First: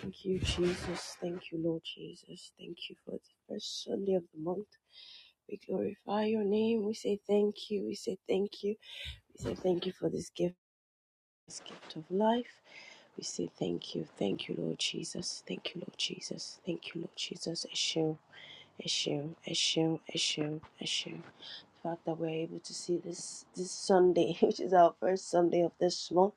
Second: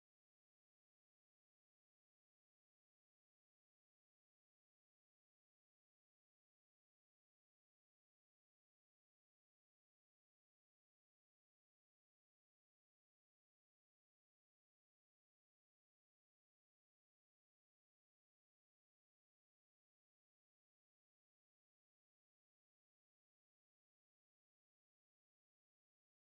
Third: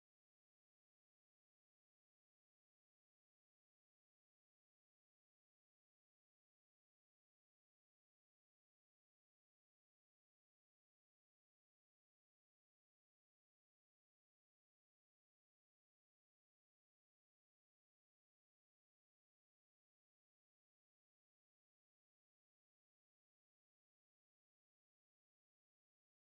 Thank you, Jesus. Thank you, Lord Jesus. Thank you for the first Sunday of the month. We glorify your name. We say thank you. We say thank you. We say thank you for this gift, this gift of life. We say thank you. Thank you, Lord Jesus. Thank you, Lord Jesus. Thank you, Lord Jesus. Ẹ ṣeun. It's you, it's you, The fact that we're able to see this this Sunday, which is our first Sunday of this month,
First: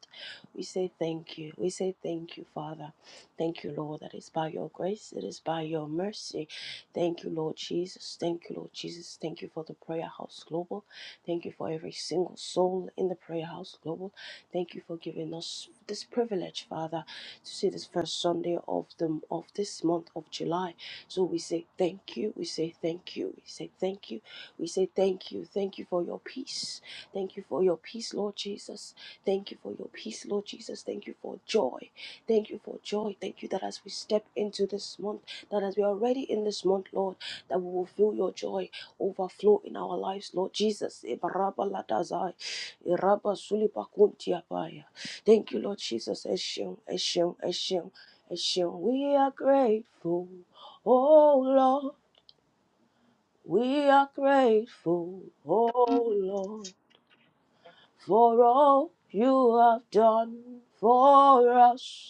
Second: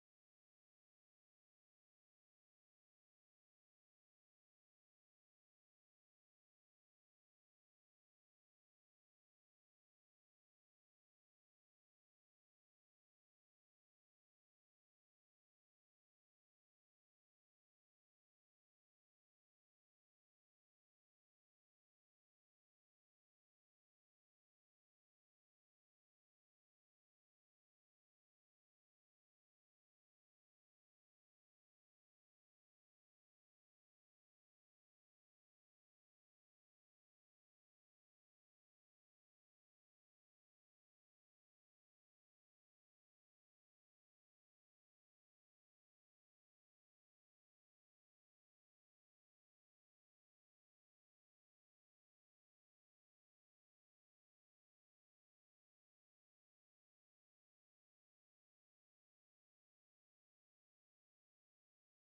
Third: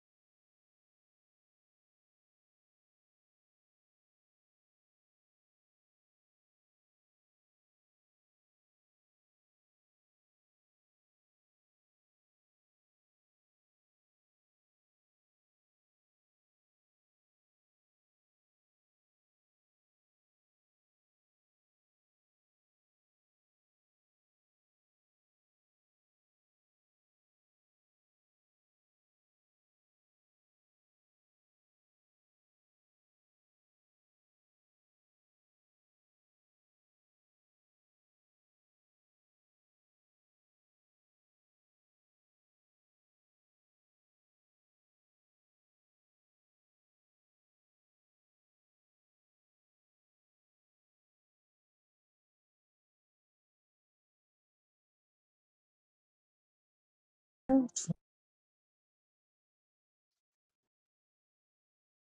we say thank you. We say thank you, Father. Thank you, Lord, that it's by your grace, it is by your mercy. Thank you, Lord Jesus. Thank you, Lord Jesus. Thank you for the Prayer House Global. Thank you for every single soul in the Prayer House Global. Thank you for giving us this privilege, Father, to see this first Sunday of the of this month of July. So we say thank you. We say thank you. We say thank you. We say thank you. Thank you for your peace. Thank you for your peace, Lord Jesus. Thank you for your peace, Lord Jesus. Thank you for joy. Thank you for joy. Thank you that as we step into this month, that as we are already in this month, Lord, that we will feel your joy overflow in our lives, Lord Jesus. Thank you, Lord Jesus. We are grateful. Oh Lord, we are grateful, oh Lord, for all you have done for us.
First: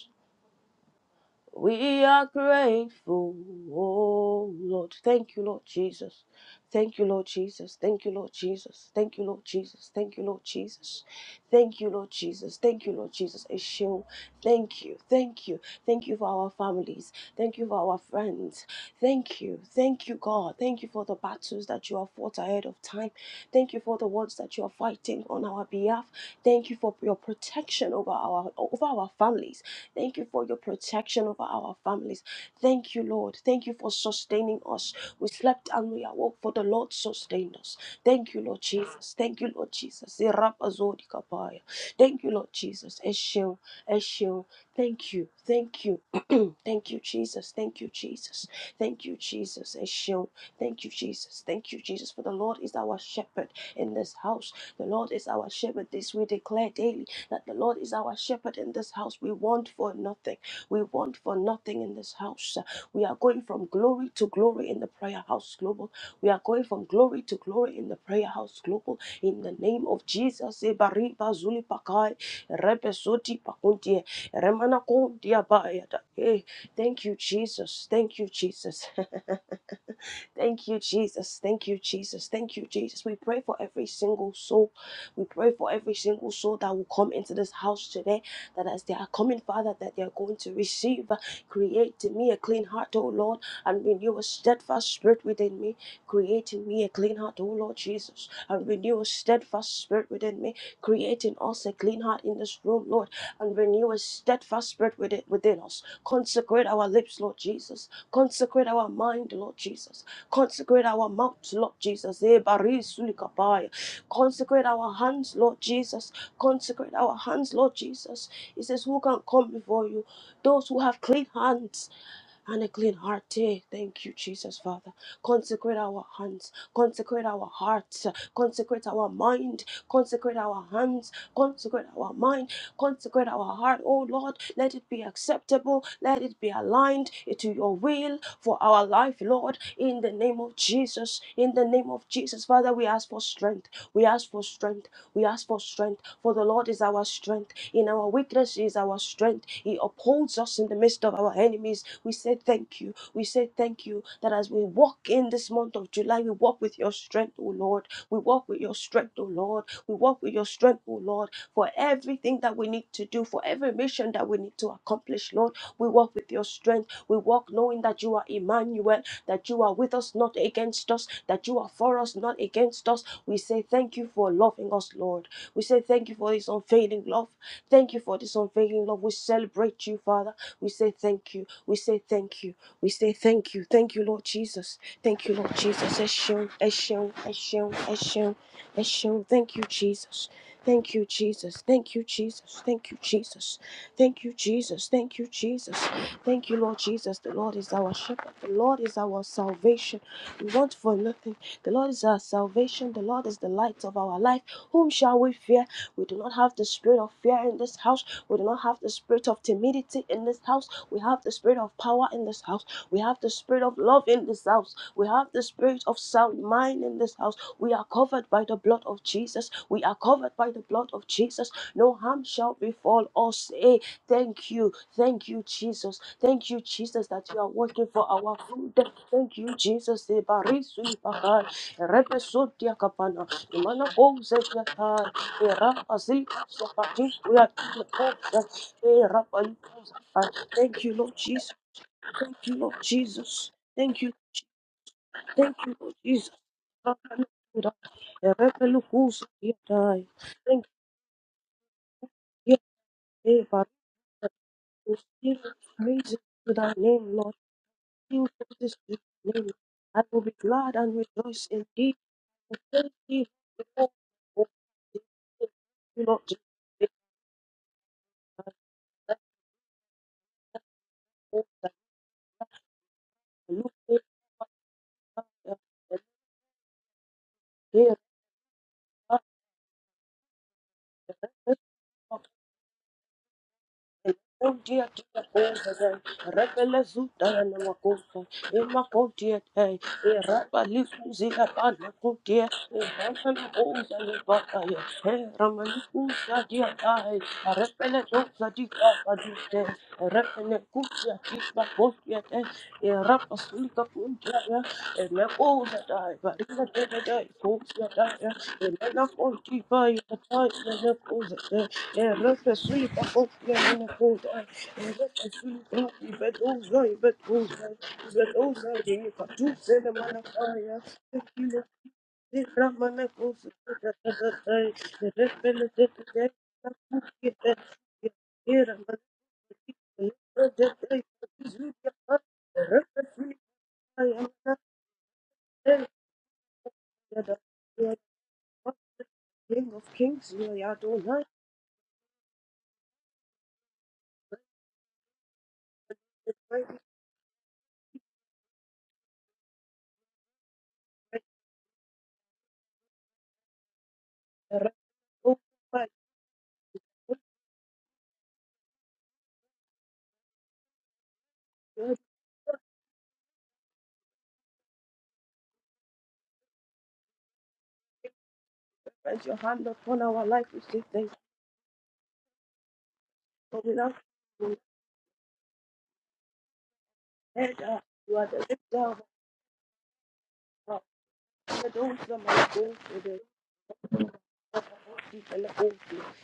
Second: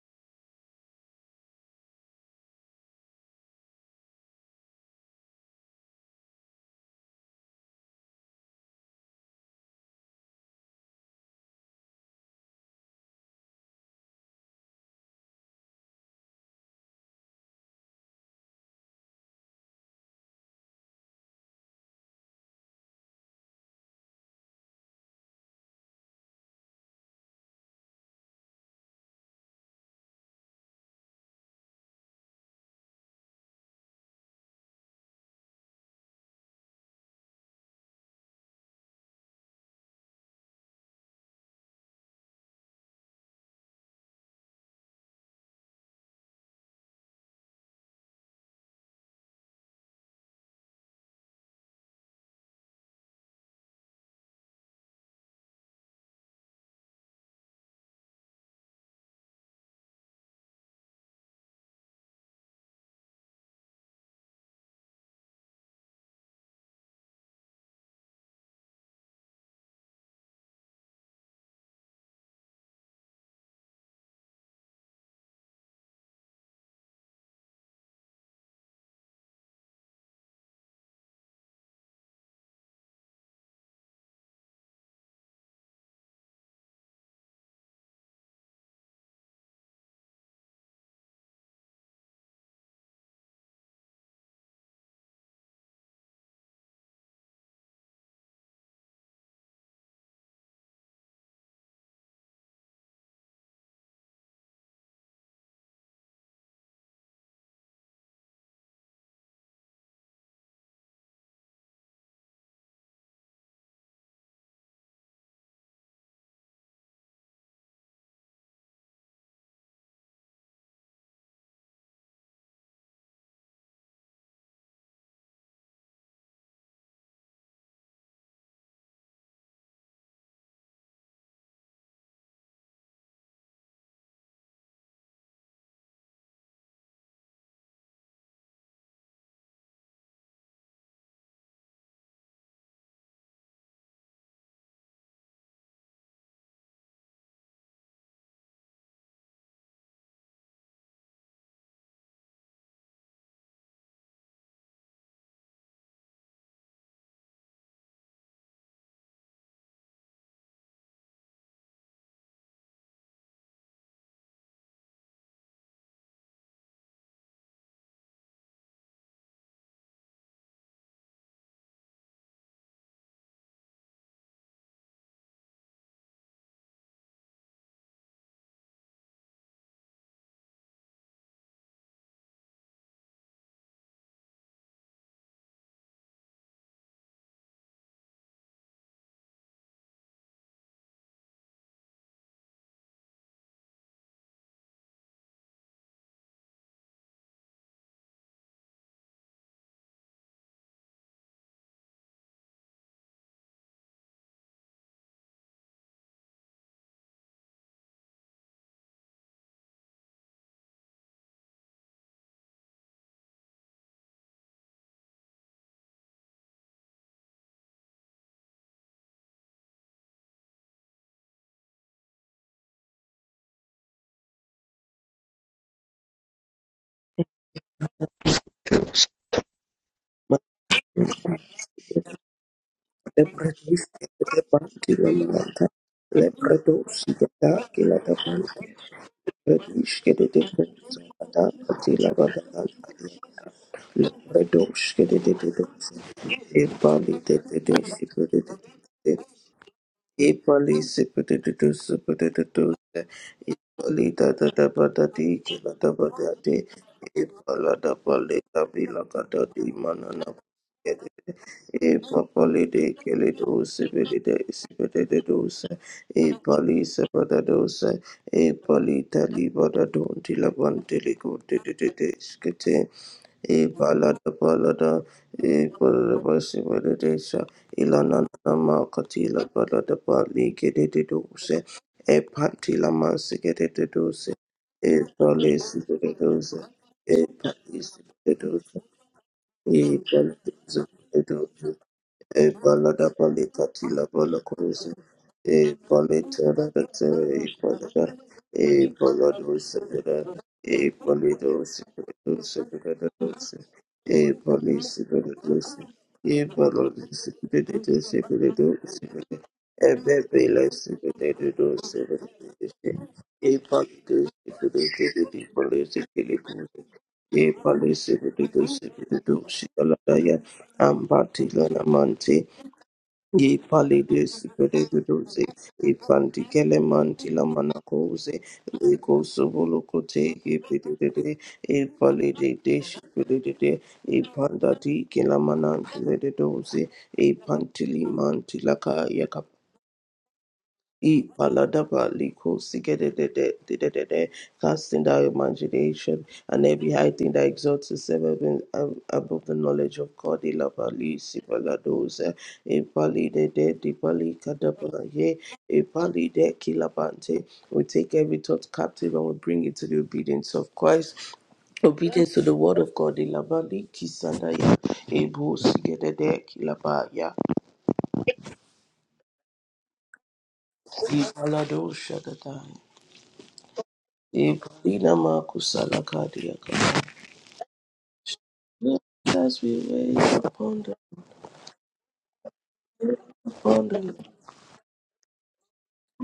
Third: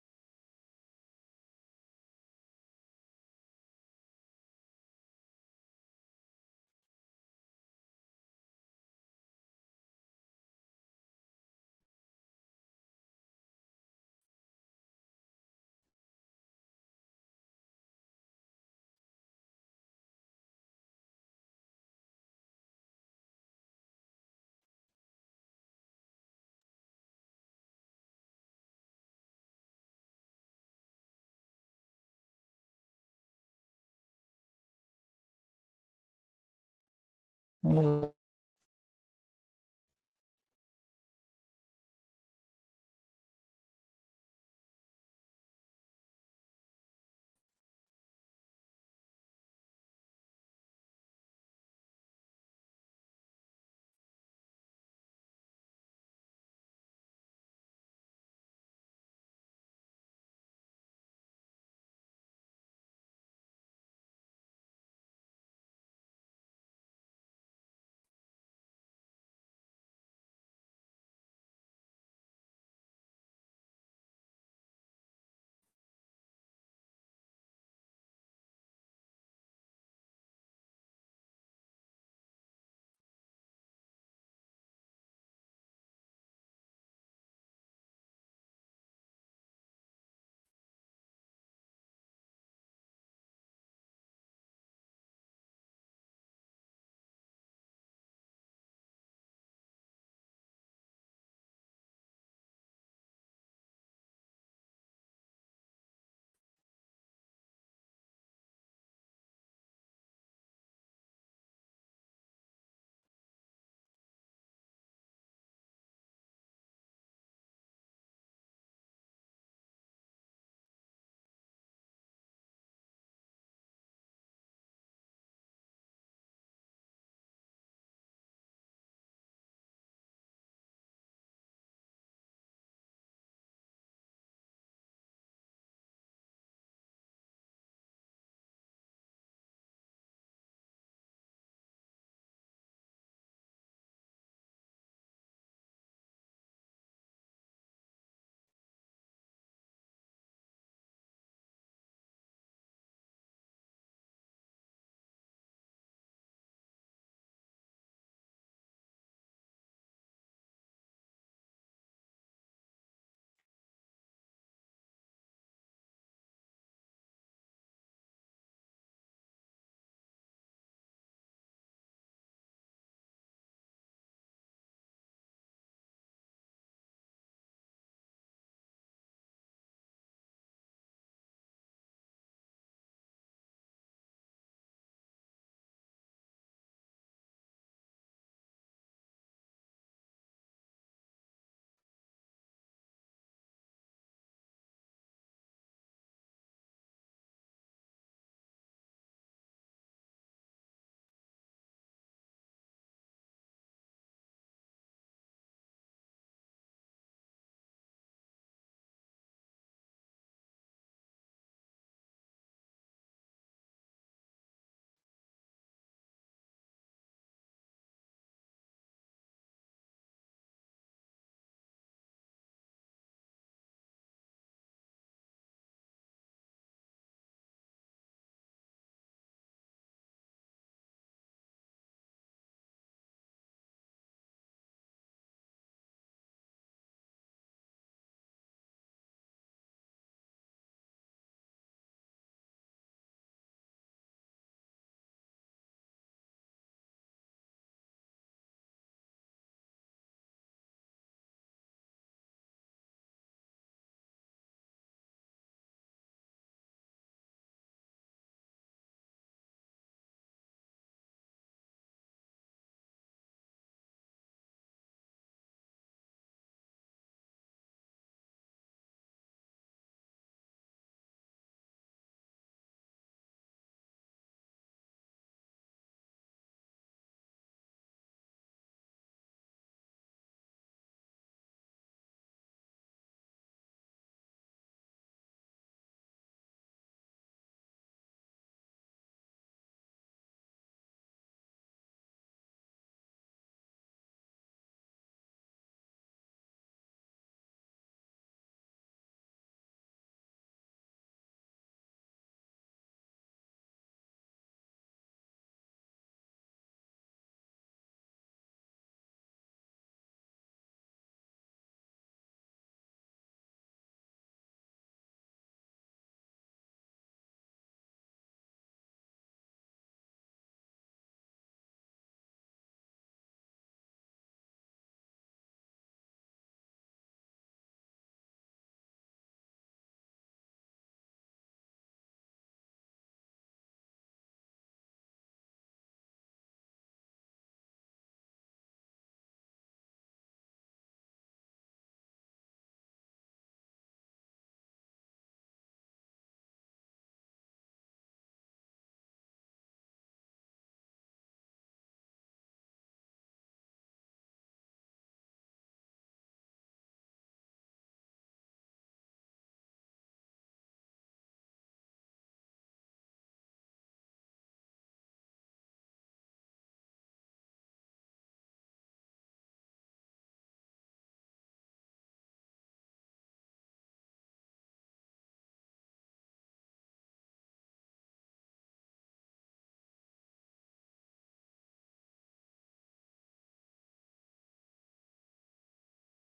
We are grateful, oh Lord. Thank you, Lord Jesus. Thank you, Lord Jesus. Thank you, Lord Jesus. Thank you, Lord Jesus. Thank you, Lord Jesus. Thank you, Lord Jesus. Thank you, Lord Jesus. Eshio. Thank you. Thank you. Thank you for our families. Thank you for our friends. Thank you. Thank you, God. Thank you for the battles that you have fought ahead of time. Thank you for the wars that you are fighting on our behalf. Thank you for your protection over our over our families. Thank you for your protection over our families. Thank you, Lord. Thank you for sustaining us. We slept and we awoke, for the Lord sustained us. Oh, Thank you, Lord Jesus. Thank you, Lord Jesus. Irapazodikapaya. Thank you, Lord Jesus. Eshio, Eshio. Thank you, thank you. Thank you, Jesus. Thank you, Jesus. Thank you, Jesus. Eshio. Thank you, Jesus. Thank you, Jesus. For the Lord is our shepherd in this house. The Lord is our shepherd. This we declare daily that the Lord is our shepherd in this house. We want for nothing. We want for nothing in this house. We are going from glory to glory in the prayer house global. We are going from glory to glory in the prayer house global. In the name of Jesus. Ebari Ebariba Zulipakai. Rebesoti Pakuntie. Remana Kuntia Bayata. Eh, Thank you, Jesus. Thank you, Jesus. Thank you, Jesus. Thank you, Jesus. Thank you, Jesus. We pray for every single soul. We pray for every single soul that will come into this house today. That as they are coming, Father, that they are going to receive. Create in me a clean heart, O Lord, and renew a steadfast spirit within me. Create in me a clean heart, O Lord Jesus, and renew a steadfast spirit within me creating us a clean heart in this room, Lord, and renew a steadfast spirit within within us. Consecrate our lips, Lord Jesus. Consecrate our mind, Lord Jesus. Consecrate our mouth, Lord Jesus. Eh, bari sulikapaya. Consecrate our hands, Lord Jesus. Consecrate our hands, Lord Jesus. He says, Who can come before you? Those who have clean hands and a clean heart. eh? Thank you, Jesus, Father. Consecrate our hands, consecrate our hearts, consecrate our mind, consecrate our hands, consecrate our mind, consecrate our heart. Oh Lord, let it be acceptable, let it be aligned to your will for our life, Lord, in the name of Jesus, in the name name of Jesus, Father, we ask for strength. We ask for strength. We ask for strength. For the Lord is our strength. In our weakness is our strength. He upholds us in the midst of our enemies. We say thank you. We say thank you that as we walk in this month of July, we walk with your strength, O Lord. We walk with your strength, O Lord. We walk with your strength, O Lord for everything that we need to do, for every mission that we need to accomplish, Lord. We walk with your strength. We walk knowing that you are Emmanuel, that you are with us, not against us, that you are for us, not against us. We say thank you for loving us, Lord. We say thank you for this unfailing love. Thank you for this unfailing love. We celebrate you, Father. We say thank you. We say thank you. We say thank you. Thank you, Lord Jesus. Thank you, Lord Jesus. Eshon, Eshon, Eshon, Eshon, Eshon. Thank you, Jesus. Thank you, Jesus. Thank you, Jesus. Thank you, Jesus. Thank you, Jesus. Thank you, Jesus. Thank you, Lord Jesus. The Lord is our shepherd. The Lord is our salvation. We want for nothing. The Lord is our salvation. The Lord is the light of our life. Whom shall we fear? We do not have the spirit of fear in this house. We do not have the spirit of timidity in this house. We have the spirit of power in this house. We have the spirit of love in this house. We have the spirit of sound mind in this house. We are covered by the blood of Jesus. We are covered by the blood of Jesus. No harm shall befall us. Eh, Thank you. Thank you, Jesus. Thank you, Jesus, that you are working for our good. Thank you, Jesus. ma Ibarisu ibaha, erebesotia kapana, imana lepradosi kouze de banti la tiata, malata erapa zika lepradosi sapati, de We da are da in che the la da banti kouze, erapa likouze. lepradosi Uh, che de de Thank you, banti Lord la da Jesus. banti la va da Thank you, da Lord Jesus. Thank you. Je- lepradosi che de de de Thank de you, Lord Jesus. e pali Rapa de de lukuda, de si de de erepe de lukouze tiata. e Thank you. pali si de de de de si de de de Yeah, eh, e barika, pali da da da ba da di che la da ba Amazing da to di thy name, e Lord. pala da King pali of da this vi good la va da name. di I will manana be glad and rejoice indeed. e for thank papalide you, kelidose Lord, belide for the good sibededose you not e just give palisa badadose us e that palita libada donti labante hope ligote that dededeskete you e look balada balada at us e and balada basibededesa hear ilana nama katila balada bali kedededose us. e patila Thank masigededose e palisi bededose e palisi bededose e palisi e balada balika tila bala kosa e balita da da te e balada e balado sabada e balido sabada sabada da dosa e bali sabada dosa e balado sabada da da sabada dosa e bebe la sabada da you. dosa Erekesui e bakokyan balido kodai, sabada da da di erekesui bali baki sabada dosa bedozai e bedozai, bali sabada bedozai dosa deka tu sele sabada dosa. manakaya, tekile Ambatilana Mante, tekra manakosu Ye Palides, tekatatai, Pereduze, erekele tekele Epanticele Mantila tekukite, Manacose, era Eco manakaya, Sobolocote, tekele tekele Epidide, Epalide, erekesui Deshpedide, kaya Epandati, manakaya, Kelamanantile Doze, yada, yada, Epantili Mantila King of Kings, you are Adonai, E Paladaba Liko Sigede de de de de de de casting thy imagination the and mighty, every high thing that exalts itself above ab- above the knowledge of God. Ilabali Sipaladosa E Pali de de de Pali Kadabala Ye E Pali de Kilabante. We take every thought captive and we bring it to the obedience of Christ. the Obedience to the word of God, Ilabali Kisandaya, Ebu Sigedede Kilabaya, Raise your hand upon our life. We say thank you Ibalado Shadadaya. for being our you. Ibrina Makusala Kadiaka. uh, you are the lifter of Let us we wait our head. Oh, upon the somebody go to Lord, the upon the Lord. and the old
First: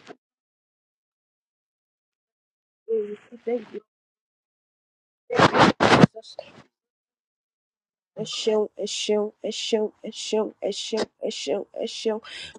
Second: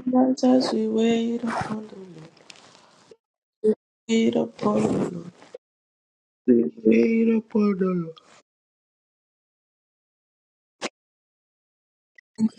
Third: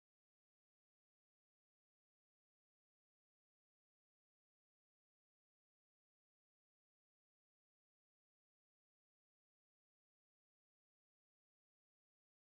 Let us we wait upon the We say thank Lord. you. Wait upon the Lord. Thank you, We wait upon the Lord. A show, a show, a show, a show, a show, a show, And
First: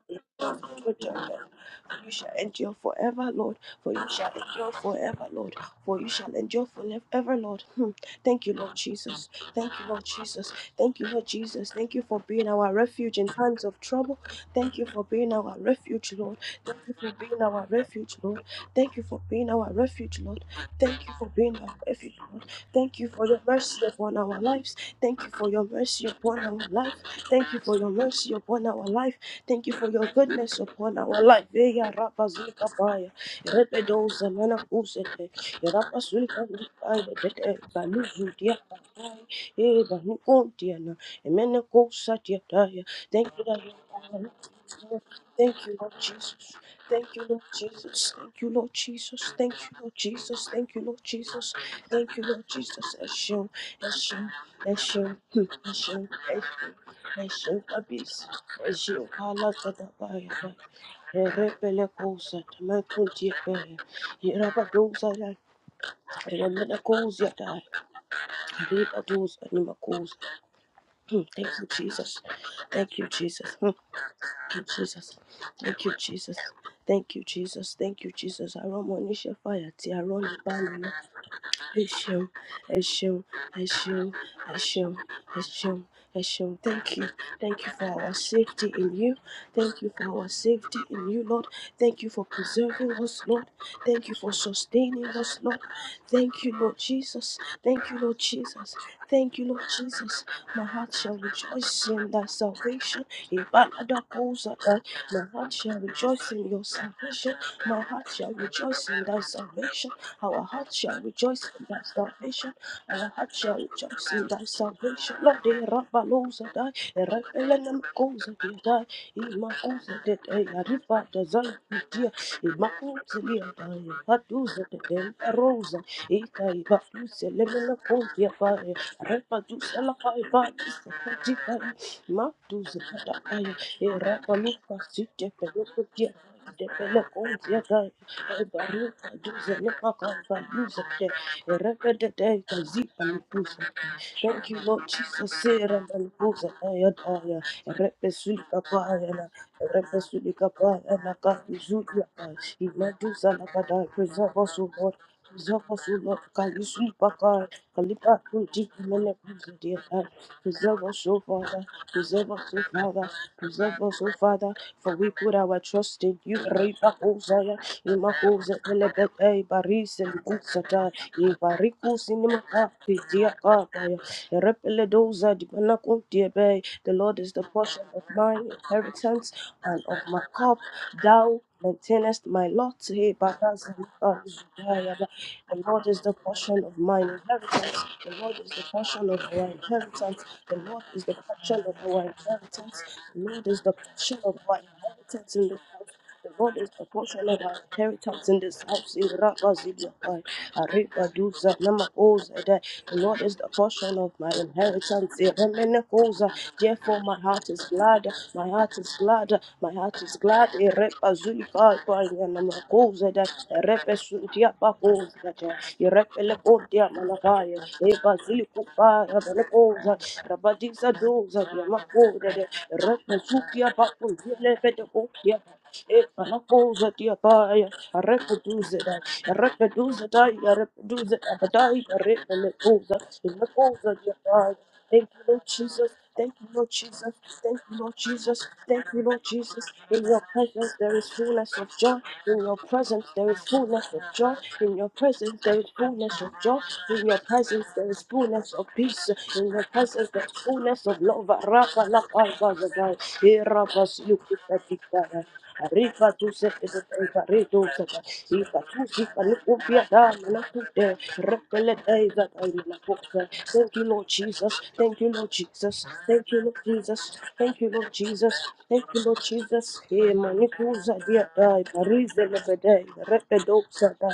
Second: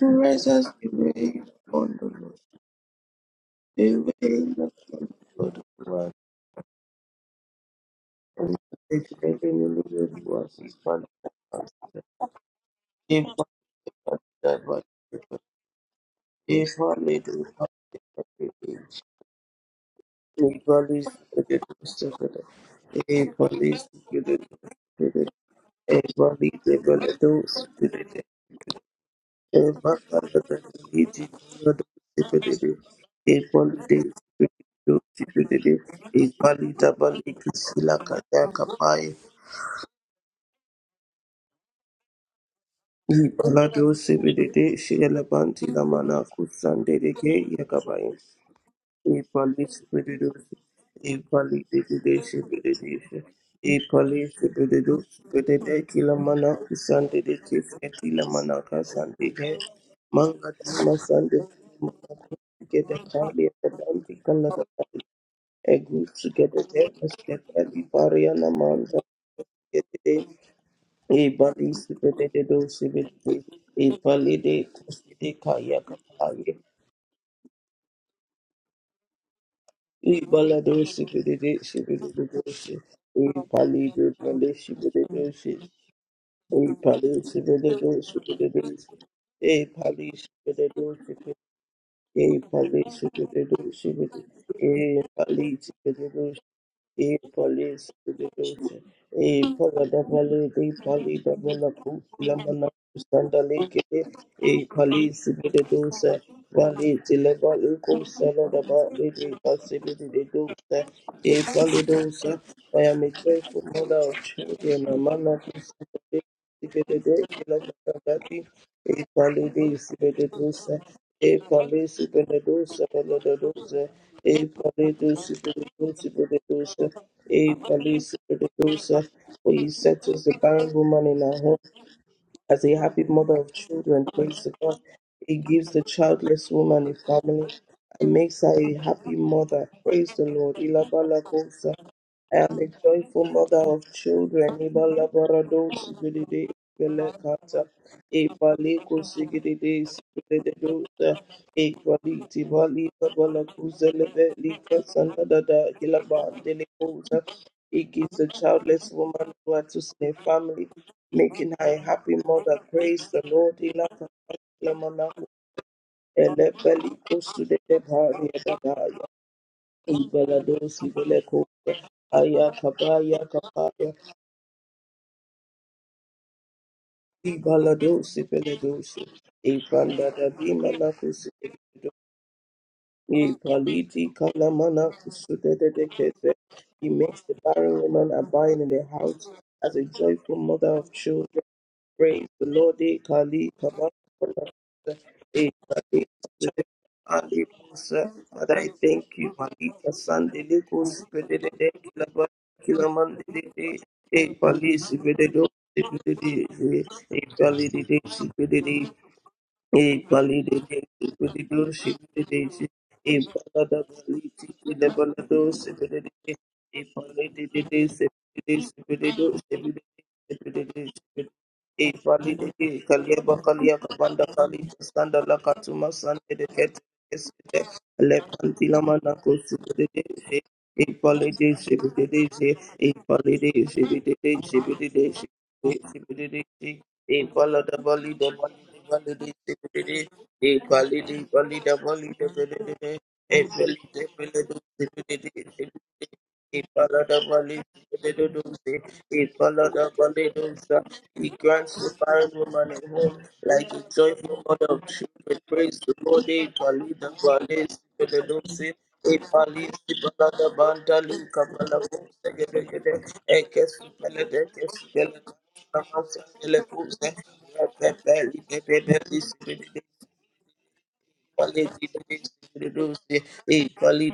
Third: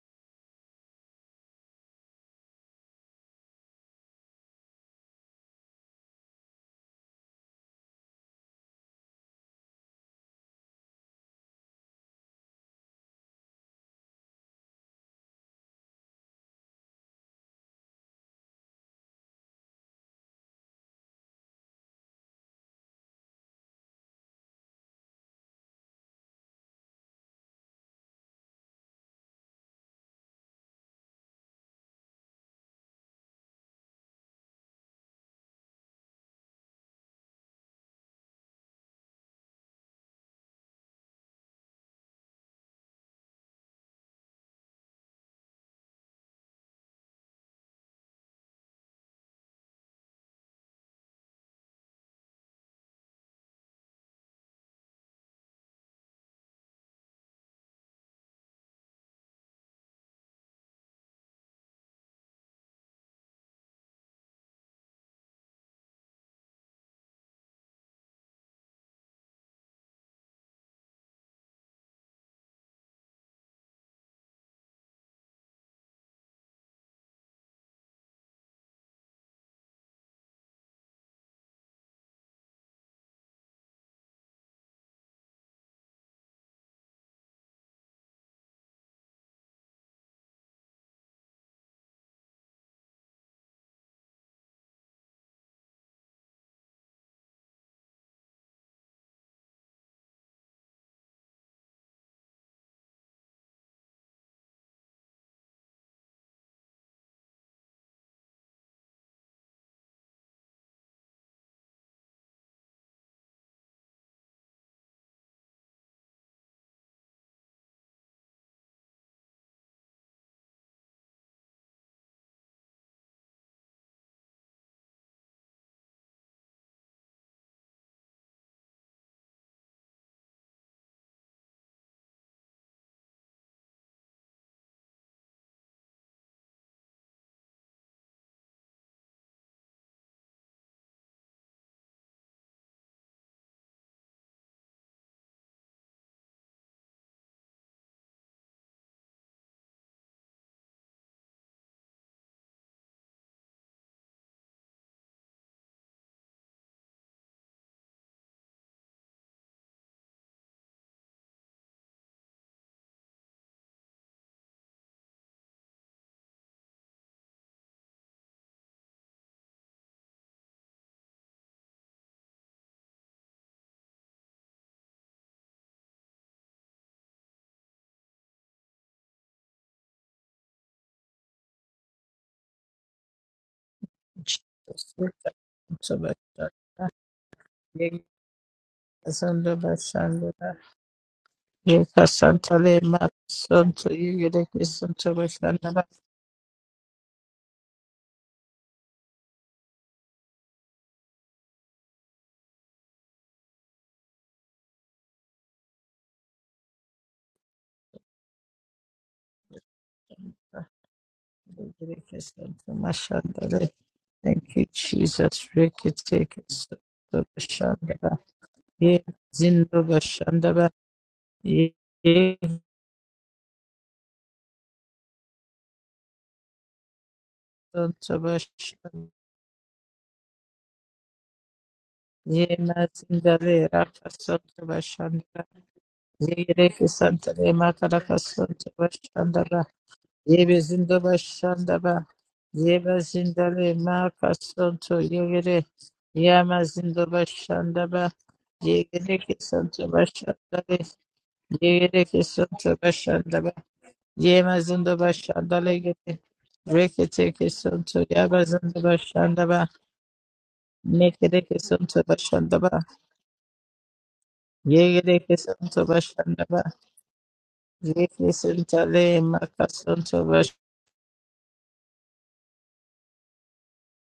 a us we show. wait upon for the you shall Lord. endure forever, Lord. For We you shall wait endure upon the forever, Lord. Lord. For you Lord, shall endure forever, Lord. Hmm. Thank you, and Lord the Jesus. great Thank enemy you, Lord of Jesus. us is Thank found you, Lord in us. Jesus. Thank you for being our refuge If in I times of trouble. had Thank you for being our refuge, Lord. if Thank you I for may being our refuge, Lord. Thank you for being our refuge, Lord. A police, Thank you for being get our refuge, it. Lord. Thank you for a your mercy police, upon get our it. a police, lives. Thank you for your mercy upon our the life. Thank you police, for your mercy upon our life. Thank you for your everybody, goodness upon our life. Eya rapa zuka paya. Repe doza nana kusete. Rapa suika a paya. Bete police, banu zutia the paya. E banu kontia na. Emene kosa tia taya. Thank you that you Ibalado are. sebedede shela Thank banti you, la Lord mana Jesus. kusandede Thank you, ke Lord Jesus. yakabayin. Thank you, Lord A Jesus. Thank you, police Lord predator, Jesus. Thank you, Lord a Jesus. police Thank you, predation Lord Jesus. predation, Eshem, a Eshem, police predator, Eshem, predator Eshem, killer mana Eshem. I kusande I de chief a killer mana show kasande I'm a manga tuma a repelacos at my get a twenty kali at fair. the anti Here kala are the doors I like, a good to and get I'm a gonna deck a cause yet step I read the Shukabis, Shukala at Sadabaya, Rebelecosa, Tamakuntia the Bay, pariana Yerabadosa, Remanacosia die, manta Ribados, get a Animacos. day a Thank you, body Jesus. predator Thank civil you, Jesus. Hmm. a Thank validate you, Jesus. a Thank you, Jesus. kayaka Thank you, Jesus. Thank you, Jesus. Aromonisha fire, Tiaron, Ibaladosi Bedeshi Eshem, Bedeshi Eshem, Ipalido Eshem, Baleshi Eshem, Bedeshi Eshem, Eshem. Thank you. Ipalisi Thank you for our Bedeshi safety Bedeshi in you. Thank you for Ipalisi our safety in you, Bedeshi Lord. Thank you for preserving Ipalisi us, Lord. Bedeshi Thank you for sustaining us, Lord. Ipalisi Bedeshi Thank you, Lord E Jesus. police Thank you, Lord Jesus. producer, Thank e you, Lord Jesus. polidavale, My e heart shall polidavale, rejoice in thy kulamana salvation. sandalike, e Ibaladakozada. My police heart shall producer, rejoice in your vali salvation. tileva My uko heart shall saladaba, rejoice in e thy salvation. possibility Our heart producer, shall e rejoice in thy polidosa. salvation. I am Our a heart shall grateful mother rejoice of in thy children, a salvation. man Lord, of the peace, a day, Rabalosa a die, the day, a day, Rebelenum a goes at day, your die, Ipalidi Imacosa de sibededusa, Ariba desire to Ipali dear, sibededusa, Imacosa die, bededusa, Hadusa Ipalidu de Rosa, sibededusa, Eka sibededusa, Ibafusa Lemena Ipali Pontia Fire, sibededusa. For you Repadusa la set us the Fiva, barren woman in our home. Sapatica, As a Matusa happy mother of Pataya, children, praise the Erabaluka God, Sita it gives the Pedopotia. childless woman a family Depele and makes her a Baruka happy duze mother. lepa Praise the kamba Lord. duze te. Ilabalakosa. Ereka de de I am a kazipa joyful lukuza. mother of Thank you, children. Lord Jesus. Ibalabarado Sera malukuza sigidide aya daya. ibelekata. Erepe suli Ibaleko kapaya na. sigidide Erepe suli kapaya sigididosa. na kapi zuli apaya. Ibaliti balika Imaduza na kadai. balakuza lebe Preserve us, O lika Lord. Preserve sanadada us, O Lord. Kalisuli ilabandelikosa. pakaya. It gives Kalipa the kunti childless kumele woman kuzi who are to dear. a family Preserve us, O making Father. her a happy Preserve us, mother. O Father. Praise the Lord. Preserve Ila us, O Father, for we kaklamana put our trust in you. elebeli Reba kusude Kozaya, debari Imakoze, edabaya. Elebete, Baris, and Ibaladosi Kusata, belekose. Ibarikus in Aya Makapi, kabaya dear kabaya. Papa, Erepeledoza, Dibanako, dear Bay. The Lord is the portion of Ibaladosi my beledosi. inheritance and of Ibanda my cup. dabima na Thou kusude dedo. maintainest my lot. Hey, Baba, Ipaliti kalamana Jesus. kusude The Lord is the dedekete. portion of He my makes the barren inheritance. woman The Lord is abide the in the portion of house our Santa as a inheritance. joyful Bashandra. The mother Lord of is the children. portion of our Yeka Praise the Santa Lord. inheritance. Eh, Lema The Lord Kali, is the Kaba, Santo portion of Kaba, our Yugereke Santa inheritance in Eh, the Bashandra. Kali, the Lord Kala, is the portion of Ali, our Musa. inheritance in Father, this I house. thank you. Malika, Irabaziliapai, Sunday, Leko, Sipede, Aribaduza, Dede, Kilaba, Namakozadai. The Lord Kilaman, is Dede, the Dede, portion of my Eh, Kali, inheritance. Sipede, Do, Sipede, Iremenekoza. Dede, Dede, Therefore, my Eh, heart is Kali, Dede, glad. My Sipede, heart Dede, is glad. My heart E is glad. validate with the shipulation, Irebazuliapai, Yugereke Santa Namakozadai. Mashandra. Thank you, Jesus. Irepesuntiapakozadai. Reke take Santa Irepelekotiamanakai. Bashandra. Ye Ibazilikupai, Zindo Abelekoza. Bashandra. Rabadizadoza, Ye A Ye Namakozadai. Irepesukiapakozelepetekotia. Manapoza Diabaya, Santa Reproduza, Bashandra. Reproduza, Dia, Reproduza, Abadai, Ye Reproduza, Mazindale Manapoza Raka Diabaya. Santa Thank you, Bashandra. Lord Jesus. Thank you, Lord Ipalidi, Yereke Jesus. santare Thank you, Lord Equality, makaraka Jesus. santa Rema Caracasanta Thank you, Lord bashandaba. Jesus. In equality, your Yebe presence there zinda is fullness equality, of bashandaba. joy. In your Yebe presence there is zindare fullness of joy. In your makasanto presence there yegere. is equality, fullness of joy. he Yama zinda In follows your the valley, presence there bashandaba. is he fullness of deduces. peace. He Yegereke In your follows santa the presence there valley, is bashandare. fullness of deduces. love. He grants Rapa the la Yegereke fire palpa santa woman a zagai. home, bashandaba. like a Irabas joyful Yema mother of zinda three. He prays bashandale to gere. Rica God, to he set is a follows Reke the teke redo valleys, set santo he Arriba tu yaba sete de Pareto Sata, Ipa deduces. zinda tu He Sipa bashandaba. follows Lupia Dama the Tute, bantala, he Nekereke follows I the santa mountains, Deva he bashandaba. Dama deduces. Poca. He Thank catches you, Lord the lede, he Jesus. catches the Thank you, Lord lede. Yegereke He santa Jesus. follows Thank you, the Lord bashandaba. Jesus. Thank you, Lord Yeke lede, Jesus. he Thank you, sentale Lord follows the lede. Jesus. E makasonto Manicusa dia dai, Thank Parise Lebede, Repedo Sata,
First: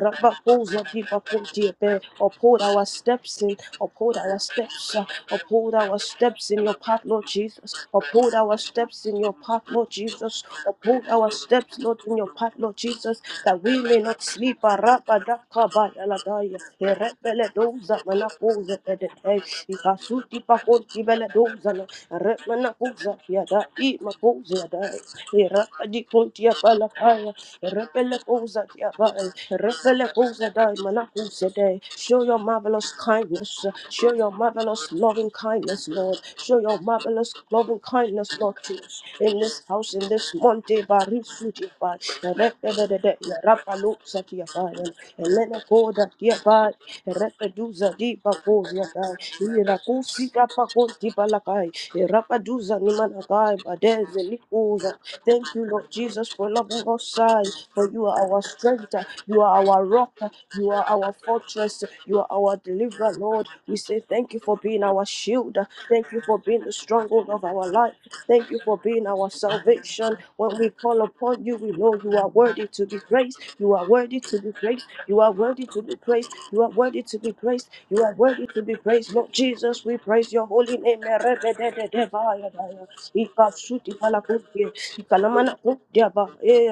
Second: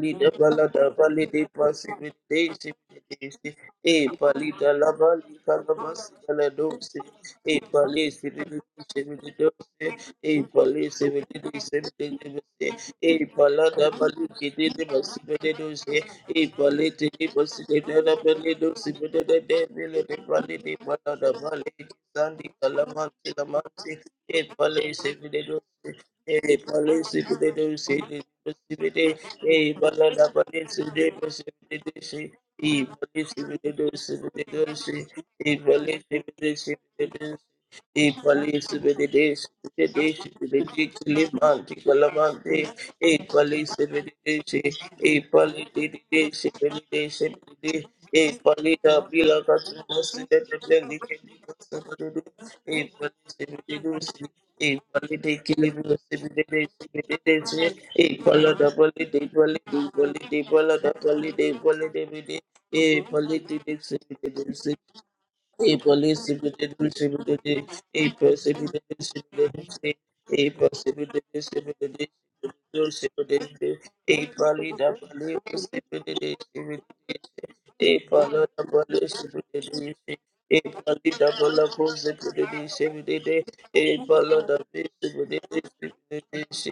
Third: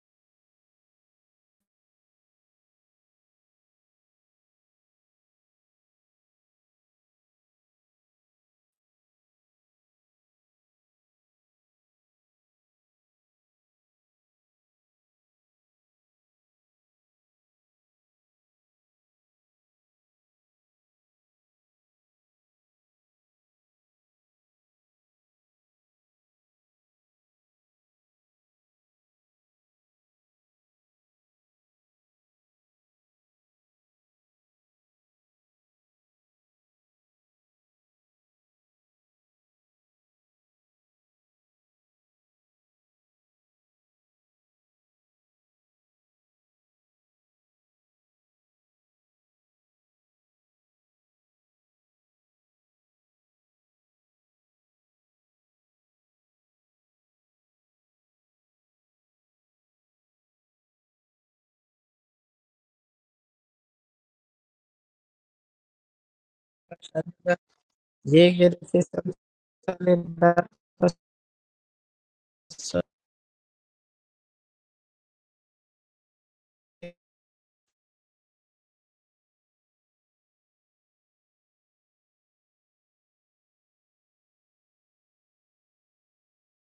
Rabaposa di Papunti, uphold our steps in, uphold our steps, uh, uphold our steps in your path, Lord Jesus. Uphold Uphold our steps in your path, Lord Jesus. Uphold our steps, Lord, in your path, Lord Jesus, that we may not sleep. Arabadakabayaladaya. Erebeledoza manakoze edete. Ikasuti pakonti beledoza na. Eremanakoza yada imakoze yada. you. Erabadikonti Hey police, if yapalakaya. they do see the Erebelekoza possibility, yabaya. eh, Balada Erebelekoza police, dai if they manakoze dai. possibility, Show see, your eh, marvelous police, if kindness. they do Show see your the marvelous dosi, loving eh, kindness marvelous, police, Lord. if they Show see your the marvelous dosi, love and eh, kindness, Lord police, if Jesus. they do In this see the house, in dosi, this the monte, dick, barisuti, limante, by calamante, Repedede, eh, police, if Rapalu, they do Satia, see, by eh, Elena police, if Goda, they do see, the herre dosi, Repeduza, di hey, police, if they do see, eh, police, Bagosia, the by bill of us, the most, the Irakusi, deadly, Rapakoti, the deadly, Balakai, the Rapaduza, eh, police, if Nimanakai, they do Badez, see, the dosi, Likuza. equally they Thank kill you, him Lord Jesus, for loving us, side, for you are our equally double strength, it you equally are our rock, you equally double are our double it fortress, you are equally our they deliverer, Lord. Lord. We say thank you for equally being our shield. a Thank police you for being the stronghold bashanda. of possibility, our life. a Yeke Thank you reke for possibility, being sentale our salvation. a bakasonto When we call upon you, we know possibility, you are worthy to be praised. You are a worthy to be praised. palida You are worthy to be praised. possibility, You are worthy to be praised. a You are worthy palada to be praised. Lord Jesus, we possibility, praise your a holy name. palida Merebedededevayadaya. possibility, a police, Ikasutipalakunde. Ikalamanakundeaba. Thank you.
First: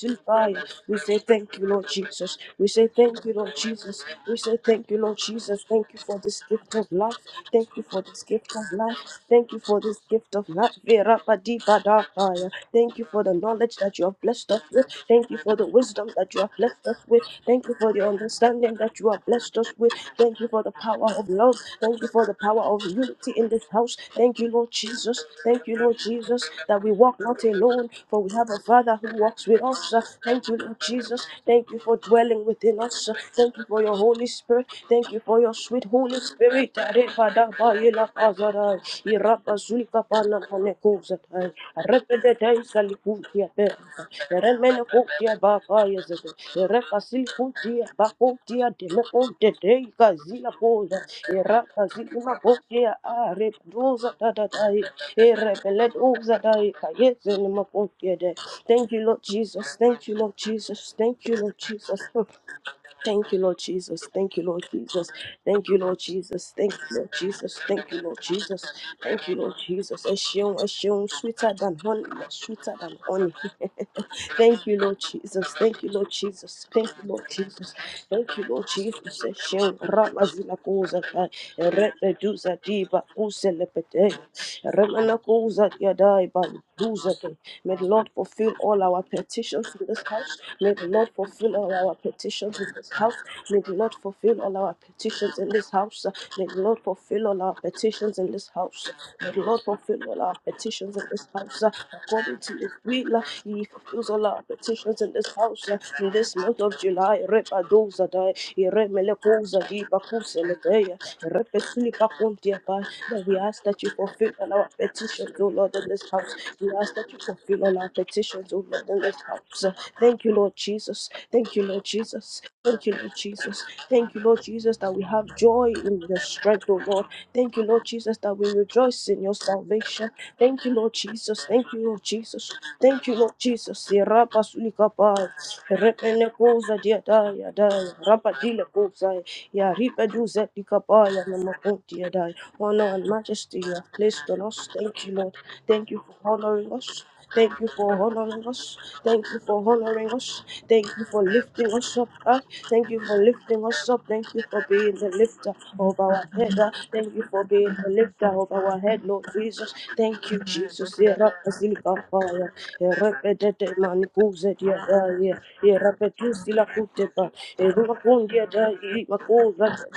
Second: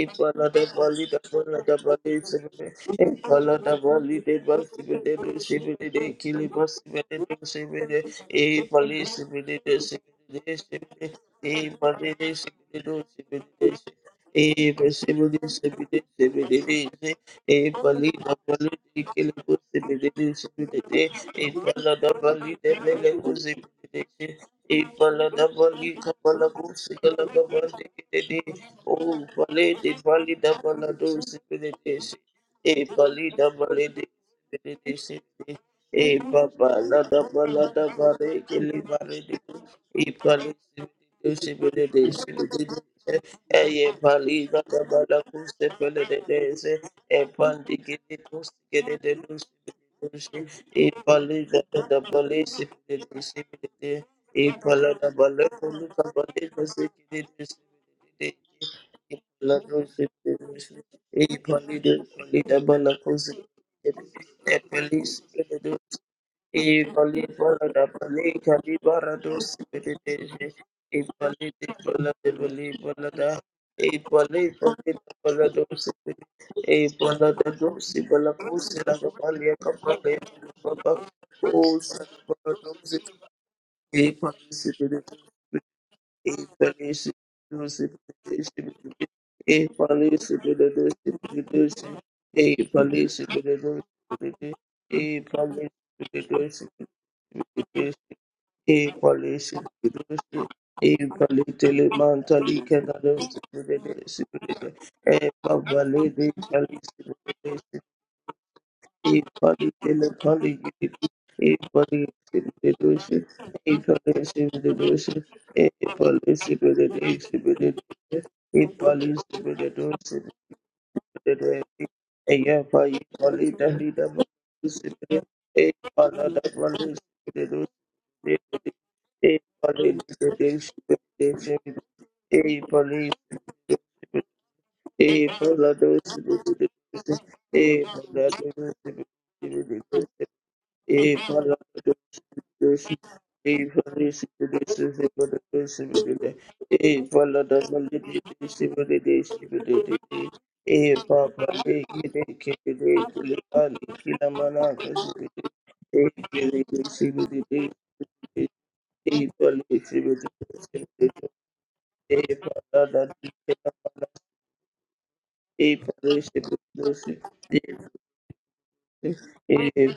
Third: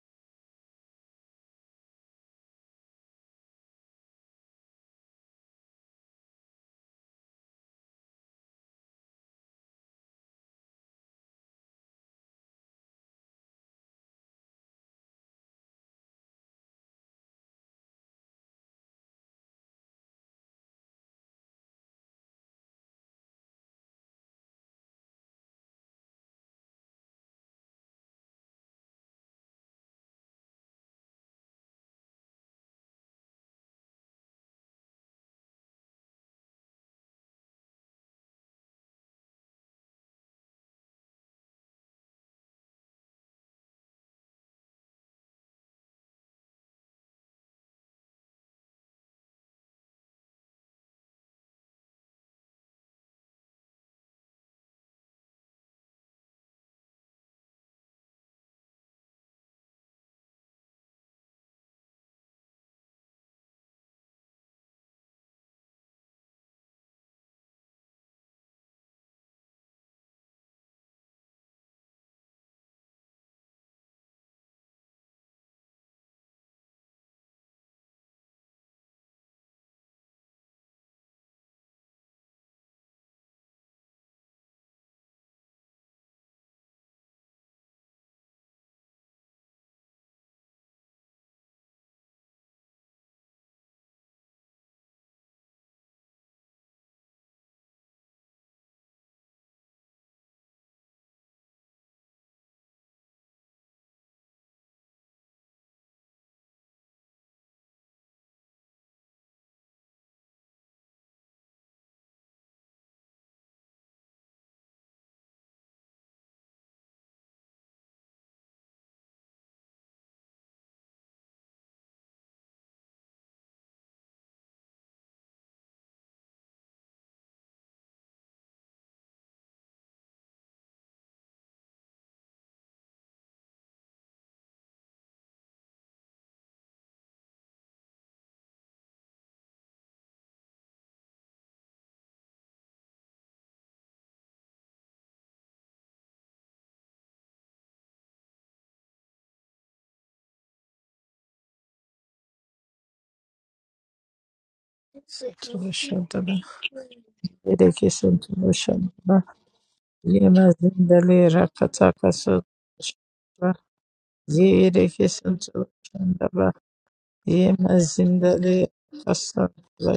Ipala da We bali say da thank bala you, da Lord bali Jesus. sibe. We say thank you, Lord Ipala Lord da Jesus. bali de We say bali thank sibe you, de Lord do Jesus. sibe Thank de you de for this kili bali gift of sibe life. de do Thank sibe you de. for this gift of life. Ipali sibe Thank de you do for this gift sibe of de life. sibe de. Ipali de Verapadipadapaya. sibe de do Thank you for the sibe de knowledge sibe. that you have blessed us with. Ipali sibe Thank you de for the sibe de wisdom that you sibe have de de blessed us sibe. with. Thank you for the Ipali da bali understanding that de you have kili bali blessed us sibe with. de do Thank you for sibe the de de. power of love. Ipala Thank you da for the bali power de of bali unity in this sibe house. de de. Thank you, si. Lord Thank Jesus. Thank you, Lord Jesus, that we walk not alone, for we have a Father who walks with us. Thank you, Lord Jesus. Jesus. Thank you for dwelling within us. Thank you for your Holy Spirit. Thank you for you. your sweet Holy E baba Spirit. la da ba la da ba re ke le ba re de e ba le se be de de se be de de se be de de e ye ba li da da ba la ku se pe le de de se e pa di ke de ku se ke de de lu se be de de se e ba li da da da ba le se be de de se be de de e ba la da ba la ku lu ka ba de de se ke de de se be Thank de you. Thank you, de e Lord ba la Jesus. do se Thank you, be Lord de de se Jesus. Thank e you, Lord ba li de Jesus. ba li da ba la ku Thank se you, be Lord de Jesus. de Thank you, e Lord ba li Jesus. se be de Thank de you, Lord Jesus. Thank you, Lord Ipali Jesus. Thank balada you, Lord pali Jesus. kali Thank barado you, Lord Jesus. A sibideje. shion, a shion, Ipali sweeter than honey, balada pali sweeter than balada. honey. Ipali Thank you, balada Lord Jesus. balado Thank you, Lord sibid. Jesus. Thank you, Lord Ipalada do Jesus. sibala Thank you, Lord kusila Jesus. kapali Eshe kapali ramazila kuza kapali. kai Osa erepe balado diba sibid. kuselepete Ipali sibid. remana kuza yadai ba Evalisi duza May dosi the Lord fulfill dosi all our petitions in this Evalisi house. dosi May the Lord fulfill all dosi our petitions in this house. Evalisi dosi Evalisi May the Lord fulfill dosi all our petitions in this house. May the Lord fulfill all our petitions in this house. May the Evalisi Lord fulfill all our dosi petitions in this house Evalitele according to mantali his kena will. uh, dosi He fulfills dosi all our petitions in this house uh, in Evalisi this month of July. dosi Repadoza die, Iremelekoza Everybody di in the body, Bakuselegea, everybody in Repesilipacontia the by. That doshi, we ask that you everybody fulfill in all our the doshi, petitions, O Lord, in this everybody house. in We the ask that you doshi, everybody in the fulfill all our doshi, petitions, O Lord, in everybody in this house. the Uh, Thank doshi, you, Lord Jesus. Thank everybody you, Lord in the doshi, Jesus. Thank you, everybody Lord Jesus. Thank you, Lord Jesus, that we have in joy in your strength, O Lord. Thank you, Lord Jesus. Jesus, that we rejoice in your salvation. Thank you, Lord Jesus. Thank you, Lord Jesus. Thank you, Lord Jesus. Irapa sulikapai. Repene koza diadai adai. Rapa dile kozai. Ya ripe the doshi, duze dikapai. everybody Namakunti adai. Deus Honor and majesty e you have fornece placed on us. desses Thank e you, Lord. quando Deus Thank you me for deu honoring us. e fala Thank da you for maldita honoring desse us. me deu Thank desse you for me deu honoring us. Thank e you for papa lifting e us up. que de ah. que de Thank que you for le lifting ali us up. que na Thank you for mana que being the lifter of e our bashanda. que head. de ah. desse Thank you me for deu being Yeke the lifter sento e of our head, bashanda. Lord fala Jesus. desse me Thank deu you, Yema Jesus. zindale rakataka e sonto Yerakasilikapaya, fala da que bashanda. na mana Yeke yerepedetemanikuzediadaya, sento e fala desse me bashanda. deu yerepetusilakutepa, Yema zindale erumakundiada, e kasonto bashanda.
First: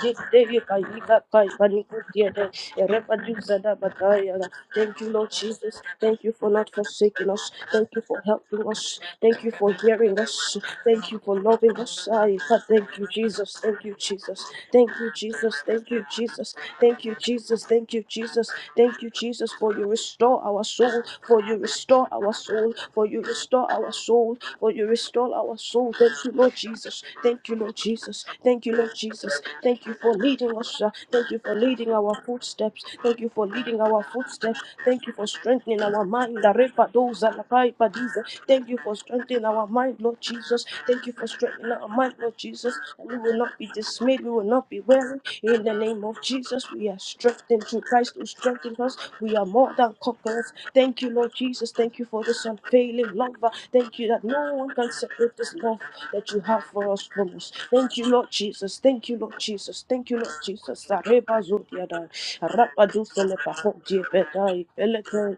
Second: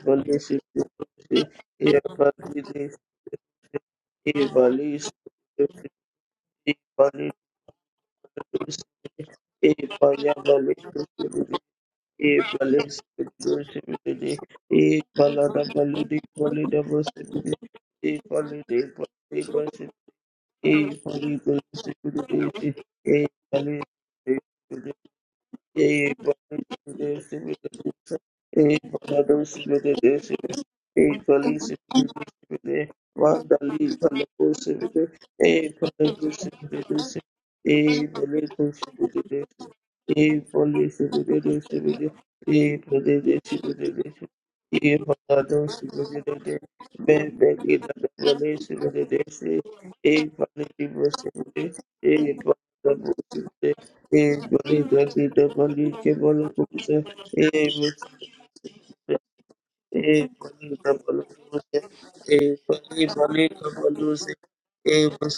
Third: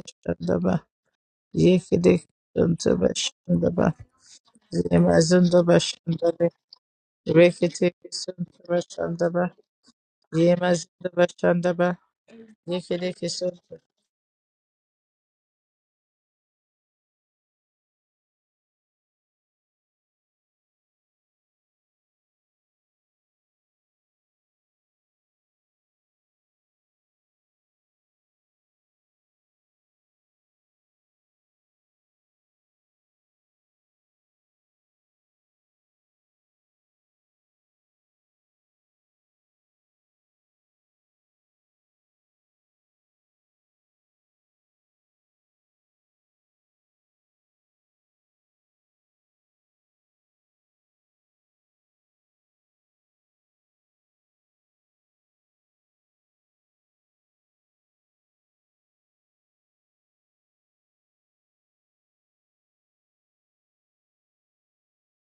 e Yeke reke sento bashanda. e erepatuzadabakaya. Thank you, you, Yema Lord zindo Jesus. Thank you bashanda. for not forsaking us. Thank Rekete you for sento helping us. bashanda. Thank you for hearing Thank Ye ye ye us. mazindo Thank you for bashanda loving ba. us. I Yeke thank you, deke Jesus. soto Thank you, Jesus. Thank you, Jesus. Thank you, Jesus. Thank you, Jesus. Thank you, Jesus. Thank you, Jesus, for you restore our soul. For you restore our soul. For you restore our soul. For you restore our soul. Thank you, Lord Jesus. Thank you, Lord Jesus. Thank you, Lord Jesus. Thank you for leading us. uh, Thank you for leading our footsteps. Thank you for leading our footsteps. Thank you for strengthening our mind. Arepadoza, lakaipadisa. Thank you for you. strengthening our mind, Lord E Jesus. for this, Thank you it is for this, strengthening it our is this. mind, Lord E Jesus. for And we this, will this, not be it is this. dismayed. We will not be E for weary. that, In the this, it name of is this. Jesus, we are Ben, ben, strengthened it is through that Christ who for this, strengthens it us. is We this. are more than E for conquerors. this, it Thank you, is Lord Jesus. this. Thank you for E this for that, unfailing this, love. it is Thank you this. that E no for one this, can that, separate it this is for love this, it that for you have this, for us from us. it is this. Thank you, Lord Jesus. Thank you, Lord Jesus. Thank you, E Lord for Jesus. this, for Sareba this, Zodiada, it is this. E for Rapadu this, for Selepaho, this, for this, E for this, it is Jebedai, Eleke,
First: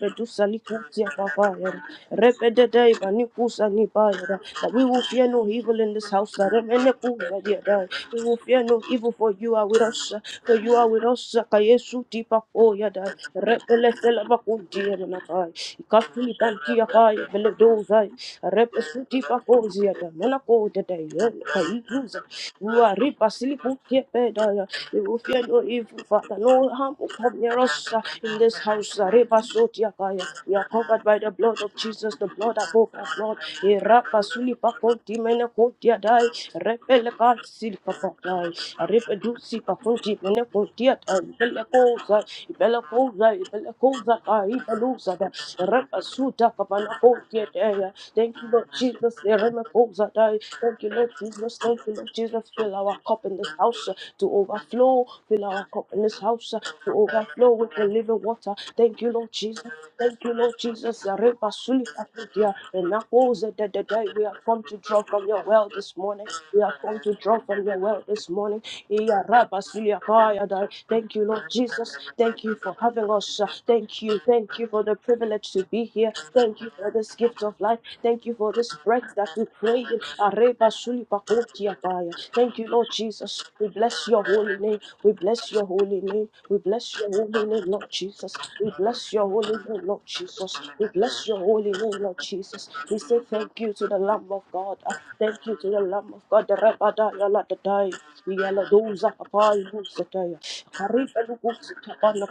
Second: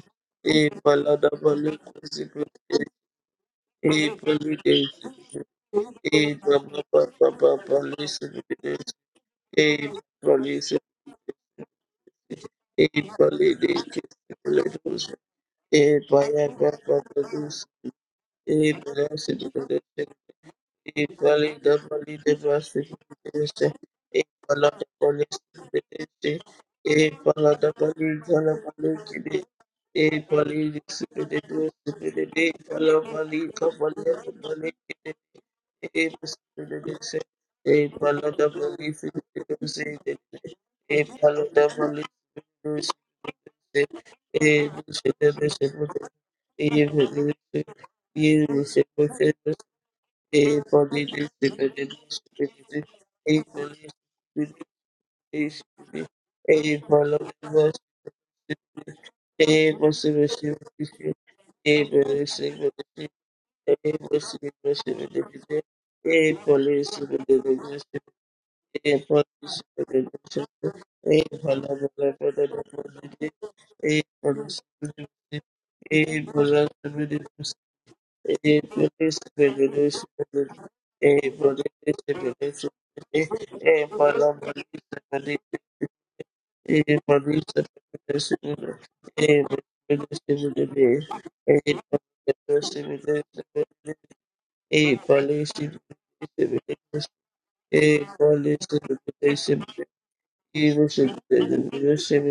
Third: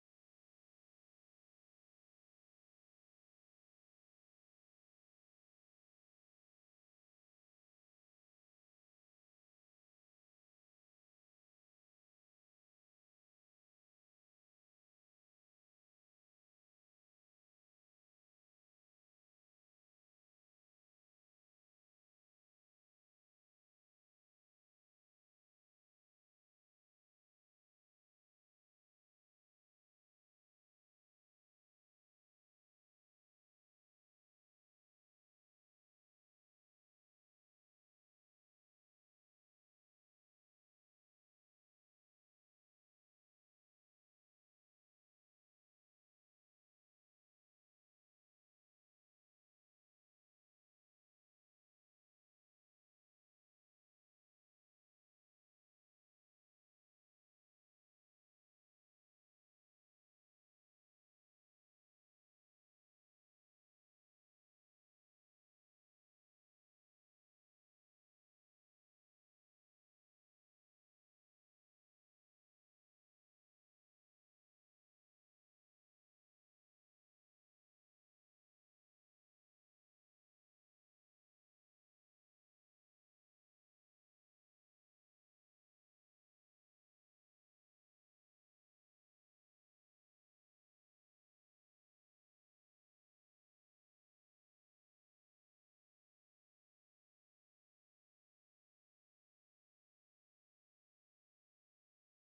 E for that, Salikantia for Papaya, this, Repedai, Banikusa E Nibaya, that we polidez. will fear no evil in this E house, baba Saremeneku, baba baba Yadai, we will fear no polidez. evil, for you are with E us, for polidez. you are with us, Sakayesu Tipapo E Yadai, polidez. Repele Selepakundi Polidez. Yanakai, E Kafili baya Kantia baba Pai, polidez. Beledozai, E Repesu polidez. Tipapo Ziada, Manako, E Dadai, polidez. Kayuza. Polidez. Waripa Polidez. silipu E kepedaya. polada We will fear polidez. no evil, Father. Polidez. No harm will E come near polada us uh, polidez. in this house. Aripa Polidez. sotiakaya. E We are polidez. covered by the blood of Jesus, the Polidez. blood Polidez. above our blood. Irapa Polidez. sulipa konti mene A konti adai. Repele kan silika pakai. Aripe du sika konti mene konti adai. Ibele koza, ibele koza, ibele koza kai. Ibele koza da. Repa suta kapana konti adai. Thank you you, Lord Jesus. Eremekozadai. Thank you, Lord Jesus. Thank you, Lord Jesus. Fill our cup in this house uh, to overflow. Fill our cup in this house uh, to overflow with the living water. Thank you, Lord Jesus. Thank you, Lord Jesus. Reba suli kapudia. And now, oh, The The Erebasulifakudia. Enakozadadadai. We have come to draw from your well this morning. We have come to draw from your Amen. well this morning. A produce production. Iyarabasuliakayadai. Thank a you, Lord police, Jesus. a Thank you for having us. uh, Thank you. Thank Thank produção you for the produzir, privilege to be A produção produzir, A here. Thank produção you for this produzir, gift of life. Thank you for this breath that we pray in. Areba A suli pakoti produção apaya. Thank you, produzir, Lord Jesus. A We bless your palavra holy name. produzir, We A bless your holy name. We bless produção your produzir, A produção holy name, Lord Jesus. produzir, We bless your holy name, Lord Jesus. We bless your A holy name, Lord Jesus. produção We say thank you to the Lamb of God. Uh, Thank you to produzir, the Lamb of God. The Rabada Yala Dadai. A Yala Doza police, Papai Thank even should you, the Lord leadership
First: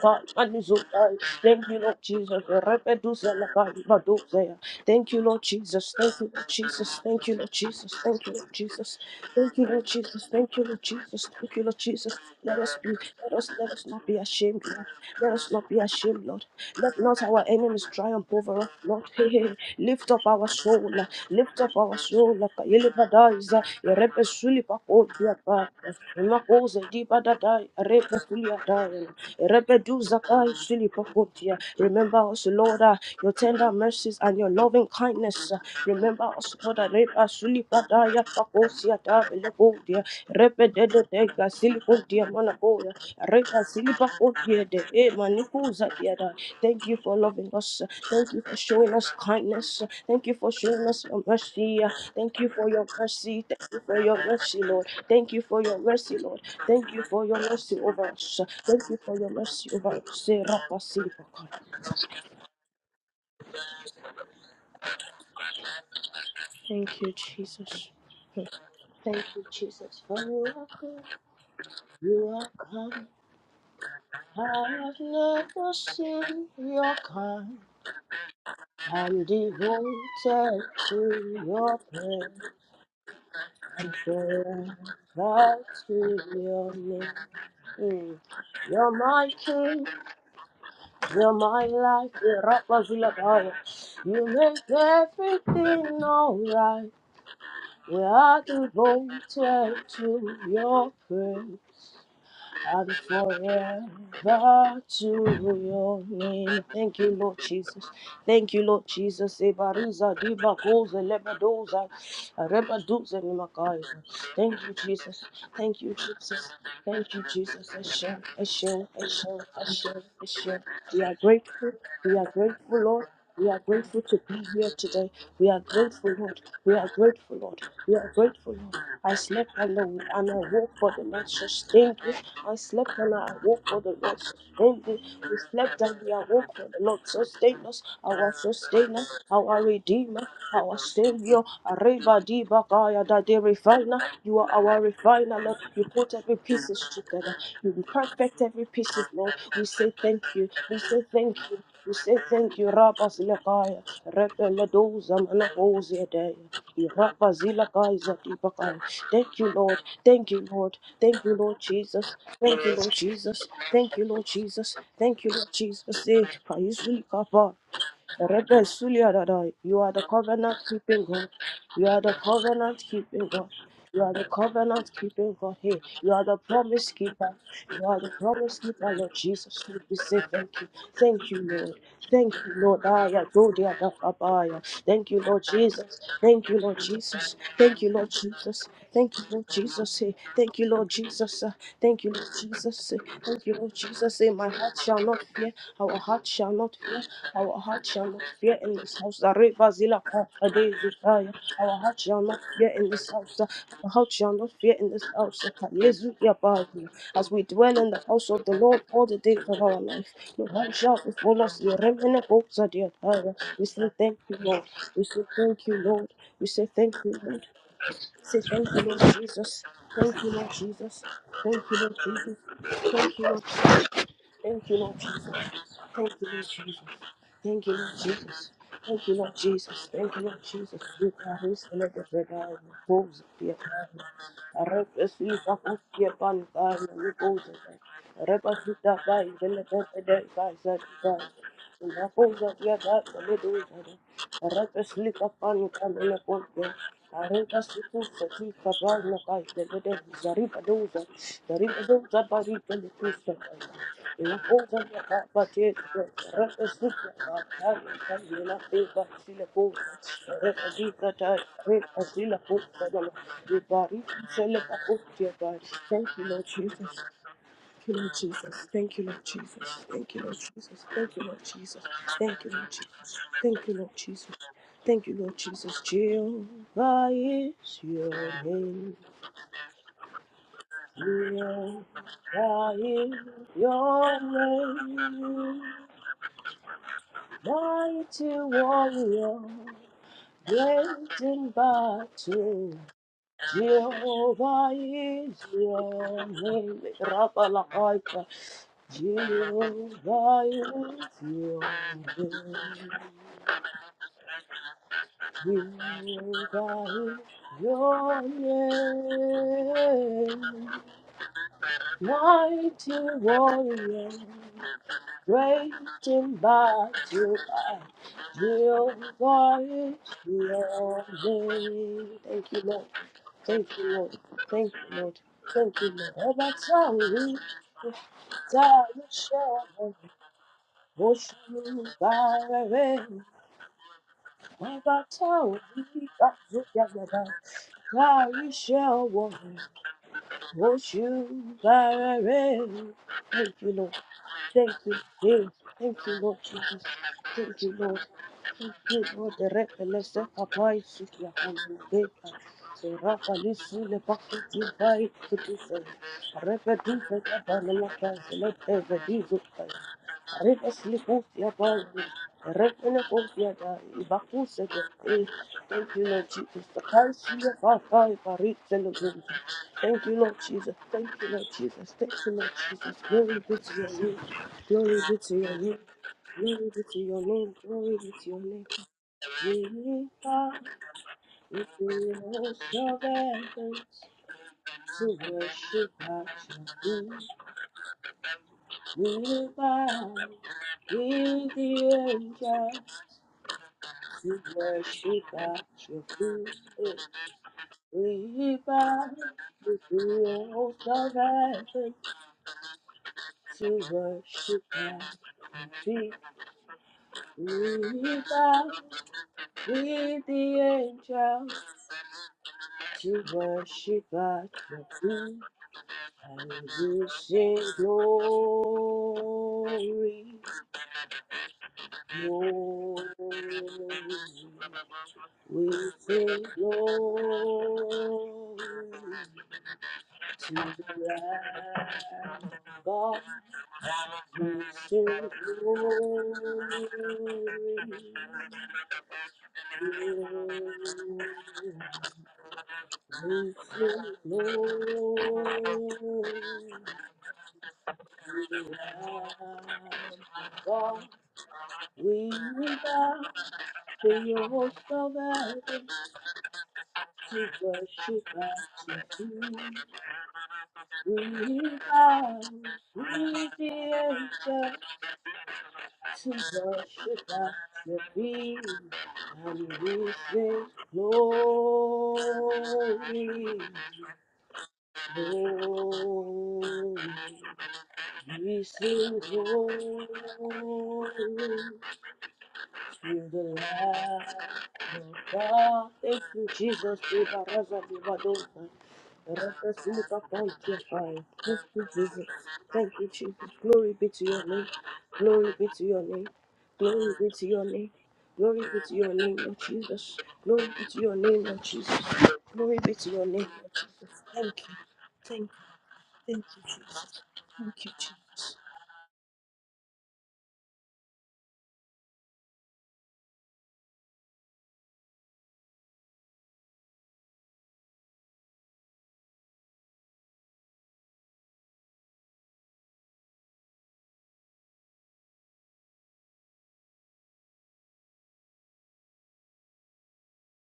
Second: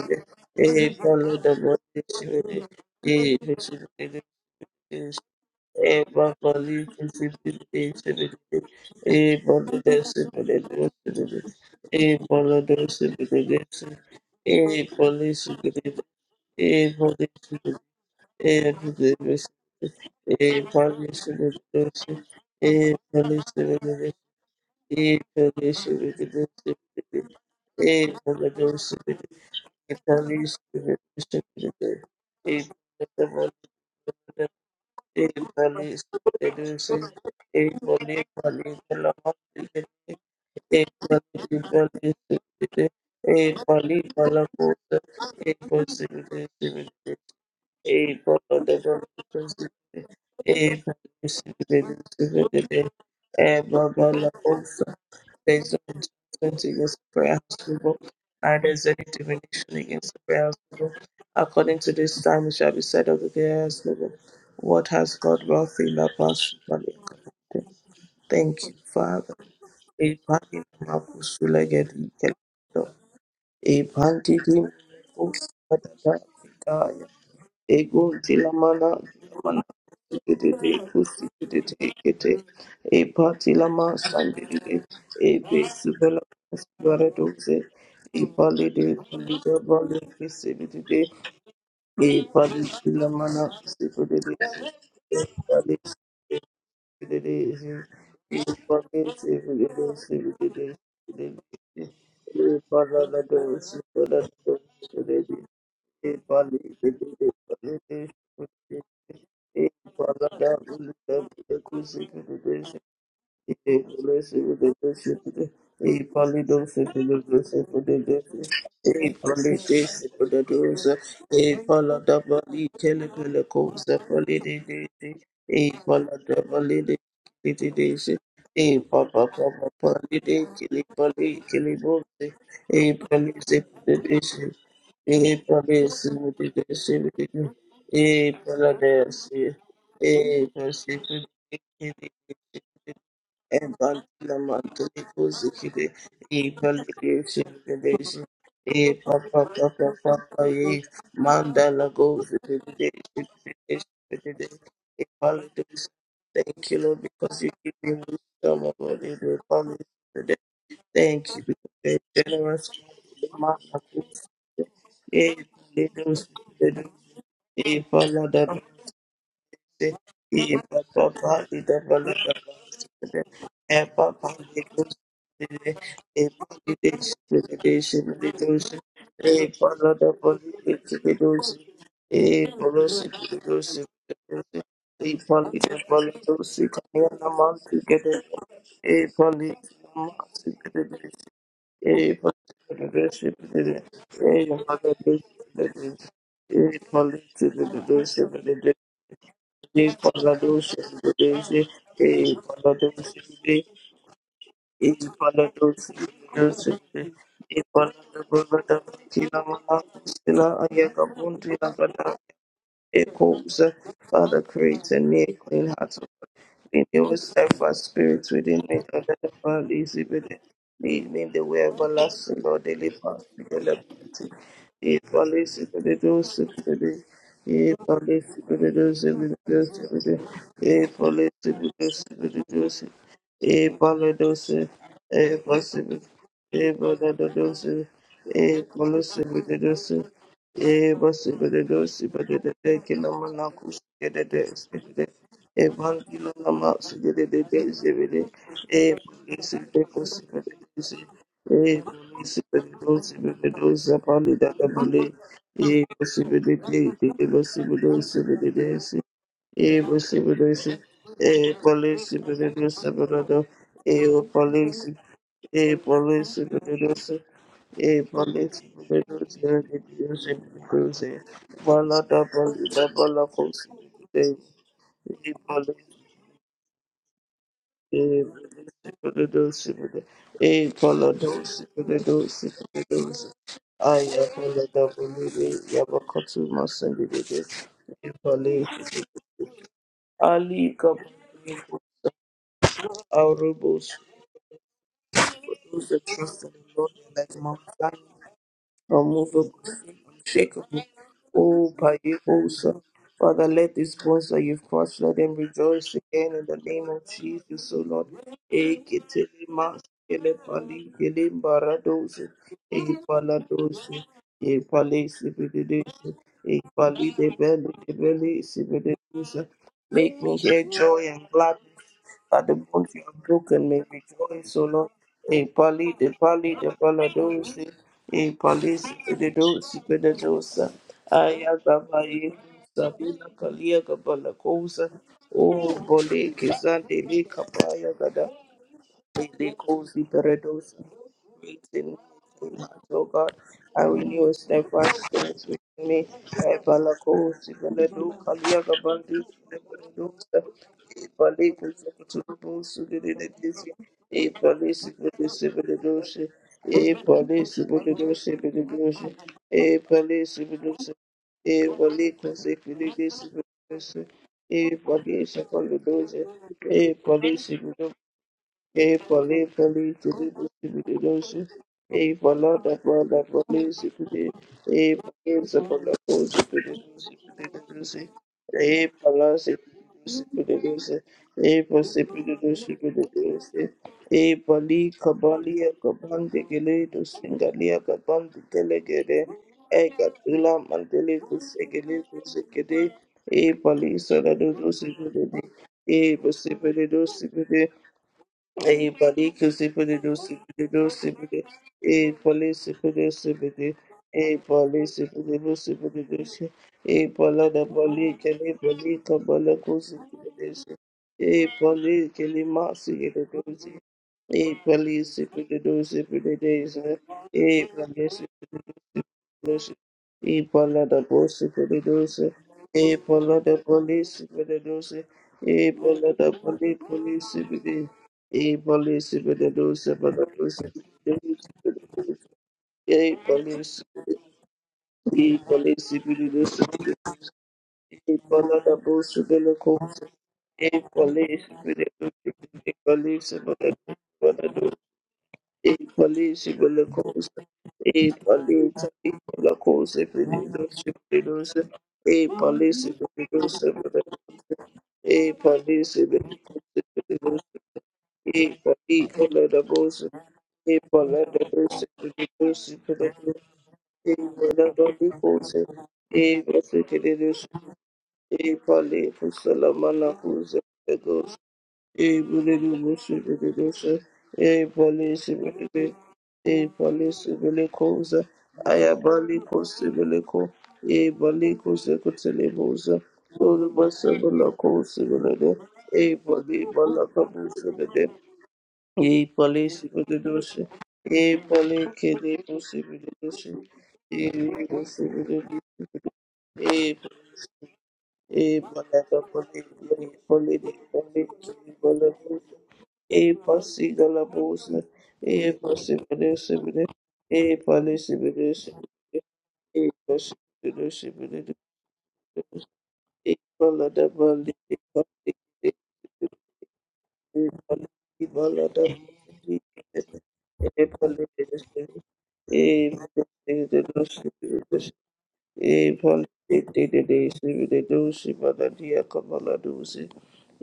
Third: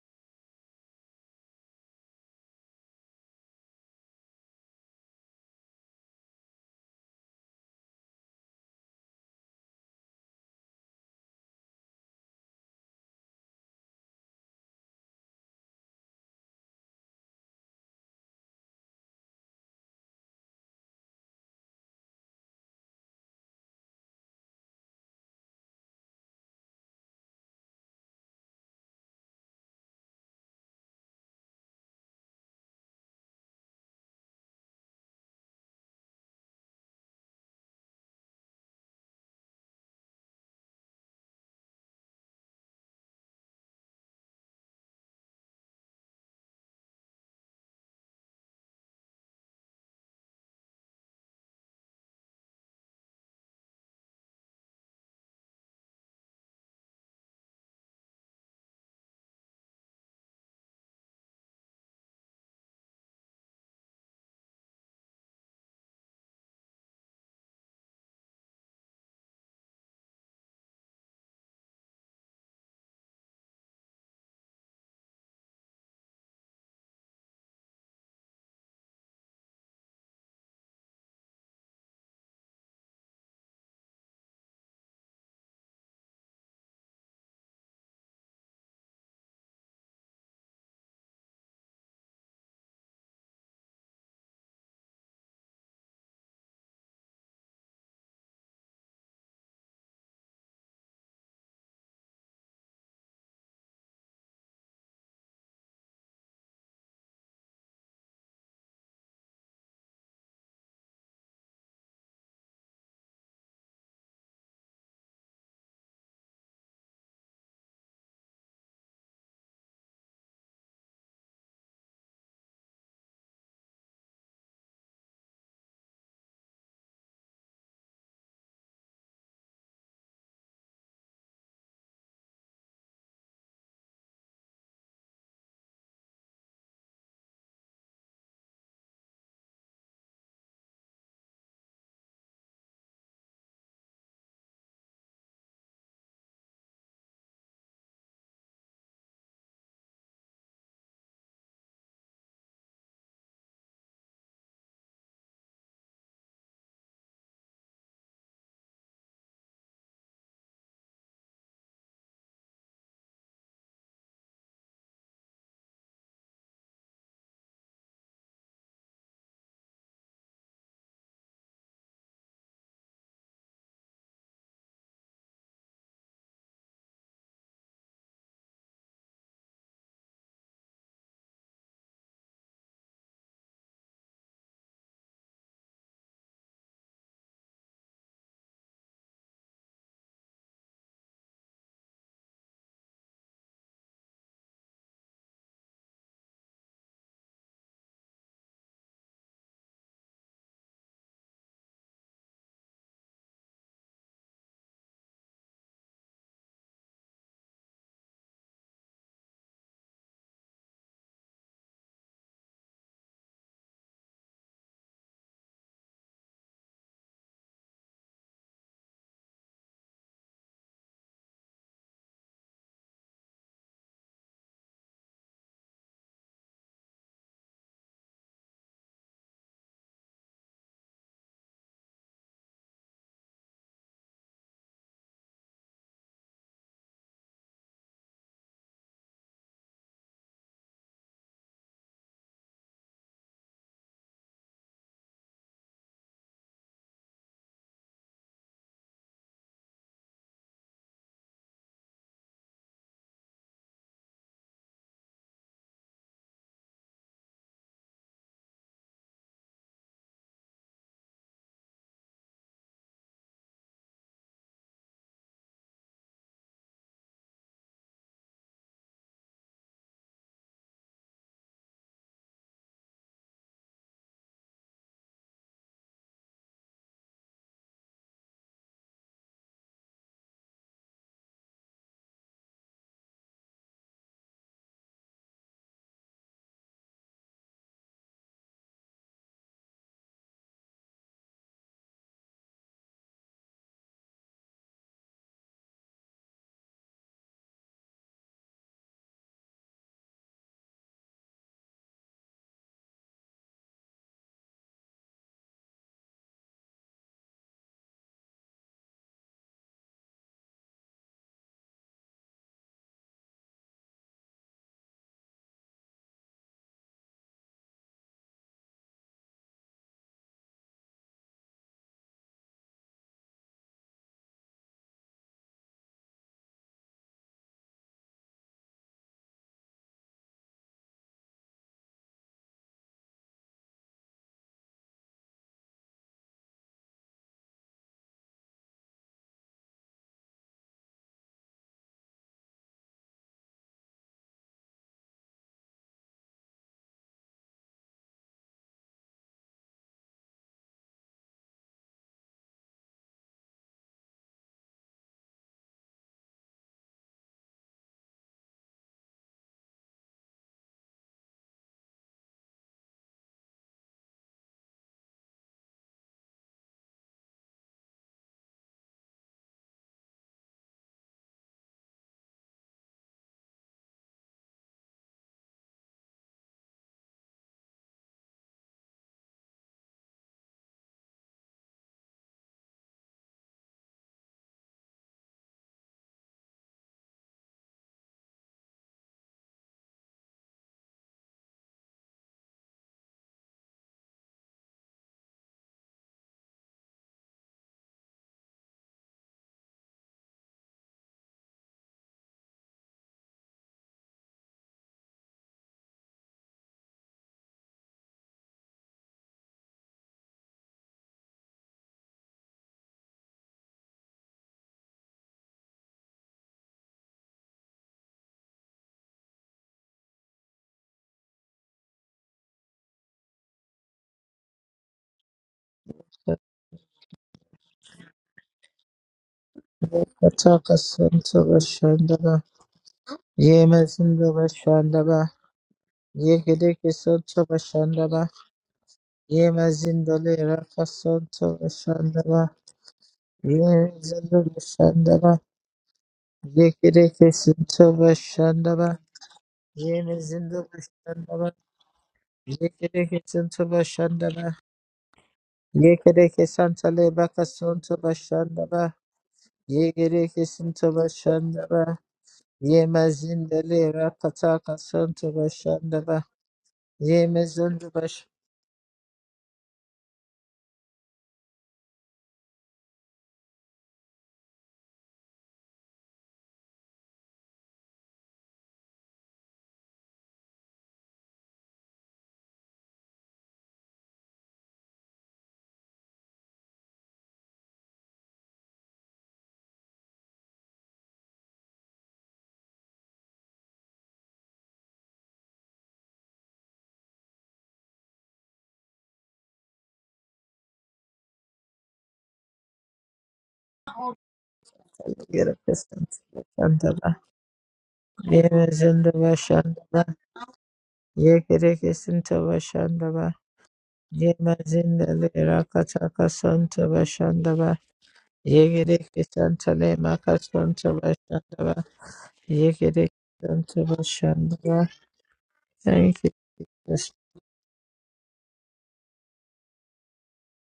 a follow the Jesus. motivation a Thank vision you, Lord a broccoli Jesus. Thank you, fifty Lord Jesus. a Thank you, Lord Jesus. Thank you, Lord Jesus. Thank you, bottle Lord Jesus. Thank you, Lord Jesus. Thank you, Lord a Jesus. Let us bottle be, let us, let us not be a ashamed, Lord. Let Police, a us police not be ashamed, Lord. a Let not our police enemies triumph a police a over us, police a Lord. Hey, hey. hey. Lift up our soul. Lift up our soul. Like a Makoze diba dadai, police a repetulia police dying, repeduza kai Italy's silipokotia. revolutionary Remember us, Italy's Lord, uh, your tender mercies and your loving kindness. uh, Remember us, Lord, uh, revolution repa sulipadaya pakosia dabelobodia, repedede dega silipodia manakoya, repa silipodia de Thank you for loving us. Thank you for showing us kindness. Thank you for showing us your mercy. yeah. Thank you for your Italy mercy. Thank you for your mercy, Lord. Italy Thank you there for is no your mercy, Lord. judgment Thank against you the for prayer your house mercy people, over us. and there Thank is you any for your mercy divination over against the prayer house people. us. According to this time, it shall be said of the prayer house people, What has God wrought in the past? Thank you, Jesus. Thank you, Thank Father. you, Jesus. For you Ipaki are na good. makusule gedi You are kele. kind. Ebantiti I have never seen your Kusikataya kind. Eguntilamana I'm Mana devoted Kete to your prayer. Kusikete Epatilama Glory Sandide to Ebisibela your name. Subaredoze Mm. You're Epalide my Palida king, Bali Kisibide you're my life, you're Rapazula Epalitilamana power. You Sibide make everything alright. Thank We are devoted to your praise and forever to your name. Thank you, Lord Jesus. Thank you, Lord Jesus. Ebariza diva koze lebadoza, you. rebedoza E nimakaiza. Thank you, Jesus. Thank you, Jesus. Thank you, Jesus. Hashem, Hashem, Hashem, Hashem, Hashem. We are grateful. We are grateful, Lord. We are grateful to be here today. We are grateful, Lord. We are grateful, Lord. We are grateful, Lord. I slept and, I- and I woke for the Lord sustained me. I slept and I woke for the Lord sustained me. We slept and we awoke for the Lord sustained us. Our sustainer, our redeemer, our savior. Arriba di bakaya da de refiner. You are our refiner, Lord. You put every pieces together. You perfect every pieces, Lord. We say thank you. We say thank you. We say thank you, Rabba Zilakaya, Rebbe Ladoza Manahosia Day, Thank you, Lord, Rabba because you give Zilakai me wisdom of Zatibakai. what you do Thank you, for me Lord. Thank today. you, Lord. Thank Thank you, you Lord because you're Jesus. Thank generous. you, Lord Jesus. Mama, Thank you, please. Lord Jesus. Thank you, Yeah, Lord Jesus. they do. They do. Say, They follow that. Rebbe Suliadadai, you are Thank the covenant keeping God. You are the covenant keeping God. You are the covenant keeping God. Hey, you are the promise keeper. You are the promise keeper, Lord Jesus. We say thank you. Thank you, Lord. Thank you, Lord. Aya, do dia da fa ba Thank you, Lord Jesus. Thank you, Lord Jesus. Thank you, Lord Jesus. Thank you, Lord Jesus. Hey, Thank you, Lord Jesus. Uh, Thank you, Lord Jesus. Hey, Thank you, Lord Jesus. Hey, My heart shall not fear. Our heart shall not fear. Our heart you. shall not fear in this house. The river E zilla Father, do day something fire. today. Our heart shall E not fear Father, in do this something house. today. Our heart shall not fear in E this house. Father, do something Yezu yabahi. today. As we E dwell in Father, the house do of the something Lord all the today. days of our life, no harm E shall Father, befall do us. something today Yeremene boksa fire. echoes We of say thank you, Father, Lord. create We in me say a clean thank you, heart. O Lord. God. We say thank you, Renew a Lord. steadfast spirit Say within thank me. you, Lord Identify Jesus. these Thank you, evident. Lord Jesus. Lead me in the Thank way you, Lord Jesus. everlasting, Lord. Deliver Thank us you, Lord from the liberty. Thank you, Lord If Jesus. only you could Thank do you, Lord Jesus. something. Thank you, If Lord only you Jesus. could do Thank you, Lord something. Jesus. Thank you, Lord Jesus. If You only are you his could and do the regard of something. those here. If only you could do something. If Representa os possible. que pantar If only no you could pouso. Representa do vai something. de If la terra possible. de casa de Eba casa. sigedede Na pousa de sigedede casa kinama de naku dois. sigedede sigedede Representa pantar no evangelo nama pouso. sigedede Arranca se tu sigedede se ti capaz eba na casa de de sigedede sigedede zariba dosa. Zariba eba dosa para ir de sigedede tu. sigedede zapali Thank you, dada bale Lord Jesus. eba sigedede eba sigedede sigedede si eba sigedede eba sigedede sigedede eba sigedede eba sigedede a police Thank you, Lord Jesus. Thank police you, Lord Jesus. the Thank you, using Lord Jesus. Thank cruising. you, Lord Jesus. Bala da Thank you, bala Lord da Jesus. bala cruise. Thank you, Lord E Jesus. Thank you, Lord Jesus. police Jehovah is e your name. police police police. E bala police police Jehovah is police. Aya bala your da bala da name. yabakatu masandi de. E Mighty police. warrior, Ali kapu. great in battle, Our rebels. Jehovah is Those that your trust in the name. Lord like Mount Rapalakaika, unmovable, Jehovah unshakable. is your Oh, Payehosa. Father, let these bones that you've crushed, let them rejoice name. again in the name of Jehovah is Jesus, O Lord. your Ekitele maskele name. pali Eketelema, kelepali, Mighty kelembaradosi, warrior. ekepaladosi, ekepalesibididosi, Waiting by July, will ekepalidebelidebelesibididosi. volume Make me hear your joy and gladness name. at Thank the you, Lord. bones you have broken Thank may you, Lord. rejoice, O Thank Lord. you, Lord. A Thank you, pali, the Lord. Every pali, the time we lift paladosi, we a palis, the dosi, show, the dosa. push you Ayagabaye, by the rain. Sabina Kalia Every Gabalakosa, O time we Bole, got Kizande, le, Kapaya Gada. we shall walk. They cause the paradox Won't you waiting direct? oh God. Thank you, I Lord. renew a Thank you, steadfast spirit Jesus. within Thank me. you, Lord I Jesus. balako Thank you, Lord. sibalado Thank kaliaga you, bandi Lord. Direct The sibalado less of a reckless Papa is here on Ipaleko the gate. sokoturubu So Rafa sugedelegezi. Lissu le Paku Ipale Tibai sibede Kitisa. sibededoshe. Repetit the Ipale Kabbalah sibededoshe Kazalet bededoshe. Evadizu. Ipale Rivers sibedoshe. Lipofia by Ipaleko sibededoshe Revenopofia by bededoshe. Bakusa. Dai. Ipale Thank you, sibededoshe. Lord Jesus. The Ipale Kaisia sibededoshe. Fakai A Paritzelogin. for live, for live, Thank to you, live, Lord to Jesus. be the Thank you, Lord notion. Jesus. Thank A you, for Lord love, that Jesus. one, that Glory one be to lives, your to name. be the A Glory for be to games, your that name. one, that one, to be Glory the be to notion, your to be name. the Glory be notion. to your name. A for loss, We to be are the notion. A with for sip, to the be the host notion, to be of the notion. heaven A for lee, to kabalia, worship kabang, de at gele, your feet. We A bow katula, with the angels. A police, so We worship the day. God, your A for food sip, is we a bow Baliki Sipidi do Sipidi before do the Sipidi. heaven Eh, Police Sipidi to Sipidi. Eh, worship Police God. Sipidi do We Sipidi do Sipidi. Eh, Palada we Baliki Ni bow Balika Balaku with the Sipidi do Eh, angels Baliki Ni Masi to Sipidi do Sipidi. worship at Eh, your Police feet, Sipidi and we sing Eh, police, glory, e pala da police police, glory. e pala da police police, We e pala da sing police police police, e police glory, police police, To the bashanda e God, police, e police you should glory. Receive police police, e ba. pala da police Ye police, mazindo le e raka police police, santo bashanda ba. e police Ye police mazindo glory. police bashanda ba e polisi la Yeke deke cosa santo e bashanda polizia ba e quella Ye cosa per il mazindo nostro God, per bashanda ba il e we will polisi Yeke per bow deke il santo nostro per to bashanda ba your il host of e heaven polisi per Yemazda Bashandaba, Yekedeke il nostro per il Sotaka to nostro Santa worship at e Bashandaba, your polisi quella da Yemazinda Bashandaba, feet. cosa Yekedeke e Santa Bashandaba, Yemazinda Leraka Santa Bashandaba, Yemazinda Bashandaba, Yekedeke Santa bashanda ba Bashandaba, Yekedeke Santa Bashandaba, Yekedeke Santa Lebaka Santa Bashandaba, Yekedeke We bashanda ba polizia da cosa per il bow, we the Yemezindele e la angels rakataka da di santa bashandala. to e questa worship che at Yemezindu your bashandala. e feet, polizia quella and we mana say, cosa a bali kosi Glory, bade doshe, a bali se bade, a glory. bali se bade kosa, We aya sing bali kosi bade koh, a bali glory, kosi kot se le kosa, you the tod bali light bala koh se of bade, God. a Thank you, bali Jesus. bala We kabul se baraza di bade, badosa. a bali Rata se suka bade doshe, pantia fire. a Thank bali you, ke Jesus. le kosi Thank you, bade Jesus. doshe, Glory be a to your name. bali se bade, Glory be to your name. a Glory be to your name. a bali Glory be to bala your koh, a name, Lord bali Jesus. bala Glory be koh, to a your name, Lord bali Jesus. bala koh Glory be to your e name, Lord pasiga Jesus. la Thank you. bosa, Thank you. e Yereke santa pasibile Thank you, sibile, bashandala. Jesus. e Thank you, Jesus. palisibile Yemezindu sibile, e bashandala. pasibile sibile, Yekereke santa bashandala. e balada bali, e Yemezindele pasibile rakataka sibile, santa e bashandala. pali balada Yekereke bali, santa le maka e santa palisibile bashandala. sibile, e Yekereke santa pasibile sibile, e Thank you. palisibile sibile, dosi baladia kabala dosi,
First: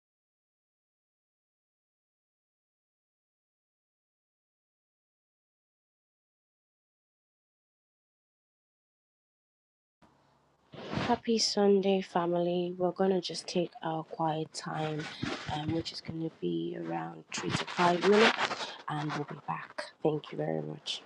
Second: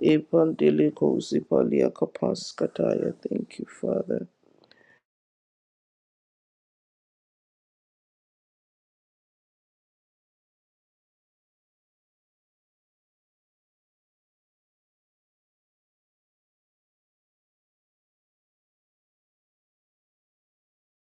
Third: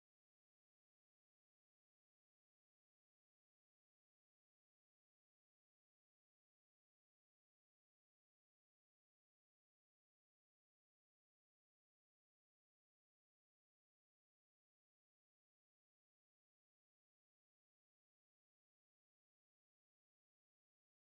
e pandile kosi palia kapas kataya. Thank you, Father. Happy Sunday, family. We're going to just take our quiet time, um, which is going to be around three to five minutes, and we'll be back. Thank you very much.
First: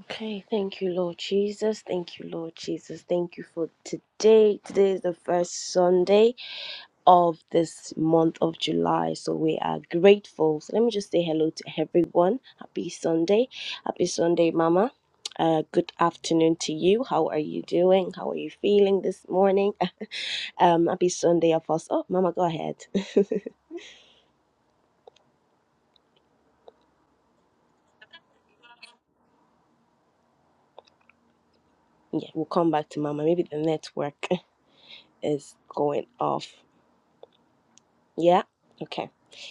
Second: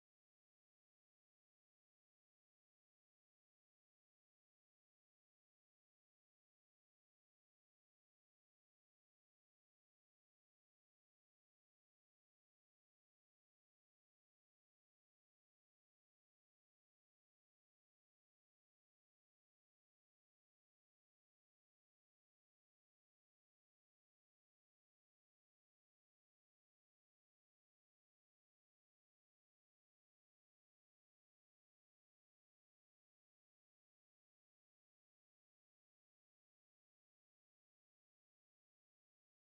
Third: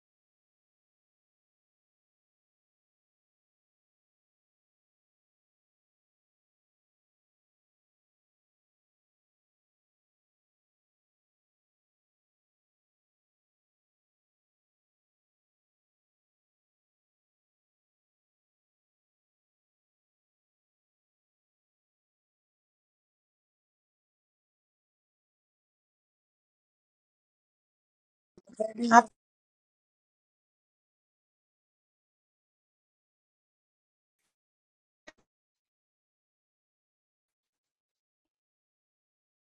Okay, thank you, Lord Jesus. Thank you, Lord Jesus. Thank you for today. Today is the first Sunday of this month of July. So we are grateful. So let me just say hello to everyone. Happy Sunday. Happy Sunday, Mama. Uh, good afternoon to you. How are you doing? How are you feeling this morning? Um, happy Sunday, Apostle. Oh, Mama, go ahead. Jesus. Yeah, we'll come back to Mama. Maybe the network is going off. Yeah. Okay,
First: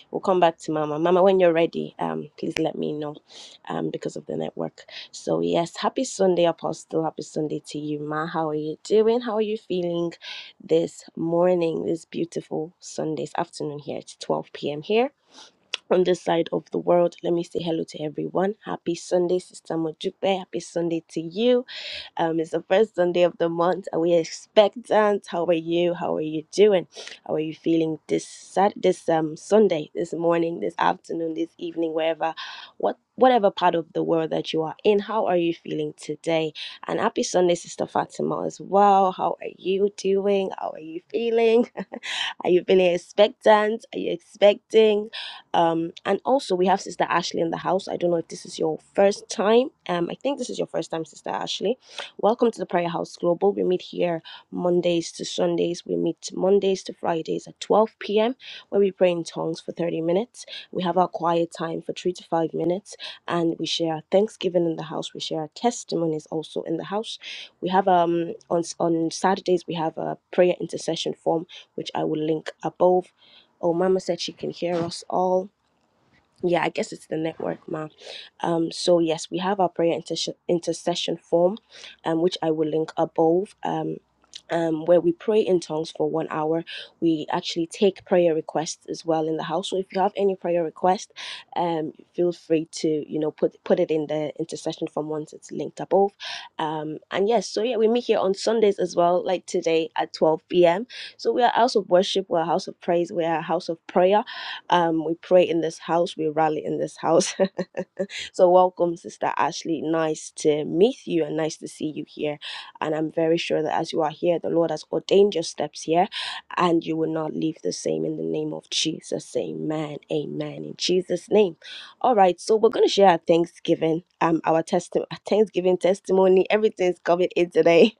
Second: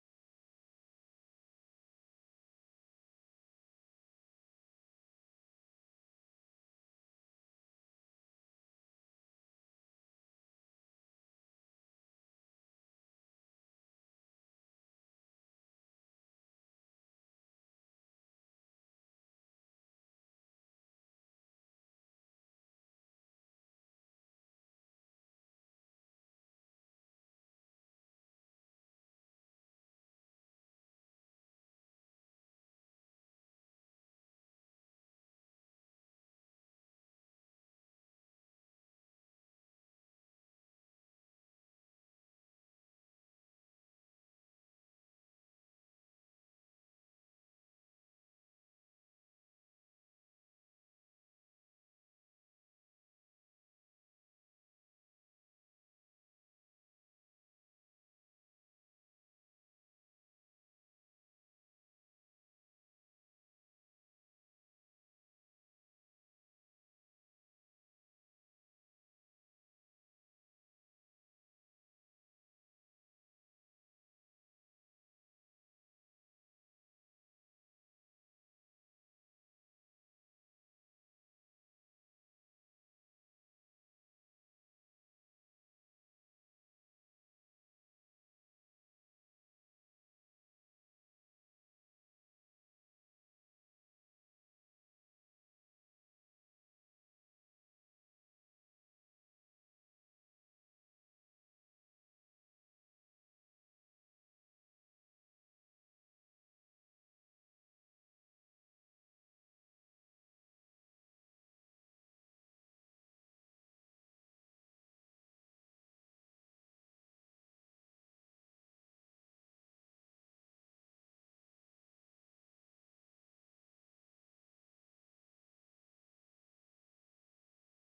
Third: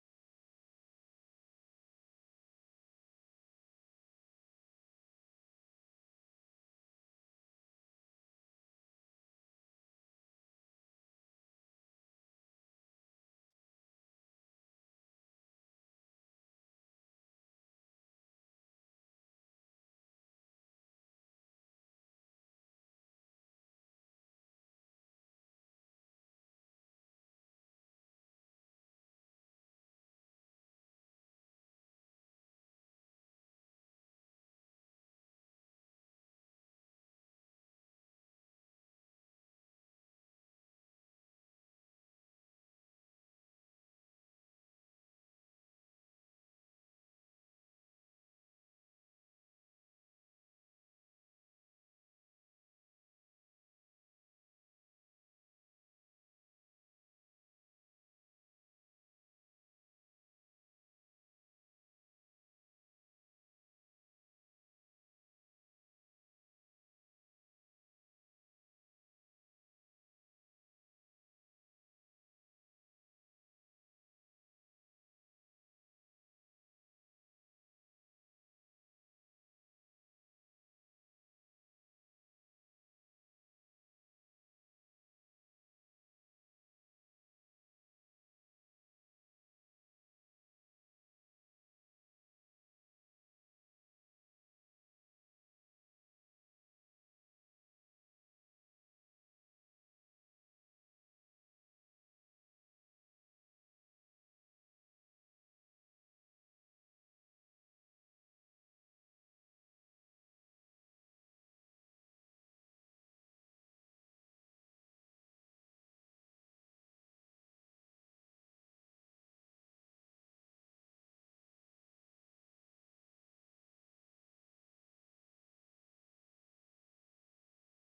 we'll come back to Mama. Mama, when you're ready, um, please let me know, um, because of the network. So yes, happy Sunday, Apostle. Happy Sunday to you, Ma. How are you doing? How are you feeling this morning? This beautiful Sunday's afternoon here. It's 12 p.m. here on this side of the world. Let me say hello to everyone. Happy Sunday, Sister Mojupe. Happy Sunday to you. Um, it's the first Sunday of the month. Are we expectant? How are you? How are you doing? How are you feeling this Sat this um Sunday, this morning, this afternoon, this evening, wherever, what whatever part of the world that you are in? How are you feeling today? And happy Sunday, Sister Fatima, as well. How are you doing? How are you feeling? Are you feeling expectant? Are you expecting? Um, and also, we have Sister Ashley in the house. I don't know if this is your first time. Um, I think this is your first time, Sister Ashley. Welcome to the Prayer House Global. We meet here Mondays to Sundays. We meet Mondays to Fridays at 12 p.m., where we pray in tongues for 30 minutes. We have our quiet time for three to five minutes, and we share our Thanksgiving in the house. We share our testimonies also in the house. We have um on on Saturdays we have a prayer intercession form which I will link above. Oh, Mama said she can hear us all yeah, I guess it's the network, ma. Um, so yes, we have our prayer intercession intercession form, um, which I will link above. Um, um, where we pray in tongues for one hour, we actually take prayer requests as well in the house. So if you have any prayer request, um, feel free to you know put put it in the intercession form once it's linked above. Um, and yes, so yeah, we meet here on Sundays as well, like today at twelve p.m. So we are a house of worship, we're a house of praise, we are a house of prayer um, we pray in this house, we rally in this house. so, welcome, Sister Ashley. Nice to meet you and nice to see you here. And I'm very sure that as you are here, the Lord has ordained your steps here and you will not leave the same in the name of Jesus. Amen. Amen. In Jesus' name. All right. So, we're going to share our Thanksgiving, um, our testi- our Thanksgiving testimony. Everything's coming in today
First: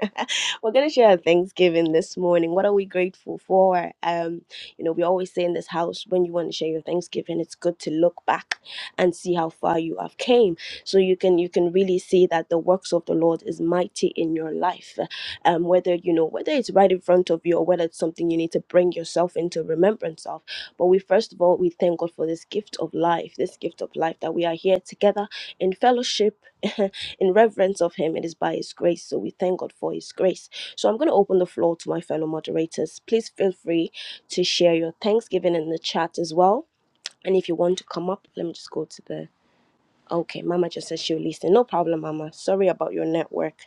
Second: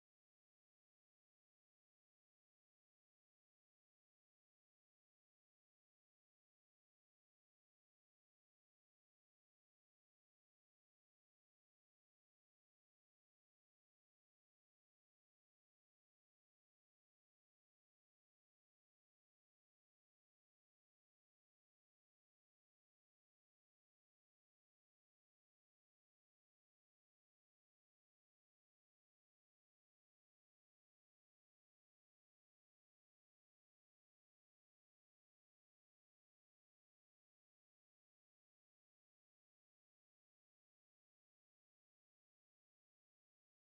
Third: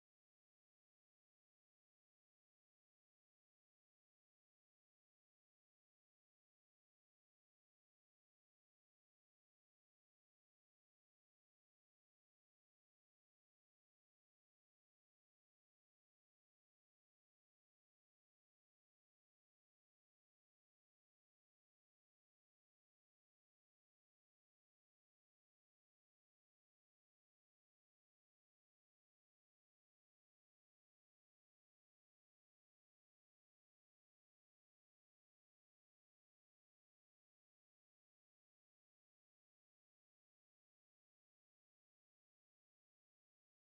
we're going to share our Thanksgiving this morning. What are we grateful for? Um, you know, we always say in this house, when you want to share your Thanksgiving, it's good to look back and see how far you have came, so you can you can really see that the works of the Lord is mighty in your life. Um, whether you know whether it's right in front of you or whether it's something you need to bring yourself into remembrance of. But we first of all we thank God for this gift of life, this gift of life that we are here together in fellowship, in reverence of Him. It is by His grace, so we thank God for His grace. So I'm going to open the floor to my fellow moderators. Please feel free to share your Thanksgiving in the chat as well. And if you want to come up, let me just go to the. Okay, Mama just said she'll listen. No problem, Mama. Sorry about your network.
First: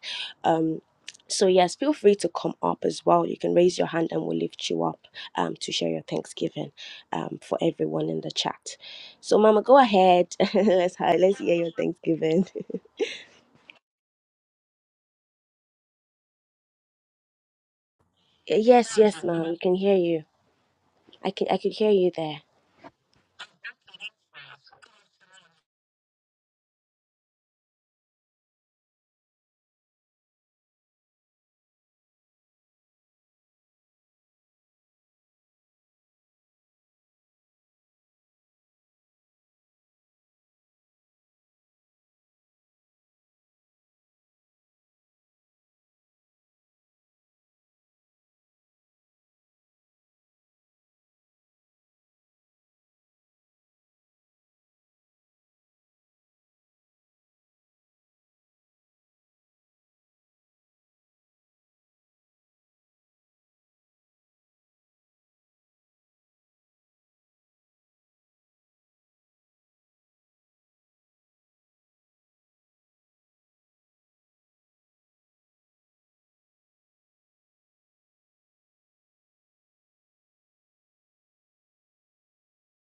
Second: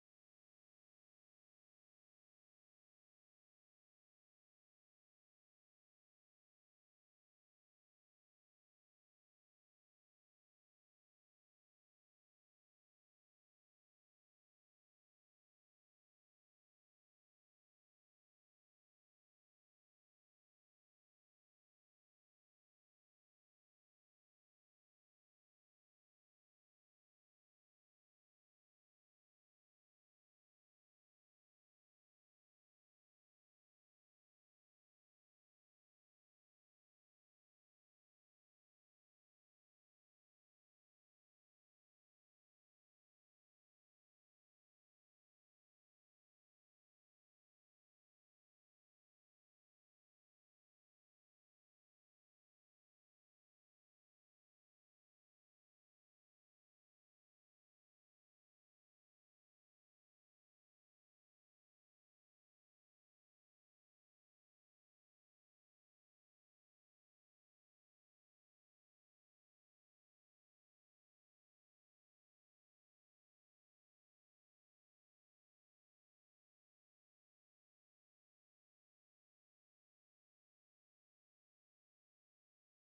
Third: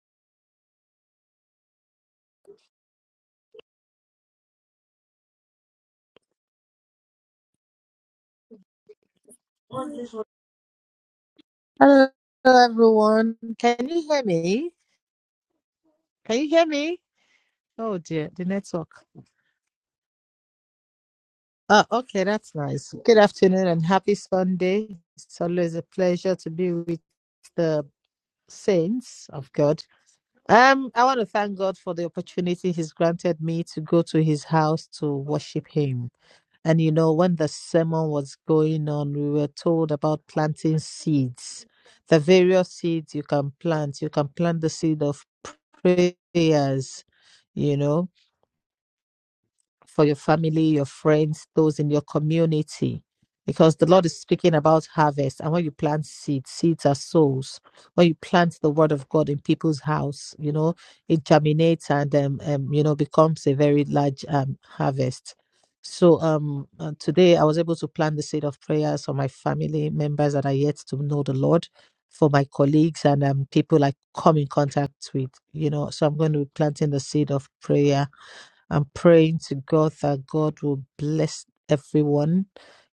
Um, so yes, feel free to come up as well. You can raise your hand and we'll lift you up um, to share your Thanksgiving um, for everyone in the chat. So, Mama, go ahead. let's hi- let's hear your Hello Thanksgiving. everyone. Can you hear me? Can you hear me? Oh dear, the yes, network. yes, Mama, we can hear you. I can I could Uh, hear you okay, there. that's nice. Good afternoon and happy Sunday. It's always a pleasure to be with the saints of God. Um, I want to thank God for the opportunity He's granted me to go to His house to worship Him. And you know, when the sermon was going on, we were told about planting seeds. The various seeds you can plant. You can plant the seed of prayers, you know. for your family, your friends, those in your community. Because the Lord is speaking about harvest. And when you plant seeds, seeds are souls. When you plant the word of God in people's house, you know, it germinates and, um, um, you know, becomes a very large um, harvest. So um, uh, today I was able to plant the seed of prayers for my family members that are yet to know the Lord, for my colleagues and um, people I come in contact with, you know. So I'm going to be planting the seed of prayer I'm praying to God that God will bless everyone,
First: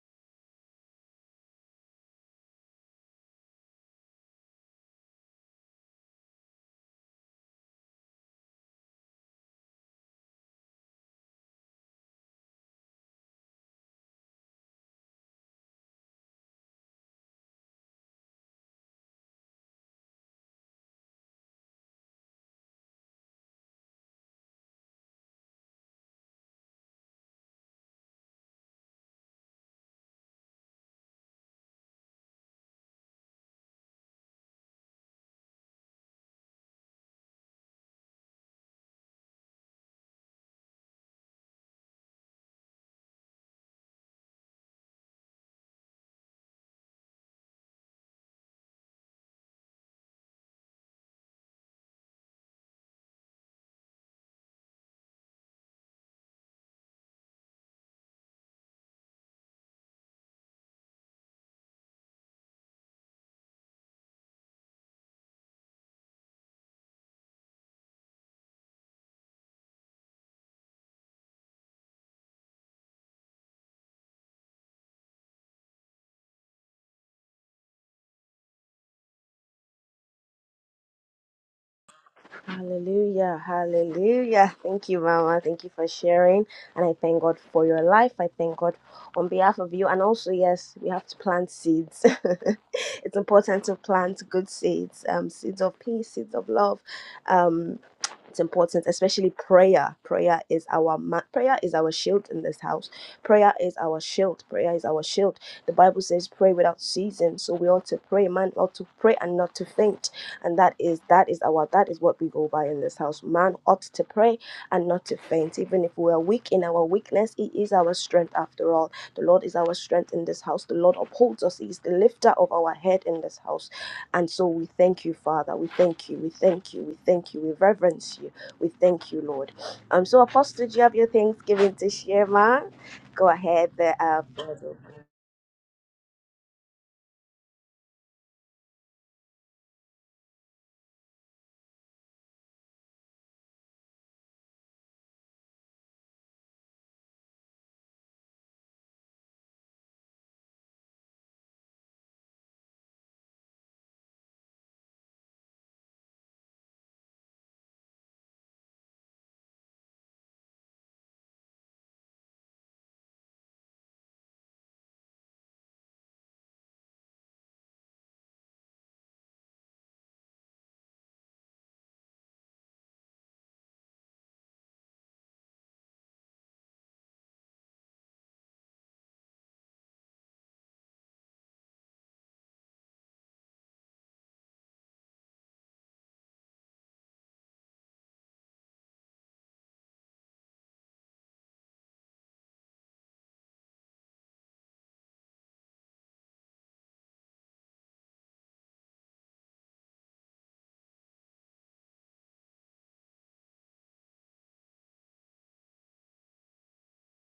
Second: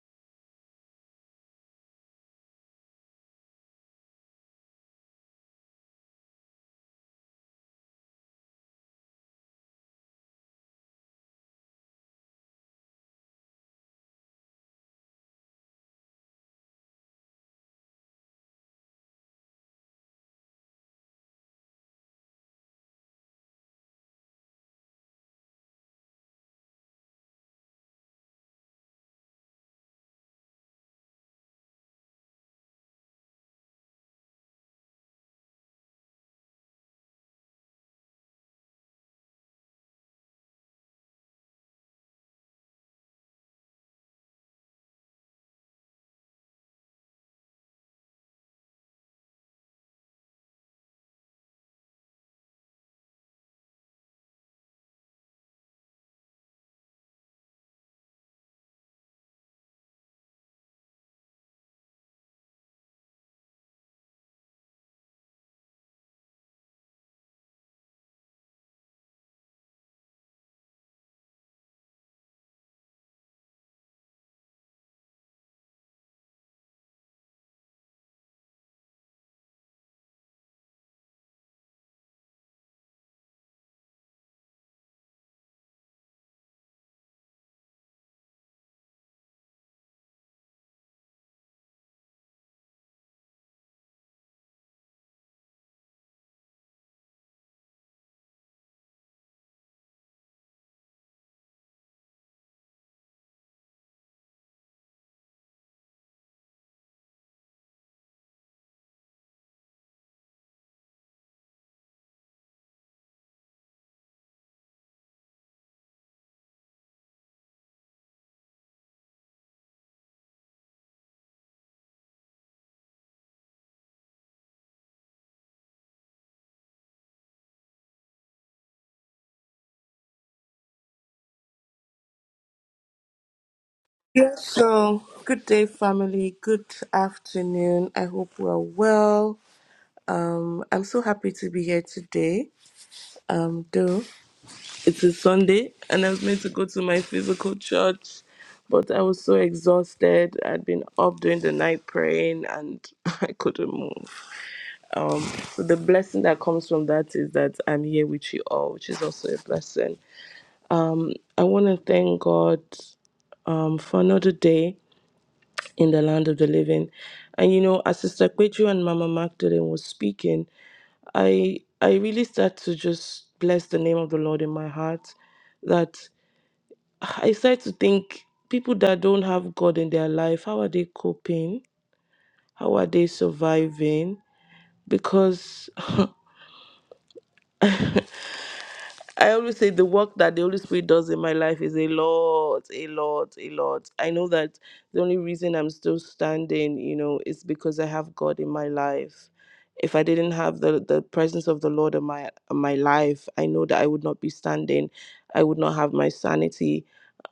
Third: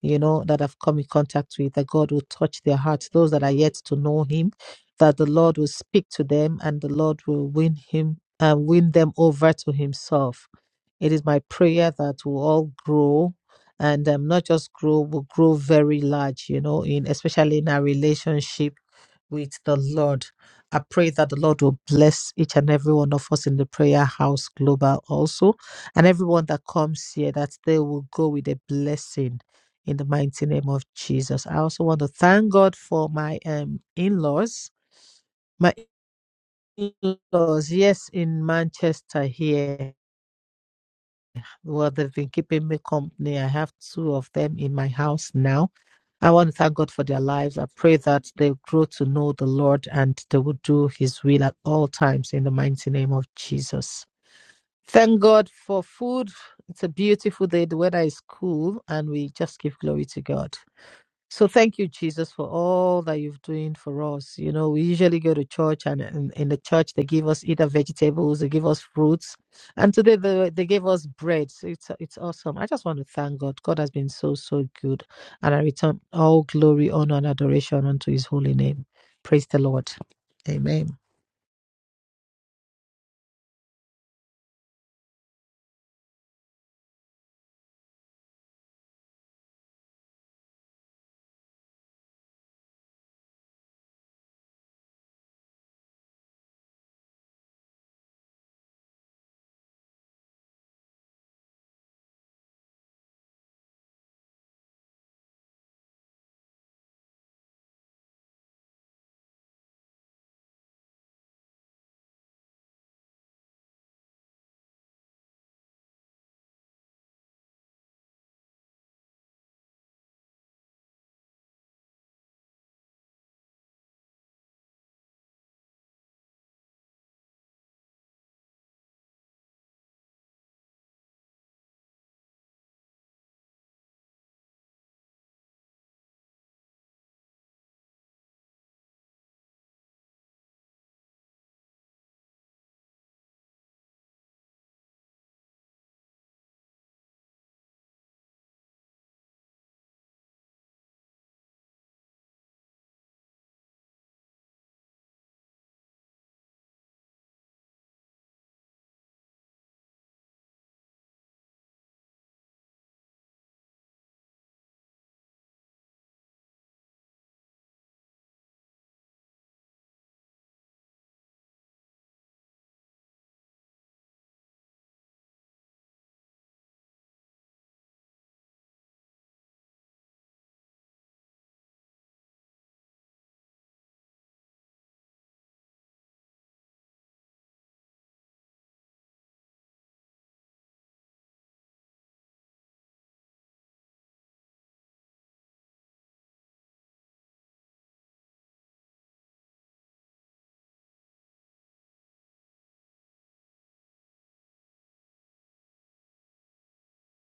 you know, that I've come in contact with, that God will touch their hearts, those that are yet to know Him, that the Lord will speak to them and the Lord will win Him and win them over to Himself. It is my prayer that we'll all grow and um, not just grow, we'll grow very large, you know, in especially in our relationship with the Lord. I pray that the Lord will bless each and every one of us in the prayer house global also, and everyone that comes here, that they will go with a blessing in the mighty name of Jesus. I also want to thank God for my um, in laws. My in laws, yes, in Manchester here. Well, they've been keeping me company. I have two of them in my house now I want to thank God for their lives. I pray that they grow to know the Lord and they will do His will at all times in the mighty name of Jesus. Thank God for food. It's a beautiful day. The weather is cool and we just give glory to God. So thank you, Jesus, for all that you've doing for us. You know, we usually go to church, and in, in the church they give us either vegetables, they give us fruits, and today they they gave us bread. So it's it's awesome. I just want to thank God. God has been so so good, and I return all glory, honor, and adoration unto His holy name. Praise the Lord. Amen. Hallelujah, hallelujah. Thank you, Mama. Thank you for sharing. And I thank God for your life. I thank God on behalf of you. And also, yes, we have to plant seeds. it's important to plant good seeds, um, seeds of peace, seeds of love. Um, it's important especially prayer prayer is our ma- prayer is our shield in this house prayer is our shield prayer is our shield the bible says pray without ceasing so we ought to pray man ought to pray and not to faint and that is that is our that is what we go by in this house man ought to pray and not to faint even if we are weak in our weakness he is our strength after all the lord is our strength in this house the lord upholds us he is the lifter of our head in this house and so we thank you, Father. We thank you. We thank you. We thank you. We reverence you. We thank you, Lord. Um, so Apostle, do you have your Thanksgiving to share, ma? Go ahead. There, Yes, uh, so good day, family. Good afternoon. I hope we're well. Um, I'm so happy to be here today. Um, though it's a Sunday and I was meant to go to my physical church, but I was so exhausted. I'd been up during the night praying and I couldn't move. Um, so the blessing that comes from that is that I'm here with you all, which is also a blessing. Um, I want to thank God um, for another day. in the land of the living. And you know, as Sister Kweju and Mama Magdalene was speaking, I I really start to just bless the name of the Lord in my heart. That I start to think people that don't have God in their life, how are they coping? How are they surviving? Because I always say the work that the Holy Spirit does in my life is a lot, a lot, a lot. I know that the only reason I'm still standing, you know, is because I have God in my life. If I didn't have the, the presence of the Lord in my in my life, I know that I would not be standing. I would not have my sanity.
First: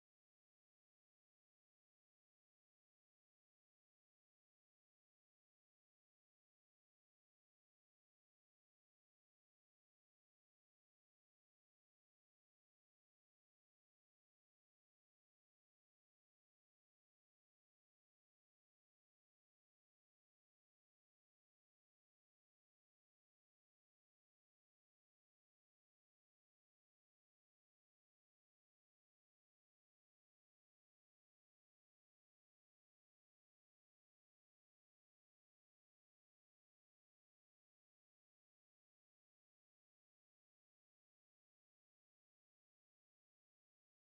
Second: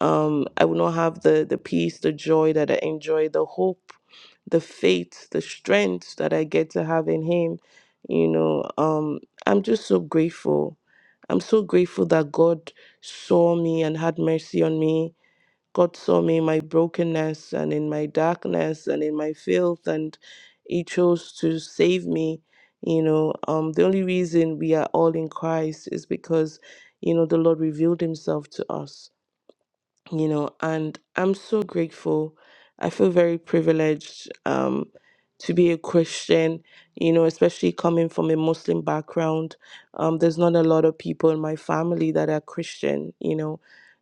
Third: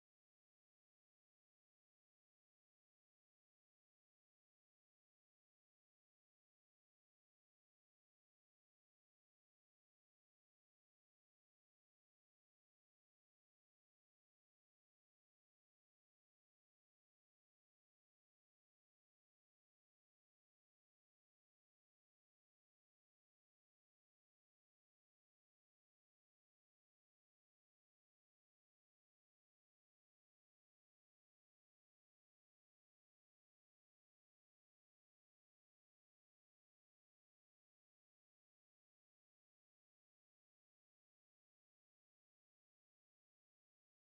Um, I would not have the the peace, the joy that I enjoy, the hope, the faith, the strength that I get to have in Him. You know, um, I'm just so grateful I'm so grateful that God saw me and had mercy on me. God saw me in my brokenness and in my darkness and in my filth, and He chose to save me. You know, um, the only reason we are all in Christ is because, you know, the Lord revealed Himself to us you know, and I'm so grateful. I feel very privileged um, to be a Christian, you know, especially coming from a Muslim background. Um, there's not a lot of people in my family that are Christian, you know,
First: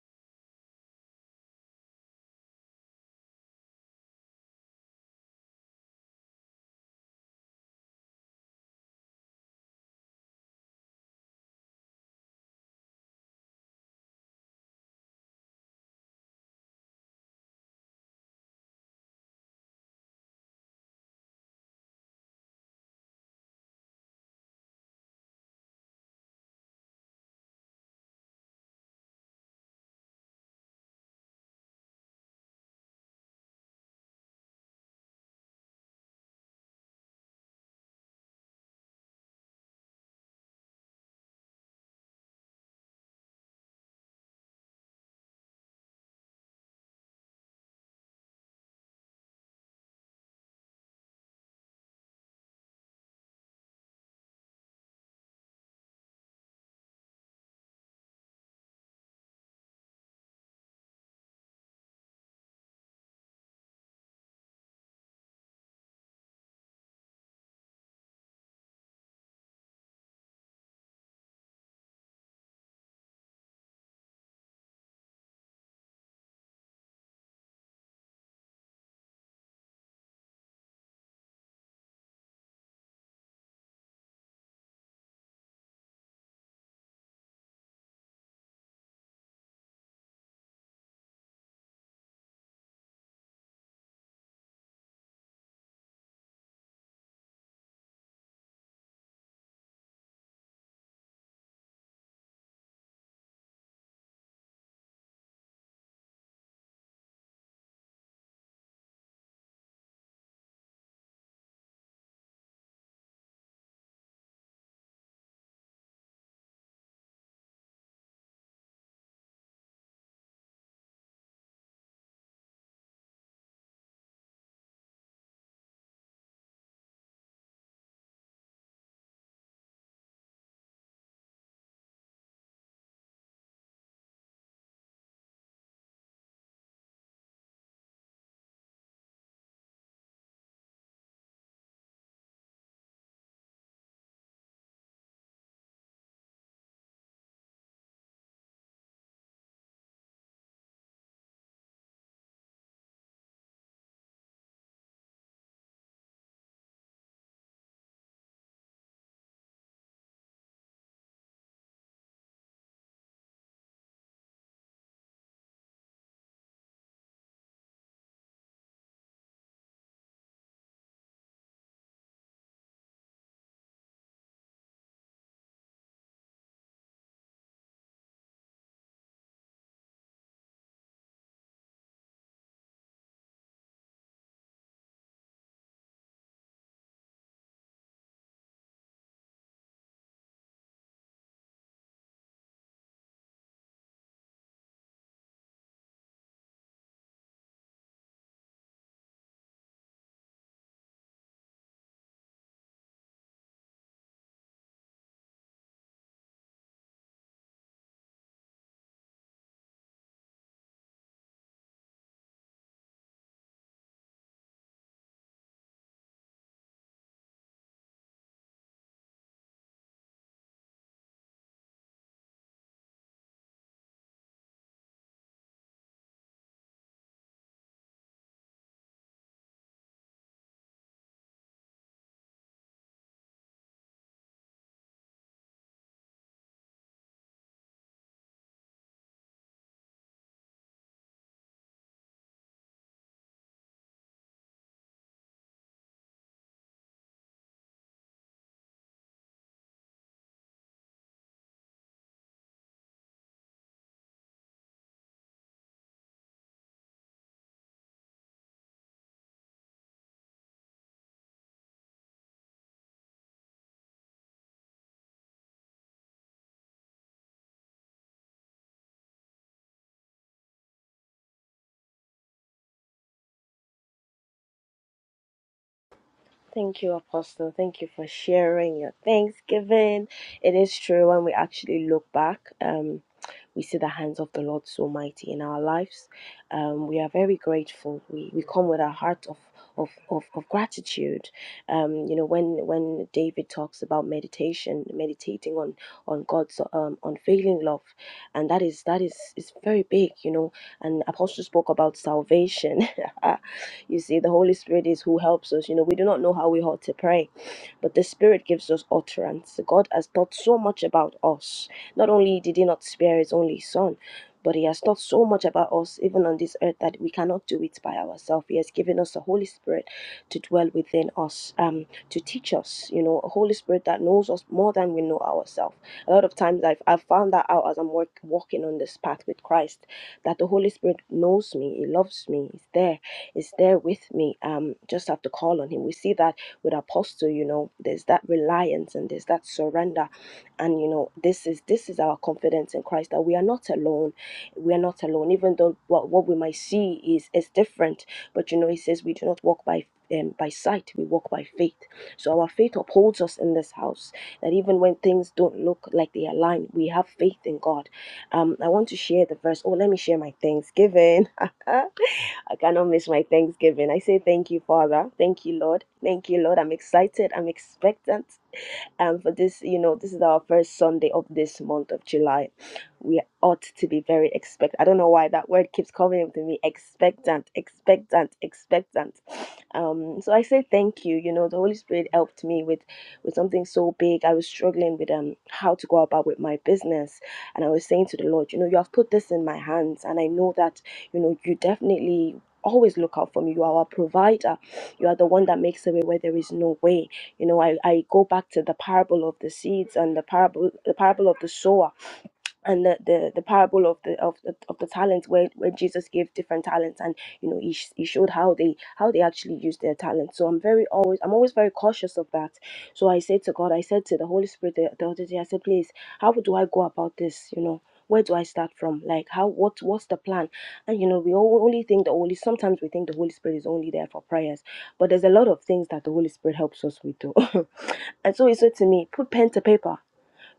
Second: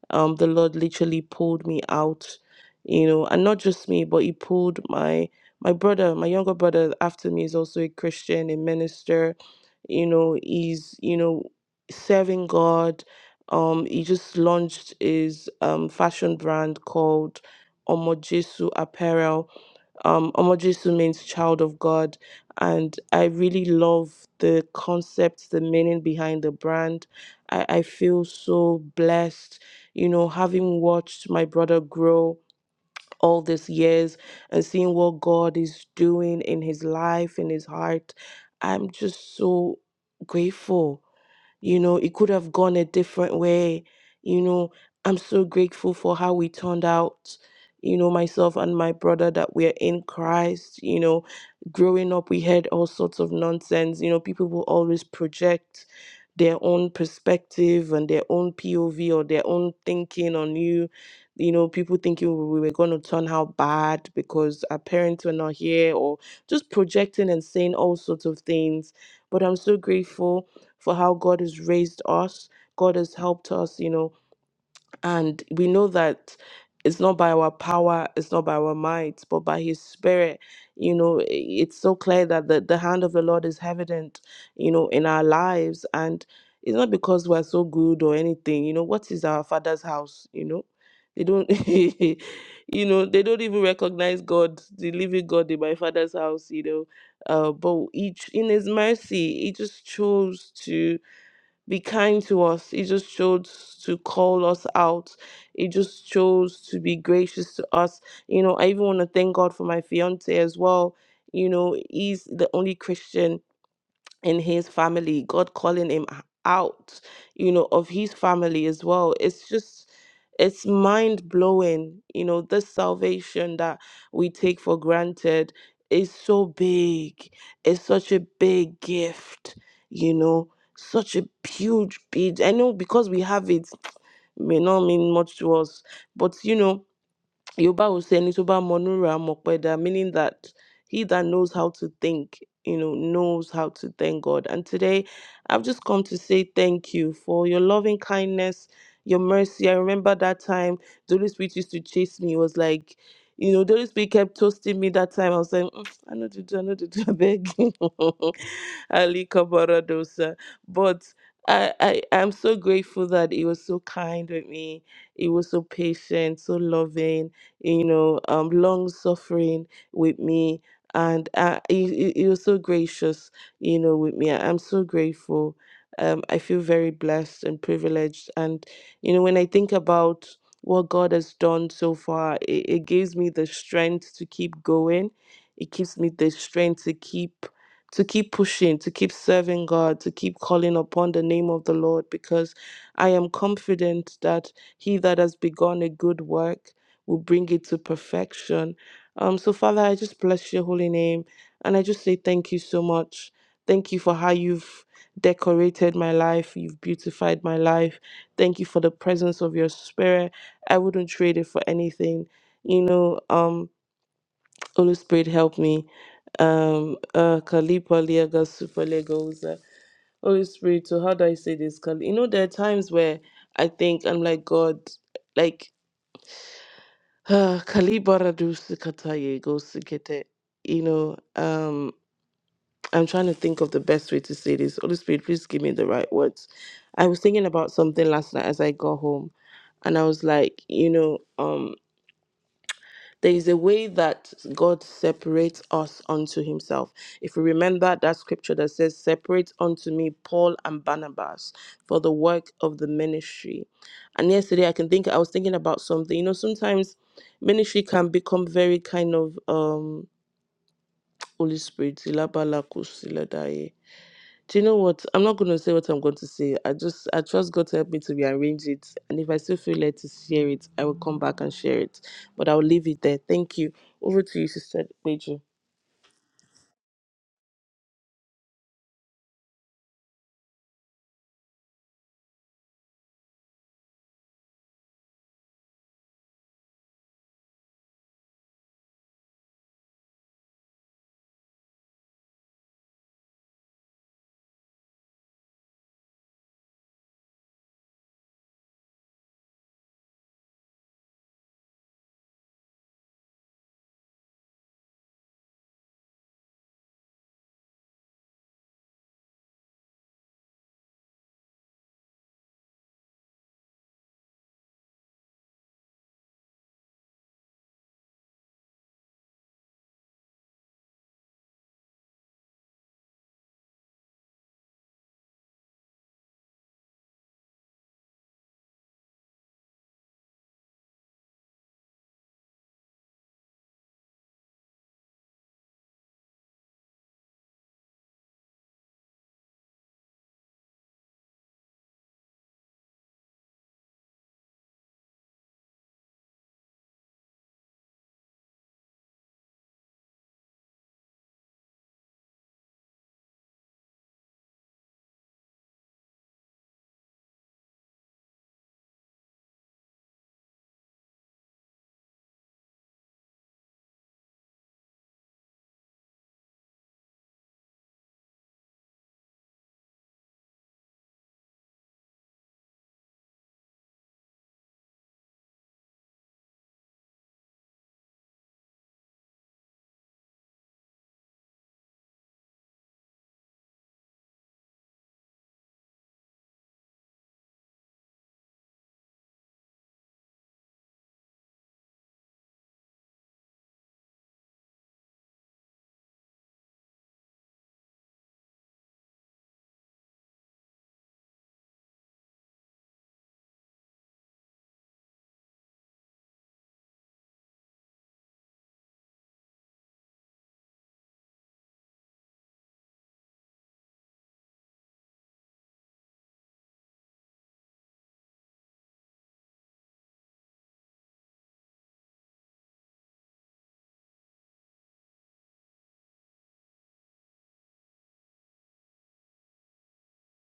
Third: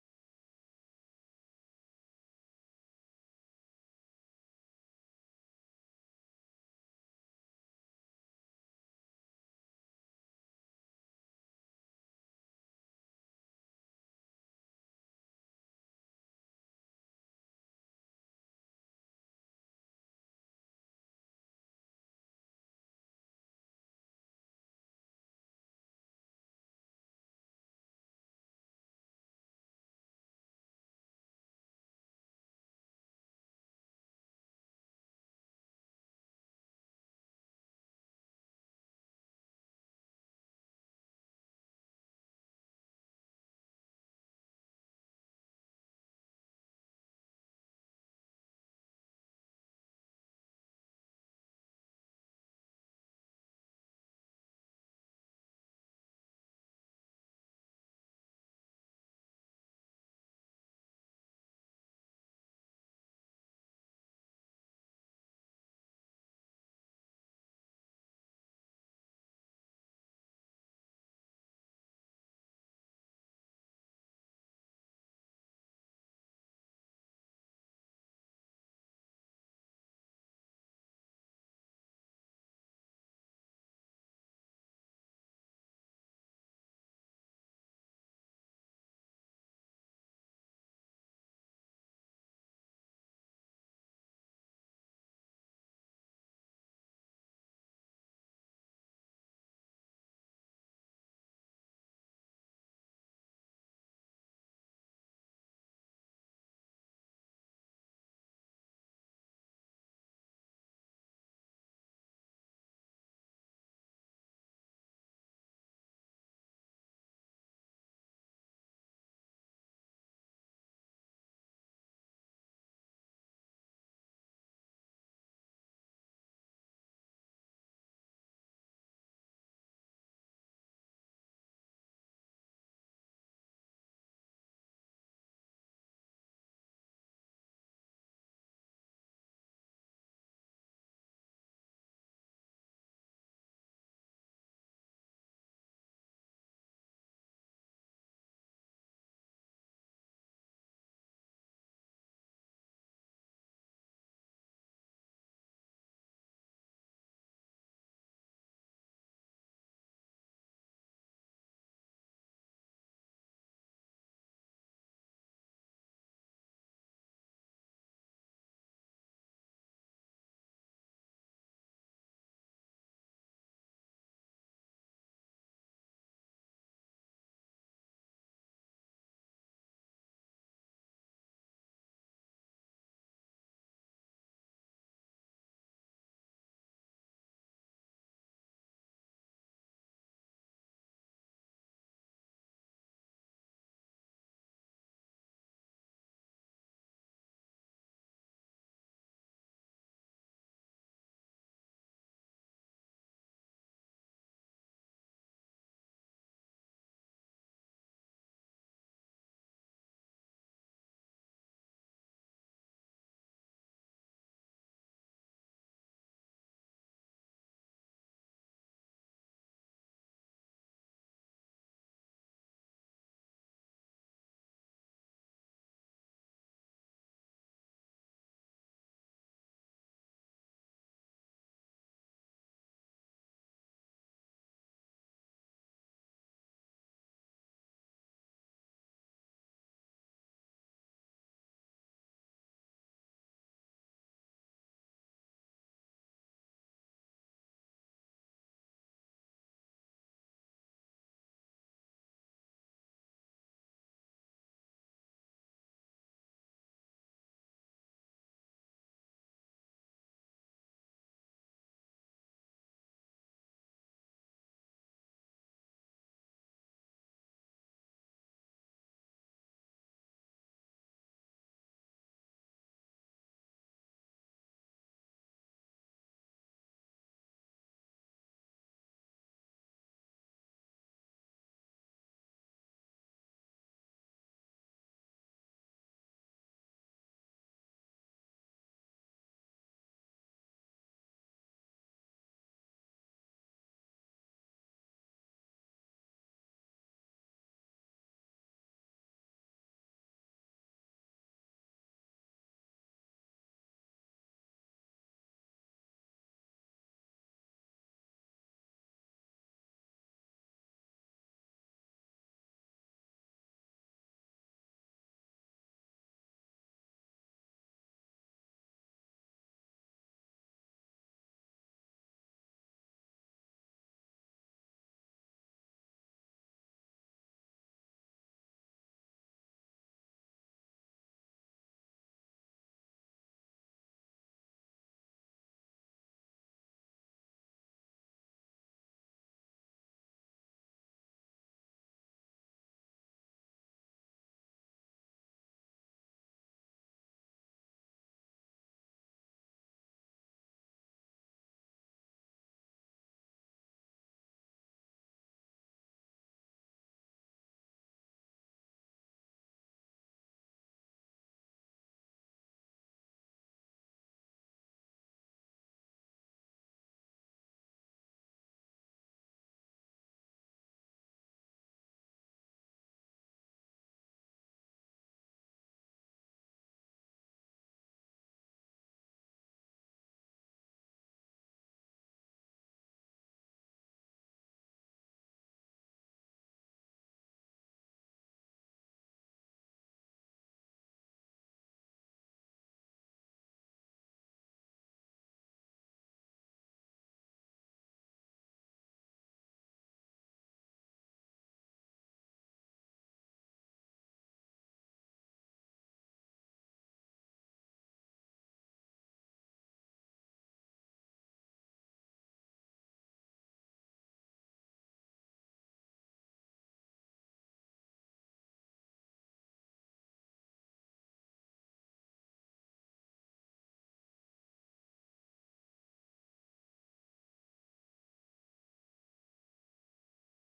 um, the Lord literally pulled me out, you know, and not just me, but He pulled my my brother, my younger brother after me is also a Christian, a minister, you know, he's you know serving God. Um, he just launched his um fashion brand called Omojesu Apparel um, Omojesu means child of God. And I really love the concept, the meaning behind the brand. I, I feel so blessed, you know, having watched my brother grow all these years and seeing what God is doing in his life, in his heart. I'm just so grateful. You know, it could have gone a different way. You know, I'm so grateful for how we turned out. You know, myself and my brother that we're in Christ. You know, growing up, we heard all sorts of nonsense. You know, people will always project their own perspective and their own POV or their own thinking on you. You know, people thinking we were going to turn out bad because our parents were not here or just projecting and saying all sorts of things. But I'm so grateful for how God has raised us. God has helped us, you know, and we know that it's not by our power, it's not by our might, but by His Spirit. You know, i- it's so clear that the, the hand of the Lord is evident, you know, in our lives. And it's not because we're so good or anything, you know, what is our Father's house, you know? They don't, you know, they don't even recognize God, the living God in my Father's house, you know. Uh, but each in His mercy, He just chose to be kind to us. He just chose to call us out. He just chose to be gracious to us. You know, I even want to thank God for my fiance as well. You know, he's the only Christian in his family, God calling him h- out, you know, of his family as well. It's just, it's mind blowing, you know, this salvation that we take for granted is so big. It's such a big gift, you know, such a huge bid. I know because we have it may not mean much to us, but you know, Yoruba will say "Ẹni tó bá monura da, meaning that he that knows how to think, you know, knows how to thank God. And today, I've just come to say thank you for your loving kindness, your mercy. I remember that time the Holy Spirit used to chase me. It was like, you know, the Holy Spirit kept toasting me that time. I was like, "Mm, I know to do, I know to do, I beg. Ali Kabaradosa. But I, I, I'm so grateful that he was so kind with me. He was so patient, so loving you know, um, long suffering with me. And uh, he, he he was so gracious, you know, with me. I'm so grateful. Um, I feel very blessed and privileged. And, you know, when I think about what God has done so far, it, it gives me the strength to keep going. It gives me the strength to keep to keep pushing, to keep serving God, to keep calling upon the name of the Lord, because I am confident that he that has begun a good work will bring it to perfection. Um, so, Father, I just bless your holy name and I just say thank you so much. Thank you for how you've decorated my life, you've beautified my life. Thank you for the presence of your spirit. I wouldn't trade it for anything. You know, um, Holy Spirit, help me. Um, uh, Kalipa Liaga Super Legoza. Holy Spirit, so how do I say this? Kal- You know, there are times where I think I'm like, God, like uh, Kalibara do sikataye go sikete. You know, um, I'm trying to think of the best way to say this. Holy Spirit, please give me the right words. I was thinking about something last night as I got home, and I was like, you know, um, there is a way that God separates us unto himself. If we remember that scripture that says, Separate unto me Paul and Barnabas for the work of the ministry. And yesterday I can think I was thinking about something. You know, sometimes ministry can become very kind of um Holy Spirit. Do you know what? I'm not going to say what I'm going to say. I just, I trust God to help me to rearrange it. And if I still feel led to share it, I will come back and share it. But I'll leave it there. Thank you. Over to you, Sister Pedro. Thank you, Apostle. Thank you for sharing your Thanksgiving. It is true when we actually look back, um, we see the hands of the Lord so mighty in our lives. Um, we are very grateful. We, we come with a heart of of, of, of gratitude um, you know when when david talks about meditation meditating on on god's um, unfailing love and that is that is is very big you know and apostle spoke about salvation You see, the Holy Spirit is who helps us. You know, we do not know how we ought to pray but the Spirit gives us utterance. God has thought so much about us. Not only did He not spare His only Son, but He has thought so much about us, even on this earth, that we cannot do it by ourselves. He has given us the Holy Spirit to dwell within us, um, to teach us, you know, a Holy Spirit that knows us more than we know ourselves. A lot of times I've, I've found that out as I'm work, walking on this path with Christ, that the Holy Spirit knows me, He loves me, He's there, He's there with me. Um, just have to call on Him. We see that with apostle you know there's that reliance and there's that surrender and you know this is this is our confidence in christ that we are not alone we are not alone even though what, what we might see is is different but you know he says we do not walk by um, by sight we walk by faith so our faith upholds us in this house that even when things don't look like they align we have faith in god um i want to share the verse oh let me share my thanksgiving I cannot miss my Thanksgiving. I say thank you, Father. Thank you, Lord. Thank you, Lord. I'm excited. I'm expectant and for this you know this is our first sunday of this month of july we ought to be very expect i don't know why that word keeps coming up to me expectant expectant expectant um so i say thank you you know the holy spirit helped me with with something so big i was struggling with um how to go about with my business and i was saying to the lord you know you have put this in my hands and i know that you know you definitely always look out for me you are our provider you are the one that makes a way where there is no way you know, I, I go back to the parable of the seeds and the parable the parable of the sower and the, the the parable of the of the of the talents where where Jesus gave different talents and you know he, sh- he showed how they how they actually use their talents so I'm very always I'm always very cautious of that so I said to God I said to the Holy Spirit the, the other day I said please how do I go about this you know where do I start from like how what what's the plan and you know we all, only think the Holy sometimes we think the Holy Spirit is only there for prayers but there's a lot of things that the Holy Spirit helps us with too and so he said to me put pen to paper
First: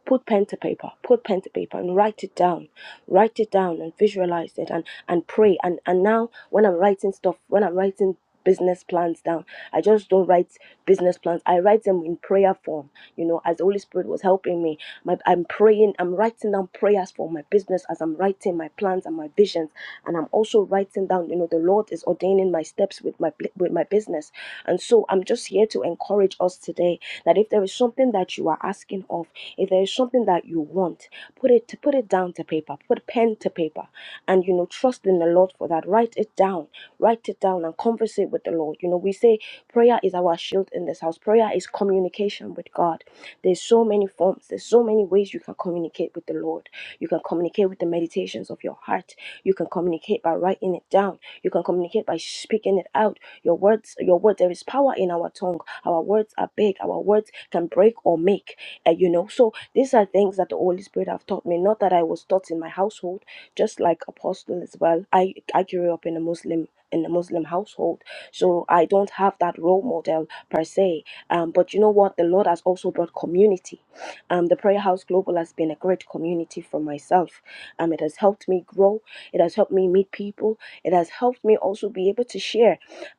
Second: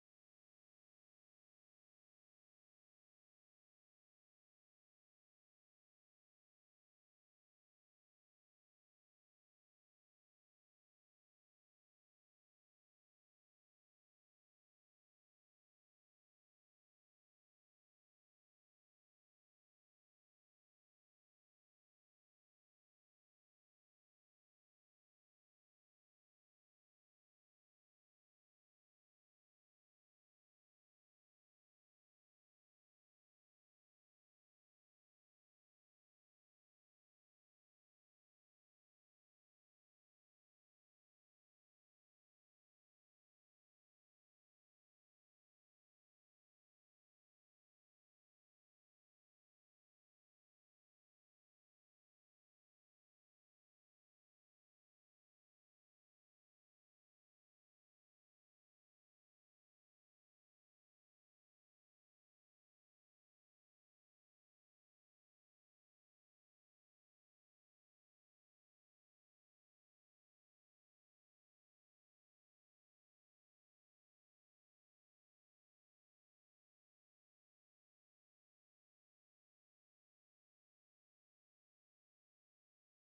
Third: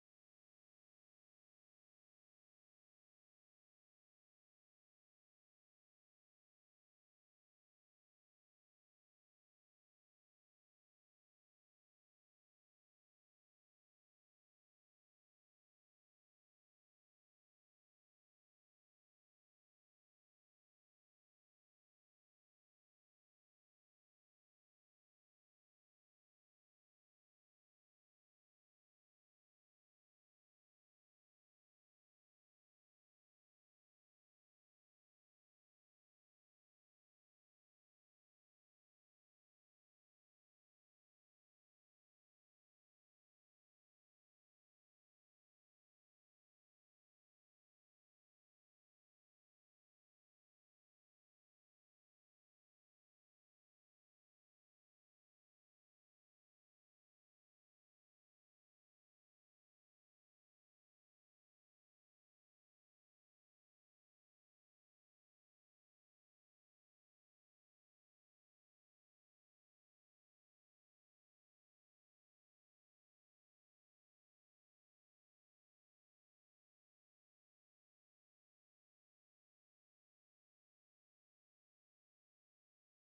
Put pen to paper, put pen to paper and write it down. Write it down and visualize it and, and pray. And and now when I'm writing stuff, when I'm writing business plans down, I just don't write business plans. I write them in prayer form, you know, as the Holy Spirit was helping me. My, I'm praying, I'm writing down prayers for my business as I'm writing my plans and my visions. And I'm also writing down, you know, the Lord is ordaining my steps with my with my business. And so I'm just here to encourage us today that if there is something that you are asking of, if there is something that you want, put it to put it down to paper, put pen to paper, and you know, trust in the Lord for that. Write it down, write it down, and converse it with the Lord. You know, we say prayer is our shield in this house. Prayer is communication with God. There's so many forms. There's so many ways you can communicate with the Lord. You can communicate with the meditations of your heart. You can communicate by writing it down. You can communicate by speaking it out. Your words, your words. There is power in our tongue. Our words are big. Our words can break or make uh, you know so these are things that the holy spirit have taught me not that i was taught in my household just like apostle as well i i grew up in a muslim in a muslim household so i don't have that role model per se um, but you know what the lord has also brought community um, the prayer house global has been a great community for myself um, it has helped me grow it has helped me meet people it has helped me also be able to share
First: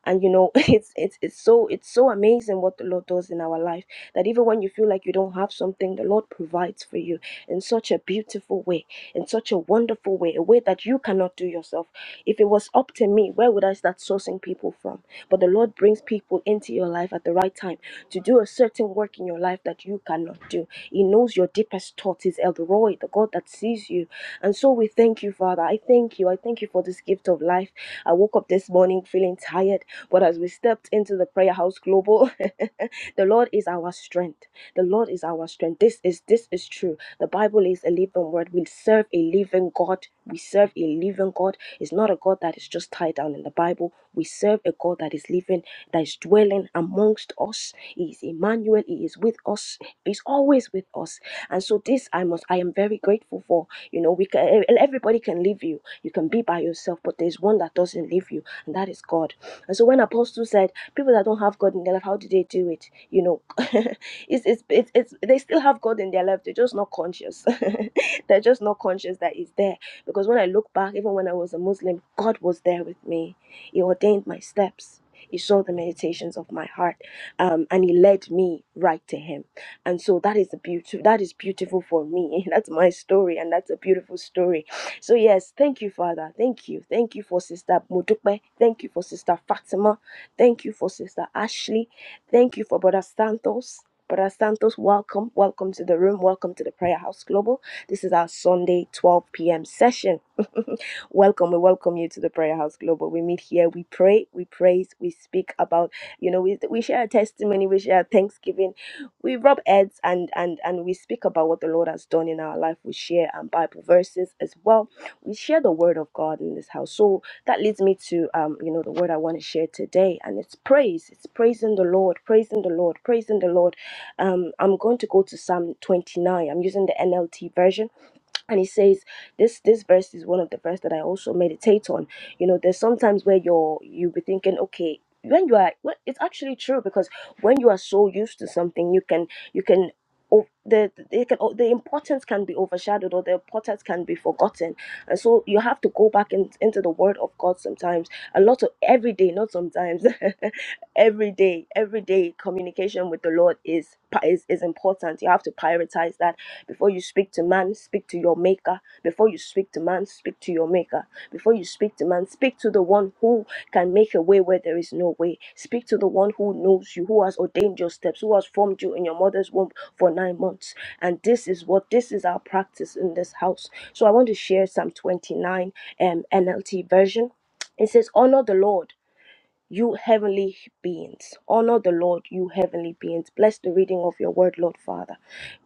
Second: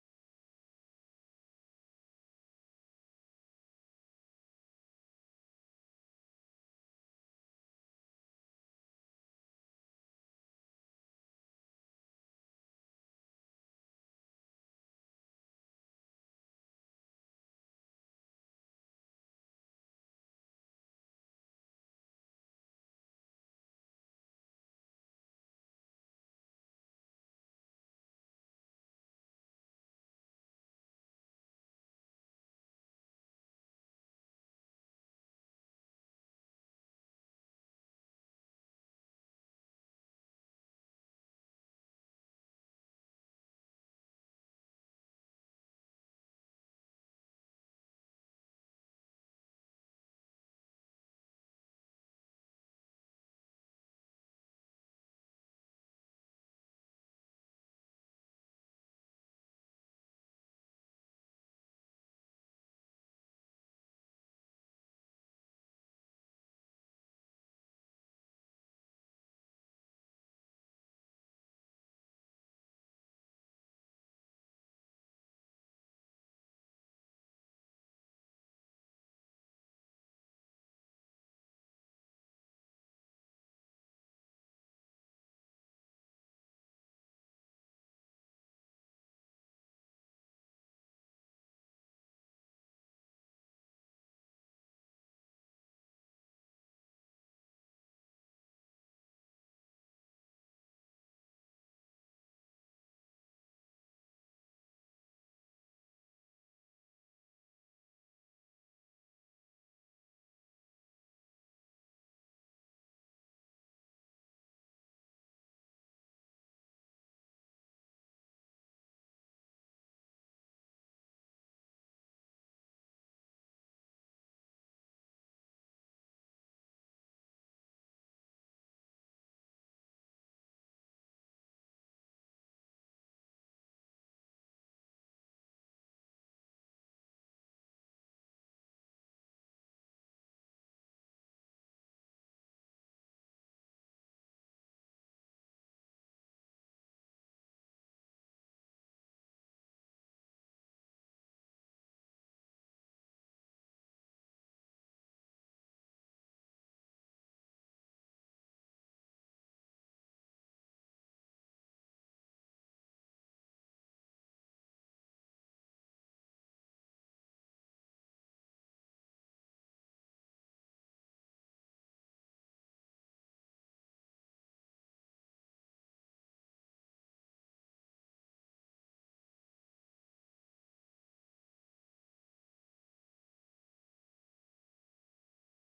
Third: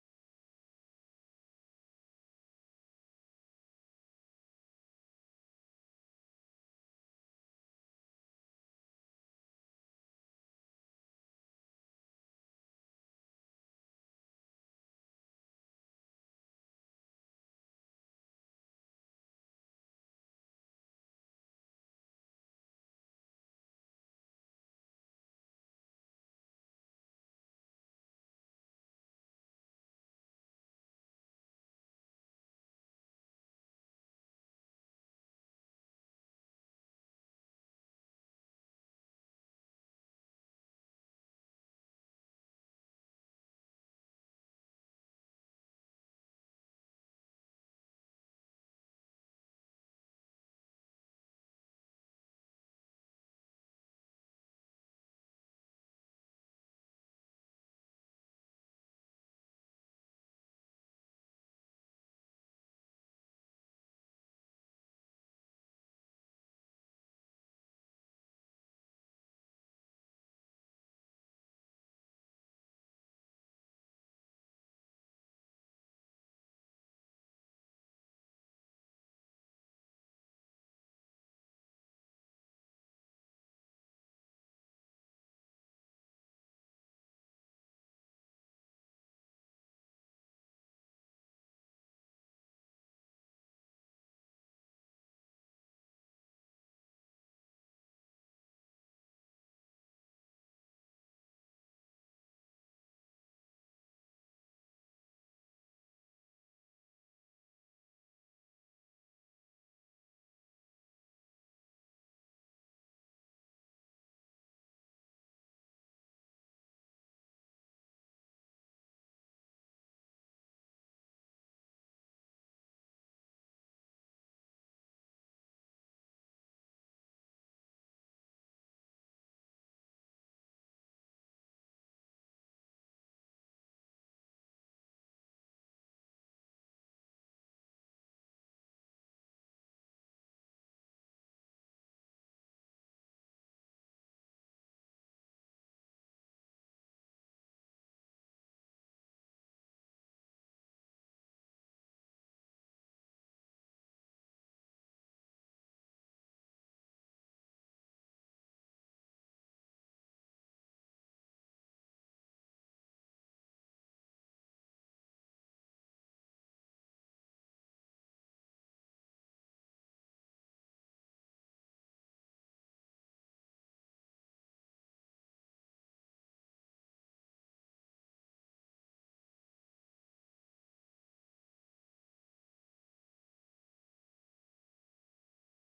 and you know it's it's it's so it's so amazing what the lord does in our life that even when you feel like you don't have something the lord provides for you in such a beautiful way in such a wonderful way a way that you cannot do yourself if it was up to me, where would I start sourcing people from? But the Lord brings people into your life at the right time to do a certain work in your life that you cannot do. He knows your deepest thoughts. He's El Roy, the God that sees you. And so we thank you, Father. I thank you. I thank you for this gift of life. I woke up this morning feeling tired, but as we stepped into the prayer house global, the Lord is our strength. The Lord is our strength. This is this is true. The Bible is a living word. We serve a living God. We serve a living God. It's not a God that is just tied down in the Bible. We serve a God that is living, that is dwelling amongst us. He is Emmanuel. He is with us. He's always with us. And so this I must, I am very grateful for. You know, we can e-, everybody can leave you. You can be by yourself, but there's one that doesn't leave you, and that is God. And so when Apostle said, people that don't have God in their life, how do they do it? You know, it's, it's it's it's they still have God in their life. They're just not conscious. They're just not conscious that He's there because when I look back, even when I was a Muslim, God was there with me. He ordained my steps. He saw the meditations of my heart, um, and he led me right to him. And so that is a beautiful. That is beautiful for me. That's my story, and that's a beautiful story. So yes, thank you, Father. Thank you. Thank you for Sister Modupe. Thank you for Sister Fatima. Thank you for Sister Ashley. Thank you for Brother Santos. Brother Santos, welcome, welcome to the room, welcome to the Prayer House Global. This is our Sunday 12 p.m. session. welcome. We welcome you to the Prayer House Global. We meet here, we pray, we praise, we speak about, you know, we, we share our testimony, we share our thanksgiving, we rub heads and and and we speak about what the Lord has done in our life. We share um, Bible verses as well. We share the word of God in this house. So that leads me to um, you know, the word I want to share today, and it's praise. It's praising the Lord, praising the Lord, praising the Lord um, I'm going to go to Psalm 29. I'm using the NLT version and he says this this verse is one of the verse that i also meditate on you know there's sometimes where you're you'll be thinking okay when you are well, it's actually true because when you are so used to something you can you can o- the they can o- the importance can be overshadowed or the importance can be forgotten and so you have to go back in, into the word of god sometimes a lot of every day, not sometimes, every day, every day communication with the Lord is is is important. You have to prioritize that before you speak to man, speak to your maker. Before you speak to man, speak to your maker. Before you speak to man, speak to the one who can make a way where there is no way. Speak to the one who knows you, who has ordained your steps, who has formed you in your mother's womb for nine months. And this is what this is our practice in this house. So I want to share Psalm 29 um, NLT version it says, Honor the Lord, you heavenly beings. Honor the Lord, you heavenly beings. Bless the reading of your word, Lord Father.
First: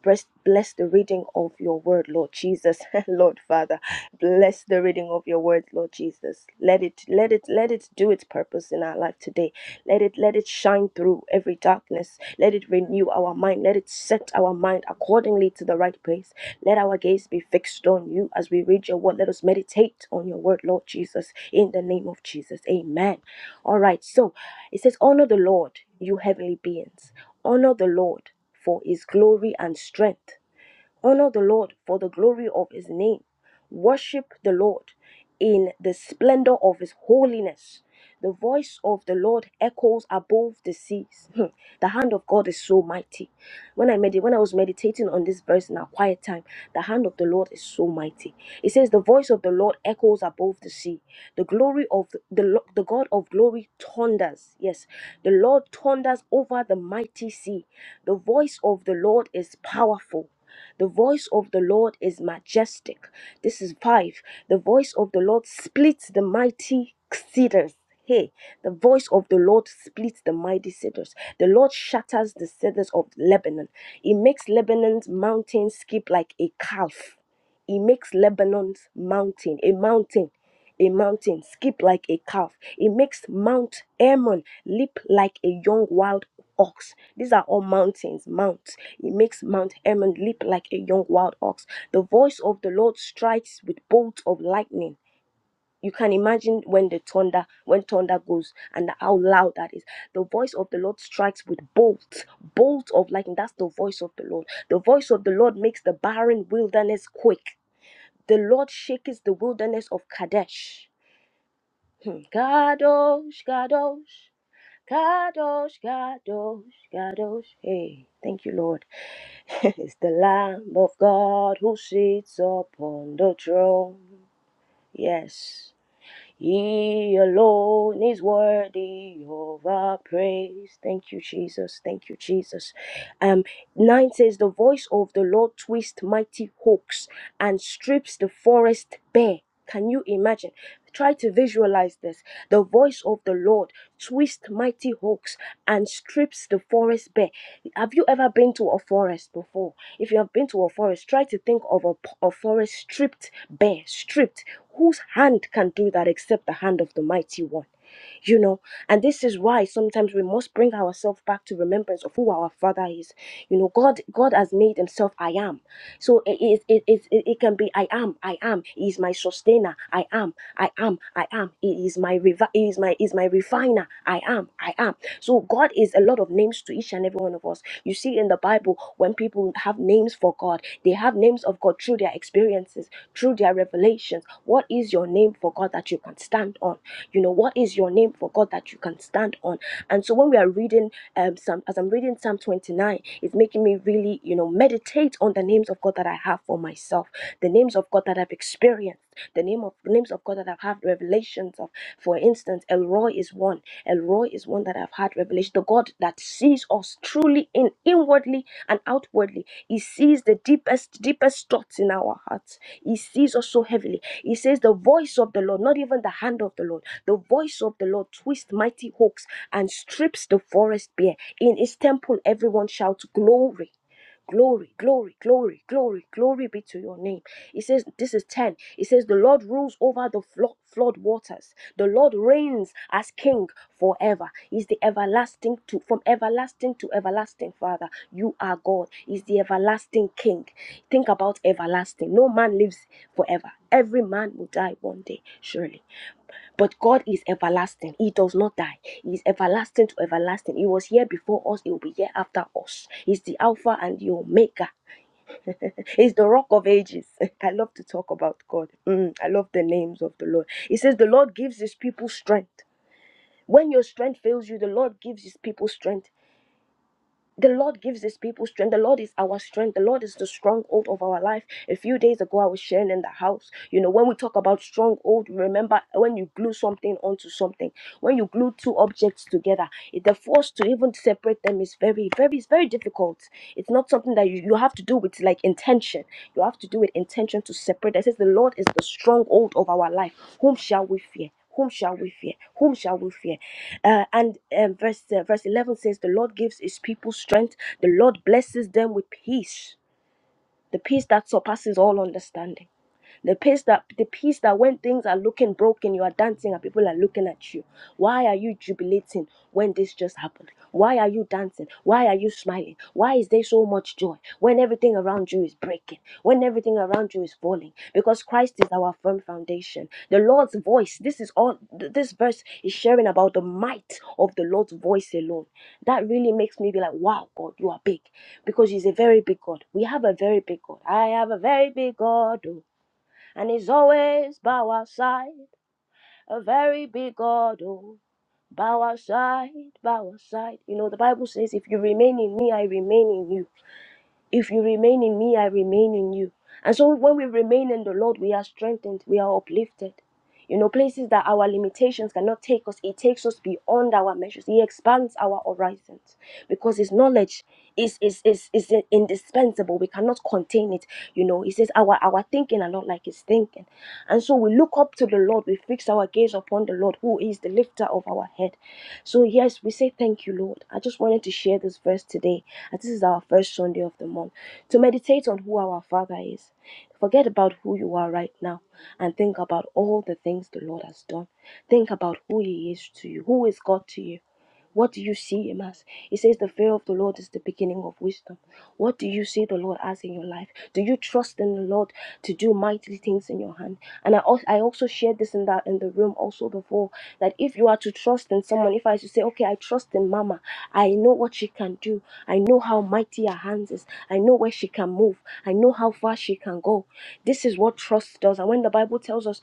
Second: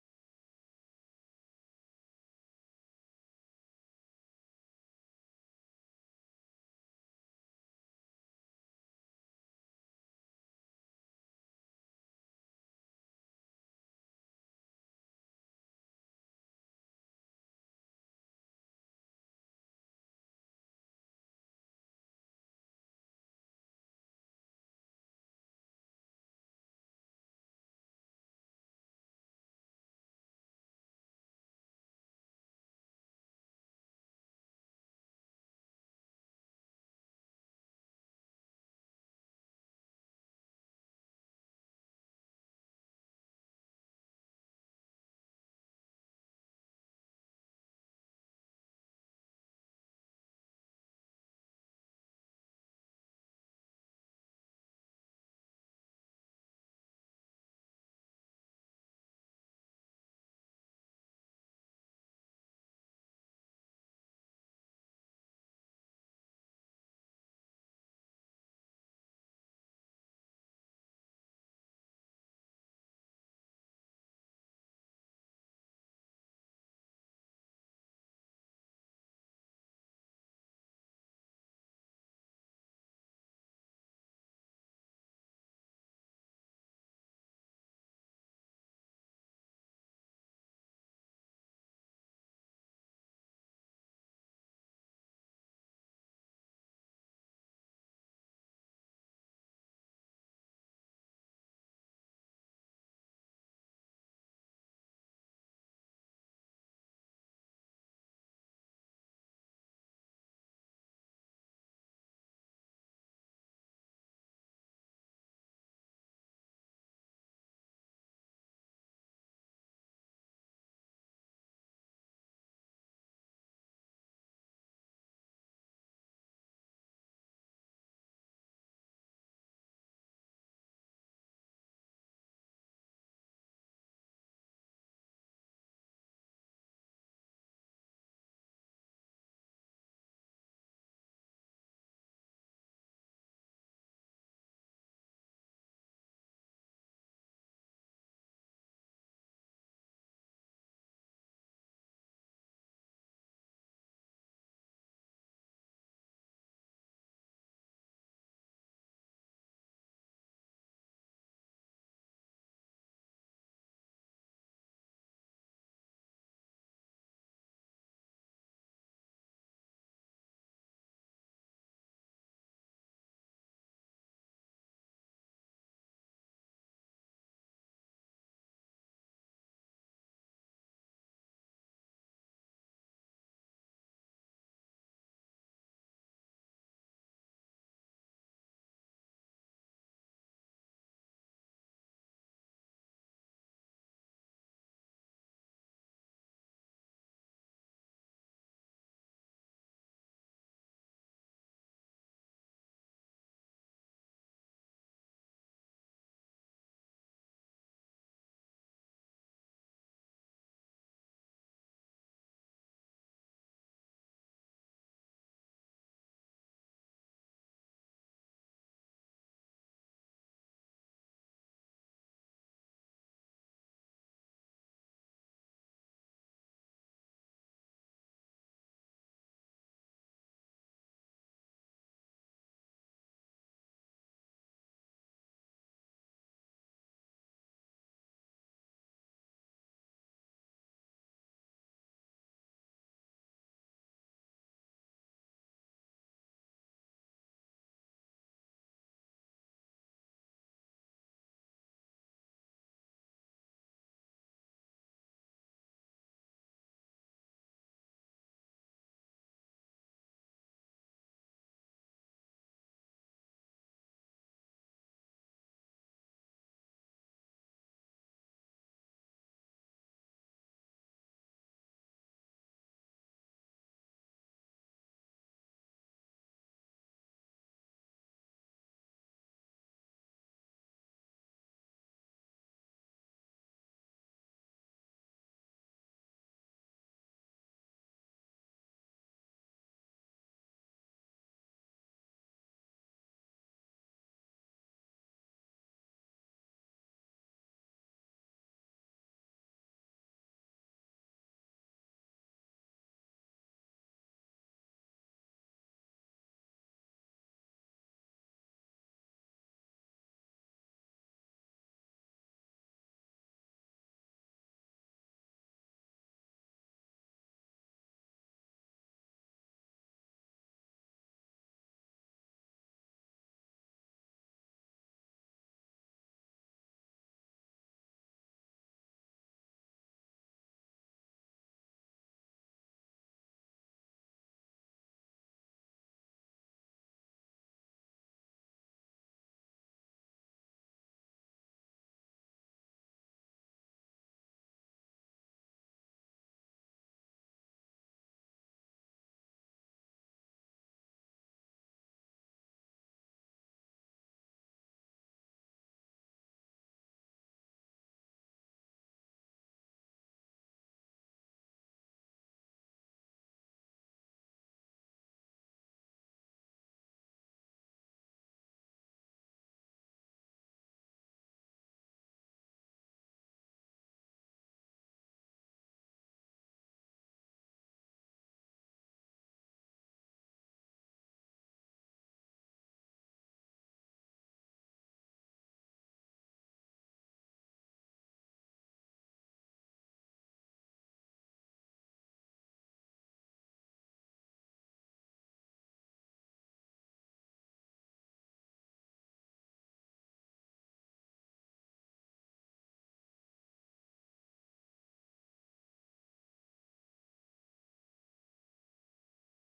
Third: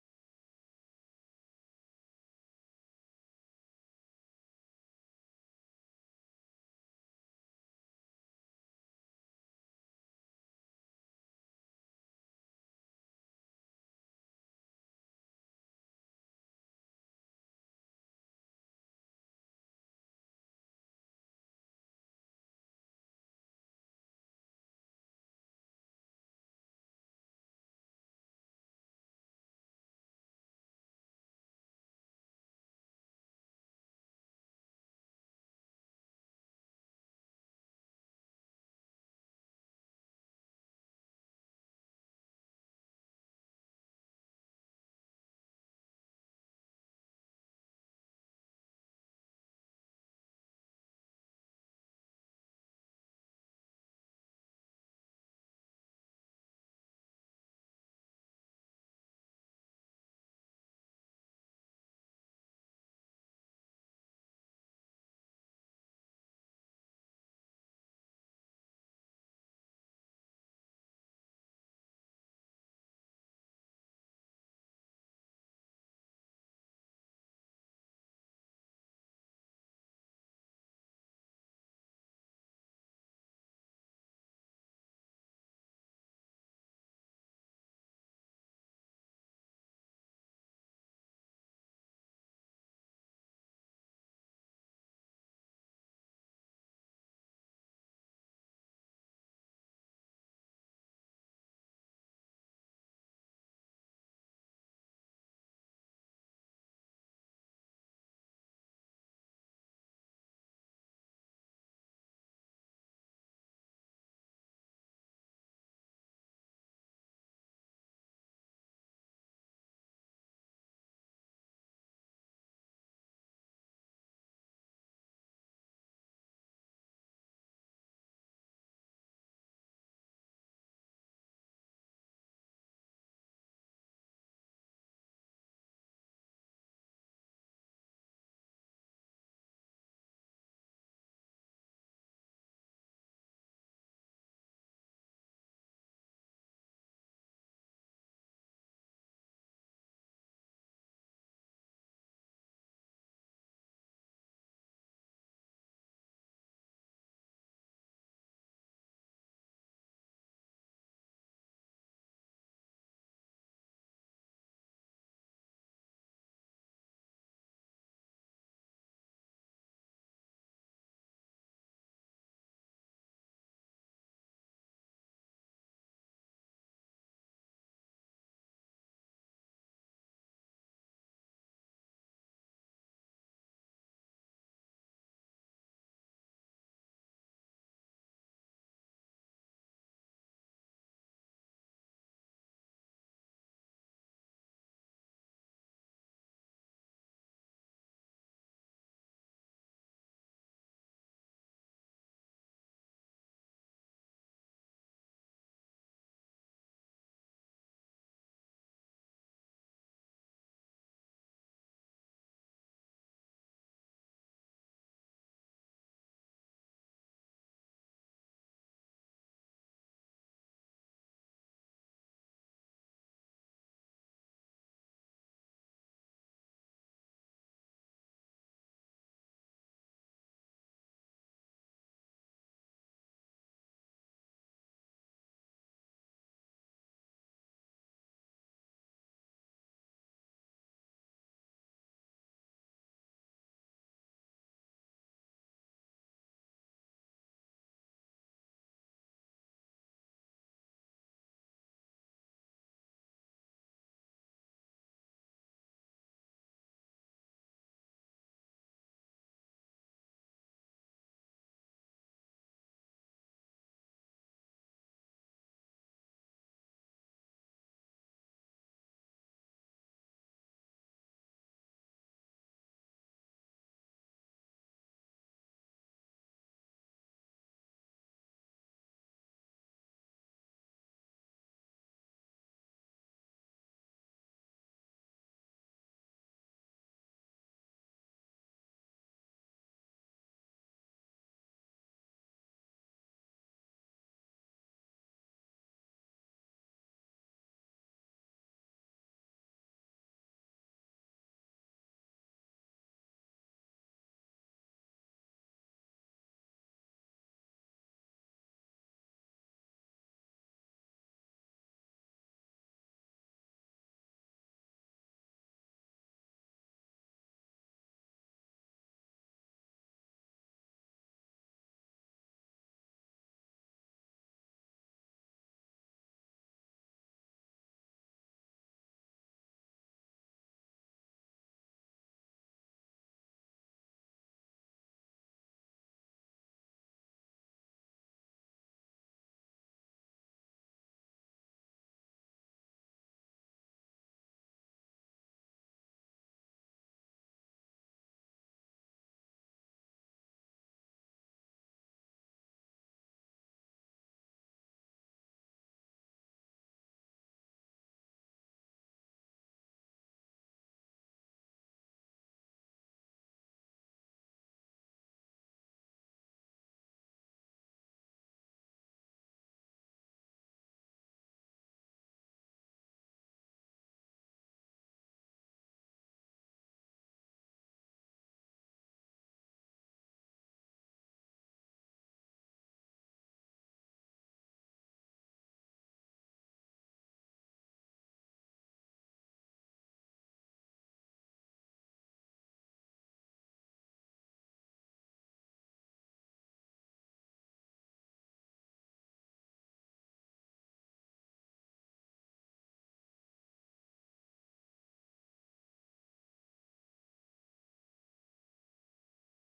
Bless, bless the reading of your word, Lord Jesus, Lord Father. Bless the reading of your word, Lord Jesus. Let it, let it, let it do its purpose in our life today. Let it, let it shine through every darkness us. Let it renew our mind. Let it set our mind accordingly to the right place. Let our gaze be fixed on you as we read your word. Let us meditate on your word, Lord Jesus, in the name of Jesus. Amen. All right. So it says, Honor the Lord, you heavenly beings. Honor the Lord for his glory and strength. Honor the Lord for the glory of his name. Worship the Lord in the splendor of his holiness. The voice of the Lord echoes above the seas. Hmm. The hand of God is so mighty. When I medit- when I was meditating on this verse in our quiet time, the hand of the Lord is so mighty. It says, "The voice of the Lord echoes above the sea. The glory of the the, Lo- the God of glory thunders. Yes, the Lord thunders over the mighty sea. The voice of the Lord is powerful. The voice of the Lord is majestic. This is five. The voice of the Lord splits the mighty cedars. Hey, the voice of the Lord splits the mighty cedars. The Lord shatters the cedars of Lebanon. He makes Lebanon's mountains skip like a calf. He makes Lebanon's mountain a mountain, a mountain skip like a calf. He makes Mount Hermon leap like a young wild ox. These are all mountains, mounts. He makes Mount Hermon leap like a young wild ox. The voice of the Lord strikes with bolts of lightning. You can imagine when the thunder, when thunder goes, and how loud that is. The voice of the Lord strikes with bolts, bolts of lightning. That's the voice of the Lord. The voice of the Lord makes the barren wilderness quake. The Lord shakes the wilderness of Kadesh. Hmm. Kadosh, Kadosh, Kadosh, Kadosh, Kadosh. Hey, thank you, Lord. it's the Lamb of God who sits upon the throne. Yes. He alone is worthy of our praise. Thank you, Jesus. Thank you, Jesus. Um, nine says, The voice of the Lord twists mighty hawks and strips the forest bare. Can you imagine? Try to visualize this. The voice of the Lord twists mighty hawks and strips the forest bare. Have you ever been to a forest before? If you have been to a forest, try to think of a, p- a forest stripped bare, stripped. Whose hand can do that except the hand of the mighty one? you know and this is why sometimes we must bring ourselves back to remembrance of who our father is you know god god has made himself i am so it is it it, it it can be i am i am he is my sustainer i am i am i am he is my revi- he is my is my refiner i am i am so god is a lot of names to each and every one of us you see in the bible when people have names names for God. They have names of God through their experiences, through their revelations. What is your name for God that you can stand on? You know, what is your name for God that you can stand on? And so when we are reading um Psalm, as I'm reading Psalm 29, it's making me really, you know, meditate on the names of God that I have for myself, the names of God that I've experienced, the name of names of God that I've had revelations of, for instance, Elroy is one. Elroy is one that I've had revelation. The God that sees us truly in inwardly and outwardly. He sees the deepest, deepest thoughts in our hearts. He sees us so heavily. He says, The voice of the Lord, not even the hand of the Lord, the voice of the Lord twists mighty hooks and strips the forest bare. In his temple, everyone shouts glory. Glory, glory, glory, glory, glory be to your name. It says, This is 10. It says, The Lord rules over the flo- flood waters. The Lord reigns as king forever. He's the everlasting to from everlasting to everlasting, Father. You are God. He's the everlasting king. Think about everlasting. No man lives forever. Every man will die one day, surely. But God is everlasting. He does not die. He is everlasting to everlasting. He was here before us. He will be here after us. He's the Alpha and the Omega. He's the Rock of Ages. I love to talk about God. Mm, I love the names of the Lord. He says, The Lord gives his people strength. When your strength fails you, the Lord gives his people strength the Lord gives his people strength. The Lord is our strength. The Lord is the stronghold of our life. A few days ago, I was sharing in the house. You know, when we talk about stronghold, remember when you glue something onto something, when you glue two objects together, it- the force to even separate them is very, very, it's very difficult. It's not something that you, you have to do with like intention. You have to do with intention to separate. It says the Lord is the stronghold of our life. Whom shall we fear? whom shall we fear? Whom shall we fear? Uh, and um, verse uh, verse eleven says, "The Lord gives His people strength. The Lord blesses them with peace, the peace that surpasses all understanding." The peace that the peace that when things are looking broken, you are dancing and people are looking at you. Why are you jubilating when this just happened? Why are you dancing? Why are you smiling? Why is there so much joy when everything around you is breaking? When everything around you is falling? Because Christ is our firm foundation. The Lord's voice. This is all. th- This verse is sharing about the might of the Lord's voice alone. That really makes me be like, wow, God, you are big, because He's a very big God. We have a very big God. I have a very big God. oh and he's always by our side. A very big God, oh, by our side, by our side. You know, the Bible says, if you remain in me, I remain in you. If you remain in me, I remain in you. And so when we remain in the Lord, we are strengthened, we are uplifted. You know, places that our limitations cannot take us, He takes us beyond our measures. He expands our horizons because His knowledge is, is, is, is indispensable. We cannot contain it. You know, He says our, our thinking are not like His thinking. And so we look up to the Lord, we fix our gaze upon the Lord, who is is the lifter of our head. So, yes, we say thank you, Lord. I just wanted to share this verse today, as this is our first Sunday of the month, to meditate on who our Father is. Forget about who you are right now and think about all the things the Lord has done. Think about who He is to you. Who is God to you? What do you see in us? It says the fear of the Lord is the beginning of wisdom. What do you see the Lord as in your life? Do you trust in the Lord to do mighty things in your hand? And I also, I also shared this in that in the room also before that if you are to trust in someone, if I was to say, okay, I trust in Mama, I know what she can do. I know how mighty her hands is. I know where she can move. I know how far she can go. This is what trust does. And when the Bible tells us.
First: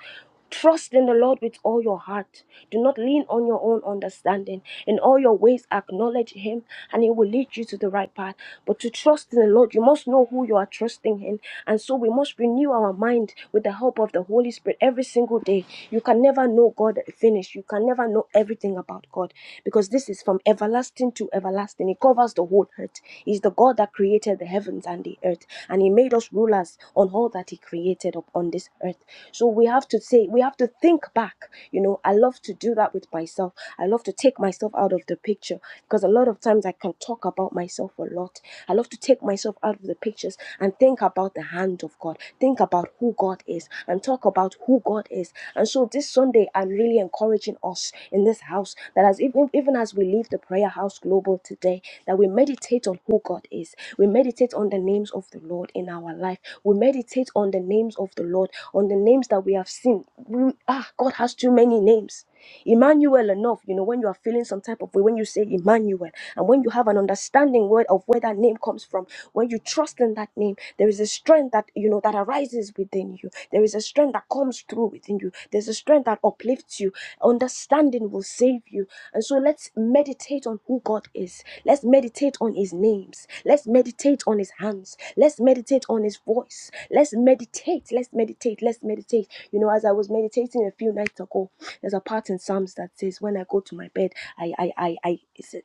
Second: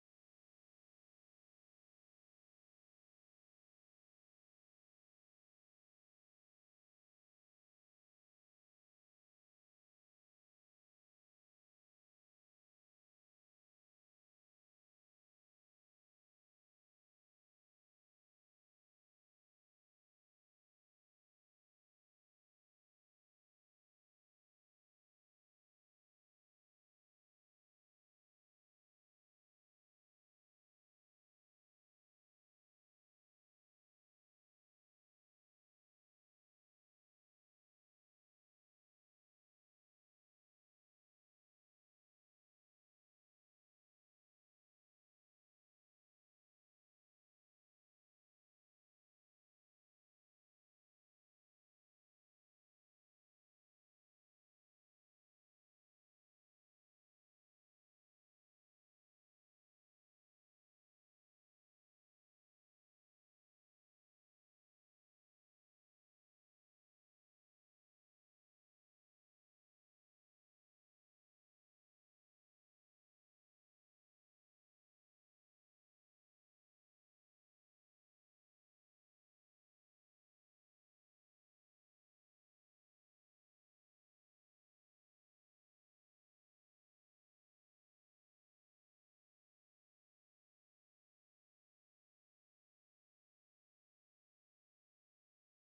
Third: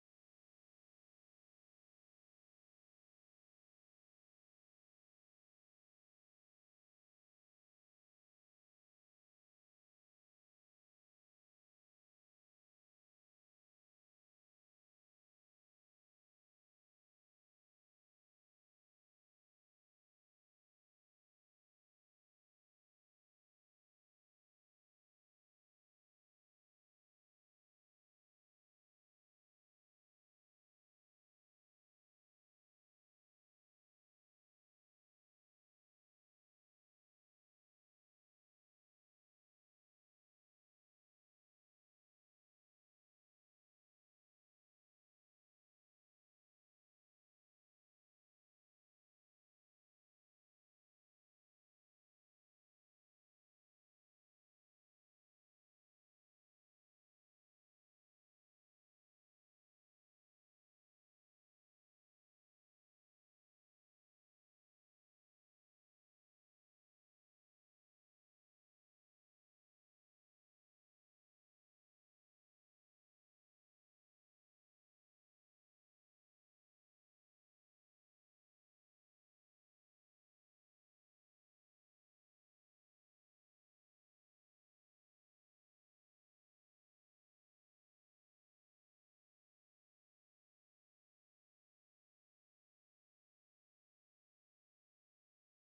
Trust in the Lord with all your heart. Do not lean on your own understanding. In all your ways, acknowledge Him, and He will lead you to the right path. But to trust in the Lord, you must know who you are trusting in. And so we must renew our mind with the help of the Holy Spirit every single day. You can never know God finished. You can never know everything about God because this is from everlasting to everlasting. He covers the whole earth. He's the God that created the heavens and the earth, and He made us rulers on all that He created upon this earth. So we have to say, we have to think back. You know, I love to do that with myself. I love to take myself out of the picture because a lot of times I can talk about myself a lot. I love to take myself out of the pictures and think about the hand of God, think about who God is, and talk about who God is. and so this Sunday, I'm really encouraging us in this house that as even, even as we leave the prayer house global today, that we meditate on who God is. We meditate on the names of the Lord in our life. We meditate on the names of the Lord, on the names that we have seen. We, ah, God has too many names. Emmanuel enough, you know, when you are feeling some type of way, when you say Emmanuel, and when you have an understanding word of where that name comes from, when you trust in that name, there is a strength that you know that arises within you. There is a strength that comes through within you. There's a strength that uplifts you. Understanding will save you. And so let's meditate on who God is. Let's meditate on his names. Let's meditate on his hands. Let's meditate on his voice. Let's meditate. Let's meditate. Let's meditate. You know, as I was meditating a few nights ago, there's a part in Psalms that says, When I go to my bed, I I I I,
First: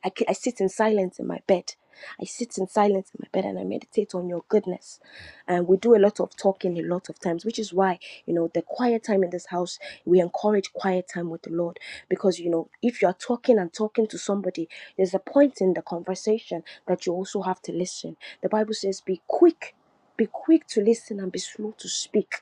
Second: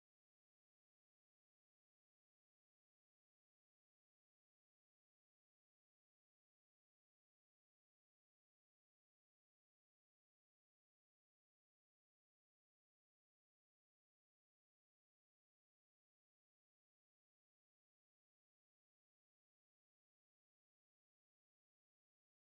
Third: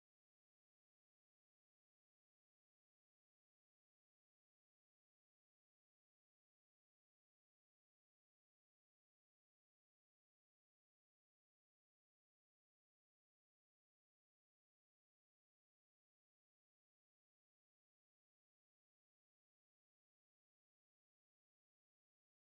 I, I sit in silence in my bed. I sit in silence in my bed and I meditate on your goodness. And we do a lot of talking a lot of times, which is why, you know, the quiet time in this house, we encourage quiet time with the Lord. Because, you know, if you're talking and talking to somebody, there's a point in the conversation that you also have to listen. The Bible says, be quick be quick to listen and be slow to speak.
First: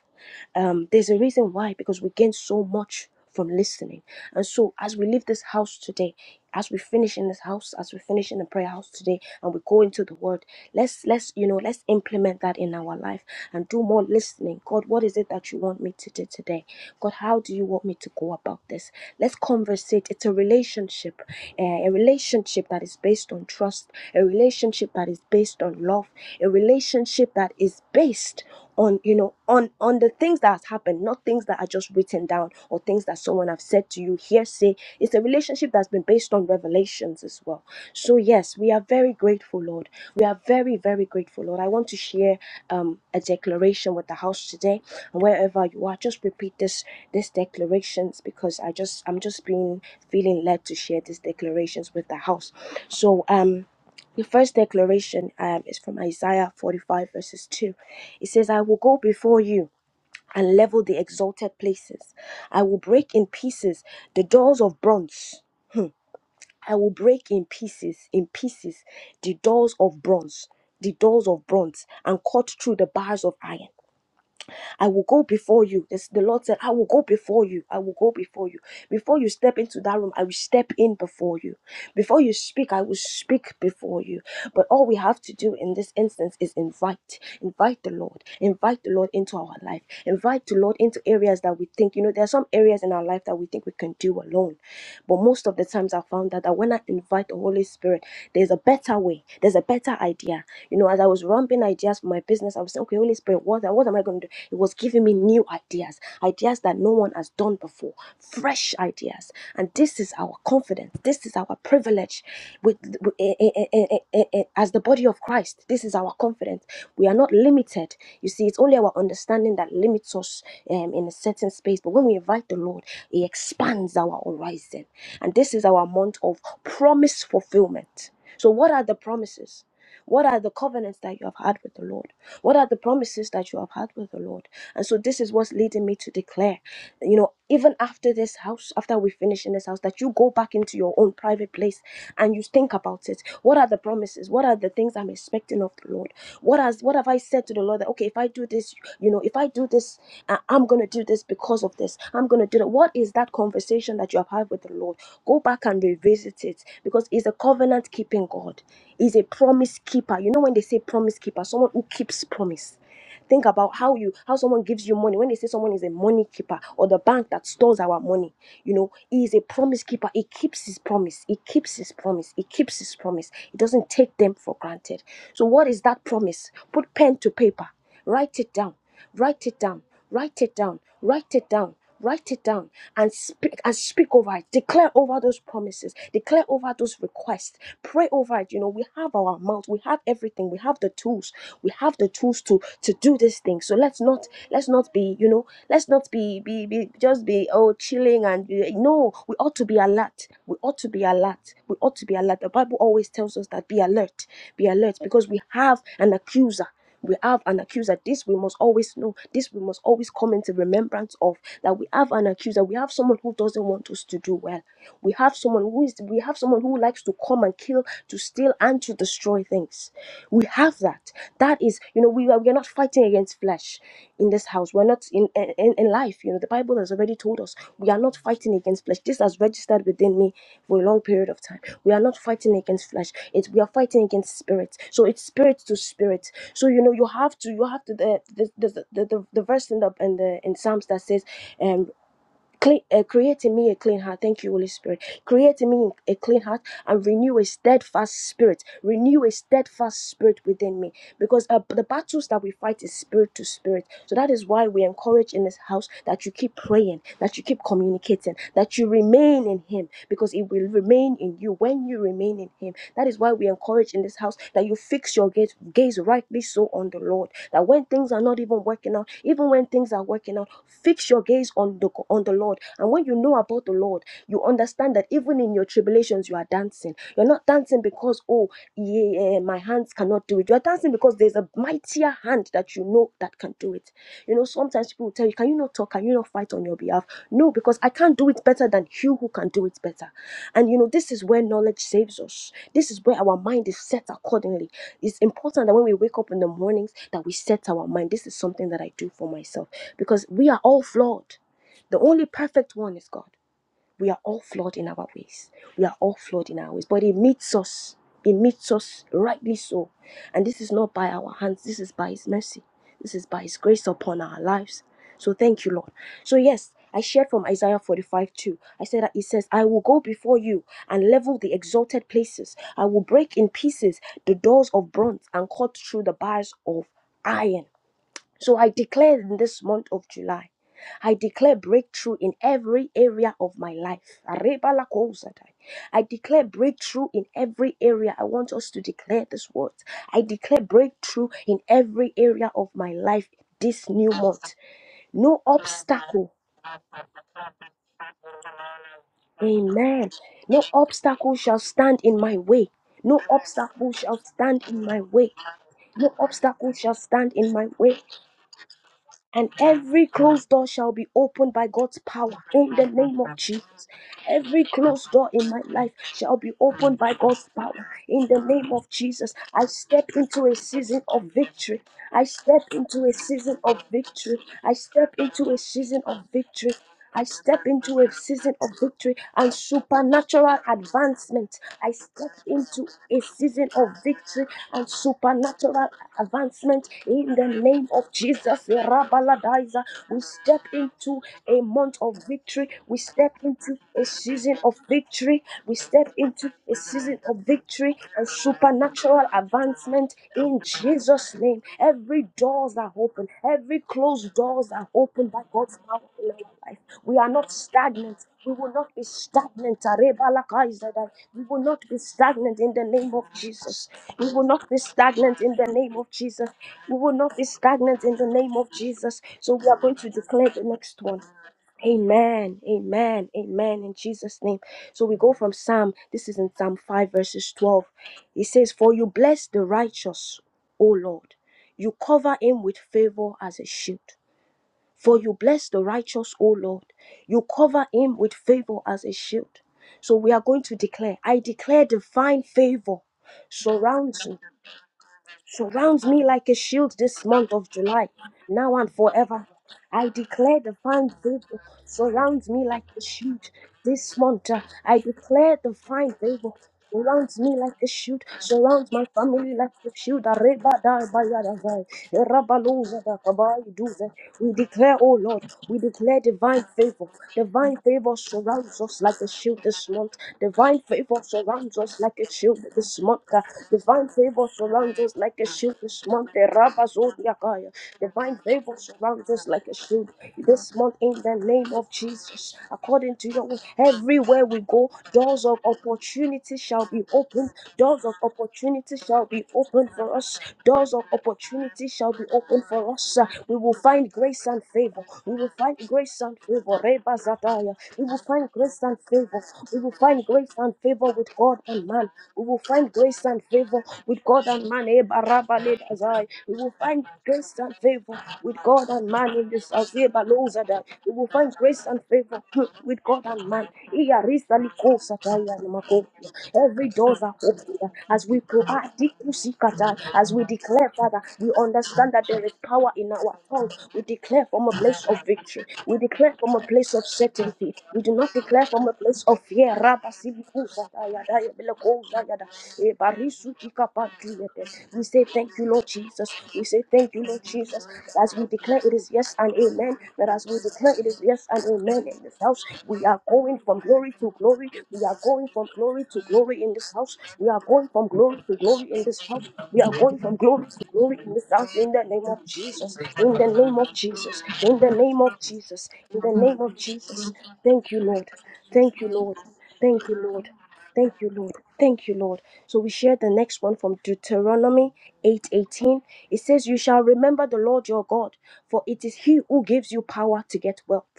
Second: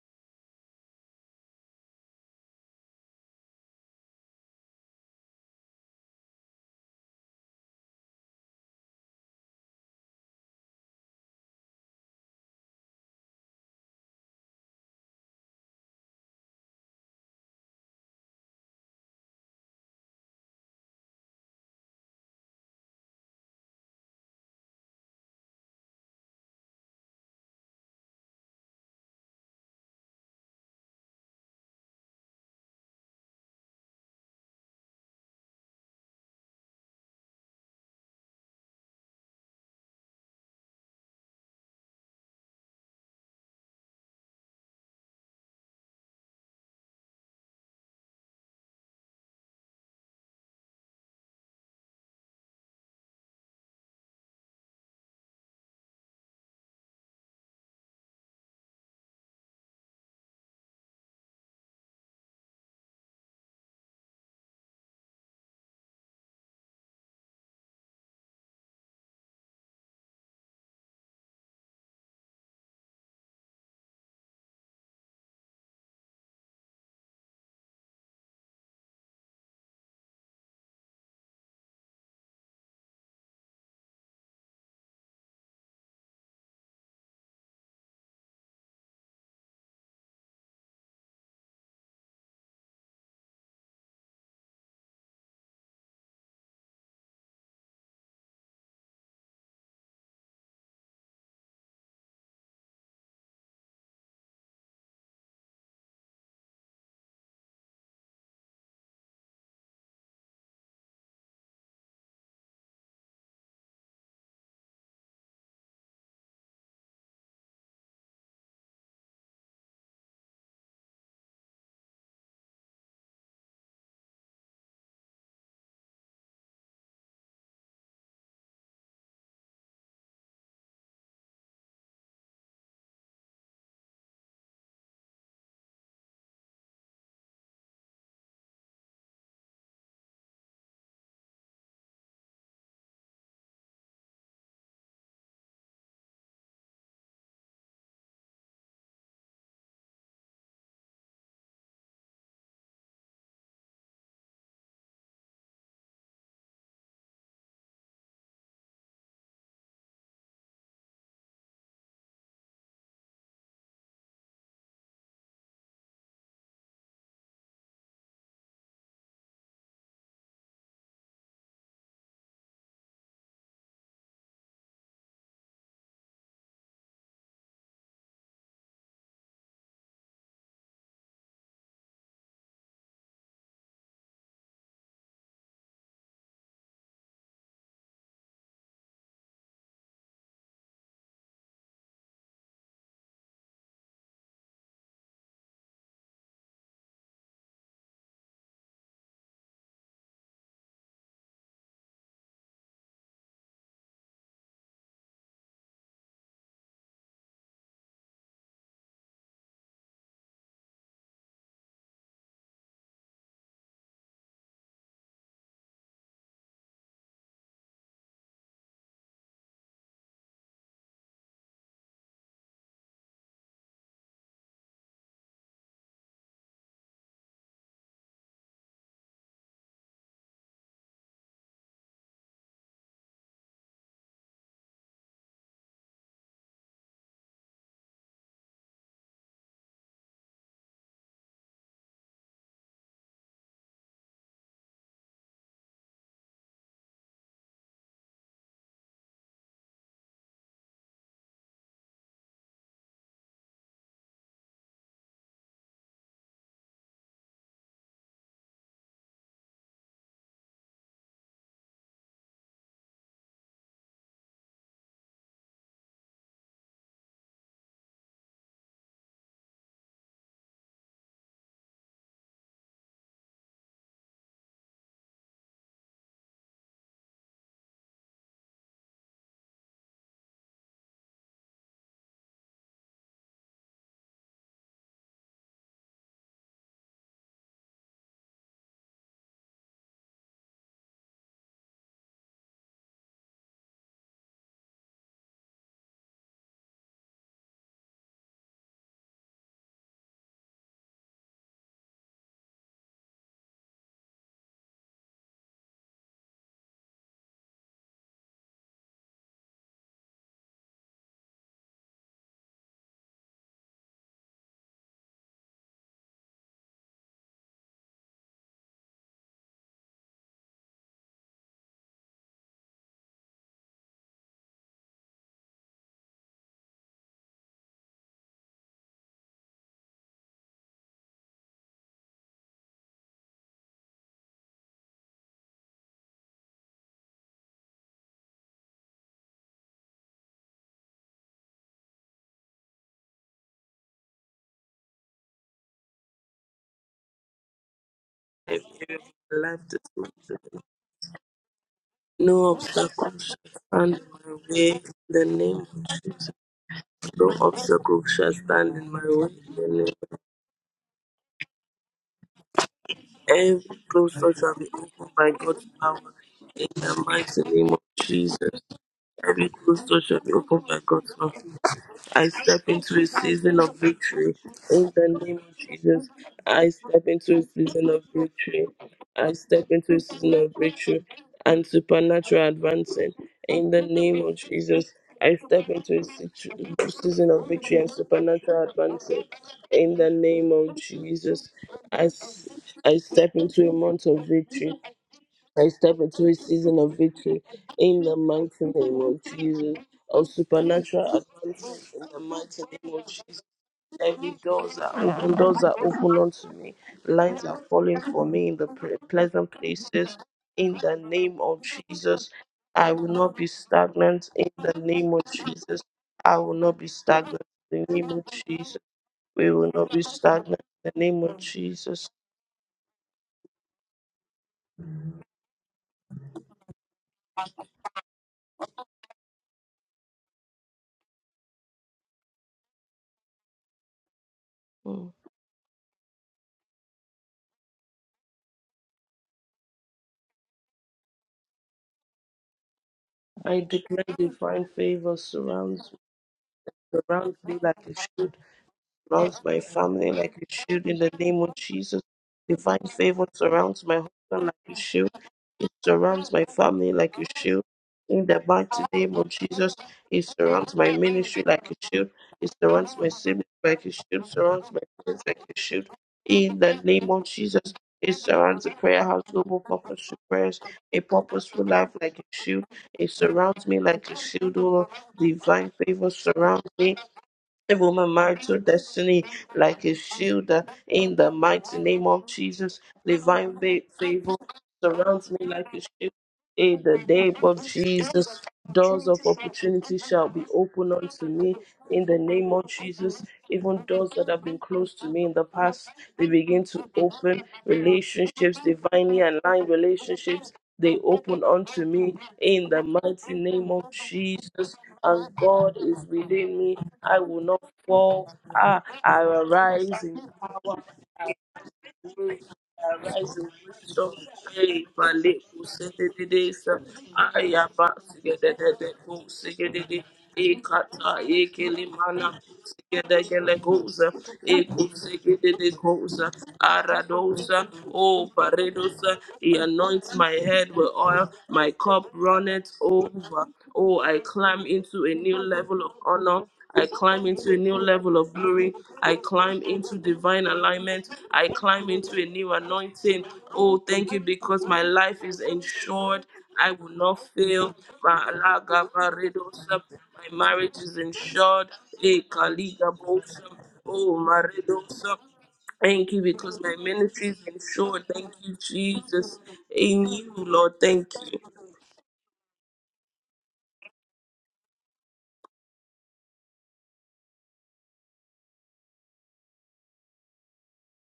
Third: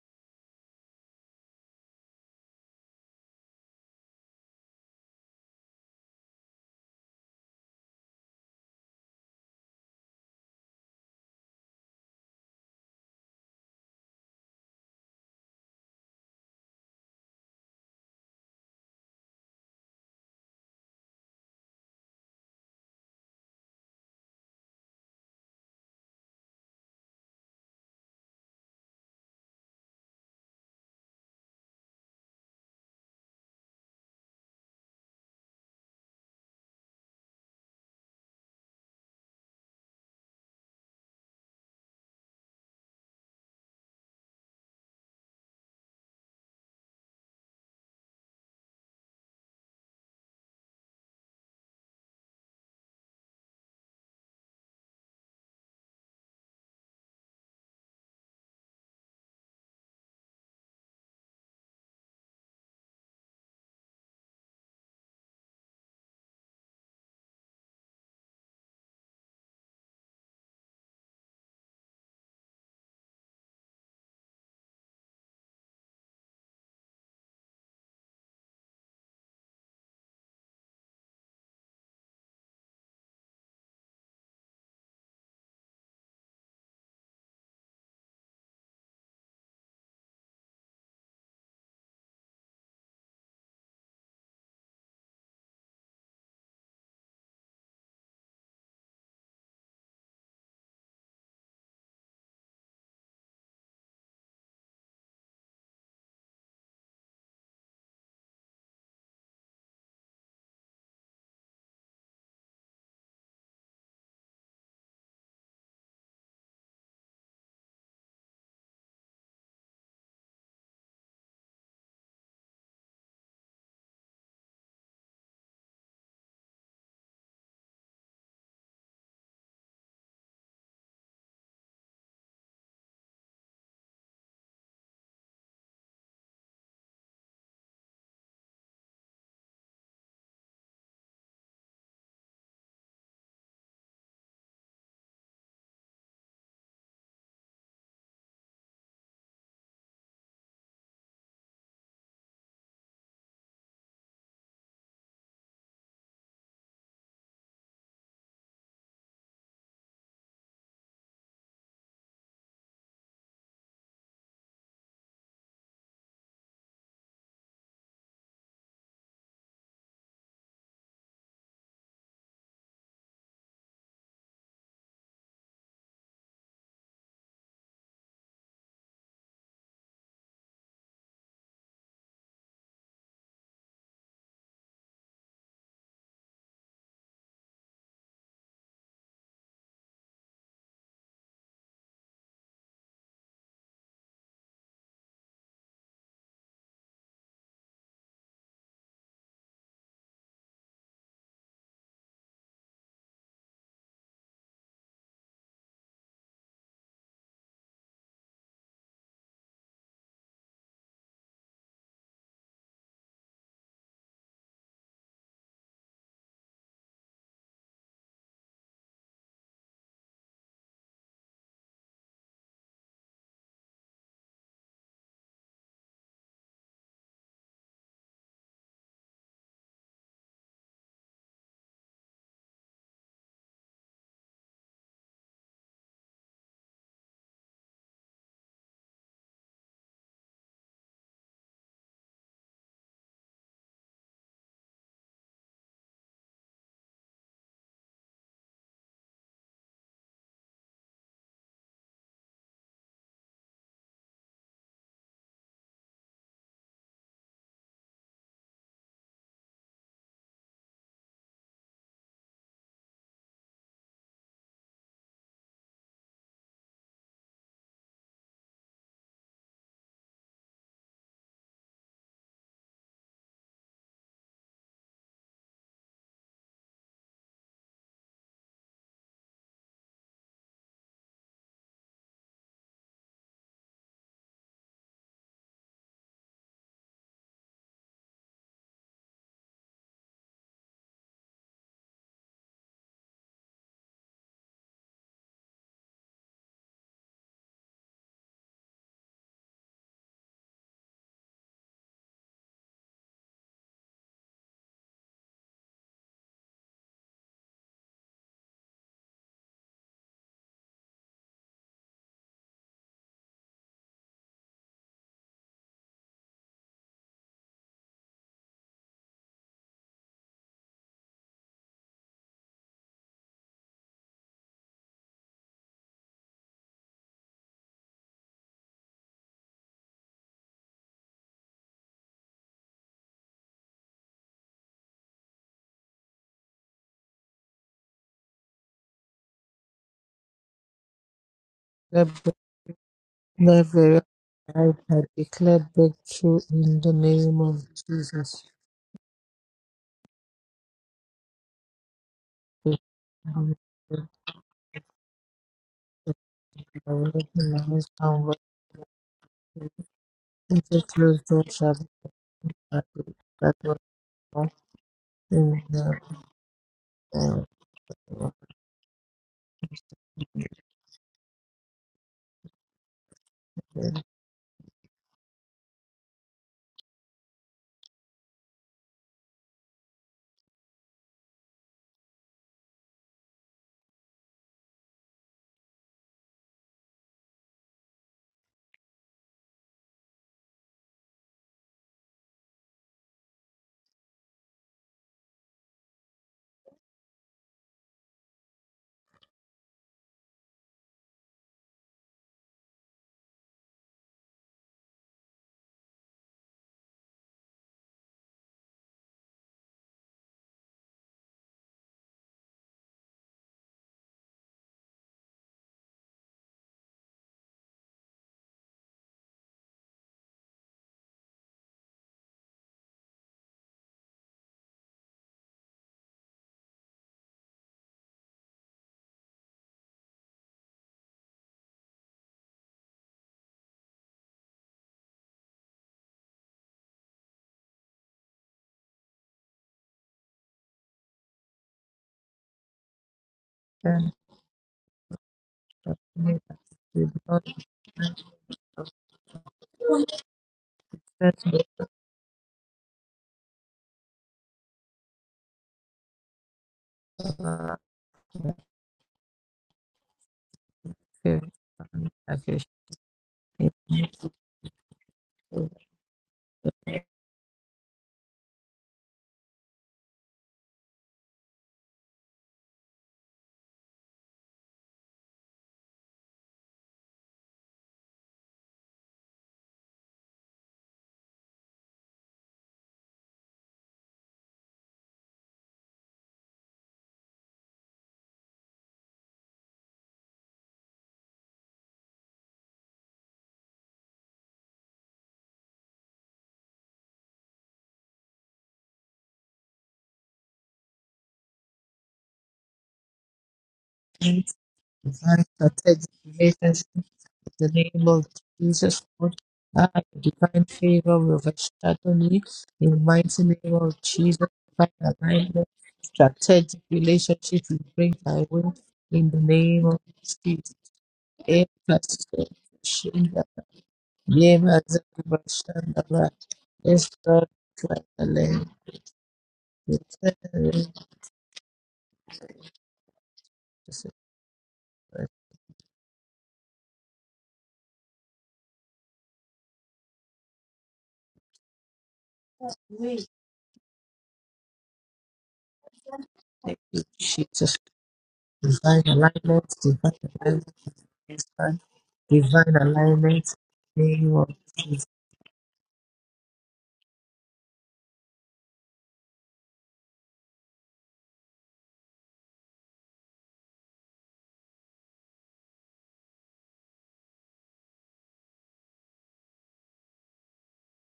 Um, there's a reason why, because we gain so much from listening. And so, as we leave this house today, as we finish in this house, as we finish in the prayer house today, and we go into the Word, let's let's you know let's implement that in our life and do more listening. God, what is it that you want me to do today? God, how do you want me to go about this? Let's conversate. It's a relationship, eh, a relationship that is based on trust, a relationship that is based on based on love, a relationship that is based on you know on on the things that has happened, not things that are just written down or things that someone have said to you hearsay. It's a relationship that's been based on revelations as well. So yes, we are very grateful, Lord. We are very very grateful, Lord. I want to share um, a declaration with the house today, and wherever you are, just repeat this this declarations because I just I'm just being feeling led to share these declarations with the house. So um. The first declaration um, is from Isaiah 45, verses 2. It says, I will go before you and level the exalted places. I will break in pieces the doors of bronze. I will break in pieces, in pieces, the doors of bronze, the doors of bronze, and cut through the bars of iron. I will go before you. This, the Lord said, I will go before you. I will go before you. Before you step into that room, I will step in before you. Before you speak, I will speak before you. But all we have to do in this instance is invite. Invite the Lord. Invite the Lord into our life. Invite the Lord into areas that we think, you know, there are some areas in our life that we think we can do alone. But most of the times I found that that when I invite the Holy Spirit, there's a better way, there's a better idea. You know, as I was rumping ideas for my my business, I was saying, okay, Holy Spirit, what, what am I going to do? It was giving me new ideas, ideas that no one has done before, fresh ideas. And this is our confidence. This is our privilege with, with- eh, eh, eh, eh, eh, eh, eh, as the body of Christ. This is our confidence. We are not limited. You see, it's only our understanding that limits us um, in a certain space. But when we invite the Lord, He expands our horizon. And this is our month of promise fulfillment. So, what are the promises? What are the covenants that you have had with the Lord? What are the promises that you have had with the Lord? And so this is what's leading me to declare, you know, even after this house, after we finish in this house, that you go back into your own private place and you think about it. What are the promises? What are the things I'm expecting of the Lord? What has what have I said to the Lord that okay, if I do this, you know, if I do this, uh, I'm gonna do this because of this. I'm gonna do that. What is that conversation that you have had with the Lord? Go back and revisit it because He's a covenant keeping God. He's a promise keeper. You know when they say promise keeper, someone who keeps promise. Think about how you how someone gives you money. When they say someone is a money keeper or the bank that stores our money, you know, He is a promise keeper. He keeps His promise. He keeps His promise. He keeps His promise. He doesn't take them for granted. So, what is that promise? Put pen to paper, write it down. Write it down. Write it down. Write it down. Write it down and speak and speak over it. Declare over those promises. Declare over those requests. Pray over it. You know, we have our mouth. We have everything. We have the tools. We have the tools to to do this thing. So let's not let's not be, you know, let's not be be, be just be oh chilling and be- no, we ought to be alert. We ought to be alert. We ought to be alert. The Bible always tells us that be alert, be alert because we have an accuser. We have an accuser. This we must always know. This we must always come into remembrance of that we have an accuser. We have someone who doesn't want us to do well. We have someone who is we have someone who likes to come and kill, to steal, and to destroy things. We have that. That is, you know, we are, we are not fighting against flesh in this house. We're not in, in in life. You know, the Bible has already told us we are not fighting against flesh. This has registered within me for a long period of time. We are not fighting against flesh. It's we are fighting against spirit. So it's spirit to spirit. So you know, you have to you have to the the the the, the, the verse in the in the in Psalms that says, um Clean, uh, create in me a clean heart. Thank you, Holy Spirit. Create in me a clean heart and renew a steadfast spirit. Renew a steadfast spirit within me. Because uh, the battles that we fight is spirit to spirit. So that is why we encourage in this house that you keep praying, that you keep communicating, that you remain in Him. Because He will remain in you when you remain in Him. That is why is why we encourage in this house that you fix your gaze, gaze rightly so on the Lord. That when things are not even working out, even when things are working out, fix your gaze on the on the Lord. And when you know about the Lord, you understand that even in your tribulations, you are dancing. You're not dancing because oh yeah, yeah, my hands cannot do it. You're dancing because there's a mightier hand that you know that can do it. You know, sometimes people will tell you, Can you not talk? Can you not fight on your behalf? No, because I can't do it better than you who can do it better. And you know, this is where knowledge saves us. This is where our mind is set accordingly. It's important that when we wake up in the mornings that we set our mind. This is something that I do for myself because we are all flawed. The only perfect one is God. We are all flawed in our ways. We are all flawed in our ways. But He meets us. He meets us rightly so. And this is not by our hands. This is by His mercy. This is by His grace upon our lives. So thank you, Lord. So, yes, I shared from Isaiah 45 too. I said that He says, I will go before you and level the exalted places. I will break in pieces the doors of bronze and cut through the bars of iron. So I declare in this month of July, I declare breakthrough in every area of my life. Arebalakozatai. I declare breakthrough in every area. I want us to declare this word. I declare breakthrough in every area of my life this Never, new month. I No declare obstacle. breakthrough in the name of Jesus. Life this Amen. morning. No obstacle shall stand in my no way. obstacle No shall obstacle stand in shall my stand way. in my The way. name No obstacle shall Revelation no stand in my managed way. obstacle shall downward stand in my way. and the name every closed door Into shall be closed door opened by shall be God's power in the opened, name of that will every Jesus. closed door not shall Every be closed opened door by in my in God's life power. the name shall be In opened the by mighty of God's name of power. In the the Jesus, name of Jesus, every I closed door step shall be into a opened by season God's of power. victory. I I step step into into a a season season of of victory. victory. I In step the name into of a season Jesus, of I victory. step I into a step season into of a season victory. of victory I and step into a season of supernatural victory advancement. and I step supernatural into advancing. a season In the of name of victory and Jesus, I step supernatural into a situ- advancement season in the of victory name and of Jesus. supernatural advancing. Rabaladiza. In the We name step of into Jesus, a month I, of s- victory victory. I We step step into a into a month of season victory. of victory. I We step step into a into a season of season of victory victory in the and mighty name of supernatural Jesus, advancement of in supernatural Jesus' name. advancement in the Every mighty doors are name of open. Jesus. Every Every closed doors doors are are opened open, by doors are God's power open in our unto me, life. We are lines not are falling stagnant. for me We in the will not pre- be pleasant stagnant. places. In the Arebalakaisadai. name We will of not be Jesus, stagnant in the I will name of not be Jesus. stagnant. We will In not be the name of stagnant in the Jesus, name of I Jesus. will not be We will not stagnant. be In the stagnant name in of the name of Jesus, Jesus. we So we will are not going be to declare stagnant. the In the next name one. of Jesus. Amen, amen, amen, in Jesus' name. So we go from Psalm, this is in Psalm 5, verses 12. It says, For you bless the righteous, O Lord. You cover him with favor as a shield. Mm. For you bless the righteous, O Lord. You cover him with favor as a shield. So we are going to declare, I declare divine favor I declare Son surrounds me, divine favor surrounds of surrounds me God, like a shield we did this Surround not month me of like a July, shield. now and Surround forever. my I family like a declare shield in divine the name of favor manifest Jesus. surrounds me like Divine a favor shield surrounds my this month. husband uh, like a I shield. declare It divine surrounds my favor family like a surrounds with me shield. like our a shield, In the mighty surrounds my name of family like Jesus, a shield. it Areba surrounds my da ba fear ya ministry da like a ba. and shield. It aggression. Eraba lo surrounds za my da ka siblings ba yi It du like a ze. means shield. We Surrounds my declare, oh friends like Lord, a to we shield. declare In divine the favor. name of Jesus, Divine it favor surrounds the surrounds us prayer like house a global shield this purpose month. prayers. Divine A favor purposeful surrounds life us like like a a shield shield. this It month. uh, surrounds me Divine like a favor shield, O Lord. surrounds us like a Divine shield this favor month. surrounds Eraba me zo ya ka ya. it woman Divine march your favor destiny surrounds us like a like a shield shield uh, this month in in the the name mighty of name of Jesus. Jesus. According to your Divine word, fa- favor everywhere we go, surrounds doors me of like a shield opportunity in shall the be name opened. of Doors of Jesus. opportunity Doors of shall be opened opportunity for shall us. be Doors opened of unto me opportunity in shall the be name opened of for us. Jesus. We will Even find doors that have grace been and closed favor. to me in We the will find past grace They and begin favor. to Reba open Zadaya. We will find relationships, grace and divinely favor. aligned We will find grace relationships. and They favor with with open God unto and man. me We will in the find grace mighty and name favor of with God advance and Jesus. man. Eh, And baraba God le is strategic dazai. We within will me. relationship find I will grace not In the and name favor of fall. with Ah, God Jesus, and I man Lord in this God, house. arise Eh, in divine balozada. We favor will will find grace and overshadow Aradosa, me favor in the with God mighty and man. name of Iya Jesus. risa liko Divine sataya alignment, na makofi. strategic Every doors are relationships will open bring as we my way provide deep in the seek at name of that, as we Jesus. declare, Father, we understand that Emphasis, there is power in our Shinda, tongue. We declare for from a Yema, place of Zakuba, victory. We Shandaba, declare from a place of Yes, Lord, certainty. We do oh not declare from a Paredosa, place of he fear. Rabba anoints my sibiku head with oil, satayada my yebeleko cup zayada. runneth Eh, over. barisu Oh, Jesus I climb tikapatiyete. We into a say new thank you, level Lord of Jesus. honor. We say I thank you, climb Lord into a new Jesus. level of As we glory. declare it is I yes and climb amen. into That as divine we declare it alignment. is yes I and climb amen into in a this new house, we are anointing. Christ. going from Oh, glory thank you to because glory. my We are life is going from glory to ensured. glory I in Thank will this you, house. not We are fail. Jesus. going going from glory to glory Divine in this house. alignment, We Balagabaredosa. are going from divine My glory marriage to is glory in this ensured. house alignment, in the Eh, name of divine Jesus. In kaligabosa. the alignment name of in the Oh, name Jesus. of In the Jesus. maredosa. name of Jesus. Thank In you the because name of my ministry Jesus. is Thank you, ensured. Lord. Thank you, Thank you, Lord. Jesus. Thank In you, you, Lord. Lord. Thank Thank you, you. Lord. Thank you, Lord. So we share the next one from Deuteronomy 8:18. It says, You shall remember the Lord your God, for it is he who gives you power to get wealth.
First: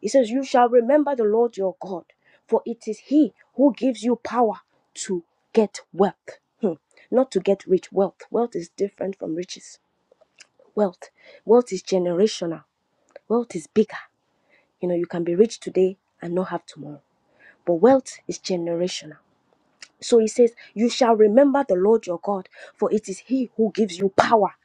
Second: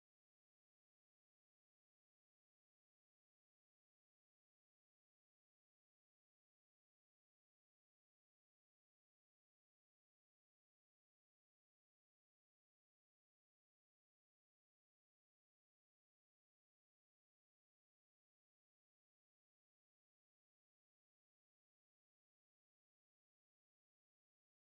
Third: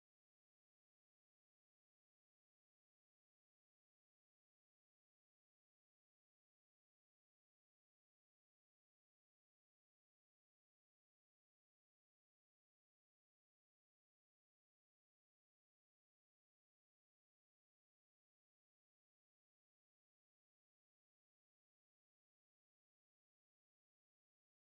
He says, You shall remember the Lord your God, for it is He who gives you power to get wealth. Hmm. Not to get rich. Wealth. Wealth is different from riches. Wealth. Wealth is generational. Wealth is bigger. You know, you can be rich today and not have tomorrow. But wealth is generational. So he says, You shall remember the Lord your God, for it is He who gives you power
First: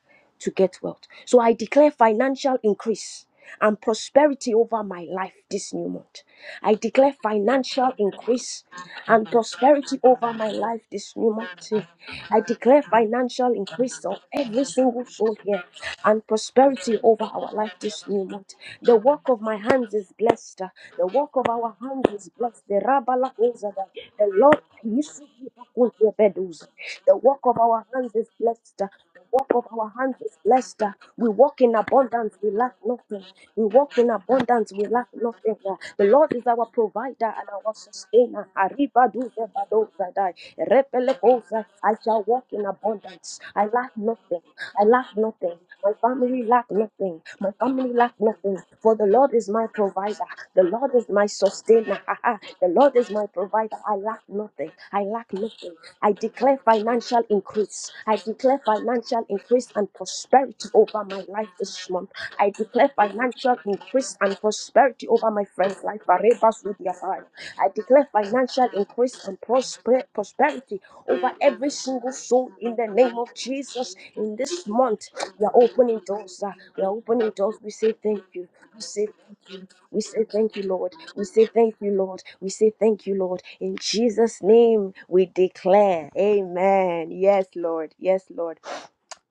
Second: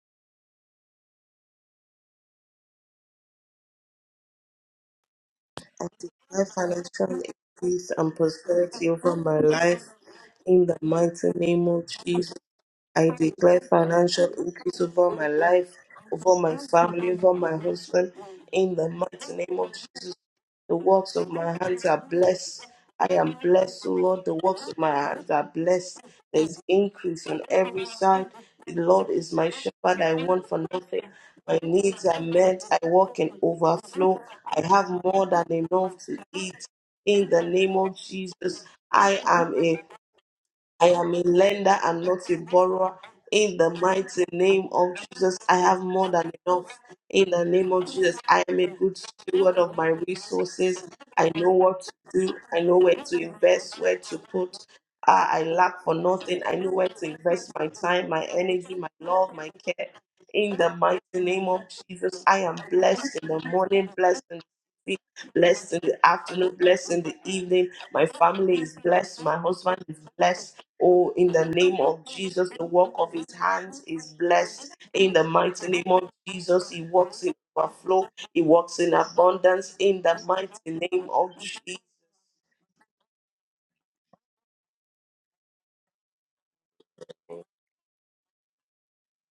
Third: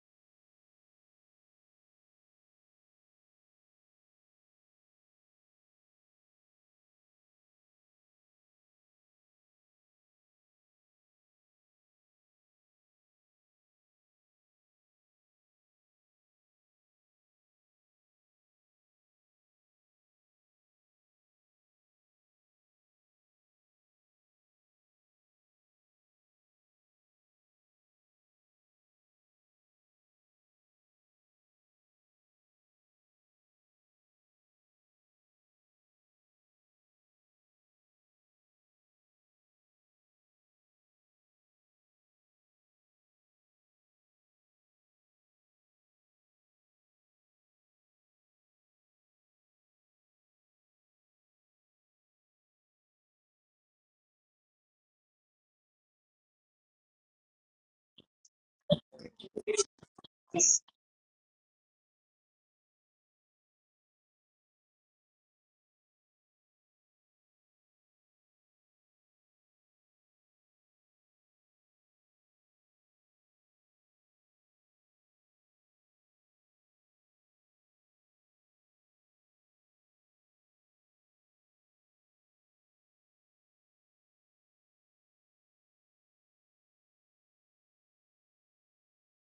to get wealth. So I declare financial increase and prosperity over my life this new I month. declare I declare financial increase financial and increase prosperity over and my life prosperity over my in the life this mighty new name month. of Jesus. I declare I financial declare increase of financial every increase single over my soul here life, and over my prosperity family, over over our my life this husband. new month. In the The work mighty of my name of hands is Jesus, blessed. the The works of work of my our hands are hands is blessed. blessed. The I Rabbala am Ozada, blessed, O Lord. the The Lord, works of my the hands are blessed. There's increase work on of our every hands side. is The blessed. Lord is The my work of our shepherd. I hands is want for blessed. uh, nothing. We My walk in needs are abundance. We met. lack I walk nothing. in We walk in overflow. I abundance. We have lack more than nothing. uh, enough The to Lord is our eat. provider In the and our name of sustainer. Jesus, Arriba do I de am a do zadai. I am Repele a koza. lender I and shall not a walk in borrower. abundance. In I the lack mighty nothing. name I of lack Jesus, I nothing. have My more than family lack enough. nothing. In the My name of family lack Jesus, I nothing. am a For good the Lord is steward my of my provider. The resources. Lord is my I know what to sustainer. do. I the know where Lord is to my provider. invest, I where to lack put. nothing. I Ah, lack I nothing. lack for I nothing. I declare know where to financial invest my increase. time, I my declare energy, my financial love, my increase care. and In prosperity the mighty over my life name of this month. Jesus, I I am declare declare blessed in the financial morning, increase blessed in and the prosperity over my blessed in friend's life. the afternoon, Barebas with blessed your in the heart. I evening. My declare family financial is blessed. increase My and husband is prosper- blessed. prosperity Oh, in over the every name of single Jesus, soul the in the work of name his of hands Jesus. is In this blessed. month, In the we are mighty name opening of doors. uh, Jesus, We he are walks opening in doors. We say overflow, thank he you. walks We in say thank you. abundance. We In the say thank you, mighty Lord. name We of say thank Jesus. you, Lord. We say thank you, Lord. In Jesus' name, we declare. Amen. Yes, Lord. Yes, Lord.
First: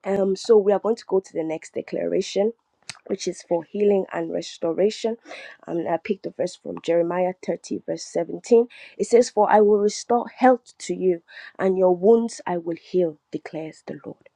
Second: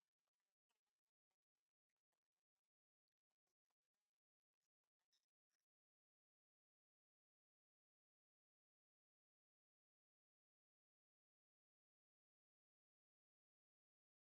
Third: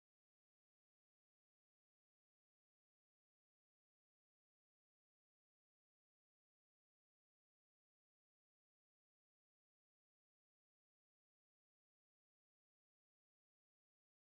Um, so we are going to go to the next declaration, which is for healing and restoration. And I picked the verse from Jeremiah 30, verse 17. It says, For I will restore health to you, and your wounds I will heal, declares the Lord.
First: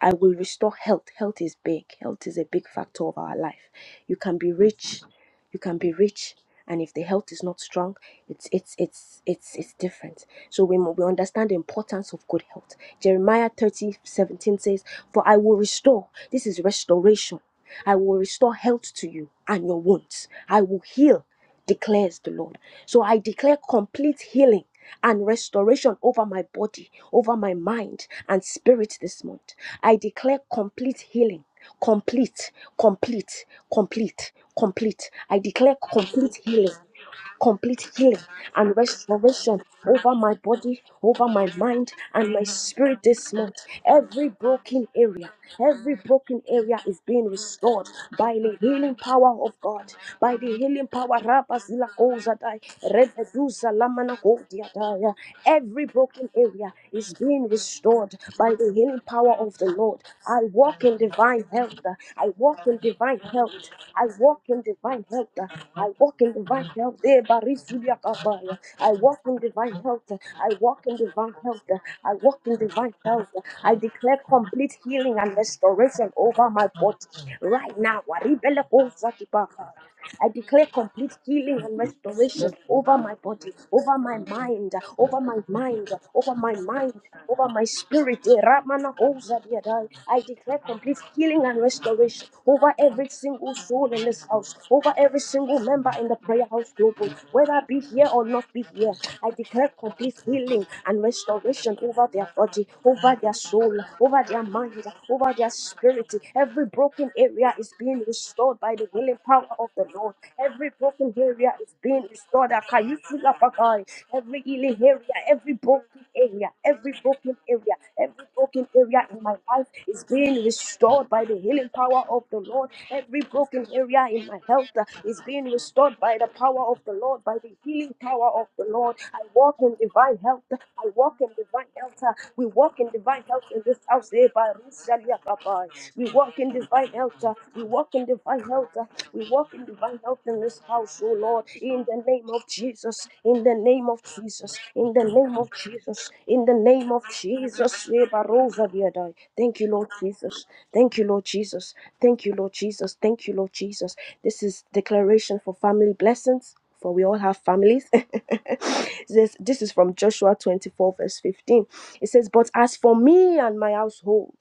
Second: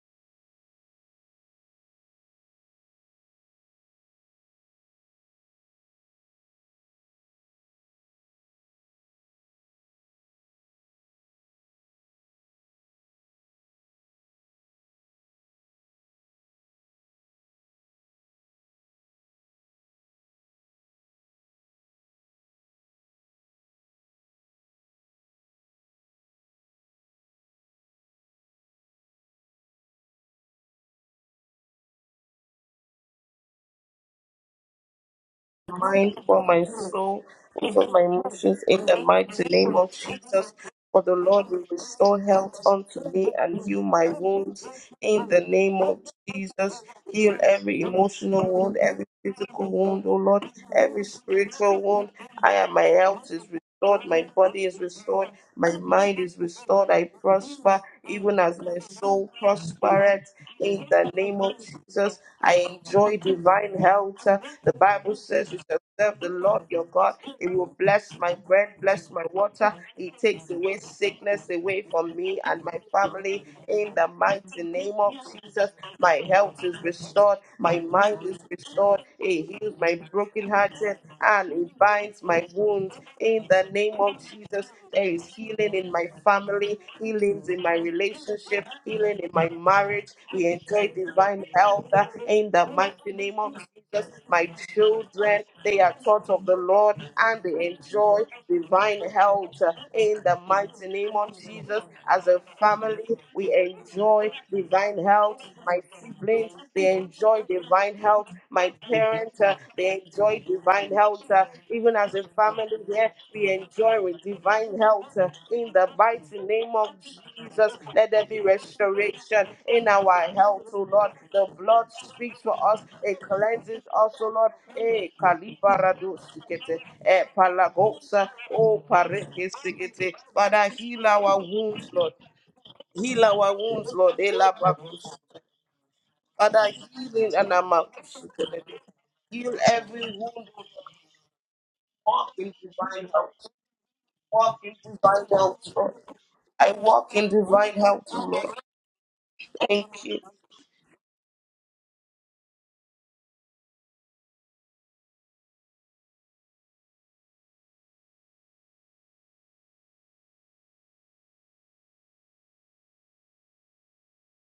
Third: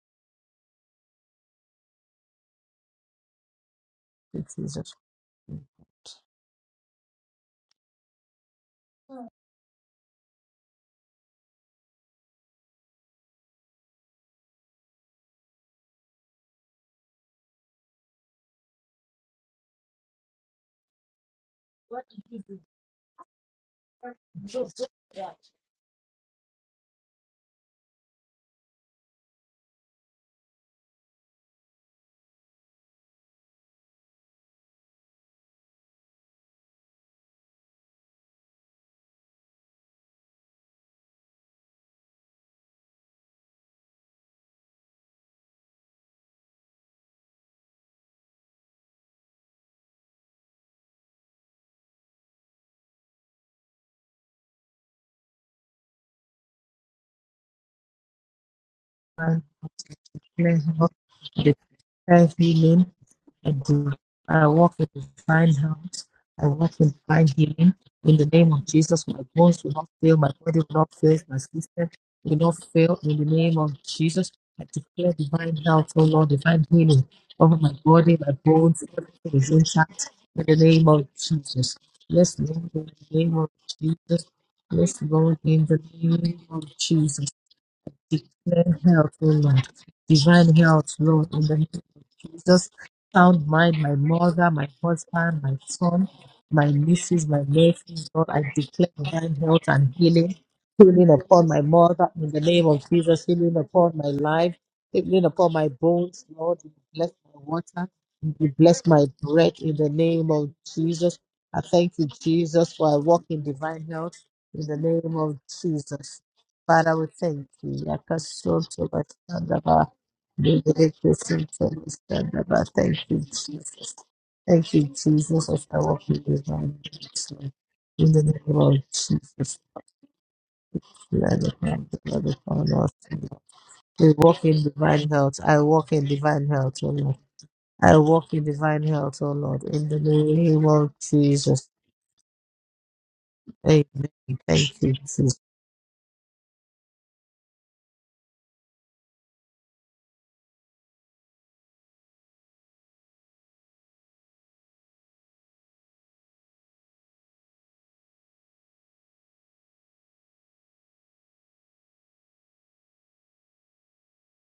I will restore health. Health is big. Health is a big factor of our life. You can be Jesus. rich, you can be rich, and if the health is not strong, it's it's it's it's it's different. So we mu- we understand the importance of good health. Jeremiah thirty seventeen says, For I will restore. This is restoration. I will restore health to you and your wounds. I will heal declares the Lord. So I declare complete healing and restoration over my body, over my mind and spirit this month. I declare complete healing, complete, complete, complete, complete. I declare mind, complete for my healing soul, and for complete my healing emotions and in the mighty restoration name of over my Jesus. body, For the over my Lord will mind, restore and my health spirit unto me this month. and heal my Every wounds broken in area, the name every of broken area Jesus. is being Heal every restored by emotional the wound, healing every power of physical God, wound, O by Lord, the healing every power. Rabba spiritual zila wound. koza I dai, am my rebe health is duza restored, my body kodia is dai. restored, my Every mind broken is area restored. I is being prosper restored even by as the my healing soul power of the Lord. prospereth I walk in Divine in the name divine of health. Jesus. I self walk I in healing. divine enjoy divine I health. divine in do. I health. walk I in The walk in divine Bible health. says divine you shall I health. walk serve the in I Lord divine walk your in health. God. Eh, divine He healing. will barisudia In bless the my name kabaya. of bread, I Jesus, bless my walk my in bones will divine water. not health. He fail, my I takes body will away walk not in fail, divine my sickness health. away system I from will walk me not in and my divine fail. In the health. family. name of I In the declare Jesus, mighty I complete name declare of healing and divine Jesus, health, oh restoration my Lord, over health divine my is body healing restored. over my right My now. body, mind my is Waribele bones, restored. kosa everything He is kibaka. heals my intact. I In broken the declare name hearted of complete and healing he Jesus. and binds Yes, my restoration Lord, in over wounds. my the name In of body, the name over my of Jesus. mind, Jesus, Yes, there over is Lord, my in healing the mind, in my over name family my of family, mind, Jesus. healing over in my my spirit. relationship, Declare health, healing O in my Lord. marriage. I We Divine declare health, enjoy complete Lord, in healing divine the and name health of uh, restoration in the Jesus. over every mighty name Sound single of mind, soul my in Jesus. this My mother, house, my over every husband, children, my single they member are son, in the taught prayer of the my house Lord global, nieces, my and whether they be here nephews, enjoy or Lord. I not be declare here. divine I divine health health declare uh, and complete in healing. the healing mighty and Healing name of upon my restoration Jesus. mother over As in their the a name body, of family, over Jesus. their we Healing soul, upon my over enjoy their life. mind, divine Healing over health. their upon my My spirit. bones, siblings, Lord. Every You they bless broken my enjoy area is water. divine being health. You restored My by bless the my healing parents, power uh, bread of in the the they Lord. name enjoy of Every divine broken Jesus. health. uh, area I is thank even you, being as a restored. family Jesus, for I here, walk in we divine enjoy health with Every healing in the divine healing area, name health uh, of every in the broken Jesus. mighty area, name of every Father, we broken thank you. Jesus. area, Let every there be broken area in my restoration life in Yakasotorasandaba, is our being health, O restored Lord. by the The healing blood power of the speaks for Liberekesotorasandaba. Lord. us, Thank you, it Every broken cleanses Jesus. area us, in O my Lord. health Thank you, uh, Eh, is being Jesus, of the restored work you by kalibarado the power divine. of sikete, the Lord, eh, by the healing In the power palagosa, of name the of oh, Lord. I pareke walk Jesus, in sikete. divine health. Father, I heal walk in our let the divine hand wounds, health. of uh, Lord. God We upon walk in us. divine Heal health our in this wounds, house. We Lord. eh, Eh, walk by in divine Rusalia labakus. health. I walk in We walk divine in Father, health, O divine Lord. health. healing uh, and We amount walk I in of walk divine in health. security. divine uh, health, We O walk Heal Lord. in In the divine every health in this in wound. this name of house, oh Lord, Jesus. in the name Walk of in Jesus, divine in health. the Amen. name of Jesus, Walk in Thank in you, the divine name Jesus. of health, Lord. Jesus, in the I name of walk in divine Jesus. health, Lord. Ebarovadiadai. Thank you, Lord Thank you. Jesus. Thank you, Lord Jesus. Thank you, Lord Jesus. Thank you, Lord Jesus. This is declaration for family blessings. For we all have families. this, this is from Joshua 24, verse 15. It says, But as for me and my household,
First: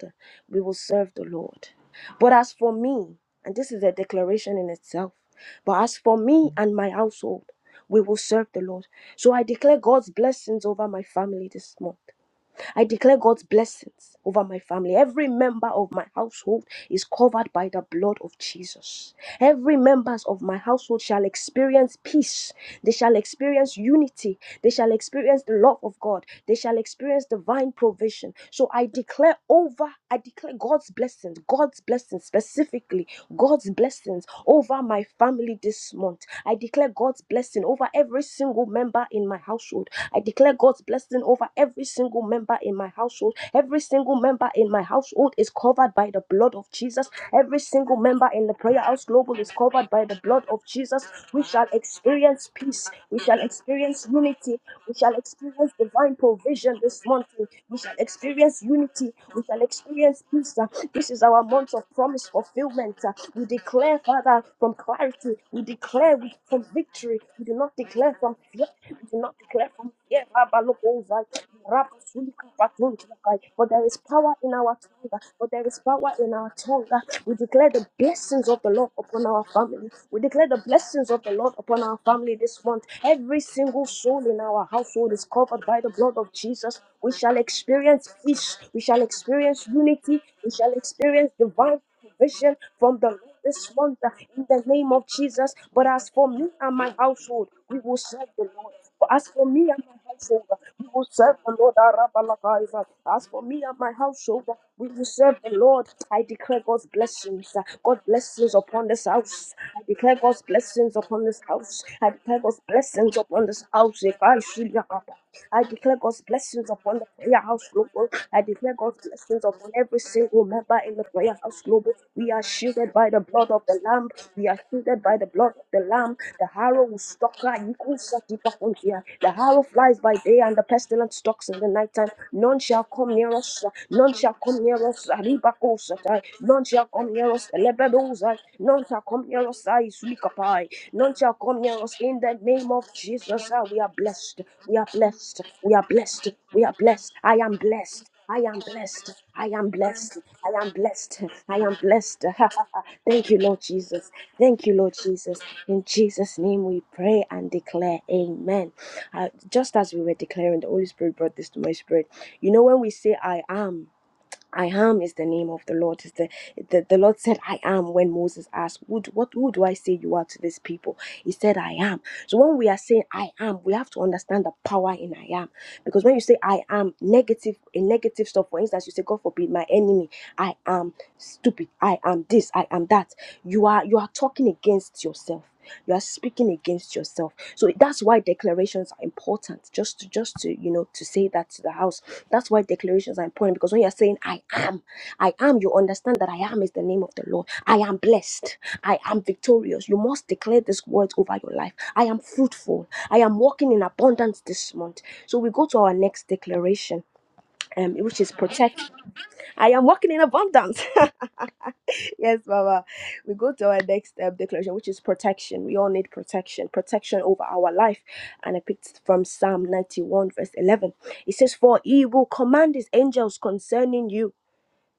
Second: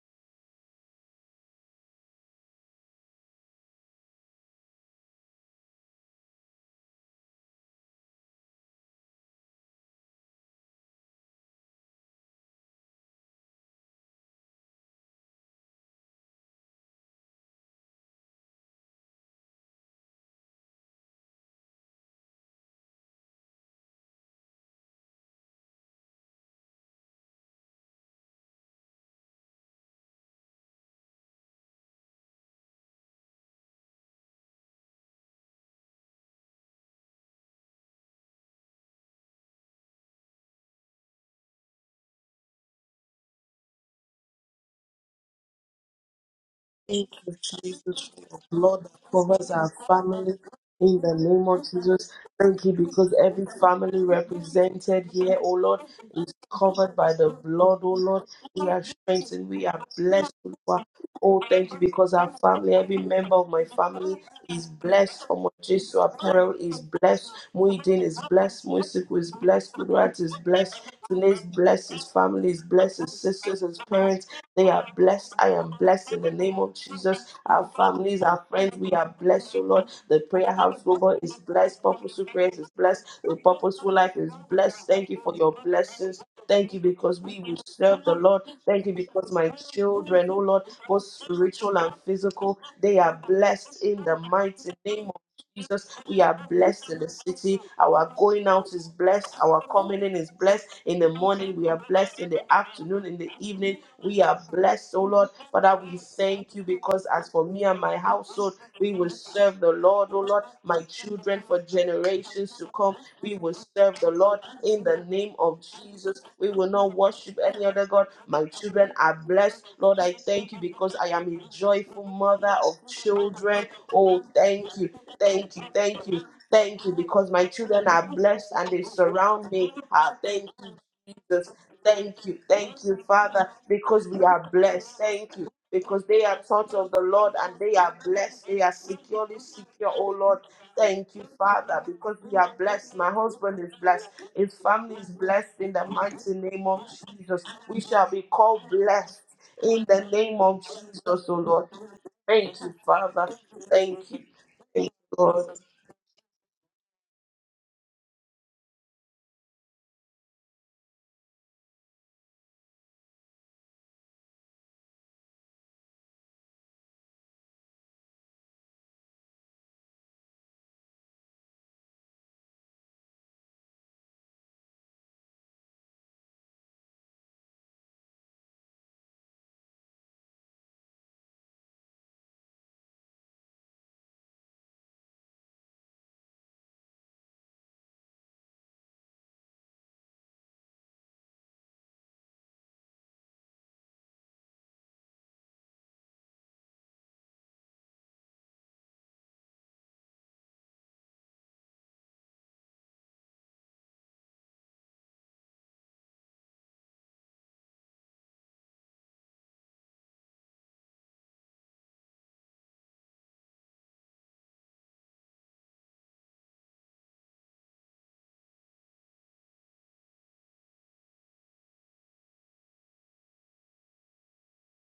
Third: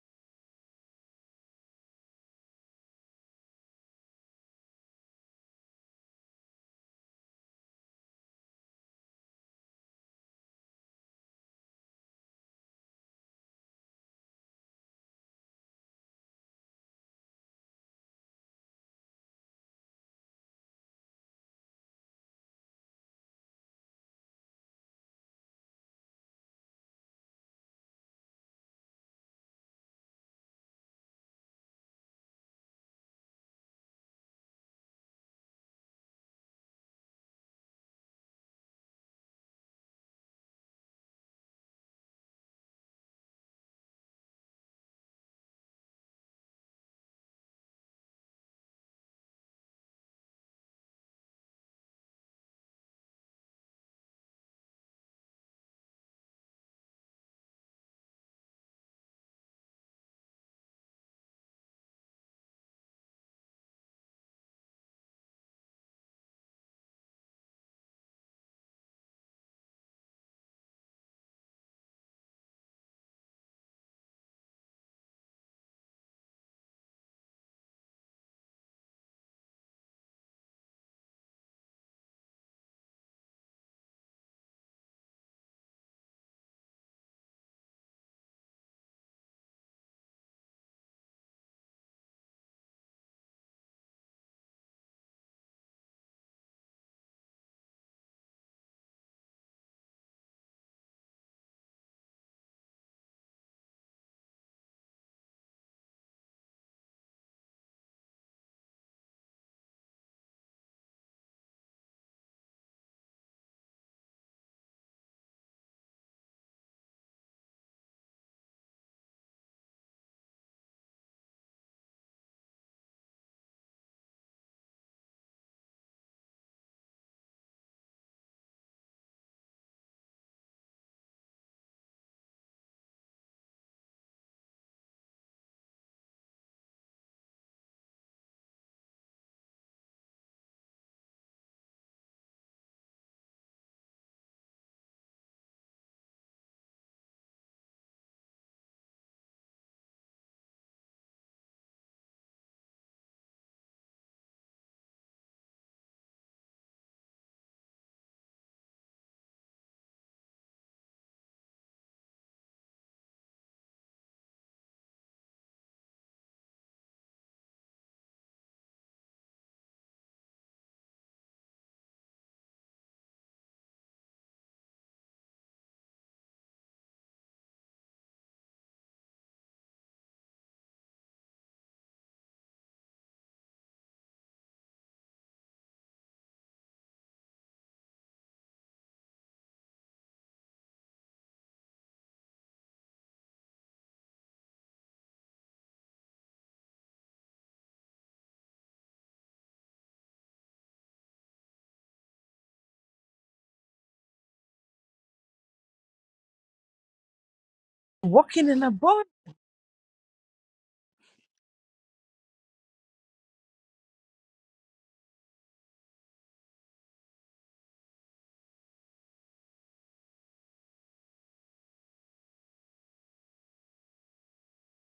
we will serve the Lord. But as for me, and this is a declaration in itself, but as for me and my household, we will serve the Lord. So I declare God's blessings over my family this month. I declare God's blessings over my family. Every member of my household is covered by the blood of Jesus. Every members of my household shall experience peace. They shall experience unity. They shall experience the love of God. They shall experience divine provision. So I declare over, I declare God's blessings, God's blessings specifically, God's blessings over my family this month. I declare God's blessing over over every single member in my household. I declare God's blessing over every single member in my household. Every single member in my household is covered by the blood of Thank Jesus. you, Every single Jesus, for member the in the Prayer blood that House Global covers is our covered by the family blood of in Jesus. the We name of shall Jesus. experience Thank you peace. because We shall every family experience unity. We represented shall here, oh experience Lord, divine is provision covered this by month. the We blood, oh shall Lord. experience We are unity. We strengthened, shall we are experience blessed. oh peace. Lord. This is Oh, our thank month you of because promise our family, every fulfillment uh, member we of my declare, family Father, is from blessed. clarity. We Omojesu declare with- Apparel from is victory. blessed. We do not Muidin declare is from blessed. fear. We do Musiku is not declare blessed. from Kudrat fear. is blessed. Tune Rabalokosai, is blessed. His family is blessed. His rabasulikapatuntukai. sisters, But his there is parents, power in they our are tongue. uh, blessed. I But there am is blessed power blessed in the in our name of tongue. uh. Jesus. We Our declare the families, our blessings of the friends, Lord we are upon our blessed, oh family. Lord. We The declare prayer the house blessings robot of the is Lord blessed. upon our Purposeful family prayers this is month. blessed. The Every single purposeful life soul is in our blessed. Thank household you is for your covered by the blood blessings. of Thank you Jesus. We because shall we will serve experience the Lord. peace. We Thank you shall because my experience unity. children, oh We Lord, shall both experience spiritual divine and provision physical, from they the Lord are this blessed month in uh, the in the mighty name of name of Jesus. But Jesus, as we for are me and blessed my in the household, city. we will Our serve the going Lord. out is But as blessed. for me Our and my coming in is household, uh, blessed. we In will the serve the morning, we Lord. are blessed. In the Arabalakaiza. afternoon, in As the for me and evening, my we are household, uh, we blessed, oh will Lord. serve the Father, Lord. we I thank declare you God's because as for blessings, uh, me and my God's blessings household, upon we this will house. serve the I Lord, declare oh God's Lord. My blessings upon this children for house. I declare generations God's to come, blessings we upon will this house. serve the If I Lord should, yeah, in the name of I declare declare Jesus. God's We will blessings not upon the worship prayer any house other God. global. I My declare children God's are blessings blessed. upon Lord, every I single thank you member because in the I prayer am a house global. joyful We are mother of shielded by the blood children of children. the Lamb. Oh, We are thank you, shielded by the blood thank you, of the thank Lamb. you, The thank arrow you, will because stalk my her. You children could are suck it blessed up and on they here. The surround arrow me. flies by Ah, day thank and the you, pestilence stalks Jesus. in the nighttime. Thank you, None thank shall you, come near Father, us. because None we shall are come near blessed. us. Thank you. Arriba Because Kosatai. they are None sons shall of the come near Lord us. and they are Elebedoza. blessed. They are None shall come securely near secure, us. oh Lord. Zukapai. Thank None you, shall come near Father, us because in we the are name of blessed. My Jesus. husband Ah, is We are blessed. blessed. His We are family is blessed. blessed in We are the blessed. mighty We name are of blessed. I Jesus. am We blessed. shall be I am called blessed. blessed I am in the blessed. name I of am blessed. Jesus, oh I Lord. am blessed. Thank you, Thank Father. you, Lord Jesus. Thank you. Thank you, Thank Lord you, Jesus. Lord. In Jesus' name we pray and declare. Amen. Uh, just as we were declaring, the Holy Spirit brought this to my spirit. You know, when we say, I am, I am is the name of the Lord. Is the, the the Lord said, I am when Moses asked, who, do- what who do I say you are to this people? He said, I am. So when we are saying I am, we have to understand the power in I am. Because when you say I am, negative in negative stuff, for instance, you say, God forbid, my enemy, I am stupid, I am this, I am that. You are you are talking against yourself you are speaking against yourself so that's why declarations are important just to just to you know to say that to the house that's why declarations are important because when you're saying i am i am you understand that i am is the name of the lord i am blessed i am victorious you must declare these words over your life i am fruitful i am walking in abundance this month so we go to our next declaration um, which is Walking in a protect body. i am walking in abundance Yes, Baba. We go to our next step declaration, which is protection. We all need protection, protection over our life. And I picked from Psalm 91, verse 11. It says, For he will command his angels concerning you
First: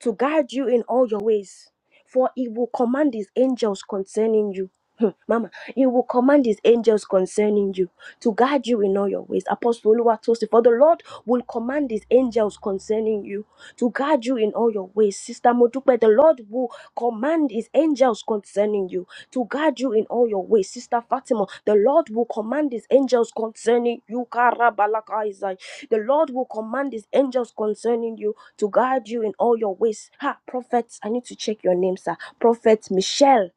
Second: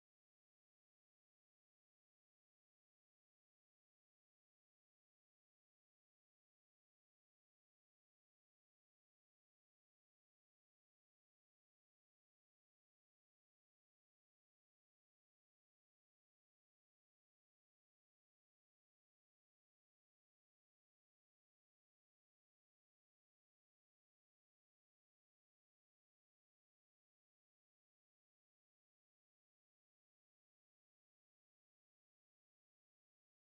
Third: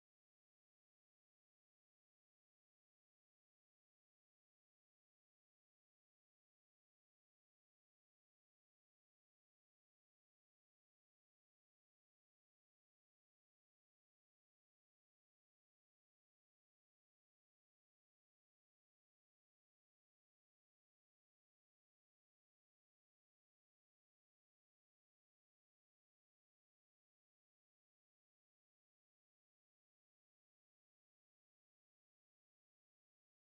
to guide you in all your ways. For he will command his angels concerning you. Hmm, Mama, he will command his angels concerning you to guide you in all your ways. Apostle Oluwatosin, for the Lord will command his angels concerning you to guard you in all your ways. Sister Modupe, the Lord will command his angels concerning you to guard you in all your ways. Sister Fatima, the Lord will command his angels concerning you. Karabalakaizai. The Lord will command his angels concerning you to guard you in all your ways. Ha, prophet, I need to check your name, sir. Prophet Michelle.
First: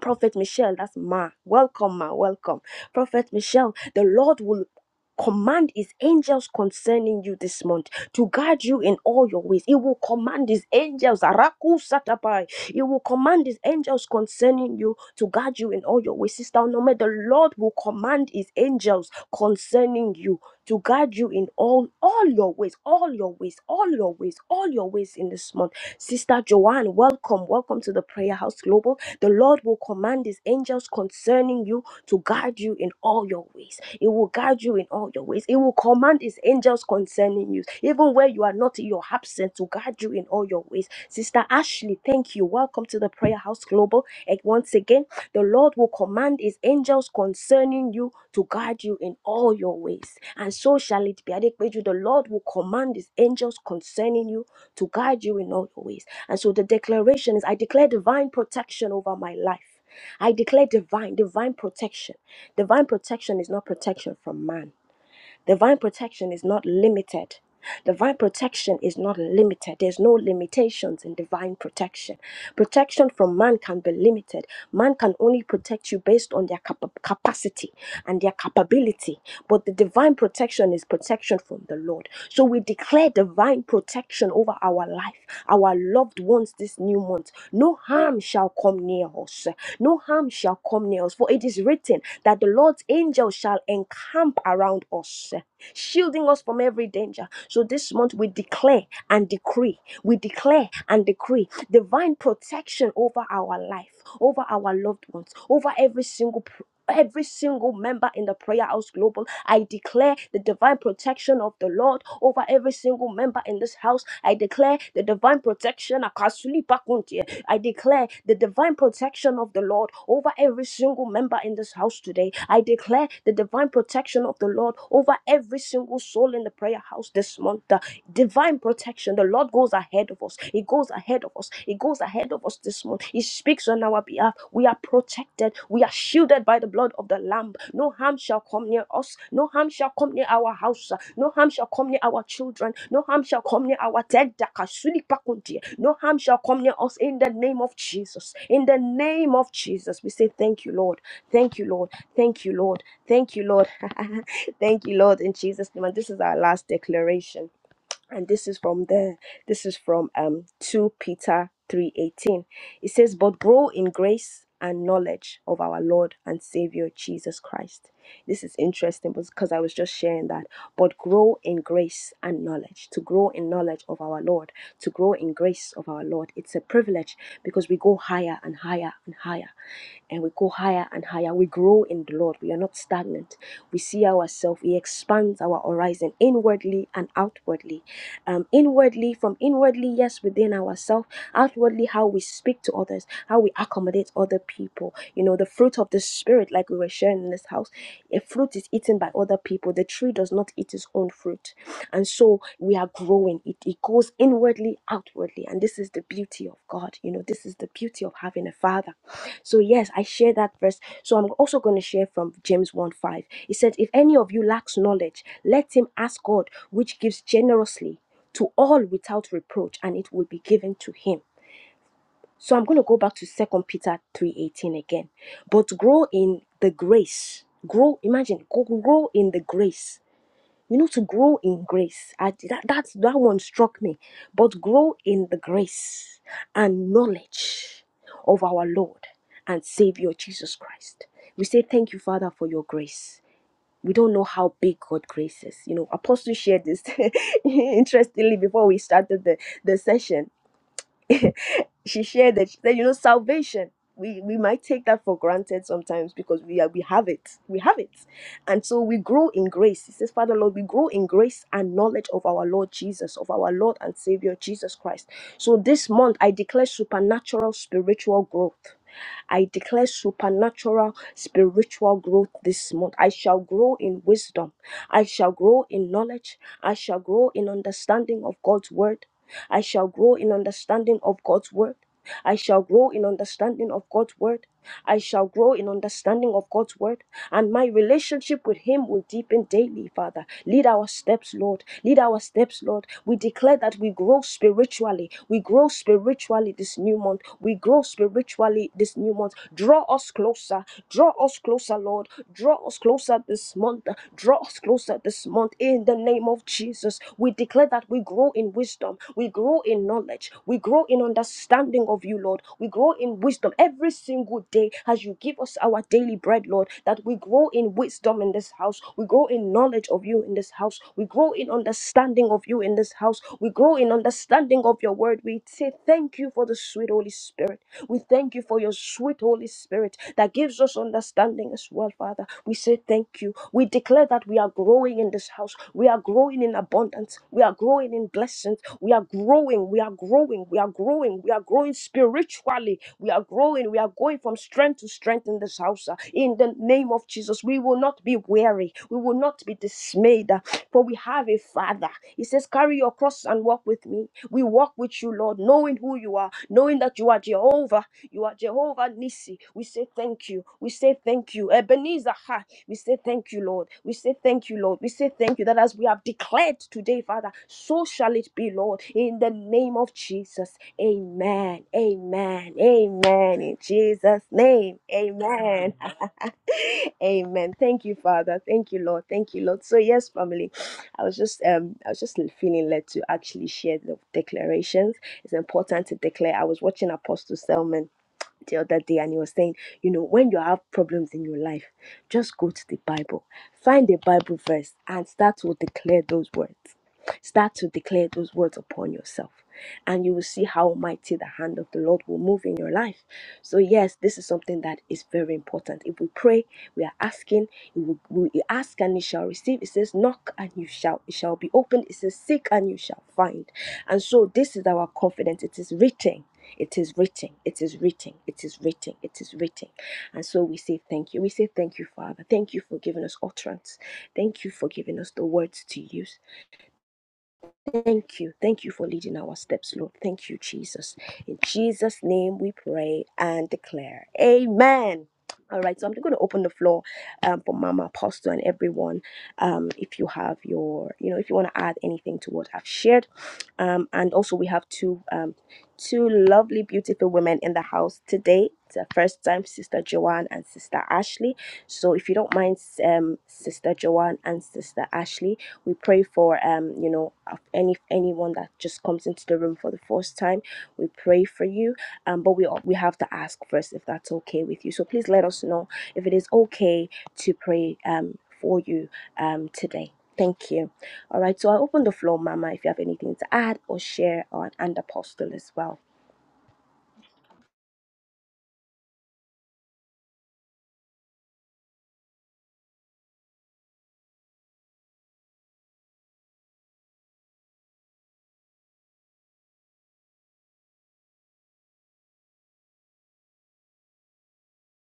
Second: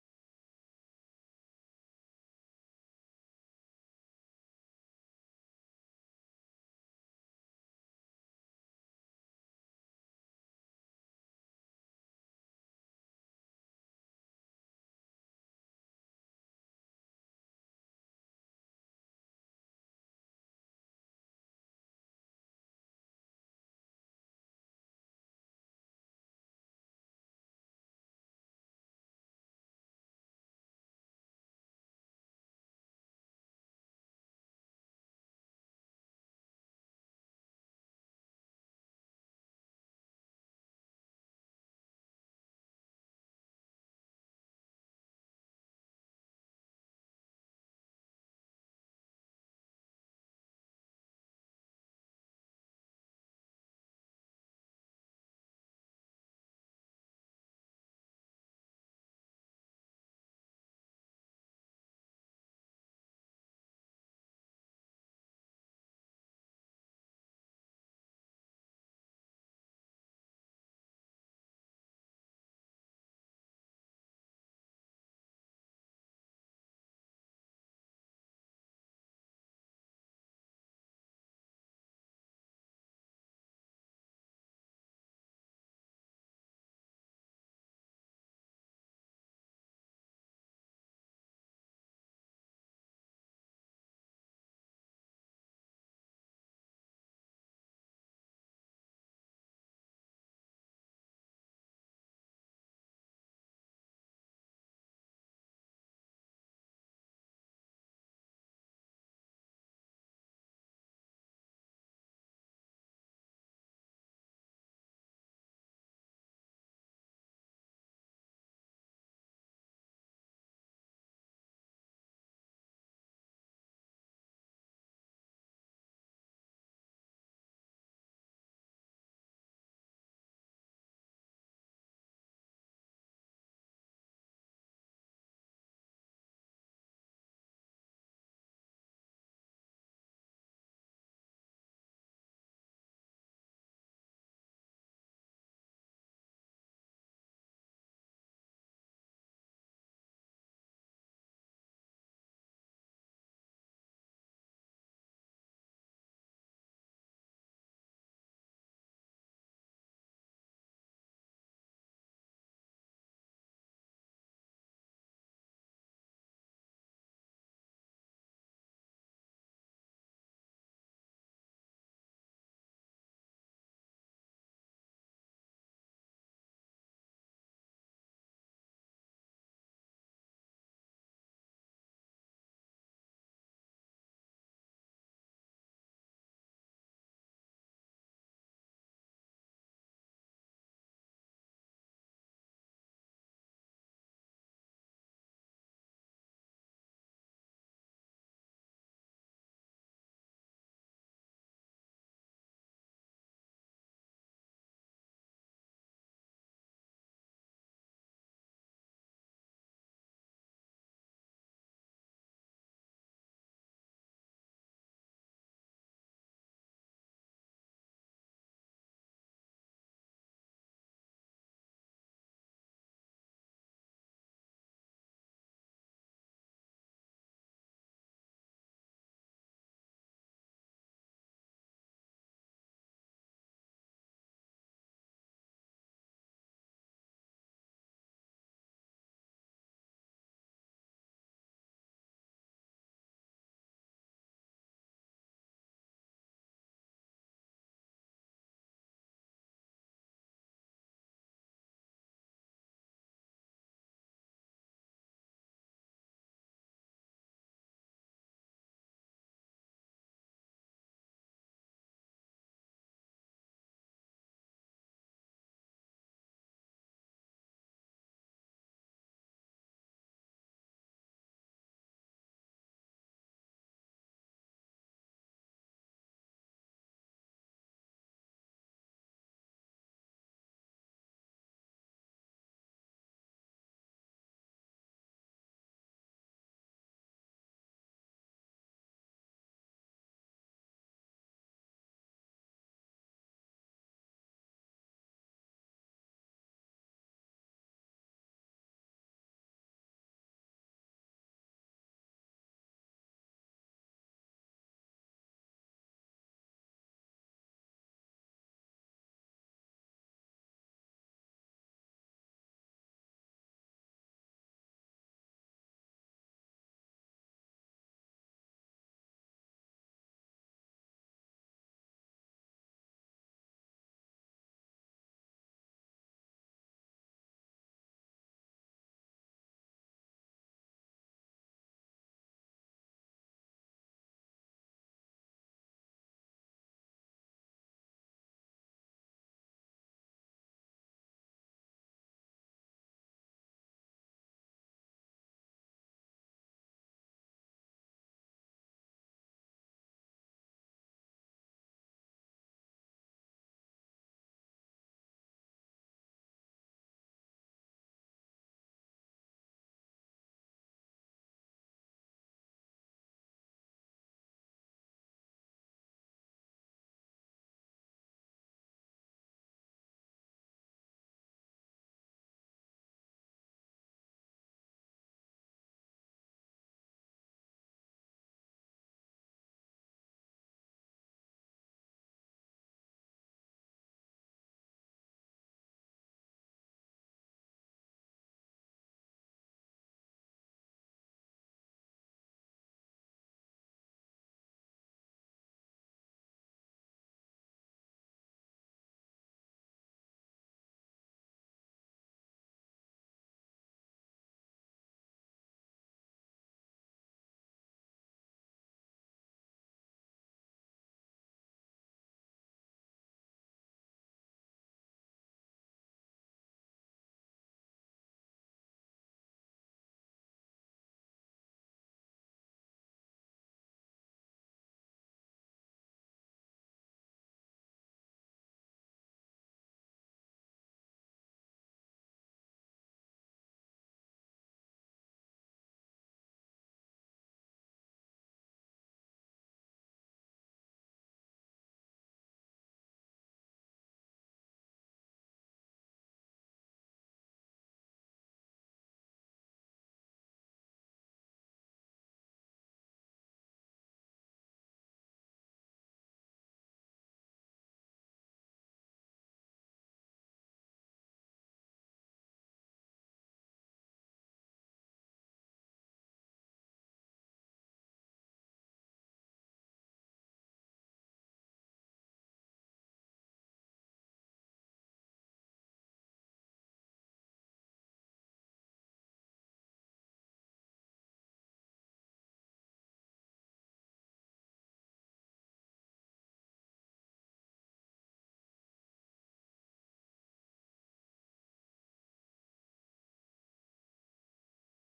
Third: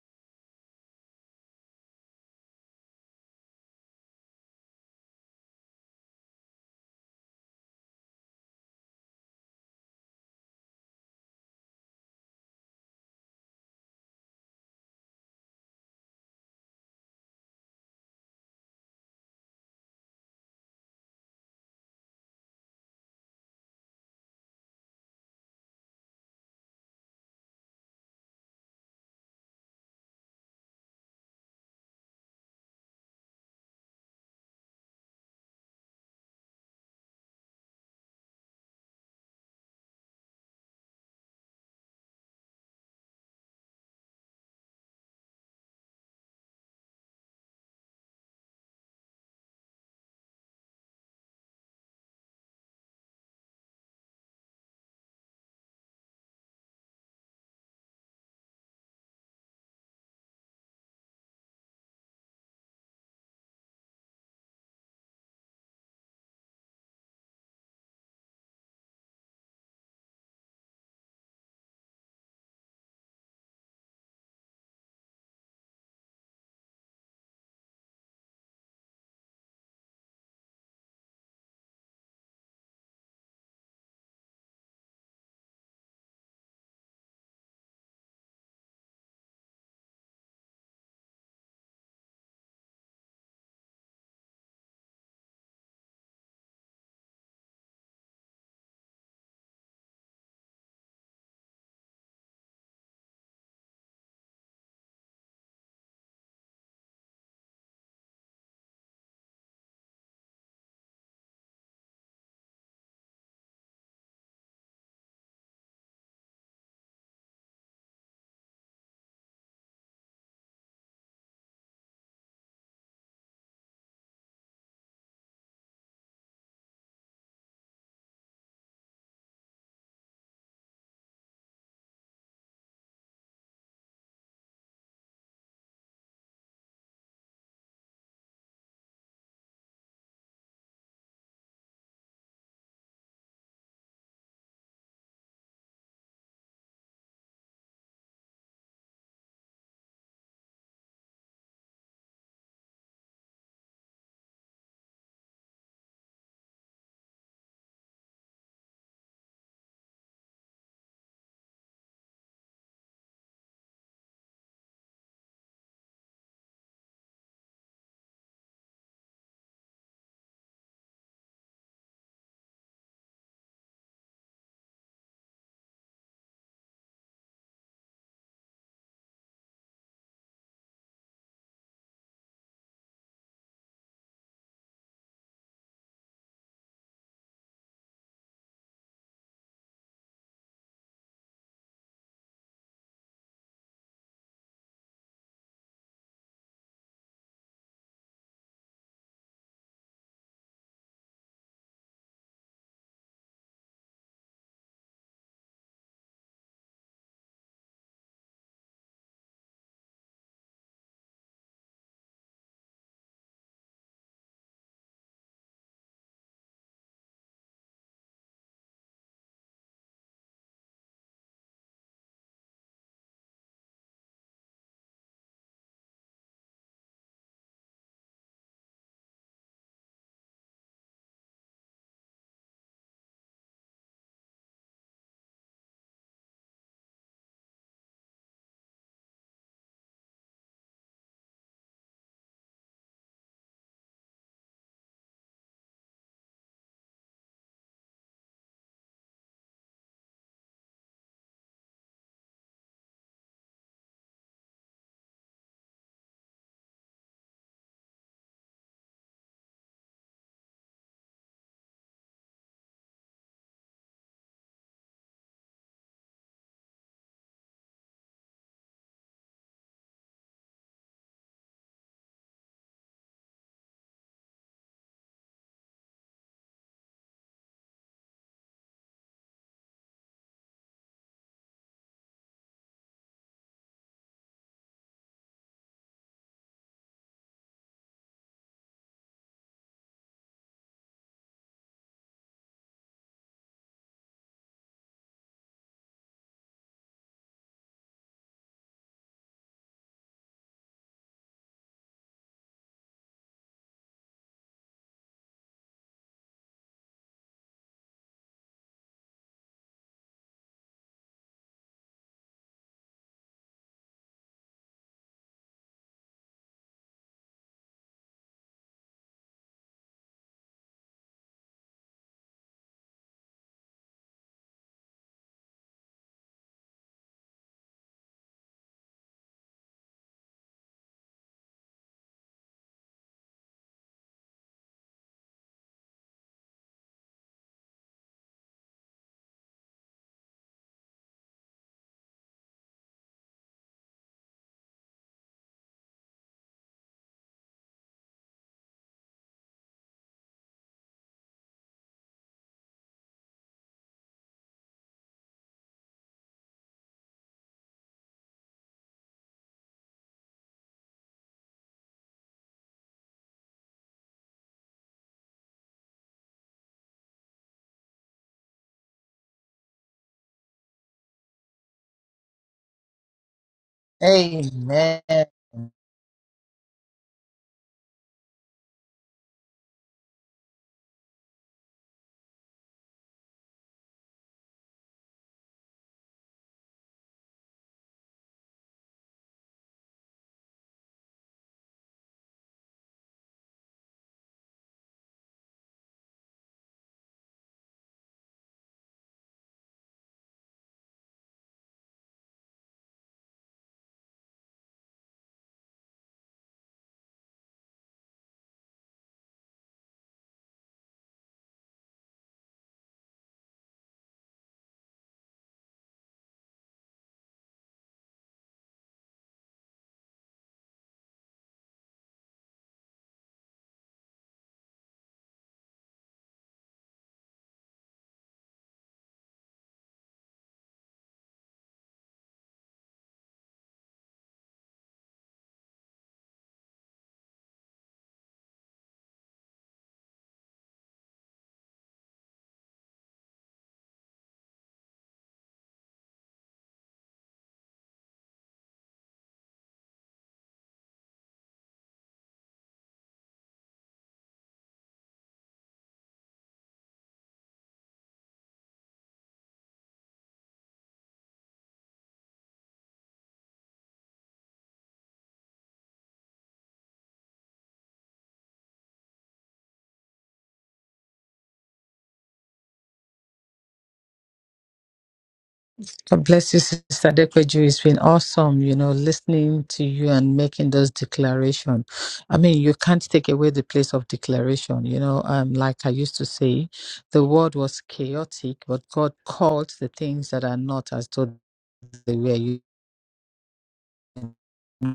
Prophet Michelle, that's Ma. Welcome, Ma. Welcome. Prophet Michelle, the Lord will command his angels concerning you this month to guide you in all your ways. He will command his angels. Araku Satapai. He will command his angels concerning you to guide you in all your ways. Sister Onome, the Lord will command his angels concerning you to guide you in all all your ways, all your ways, all your ways, all your ways in this month Sister Joanne, welcome. Welcome to the Prayer House Global. The Lord will command his angels concerning you to guard you in all your ways. It will guide you in all your ways. It will command his angels concerning you, even where you are not in your absence, to guide you in all your ways. Sister Ashley, thank you. Welcome to the Prayer House Global. And once again, the Lord will command his angels concerning you to guard you in all your ways. And so shall it be. Adepeju, The Lord will command his angels concerning you to guide you in all your ways. And so the declaration is I declare divine protection over my life. I declare divine, divine protection. Divine protection is not protection from man. Divine protection is not limited. Divine protection is not limited. There's no limitations in divine protection. Protection from man can be limited. Man can only protect you based on their capa- capacity and their capability. But the divine protection protection is protection from the Lord. So we declare divine protection over our life, our loved ones this new month. No harm shall come near us. No harm shall come near us. For it is written that the Lord's angels shall encamp around us, shielding us from every danger. So this month we declare and decree, we declare and decree divine protection over our life, over our loved ones, over every single every single member in the prayer house global i declare the divine protection of the lord over every single member in this house i declare the divine protection Akasuli Bakuntie. i declare the divine protection of the lord over every single member in this house today i declare the divine protection of the lord over every single soul in the prayer house this month divine protection. The Lord goes ahead of us. He goes ahead of us. He goes ahead of us this month. He speaks on our behalf. We are protected. We are shielded by the blood of the Lamb. No harm shall come near us. No harm shall come near our house. No harm shall come near our children. No harm shall come near our dead. No harm shall come near us in the name of Jesus. In the name of Jesus, we say thank you, Lord. Thank you, Lord. Thank you, Lord. Thank you, Lord. Thank you, Lord, in Jesus' name. And this is our last declaration and this is from there this is from um 2 peter 3.18 it says but grow in grace and knowledge of our lord and savior jesus christ this is interesting because i was just sharing that but grow in grace and knowledge to grow in knowledge of our lord to grow in grace of our lord it's a privilege because we go higher and higher and higher and we go higher and higher. We grow in the Lord. We are not stagnant. We see ourselves. We expand our horizon inwardly and outwardly um, inwardly, from inwardly, yes, within ourselves, outwardly, how we speak to others, how we accommodate other people. You know, the fruit of the Spirit, like we were sharing in this house, a fruit is eaten by other people. The tree does not eat its own fruit. And so we are growing. It, it goes inwardly outwardly and this is the beauty of god you know this is the beauty of having a father so yes i share that verse so i'm also going to share from james 1 5 it said if any of you lacks knowledge let him ask god which gives generously to all without reproach and it will be given to him so i'm going to go back to Second peter 3.18 again but grow in the grace grow imagine go- grow in the grace you know, to grow in grace. I, that, that's, that one struck me. But grow in the grace and knowledge of our Lord and Savior Jesus Christ. We say thank you, Father, for your grace. We don't know how big God grace is. You know, Apostle shared this interestingly before we started the, the session she shared that she said, you know, salvation. We we might take that for granted sometimes because we are we have it. We have it. And so we grow in grace. He says, Father Lord, we grow in grace and knowledge of our Lord Jesus, of our Lord and Savior Jesus Christ. So this month I declare supernatural spiritual growth. I declare supernatural spiritual growth this month. I shall grow in wisdom. I shall grow in knowledge. I shall grow in understanding of God's word. I shall grow in understanding of God's word. I shall grow in understanding of God's word. I shall grow in understanding of God's word, and my relationship with Him will deepen daily, Father. Lead our steps, Lord. Lead our steps, Lord. We declare that we grow spiritually. We grow spiritually this new month. We grow spiritually this new month. Draw us closer. Draw us closer, Lord. Draw us closer this month. Draw us closer this month in the name of Jesus. We declare that we grow in wisdom. We grow in knowledge. We grow in understanding of you, Lord. We grow in wisdom every single day as you give us our daily bread, Lord. That we grow in wisdom in this house. We grow in knowledge of you in this house. We grow in understanding of you in this house. We grow in understanding of your word. We say thank you for the sweet Holy Spirit. We thank you for your sweet Holy Spirit that gives us understanding as well, Father. We say thank you. We declare that we are growing in this house. We are growing in abundance. We are growing in blessings. We are growing. We are growing. We are growing. We are growing spiritually. We are growing. We are going from strength to strength in this house. uh, In the name of Jesus, we will not be weary. We will not be dismayed, uh, for we have a Father. He says, Carry your cross and walk with me. We walk with you, Lord, knowing who you are, knowing that you are Jehovah. You are Jehovah Nissi. We say thank you. We say thank you. Ebenezer, ha. we say thank you, Lord. We say thank you, Lord. We say thank you that as we have declared today, Father, so shall it be, Lord, in the name of Jesus. Amen. Amen. Amen. In Jesus' name. Amen. Amen. Amen. Thank you, Father. Thank you, Lord. Thank you, Lord. So yes, family, I was just um I was just feeling led to actually share the declarations. It's important to declare. I was watching Apostle Selman the other day and he was saying, you know, when you have problems in your life, just go to the Bible, find a Bible verse and start to declare those words. Start to declare those words upon yourself, and you will see how mighty the hand of the Lord will move in your life. So, yes, this is something that is very important. If we pray, we are asking, If we, we ask and you shall receive. It says, knock and you shall, it shall be opened. It says, seek and you shall find. And so, this is our confidence. It is written. It is written. It is written. It is written. It is written. And so we say thank you. We say thank you, Father. Thank you for giving us utterance. Thank you for giving us the words to use. Thank you. Thank you for leading our steps, Lord. Thank you, Jesus. In Jesus' name we pray and declare. Amen. All right, so I'm going to open the floor um, for Mama Apostle and everyone. Um, if you have your, you know, if you want to add anything to what I've shared, um, and also we have two, um, two lovely, beautiful women in the house today. It's the first time, Sister Joanne and Sister Ashley. So if you don't mind, um, Sister Joanne and Sister Ashley, we pray for um, you know, any anyone that just comes into the room for the first time. We pray for you, um, but we we have to ask first if that's okay with you. So please let us know if it is okay to pray um for you um today. Thank you. All right. So I open the floor, Mama, if you have anything to add or share, or and Apostle as well. God bless you, Sister Dekweju. It's been awesome, you know, listening to you and making those declaration. I mean, you can't take away the place of declaration. You know, um, like I used to say, the world was chaotic, but God called the things that are not as though they were. You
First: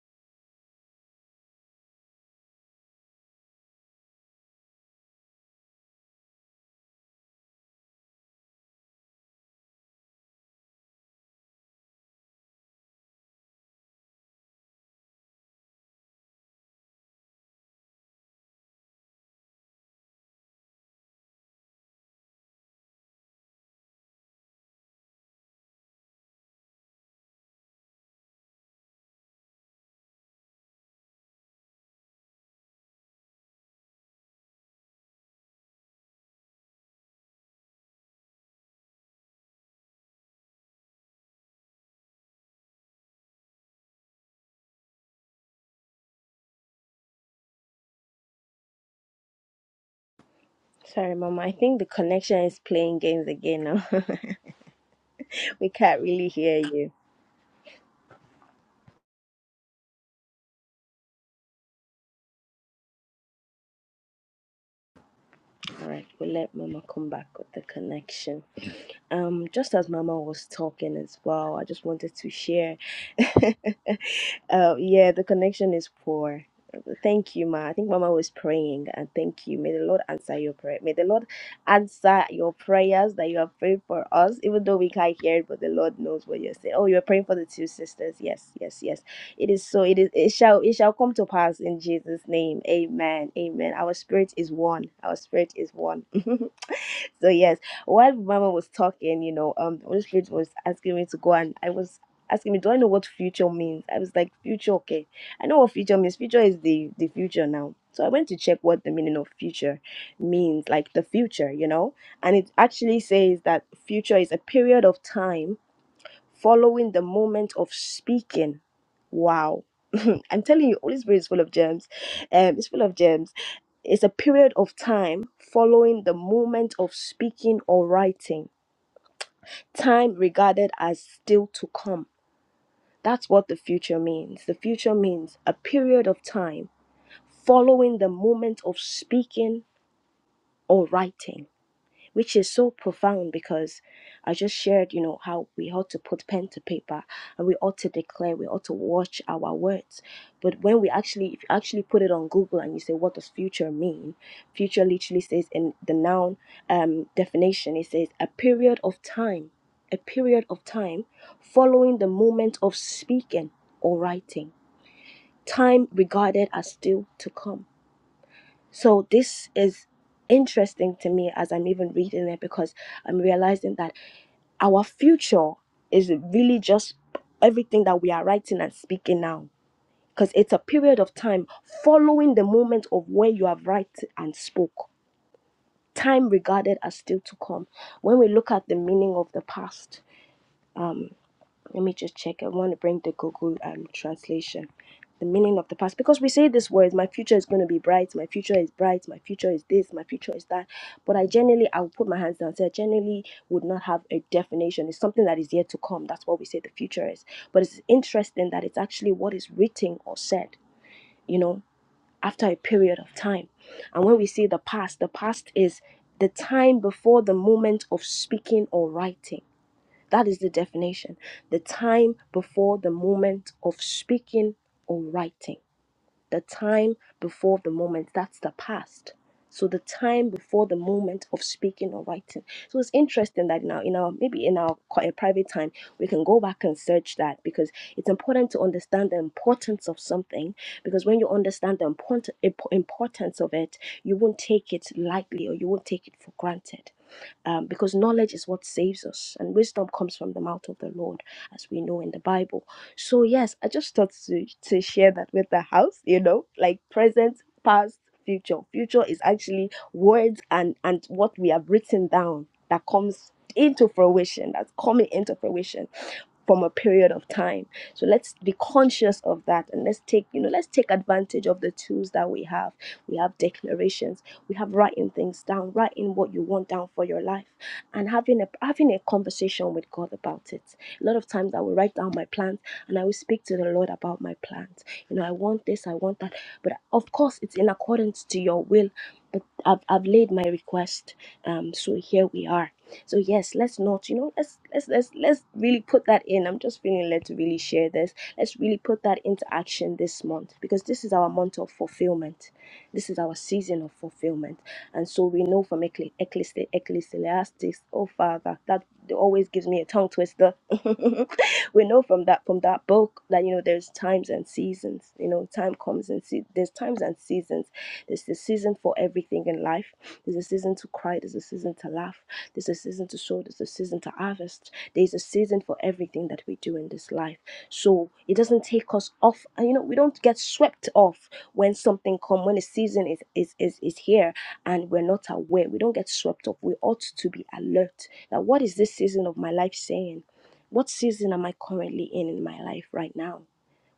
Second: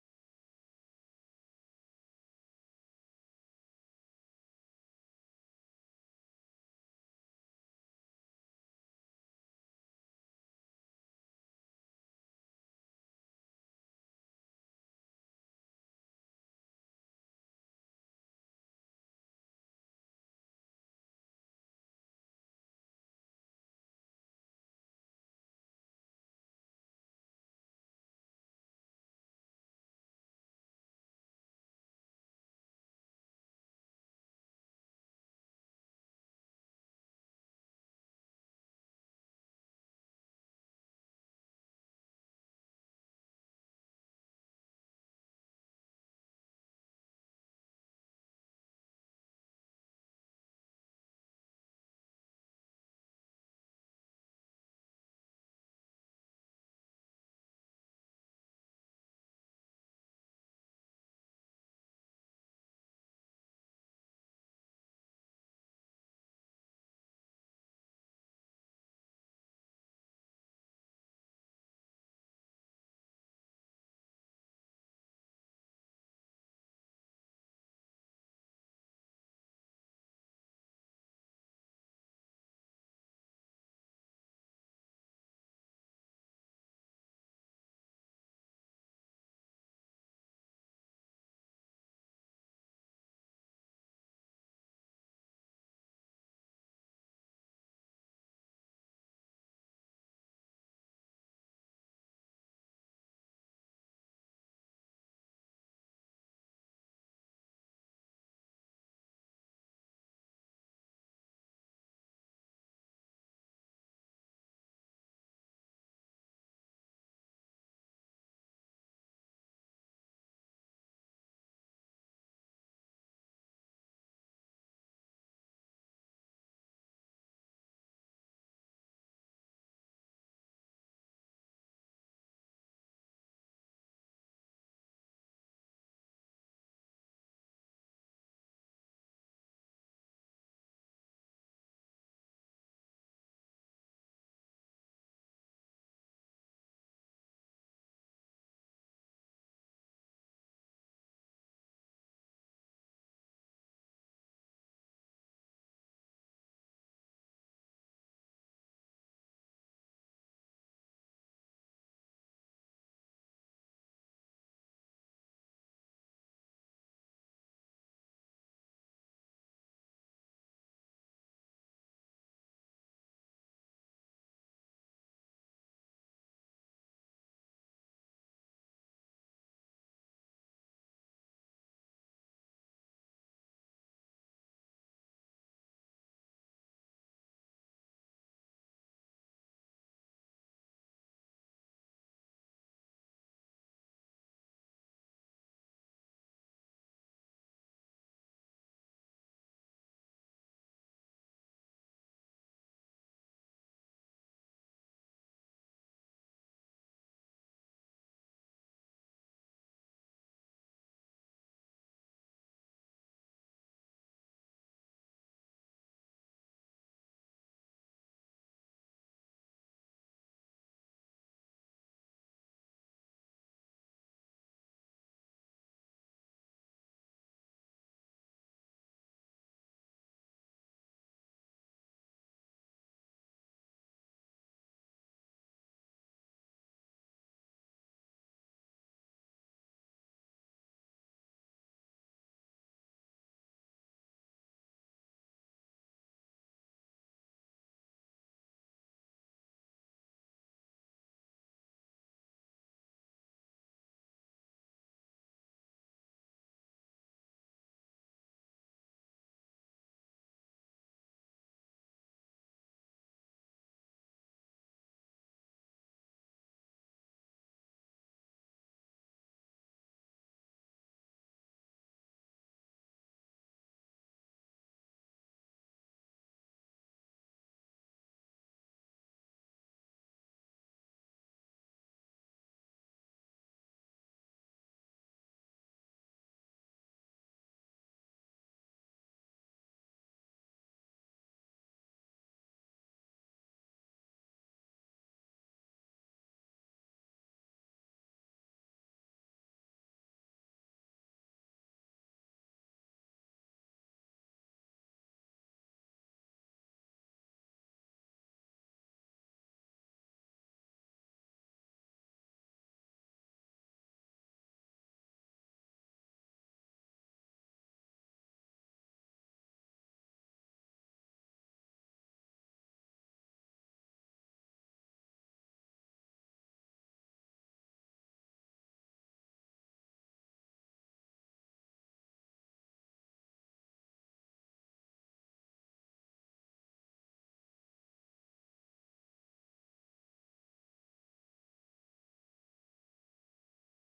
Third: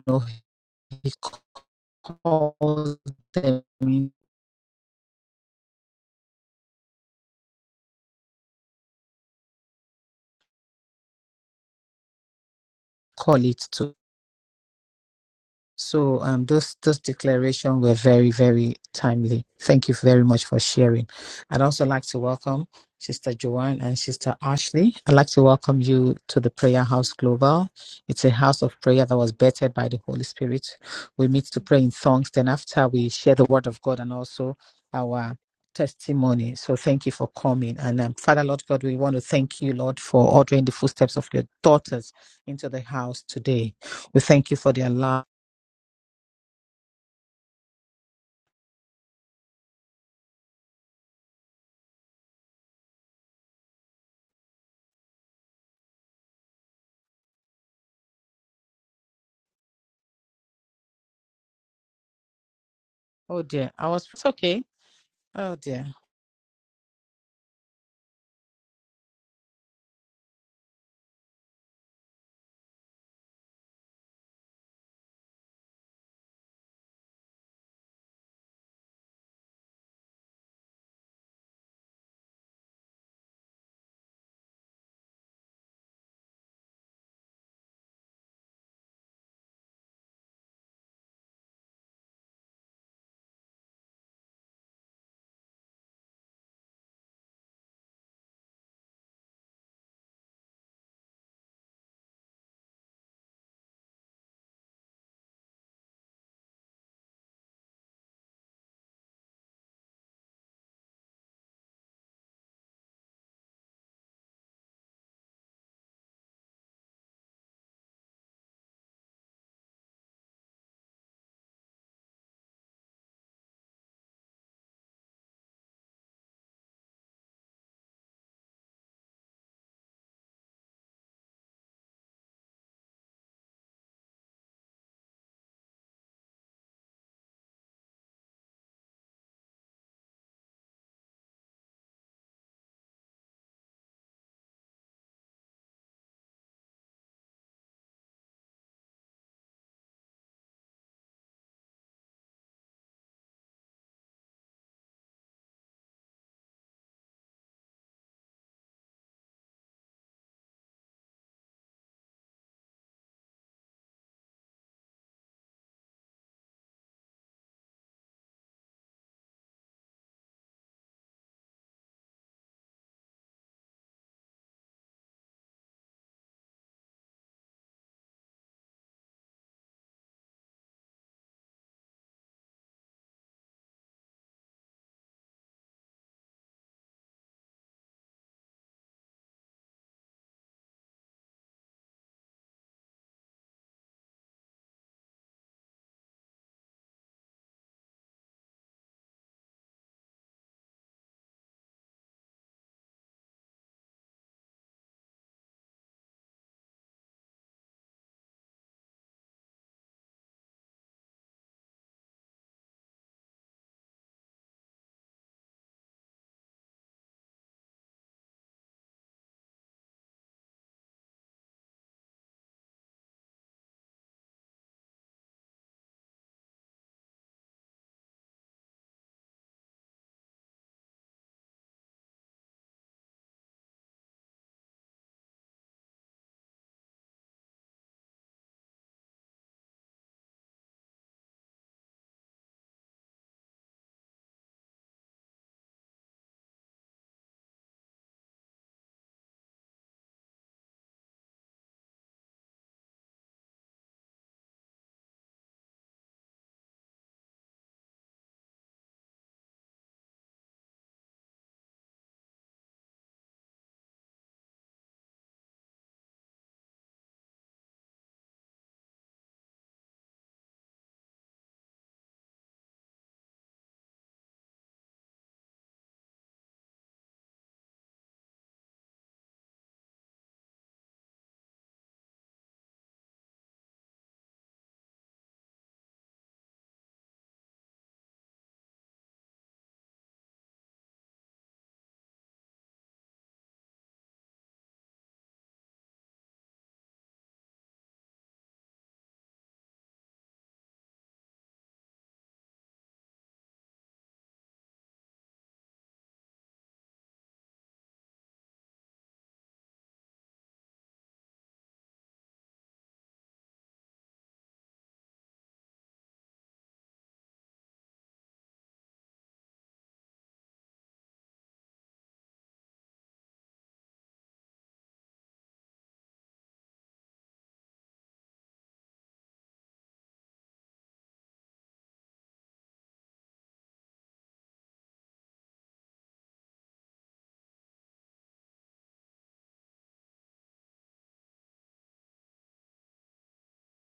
know, He called them, call it to So um, those those declarations were very very timely. Thank you very much for sharing. I'd also like to welcome Sister Joanne and Sister Ashley. I'd like to welcome you to the Prayer House Global. It's a house of prayer that was bettered by the Holy Spirit. We meet to pray in tongues. Then after we share the Word of God and also our testimony. So thank you for coming. And um, Father Lord God, we want to thank you, Lord, for ordering the footsteps of your daughters into the house today. We thank you for their love Sorry, Mama. I think the connection is playing games again now. we can't really hear you. Oh dear, I was it's okay. Oh dear. All right, we'll let Mama come back with the connection. Um, just as Mama was talking as well, I just wanted to share. uh, yeah, the connection is poor. Thank you, Ma. I think Mama was praying, and thank you. May the Lord answer your prayer. May the Lord answer your prayers that you have prayed for us, even though we can't hear it, but the Lord knows what you're saying. Oh, you're praying for the two sisters. Yes, yes, yes. It is so. It is. It shall. It shall come to pass in Jesus' name. Amen. Amen. Our spirit is one. Our spirit is one. so yes, while Mama was talking, you know, um, the Holy Spirit was asking me to go, and I was asking me, do I know what future means? I was like, future, okay. I know what future means. Future is the the future now. So I went to check what the meaning of future means, like the future, you know, and it actually says that future is a period of time following the moment of speaking. Wow. I'm telling you, Holy Spirit is full of gems. Um, it's full of gems. It's a period of time following the moment of speaking or writing, time regarded as still to come. That's what the future means. The future means a period of time following the moment of speaking or writing which is so profound because I just shared, you know, how we ought to put pen to paper and we ought to declare, we ought to watch our words. But when we actually, if you actually put it on Google and you say, what does future mean? Future literally says in the noun um, definition, it says a period of time, a period of time following the moment of speaking or writing, time regarded as still to come. So this is interesting to me as I'm even reading it because I'm realizing that our future is really just everything that we are writing and speaking now. Because it's a period of time following the moment of when you have write and spoke. Time regarded as still to come. When we look at the meaning of the past, um, let me just check. I want to bring the Google um, translation. The meaning of the past. Because we say this word, my future is going to be bright, my future is bright, my future is this, my future is that. But I generally, I will put my hands down. So I generally would not have a definition. It's something that is yet to come. That's what we say the future is. But it's interesting that it's actually what is written or said, you know, after a period of time. And when we say the past, the past is the time before the moment of speaking or writing that is the definition. The time before the moment of speaking or writing. The time before the moment, that's the past. So the time before the moment of speaking or writing. So it's interesting that now, you know, maybe in our qu- uh, private time, we can go back and search that because it's important to understand the importance of something. Because when you understand the import- imp- importance of it, you won't take it lightly or you won't take it for granted um, because knowledge is what saves us, and wisdom comes from the mouth of the Lord, as we know in the Bible. So yes, I just thought to to share that with the house, you know, like present, past, future. Future is actually words and and what we have written down that comes into fruition, that's coming into fruition from a period of time. So let's be conscious of that and let's take, you know, let's take advantage of the tools that we have. We have declarations, we have writing things down, writing what you want down for your life and having a having a conversation with God about it. A lot of times I will write down my plans and I will speak to the Lord about my plans. You know, I want this, I want that. But of course, it's in accordance to your will. But I've, I've laid my request. Um, so here we are. So yes, let's not, you know, let's let's let's let's really put that in. I'm just feeling led to really share this. Let's really put that into action this month because this is our month of fulfillment this is our season of fulfillment. And so we know from Ecclesi- Ecclesi- Ecclesiastes, oh Father, that always gives me a tongue twister. we know from that from that book that you know there's times and seasons. You know, time comes and se- there's times and seasons. There's the season for everything in life. There's a season to cry. There's a season season to laugh. There's a season to sow. There's a season to harvest. There's a season for everything that we do in this life. So it doesn't take us off. And, You know, we don't get swept off when something comes. when a season is is is is here and we're not aware. We don't get swept off. We ought to be alert. That what is this season of my life saying? What season am I currently in in my life right now?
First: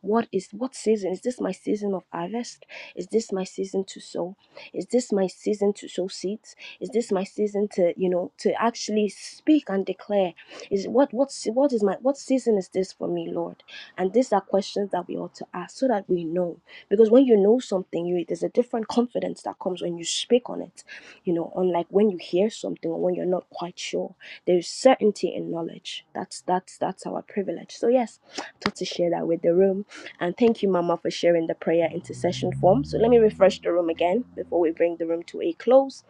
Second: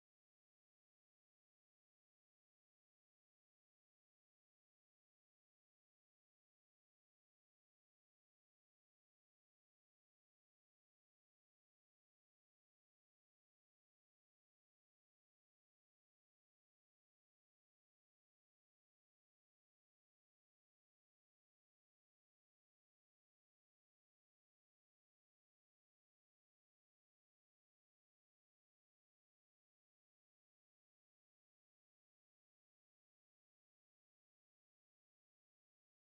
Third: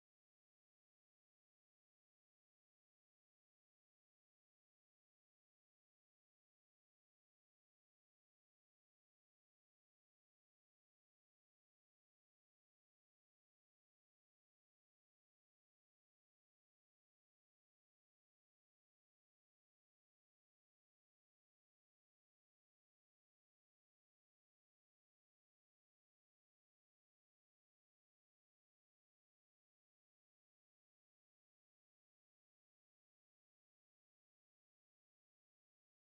What is what season? Is this my season of harvest? Is this my season to sow? Is this my season to sow seeds? Is this my season to, you know, to actually speak and declare? Is what what what is my what season is this for me, Lord? And these are questions that we ought to ask so that we know. Because when you know something, you there's a different confidence that comes when you speak on it. You know, unlike when you hear something or when you're not quite sure. There's certainty in knowledge. That's that's that's our privilege. So yes, I thought to share that with the room. And thank you, Mama, for sharing the prayer intercession form. So let me refresh the room again before we bring the room to a close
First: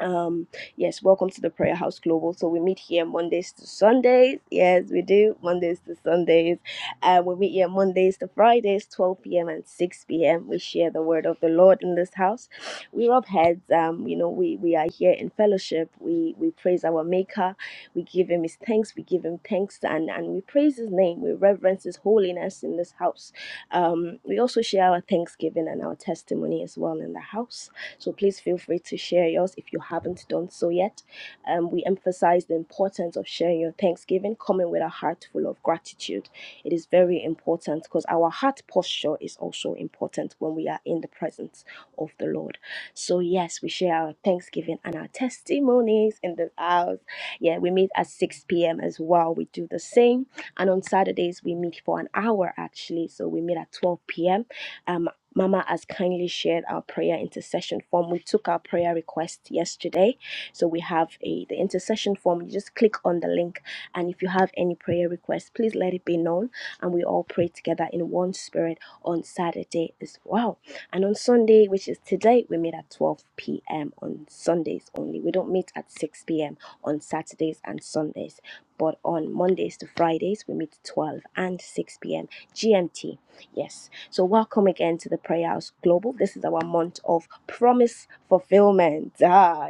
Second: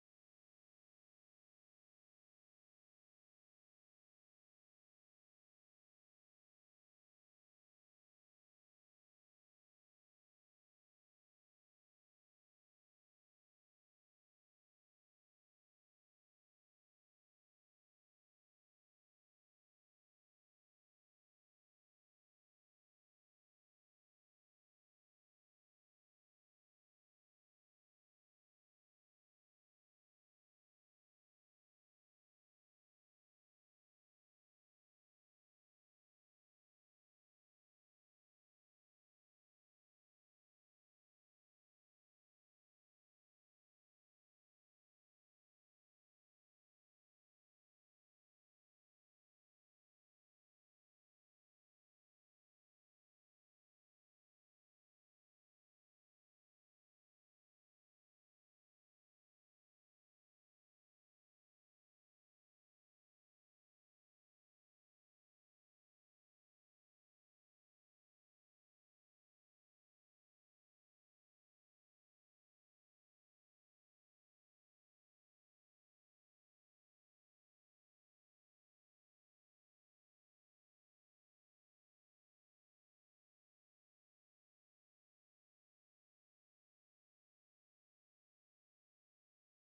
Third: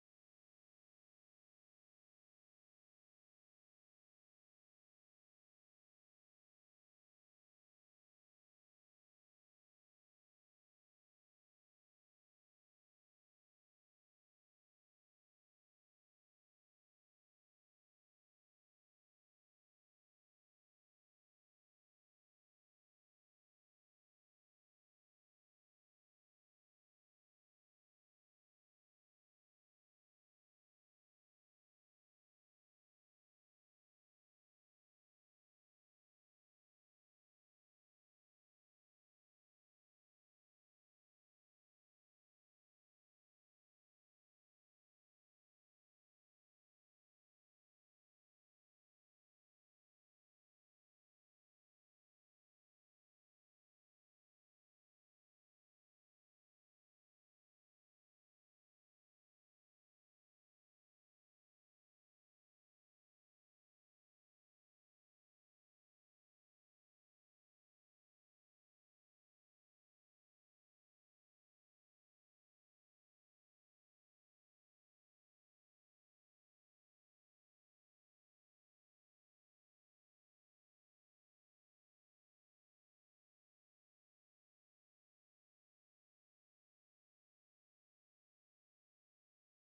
um yes welcome to the prayer house global so we meet here mondays to sundays yes we do mondays to sundays and we meet here mondays to fridays 12 p.m and 6 p.m we share the word of the lord in this house we rub heads um you know we we are here in fellowship we we praise our maker we give him his thanks we give him thanks and and we praise his name we reverence his holiness in this house um we also share our thanksgiving and our testimony as well in the house so please feel free to share yours if you haven't done so yet. Um, we emphasize the importance of sharing your Thanksgiving, coming with a heart full of gratitude. It is very important because our heart posture is also important when we are in the presence of the Lord. So, yes, we share our Thanksgiving and our testimonies in the house. Yeah, we meet at 6 p.m. as well. We do the same. And on Saturdays, we meet for an hour actually. So, we meet at 12 p.m Um. Mama has kindly shared our prayer intercession form. We took our prayer request yesterday. So we have a the intercession form. You just click on the link. And if you have any prayer requests, please let it be known. And we all pray together in one spirit on Saturday as well. And on Sunday, which is today, we meet at 12 p.m. on Sundays only. We don't meet at 6 p.m. on Saturdays and Sundays. But on Mondays to Fridays, we meet 12 and 6 p.m. GMT. Yes. So, welcome again to the Prayer House Global. This is our month of promise fulfillment. Ah,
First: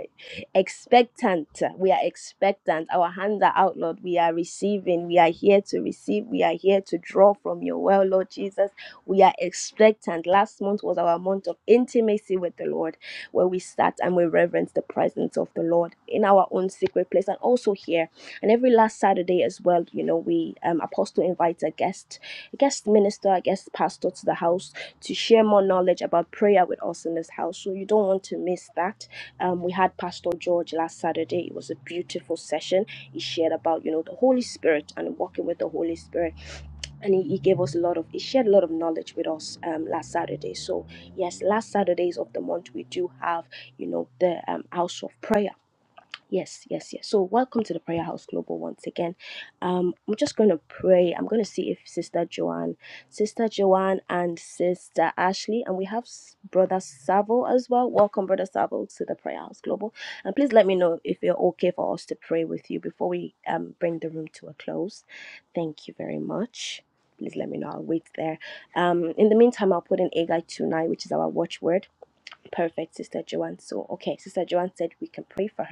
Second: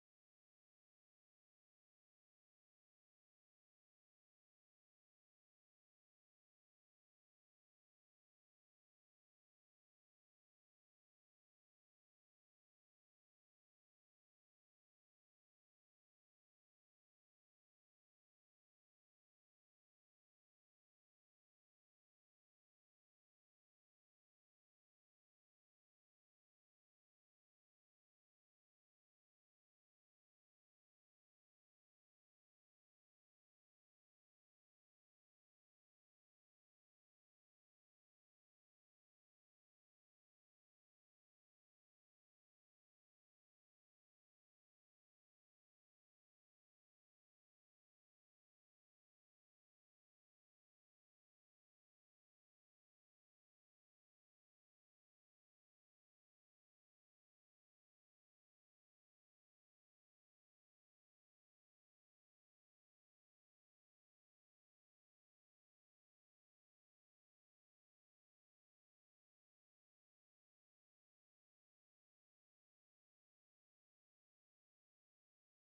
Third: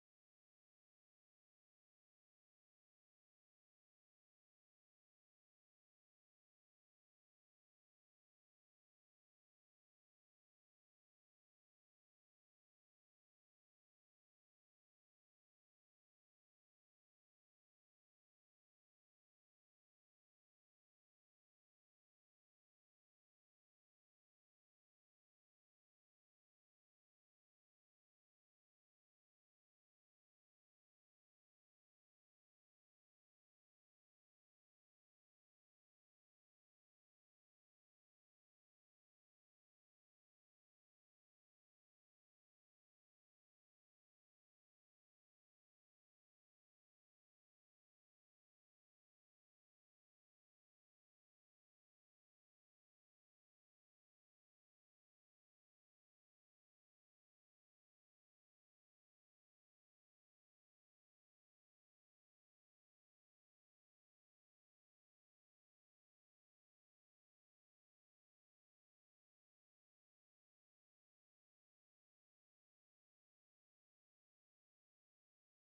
expectant. We are expectant. Our hands are out, Lord. We are receiving. We are here to receive. We are here to draw from your well, Lord Jesus. We are expectant. Last month was our month of intimacy with the Lord, where we sat and we reverence the presence of the Lord in our own secret place and also here. And every last Saturday as well, you know, we um, Apostle invites a guest guest minister, a guest pastor to the house to share more knowledge about prayer with us in this house. So you don't want to miss that. Um, we had Pastor George last Saturday. It was a beautiful session. He shared about you know the Holy Spirit and walking with the Holy Spirit, and he, he gave us a lot of he shared a lot of knowledge with us um, last Saturday. So yes, last Saturdays of the month we do have you know the um, house of prayer. Yes, yes, yes. So, welcome to the Prayer House Global once again. Um, I'm just going to pray. I'm going to see if Sister Joanne, Sister Joanne, and Sister Ashley, and we have S- Brother Savo as well. Welcome, Brother Savo, to the Prayer House Global. And please let me know if you're okay for us to pray with you before we um, bring the room to a close. Thank you very much. Please let me know. I'll wait there. Um, in the meantime, I'll put in Agai tonight, which is our watchword. Perfect, Sister Joanne. So, okay, Sister Joanne said we can pray for her.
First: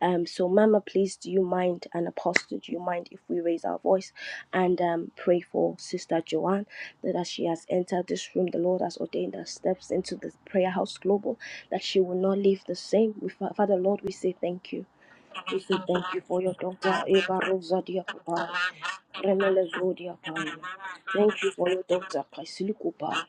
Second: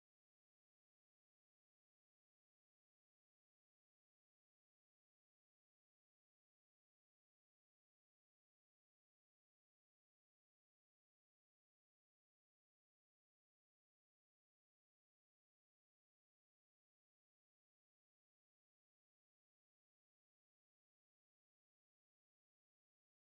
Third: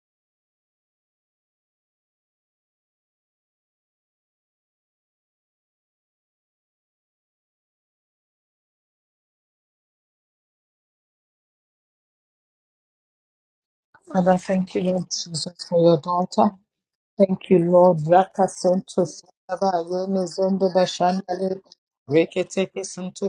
Um, so, Mama, please, do you mind, and Apostle, do you mind if we raise our voice and um, pray for Sister Joanne that as she has entered this room, the Lord has ordained her steps into the Prayer House Global, that she will not leave the same. We, Father, Lord, we say Father, thank thank you. you, Lord We Jesus, say for your thank you for daughter. your daughter, Eva Thank you, Rosa Lord. Raka Diakopa, Santo Remele Sandaba, Yemi Zodiakai. Zondo Thank you Bashandale, for your daughter, Reketeke Paisilukupa. Santo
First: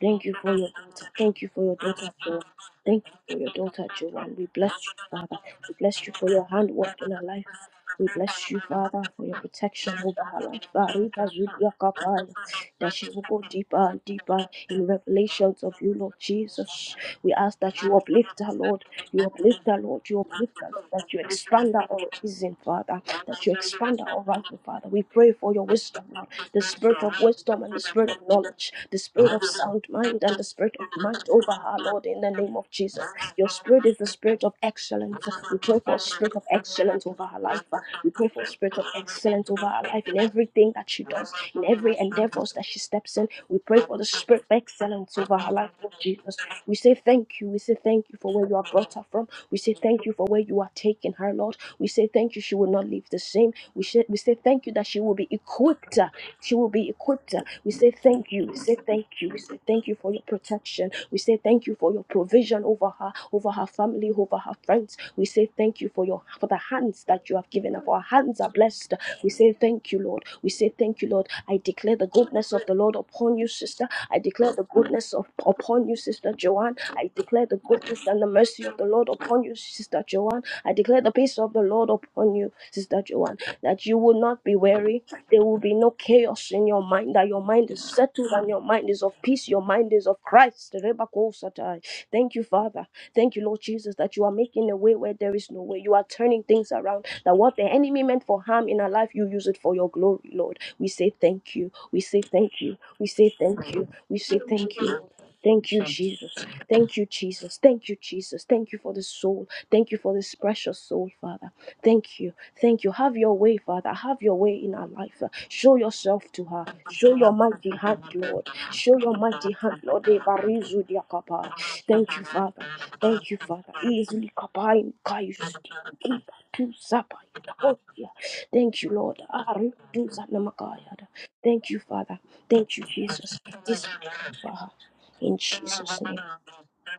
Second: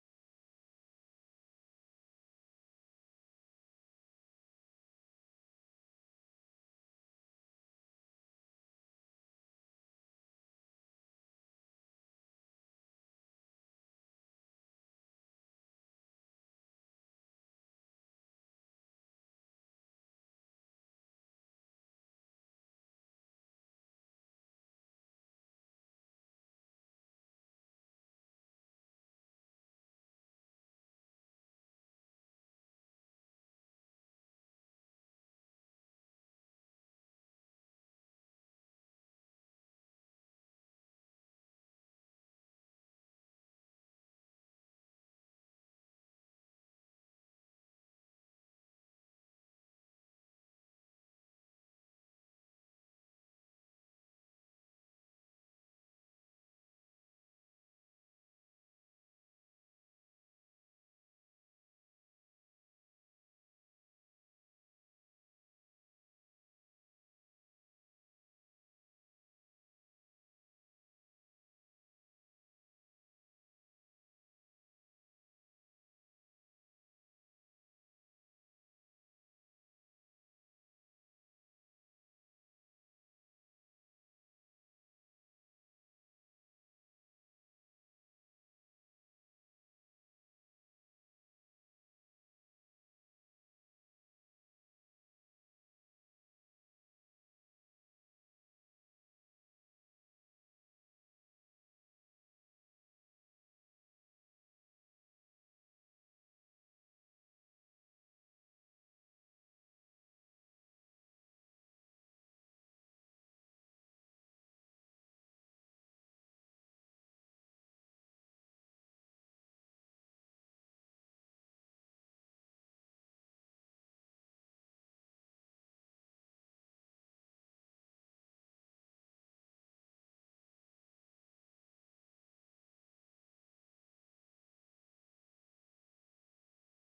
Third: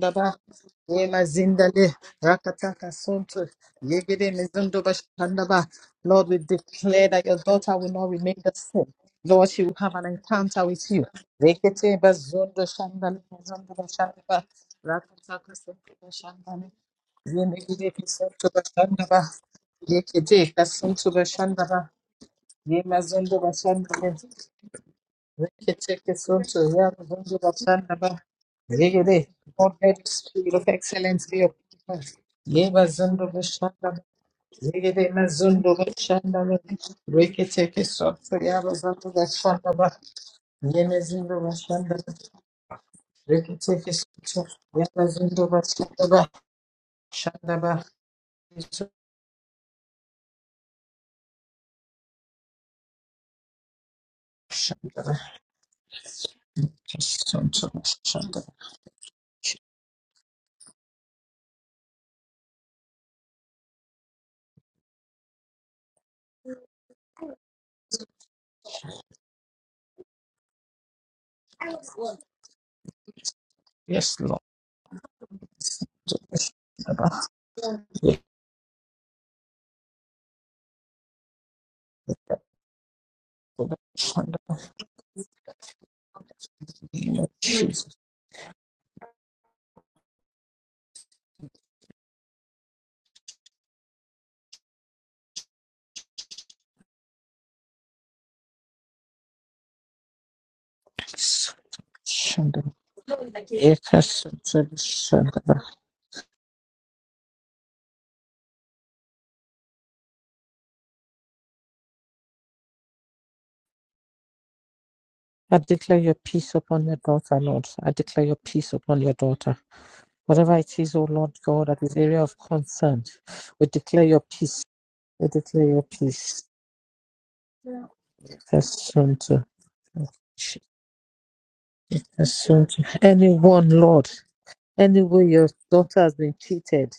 Thank you for your daughter. Yema Thank you for your Zindale, daughter, Joe. Rakataka Thank you for Santo, your daughter, Yegede Joanne. We bless Mizundo you, Father. Bashandaba. We bless you Lord, for we your handwork declare in our that your life. daughter will We not remain bless the you, same. Father, for your Lord, she will protection have an over her encounter life. with you. Barika Rekete Zudiakapaya, Bazondo that she Shandale, will go Mizundo deeper and Bashandaba, deeper in Rakataka revelations of Santo you, Lord Bashandale. Jesus. We ask that you Yemegideki uplift Santo her, Lord. Bashandaba, You uplift her, Lord. You Yekete, uplift her, Lord. That Kasunto you expand her Bashandaba, horizon, Father. Yemazondo That you expand Bashandaba, her horizon, Father. We pray for your for your wisdom, Reketeke Lord. Santo, The spirit of Yamazondo wisdom and the spirit Bashandaba, of knowledge, the Yegede, spirit of God sound let the mind and the spirit of spirit of excellence might be over her, upon Lord, us. in the name of Jesus. Yemazondo Your spirit is Bashandaba, the spirit of Yegede excellence. We Mazondo pray for a spirit of Bashandaba, excellence over her life. Reketeke We pray Santo, for a spirit of Yamazondo excellence over her Bashandaba, life in everything that she does, Yemazondo in every Bashandaba, endeavors that she steps in. We pray Reketeke for the spirit Santo, of excellence over Yamazondo her life, Lord Bashandaba, Jesus. We say thank you. We say thank you for where you have brought her from. We say thank you for where you are taking her, Lord. We say thank you, she will not leave the same. We, say we say thank you that she Shandaba, will be equipped. uh, She will be equipped. uh, We say thank you. We say thank you. We say thank you for your protection. We say thank you for your provision over her, over her family, over her friends. We say thank you for your for the hands that you have given up. Our hands are blessed. We say thank you, Lord. We say thank you, Lord. I declare the goodness of the Lord upon you, sister. Yes, I Lord. declare the goodness of upon you, sister Joanne. I declare the goodness and the mercy of the Lord upon you, sister Joanne. I declare the peace of the Lord upon you, Sister Joanne, that you will not be weary. There will be no chaos in your mind, that your mind is settled and your mind is of peace, your mind is of Christ. Rebakosatai. Thank you, Father. Thank you, Lord Jesus, that you are making a way where there is no way. You are turning things around, that what the enemy meant for harm in our life, you use it for your glory, Lord. We say thank you. We say thank you. We say thank you. We say thank you. Thank you, Jesus. Thank you, Jesus. Thank you, Jesus. Thank you for the soul. Thank you for this precious soul, Father. Thank you. Thank you. Have your way, Father. Have your way in our life. I Show declare your yourself to peace her. upon your Show your daughter, Lord. mighty I hand, declare your Lord. peace Show upon your your mighty daughter. hand, Lord. Whatever it Ebarizu is, O Lord diakapa. God, that is Thank area you, of Father. concern, Thank you, we Father. declare your Easily peace. kapai We kaius. declare your peace. Tu sapa. Oh, yeah. Thank you, Lord. Ekasonto. Ari tu zanamakaya. Thank you, Father. Thank you, Ekasonto. Jesus. Anyone, This Lord, is for her. any way In your Jesus' daughter has name. been cheated.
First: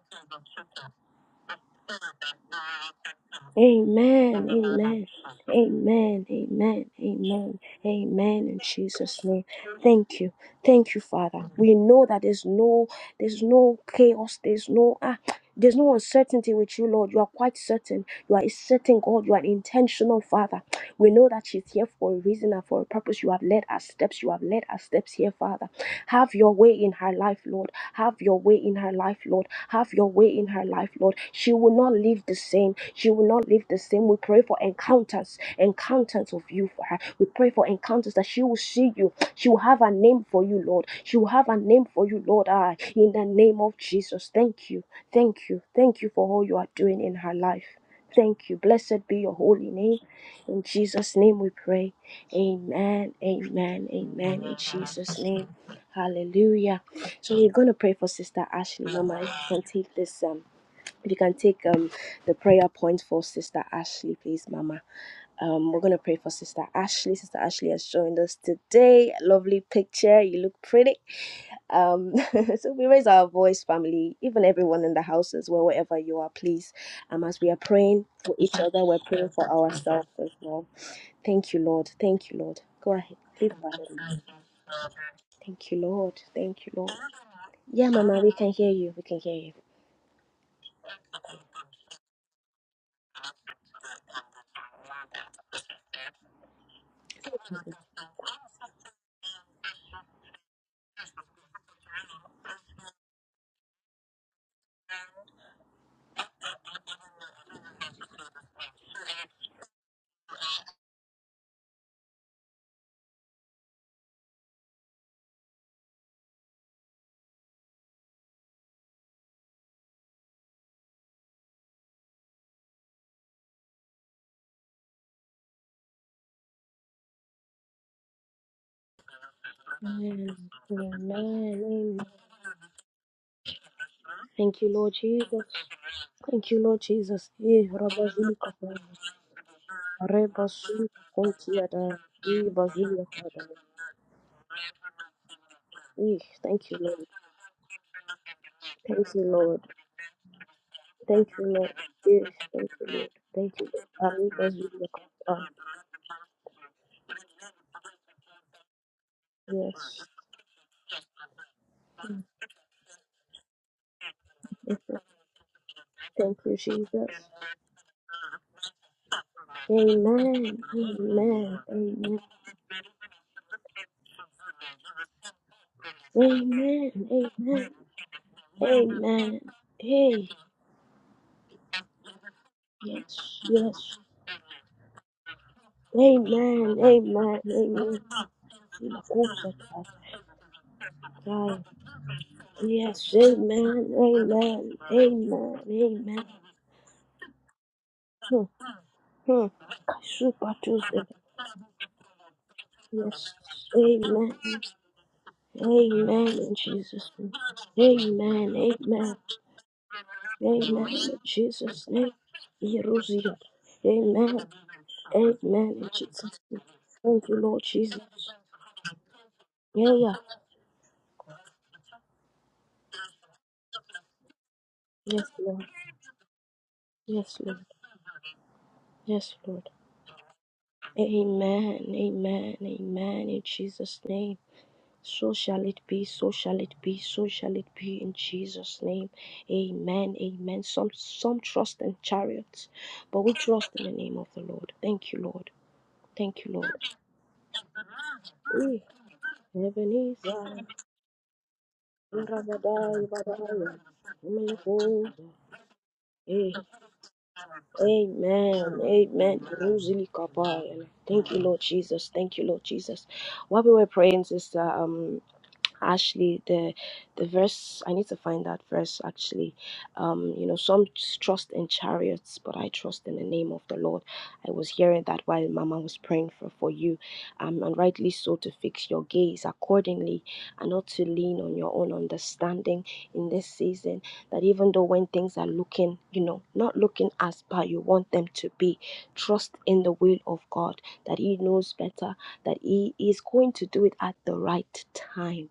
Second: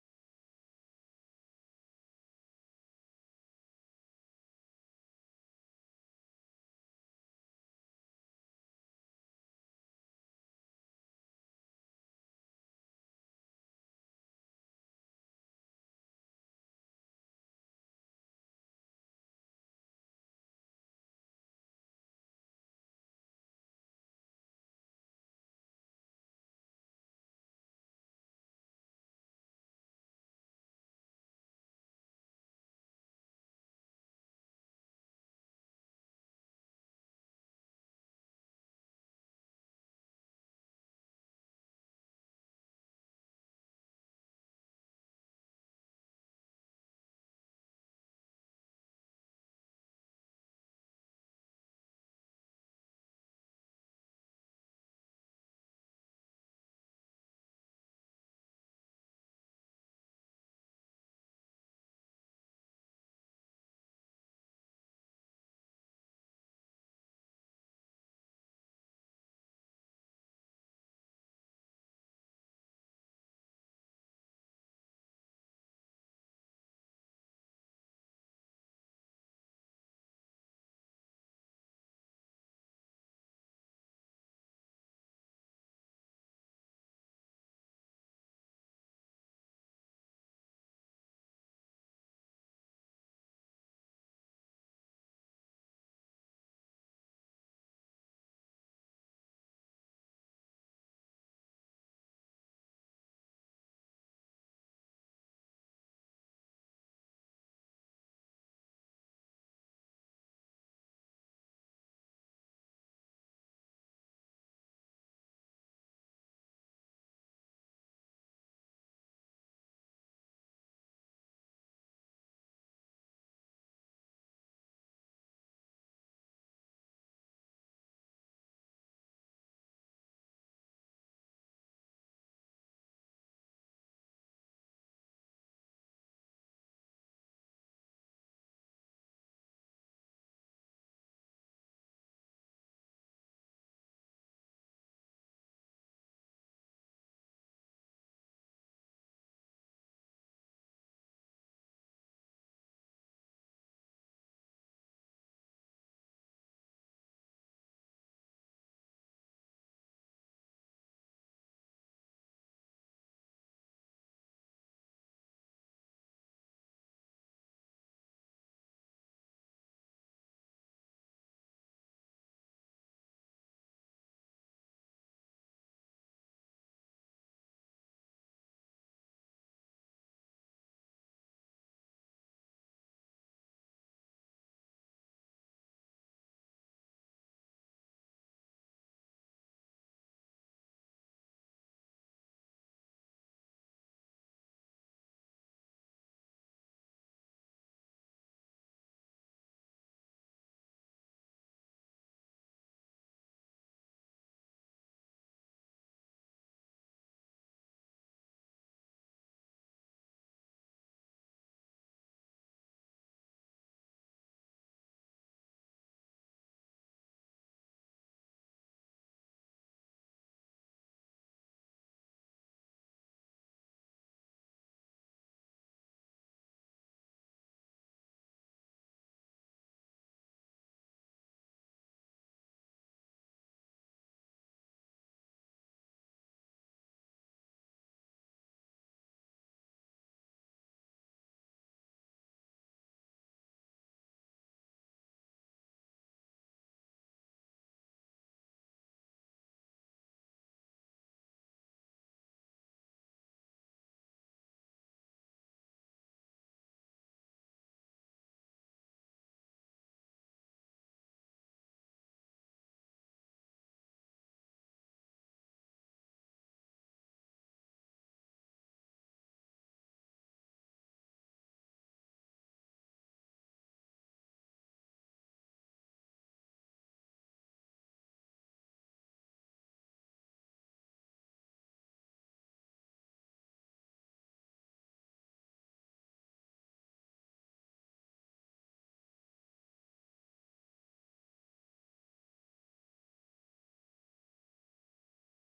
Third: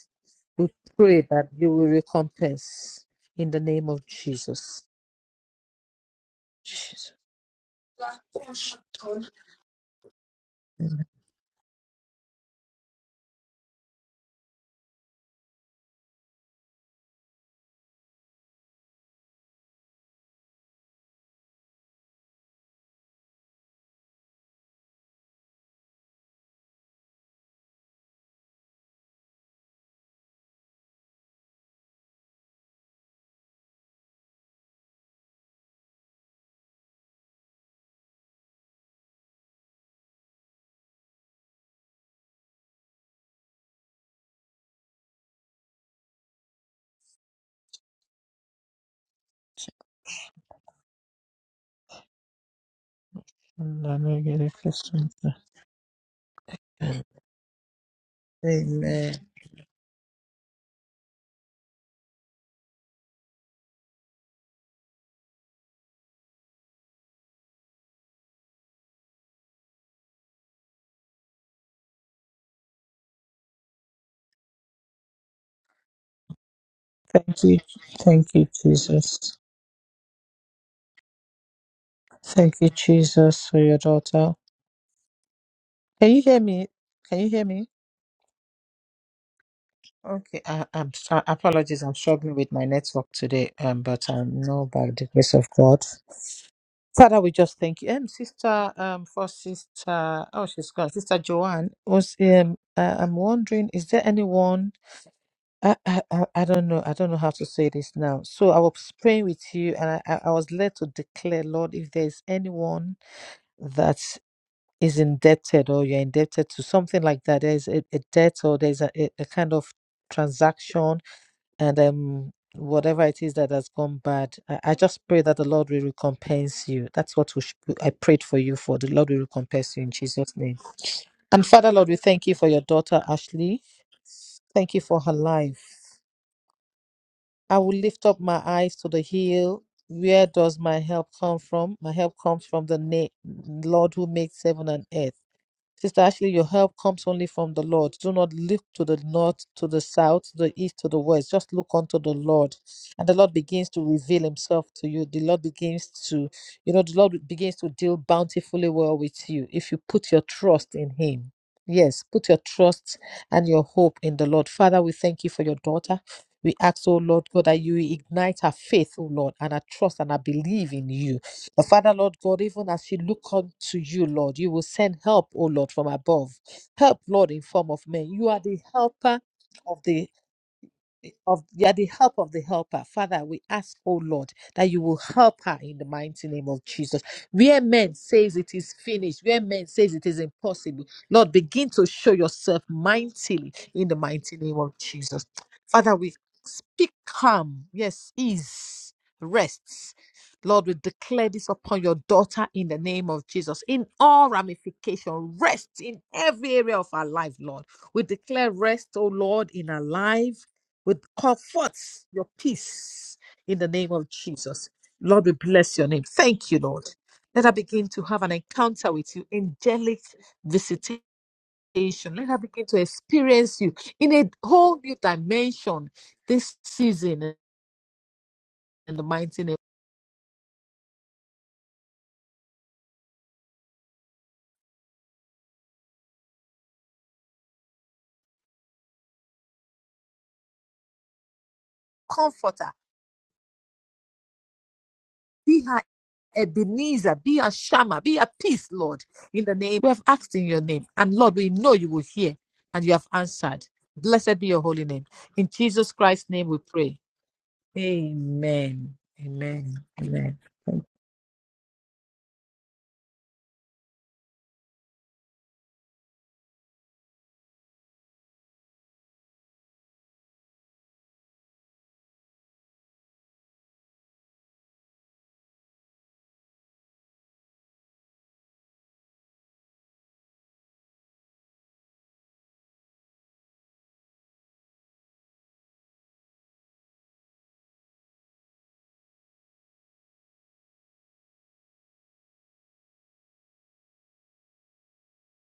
We pray that you will recompense in the name of Amen. Amen. Jesus. Amen. Amen. Jesus. Amen. Let Amen. In Jesus' name. Thank you. Thank you, Father. We know that there's no there's no chaos. There's no ah there's no uncertainty with you, Lord. You are quite certain. You are a certain God. You are intentional, Father. We know that she's here for a reason and for a purpose. You have led our steps. You have led our steps here, Father. Have your way in her life, Lord. Have your way in her life, Lord. Have your way in her life, Lord. She will not live the same. She will not live the same. We pray for encounters, encounters of you for her. We pray for encounters that she will see you. She will have a name for you, Lord. She will have a name for you, Lord. Ah, in the name of Jesus. Thank you. Thank you. Thank you for all you are doing in her life. Thank you. Blessed be your holy name. In Jesus' name we pray. Amen. Amen. me get Amen. a In question. Jesus' name. Hallelujah. So we're gonna pray for Sister Ashley. Amen. Mama, if you can take this um if you can take um the prayer point for Sister Ashley, please, Mama. Um, we're gonna pray for Sister Ashley. Sister Ashley has joined us today. Lovely picture. You look pretty. Um, so we raise our voice, family, even everyone in the house as well, wherever you are, please. Um, as Thank we are you. praying Thank for you, each other, we're praying Jesus. for ourselves as well Thank you, Lord. Thank you, Thank Lord. you, Go ahead. Jesus, Please for go your ahead. daughter. Thank you, Can Lord. you hear Thank me? you, Lord. Can you hear me? Yeah, Mama, we can hear you. We can hear you. Okay, I, I'm sorry. Apologies. I'm struggling with my network today, um, but I know by the grace of God. Father, we just thank you. Um, sister, um, for sister, oh, she's gone. Sister Joanne was um, uh, I'm wondering, is there anyone? I, I I I don't know. I don't know how to say this now. So I was praying with you, and I I I was led to declare, Lord, if there is anyone that is indebted or you're indebted to something like that, there's a, a debt or there's a, a a kind of transaction and um whatever it is that has gone bad I, I just pray that the lord will recompense you that's what we sh- i prayed for you for the lord will recompense you in jesus name and father lord we Amen. thank you for your daughter ashley Thank you, thank you Lord for her Jesus. life Thank you, Lord Jesus. i Eh, will lift Rabba up Zulu my Kappa, eyes to the hill where Reba does my Zulu help Kappa, come from my Tiada, help comes Di from the Zulu Kappa. na- lord who makes heaven and earth Sister Eesh, Ashley, your thank help you, comes Lord. only from the Lord. Do not look to the Thank you, north, Lord. to the south, to the east, to the Thank west. you, Just look Lord. unto the Yes, Lord. thank you, And Lord. the Lord Thank you, begins to Lord. Our reveal leaders himself will to look you. The up. Lord begins to, you know, the Lord begins to deal bountifully well with you if you Yes. put your trust in him. Yes, put your trust and your hope in the Lord. Father, we Mhm. thank you for your daughter. Thank We you, ask, oh Jesus. Lord God, that you ignite her faith, oh Lord, and her trust and her Amen. belief in you. Amen. But Father, Lord Amen. God, even as she look unto you, Lord, you will send help, O Lord, from above. Help, Amen. Lord, in form Amen. of men. You are the helper Amen. of the Hey. of you are the help of the helper. Father, Yes. we ask, Yes. oh Lord, that you will help her in the mighty name of Amen. Jesus. Amen. Where men Amen. says it is finished, where men Kushata. says it is impossible, Lord, Aye. begin to show yourself Yes. mightily in Amen. the mighty name of Amen. Jesus. Amen. Father, we Amen. speak calm, yes, Hmm. ease, Hmm. rest. Super Lord, we Tuesday. declare this upon your daughter in the name of Yes. Jesus. In all Amen. ramification, rest in Amen. In every area of our Jesus' name. life, Lord. We declare Amen. rest, O Amen. Lord, in our life Amen. with In Jesus' comforts, name. your peace Yerusia. in the name of Amen. Jesus. Lord, we Amen. bless your In name. Jesus' Thank you, name. Lord. Thank you, Let her Lord begin to Jesus. have an encounter with you, Yeah, angelic yeah. visitation. Let her begin to experience you in a whole new Yes, Lord. dimension this season Yes, Lord. in the Yes, mighty name. Lord. Amen. Amen. Amen. In Jesus' name. So shall it be, so shall it be, so shall it be in Jesus' name. Amen. Amen. Some some trust in chariots, Comforter, but we trust in the name of the Lord. Thank you, Lord. be her Thank you, Lord. Ebenezer, be her Shammah, be her peace, Ooh. Lord, in the name. We have asked Ebenezer, in your name, and Lord, we know you will hear and you Rabadai, have answered. Badaya, Blessed be your holy name. Melekoza. In Jesus Christ's name Eh, we pray. Amen, Amen. amen. Amen. Rosely Amen. Kapaya. Thank you, Lord Jesus. Thank you, Lord Jesus. While we were praying, sister, Um actually the the verse i need to find that verse actually um you know some trust in chariots but i trust in the name of the lord i was hearing that while mama was praying for for you um and rightly so to fix your gaze accordingly and not to lean on your own understanding in this season that even though when things are looking you know not looking as bad you want them to be trust in the will of god that he knows better that he is going to do it at the right time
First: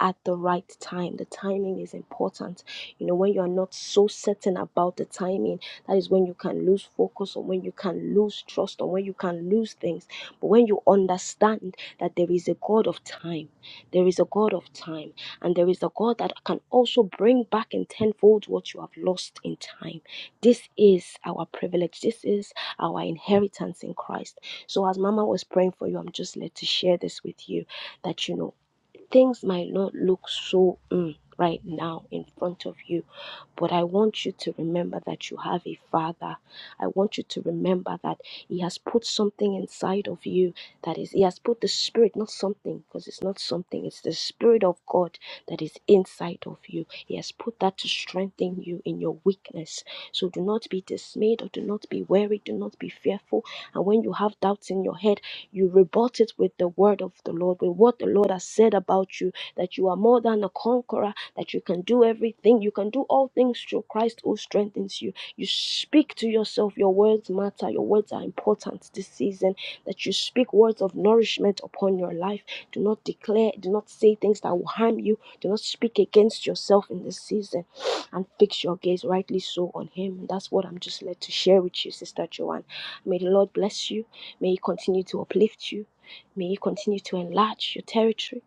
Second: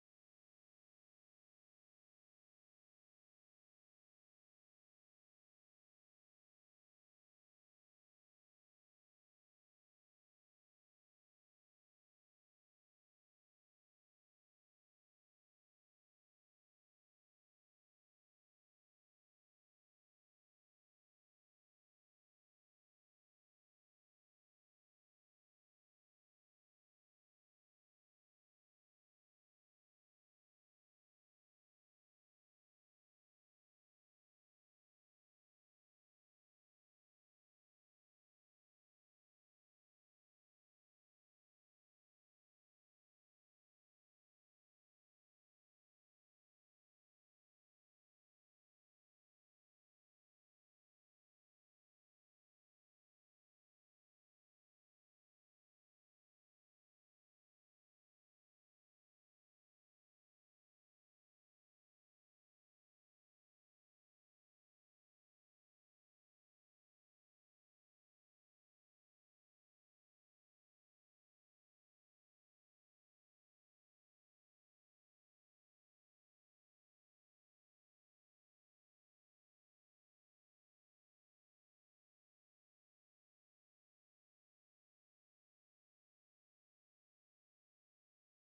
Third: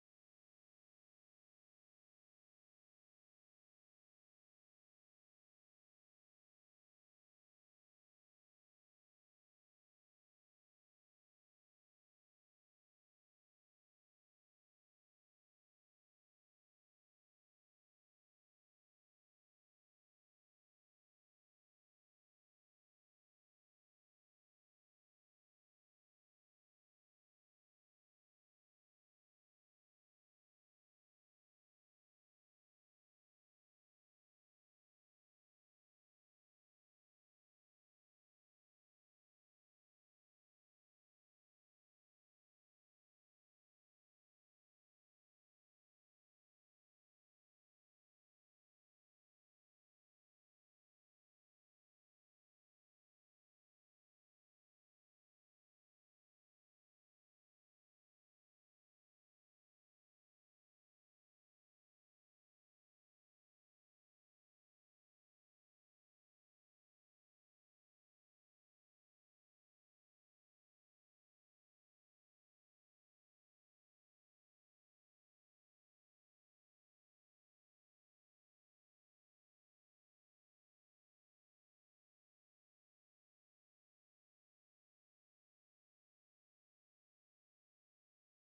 at the right time. The timing is important. You know, when you are not so certain about the timing, that is when you can lose focus or when you can lose trust or when you can lose things. But when you understand that there is a God of time, there is a God of time, and there is a God that can also bring back in tenfold what you have lost in time. This is our privilege. This is our inheritance in Christ. So as Mama was praying for you, I'm just led to share this with you that you know Things might not look so mm, right now in front of you, but I want you to remember that you have a father. I want you to remember that he has put something inside of you that is, he has put the spirit, not something, because it's not something, it's the spirit of God that is inside of you. He has put that to strengthen you in your weakness. So do not be dismayed or do not be weary, do not be fearful. And when you have doubts in your head, you rebut it with the word of the Lord, with what the Lord has said about you, that you are more than a conqueror, that you can do everything. You can do all things through Christ who strengthens you. You speak to yourself. Your words matter. Your words are important this season. That you speak words of nourishment upon your life. Do not declare, do not say things that will harm you. Do not speak against yourself in this season. And fix your gaze rightly so on Him. That's what I'm just led to share with you, Sister Joanne. May the Lord bless you. May He continue to uplift you. May He continue to enlarge your territory.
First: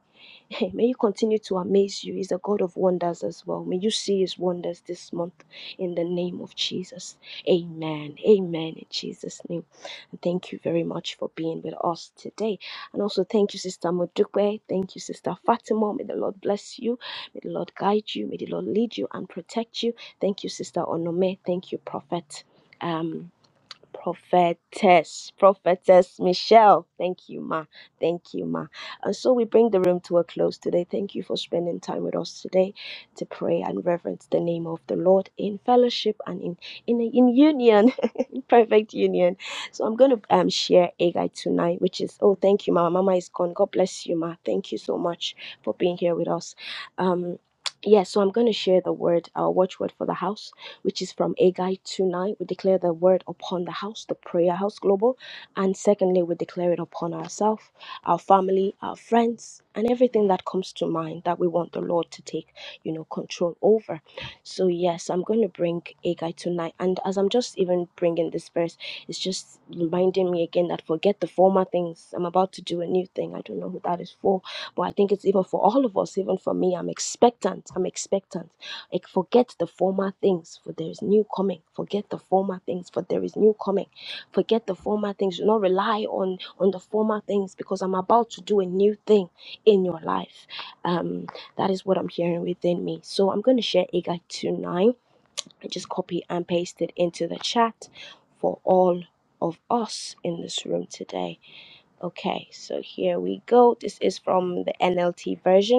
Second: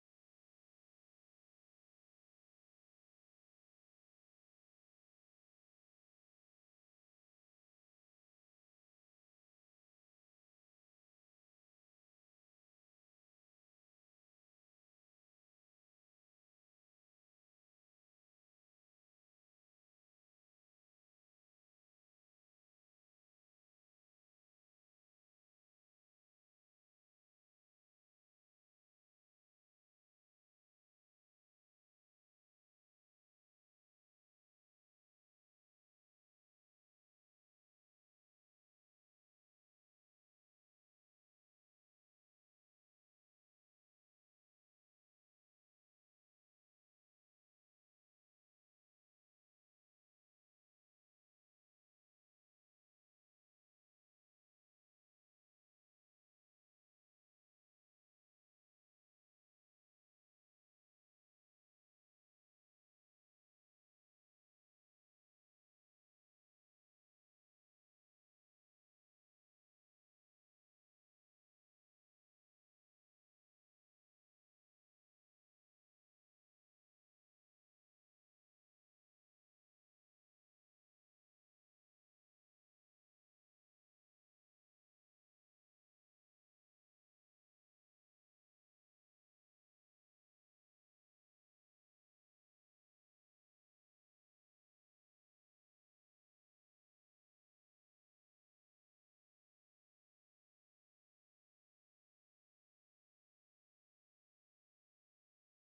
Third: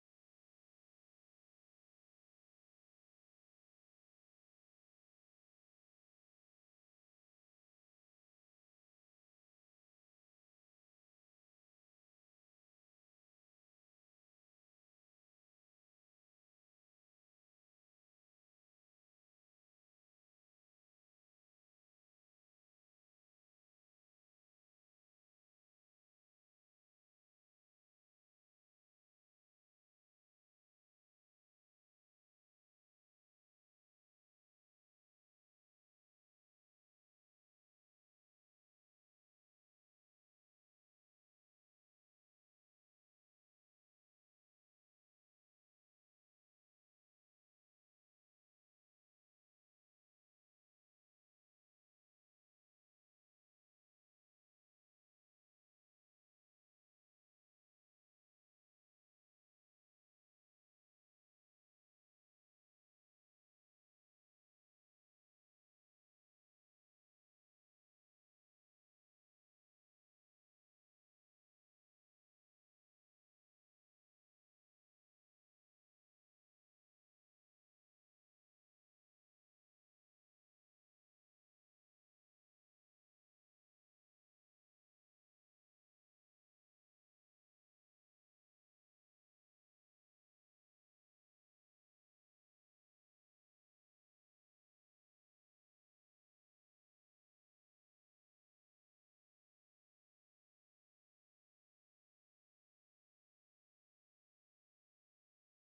May He continue to amaze you. He's a God of wonders as well. May you see His wonders this month in the name of Jesus. Amen. Amen. In Jesus' name. And thank you very much for being with us today. And also thank you, Sister Modupe. Thank you, Sister Fatima. May the Lord bless you. May the Lord guide you. May the Lord lead you and protect you. Thank you, Sister Onome. Thank you, Prophet. Um, prophetess, prophetess Michelle. Thank you, ma. Thank you, ma. And so we bring the room to a close today. Thank you for spending time with us today to pray and reverence the name of the Lord in fellowship and in in in union. Perfect union. So I'm going to um share a guide tonight, which is oh thank you, Mama. Mama is gone. God bless you, Ma. Thank you so much for being here with us. Um. Yeah, so I'm going to share the word, our watchword for the house, which is from Agai tonight. We declare the word upon the house, the prayer house global. And secondly, we declare it upon ourselves, our family, our friends, and everything that comes to mind that we want the Lord to take, you know, control over. So, yes, I'm going to bring Agai tonight. And as I'm just even bringing this verse, it's just reminding me again that forget the former things. I'm about to do a new thing. I don't know who that is for, but I think it's even for all of us, even for me. I'm expectant. I'm expectant. Like, forget the former things, for there is new coming. Forget the former things, for there is new coming. Forget the former things. Do not rely on on the former things because I'm about to do a new thing in your life. Um, that is what I'm hearing within me. So I'm going to share Agai 2.9 and just copy and paste it into the chat for all of us in this room today. Okay, so here we go. This is from the NLT version.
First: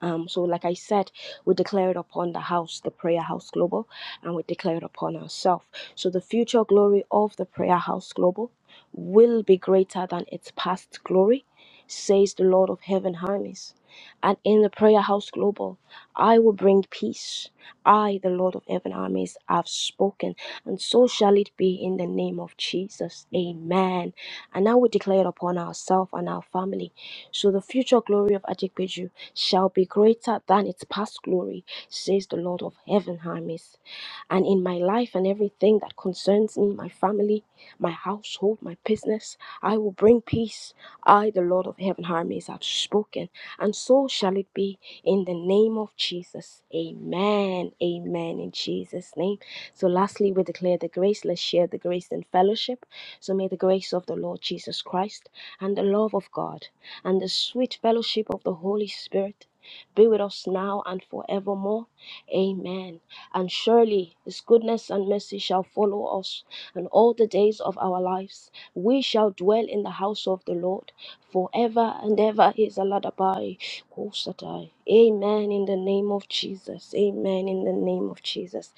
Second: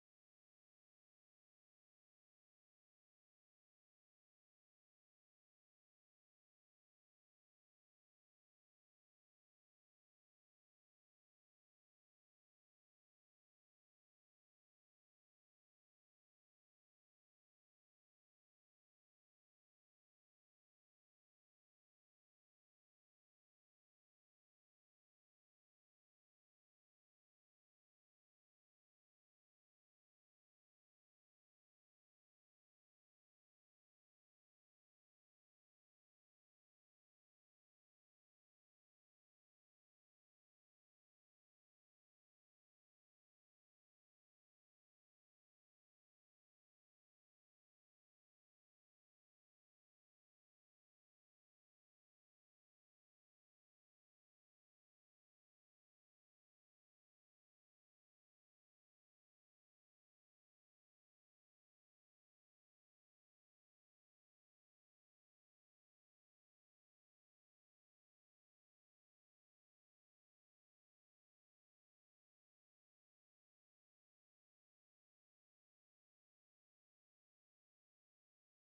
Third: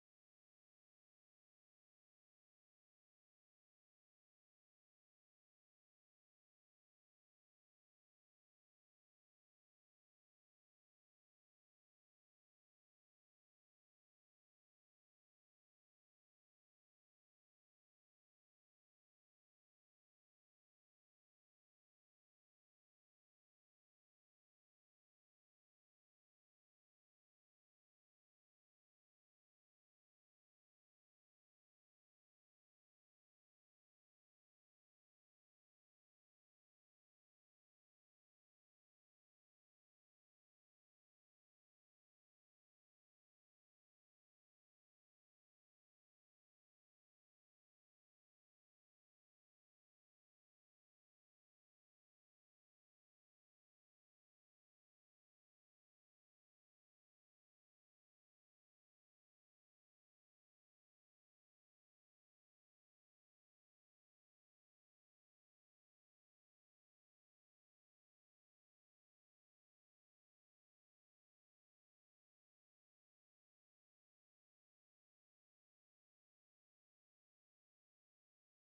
Um, so, like I said, we declare it upon the house, the Prayer House Global, and we declare it upon ourselves. So, the future glory of the Prayer House Global will be greater than its past glory, says the Lord of Heaven, Hermes. And in the Prayer House Global, I will bring peace. I, the Lord of Heaven, Hermes, have spoken, and so shall it be in the name of Jesus. Amen. And now we declare it upon ourselves and our family. So, the future glory of Ajikpeju shall be greater than its past glory, says the Lord of heaven, armies. And in my life and everything that concerns me, my family, my household, my business, I will bring peace. I, the Lord of heaven, armies, have spoken, and so shall it be in the name of Jesus. Amen. Amen. In Jesus' name. So, lastly, we declare the grace. Let's share the grace in fellowship. So may the grace of the Lord Jesus Christ and the love of God and the sweet fellowship of the Holy Spirit be with us now and forevermore. Amen. And surely his goodness and mercy shall follow us, and all the days of our lives we shall dwell in the house of the Lord forever and ever. Is Aladabai Kosatai. Amen. In the name of Jesus. Amen. In the name of Jesus.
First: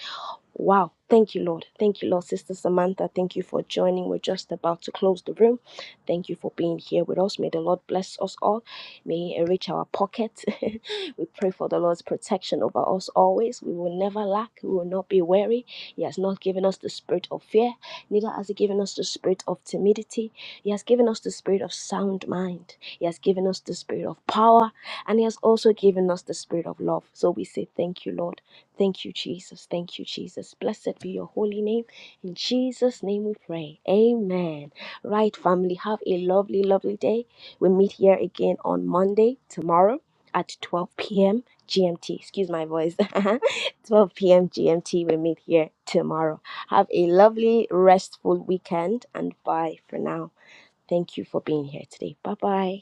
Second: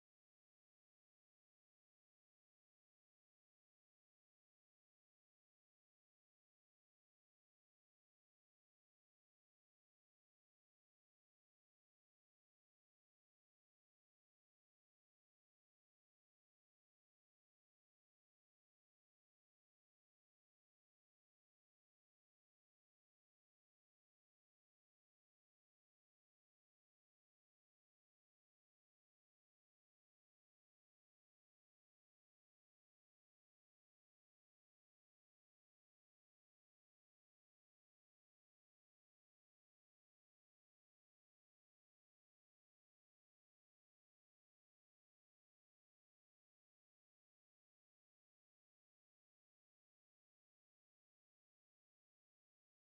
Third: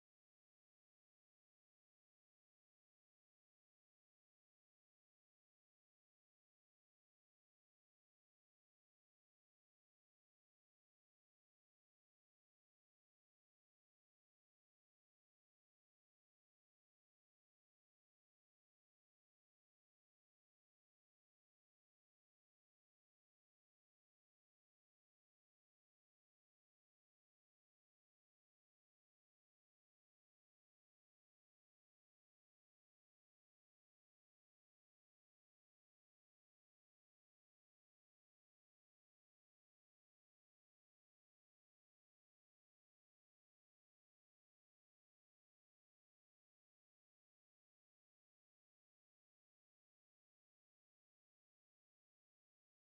Wow. Thank you, Lord. Thank you, Lord. Sister Samantha, thank you for joining. We're just about to close the room. Thank you for being here with us. May the Lord bless us all. May He enrich our pocket. we pray for the Lord's protection over us always. We will never lack. We will not be weary. He has not given us the spirit of fear, neither has He given us the spirit of timidity. He has given us the spirit of sound mind. He has given us the spirit of power, and He has also given us the spirit of love. So we say, Thank you, Lord. Thank you, Jesus. Thank you, Jesus. Blessed be your holy name. In Jesus' name we pray. Amen. Right, family, have a lovely, lovely day. We meet here again on Monday, tomorrow at 12 p.m. GMT. Excuse my voice. 12 p.m. GMT. We meet here tomorrow. Have a lovely, restful weekend and bye for now. Thank you for being here today. Bye bye.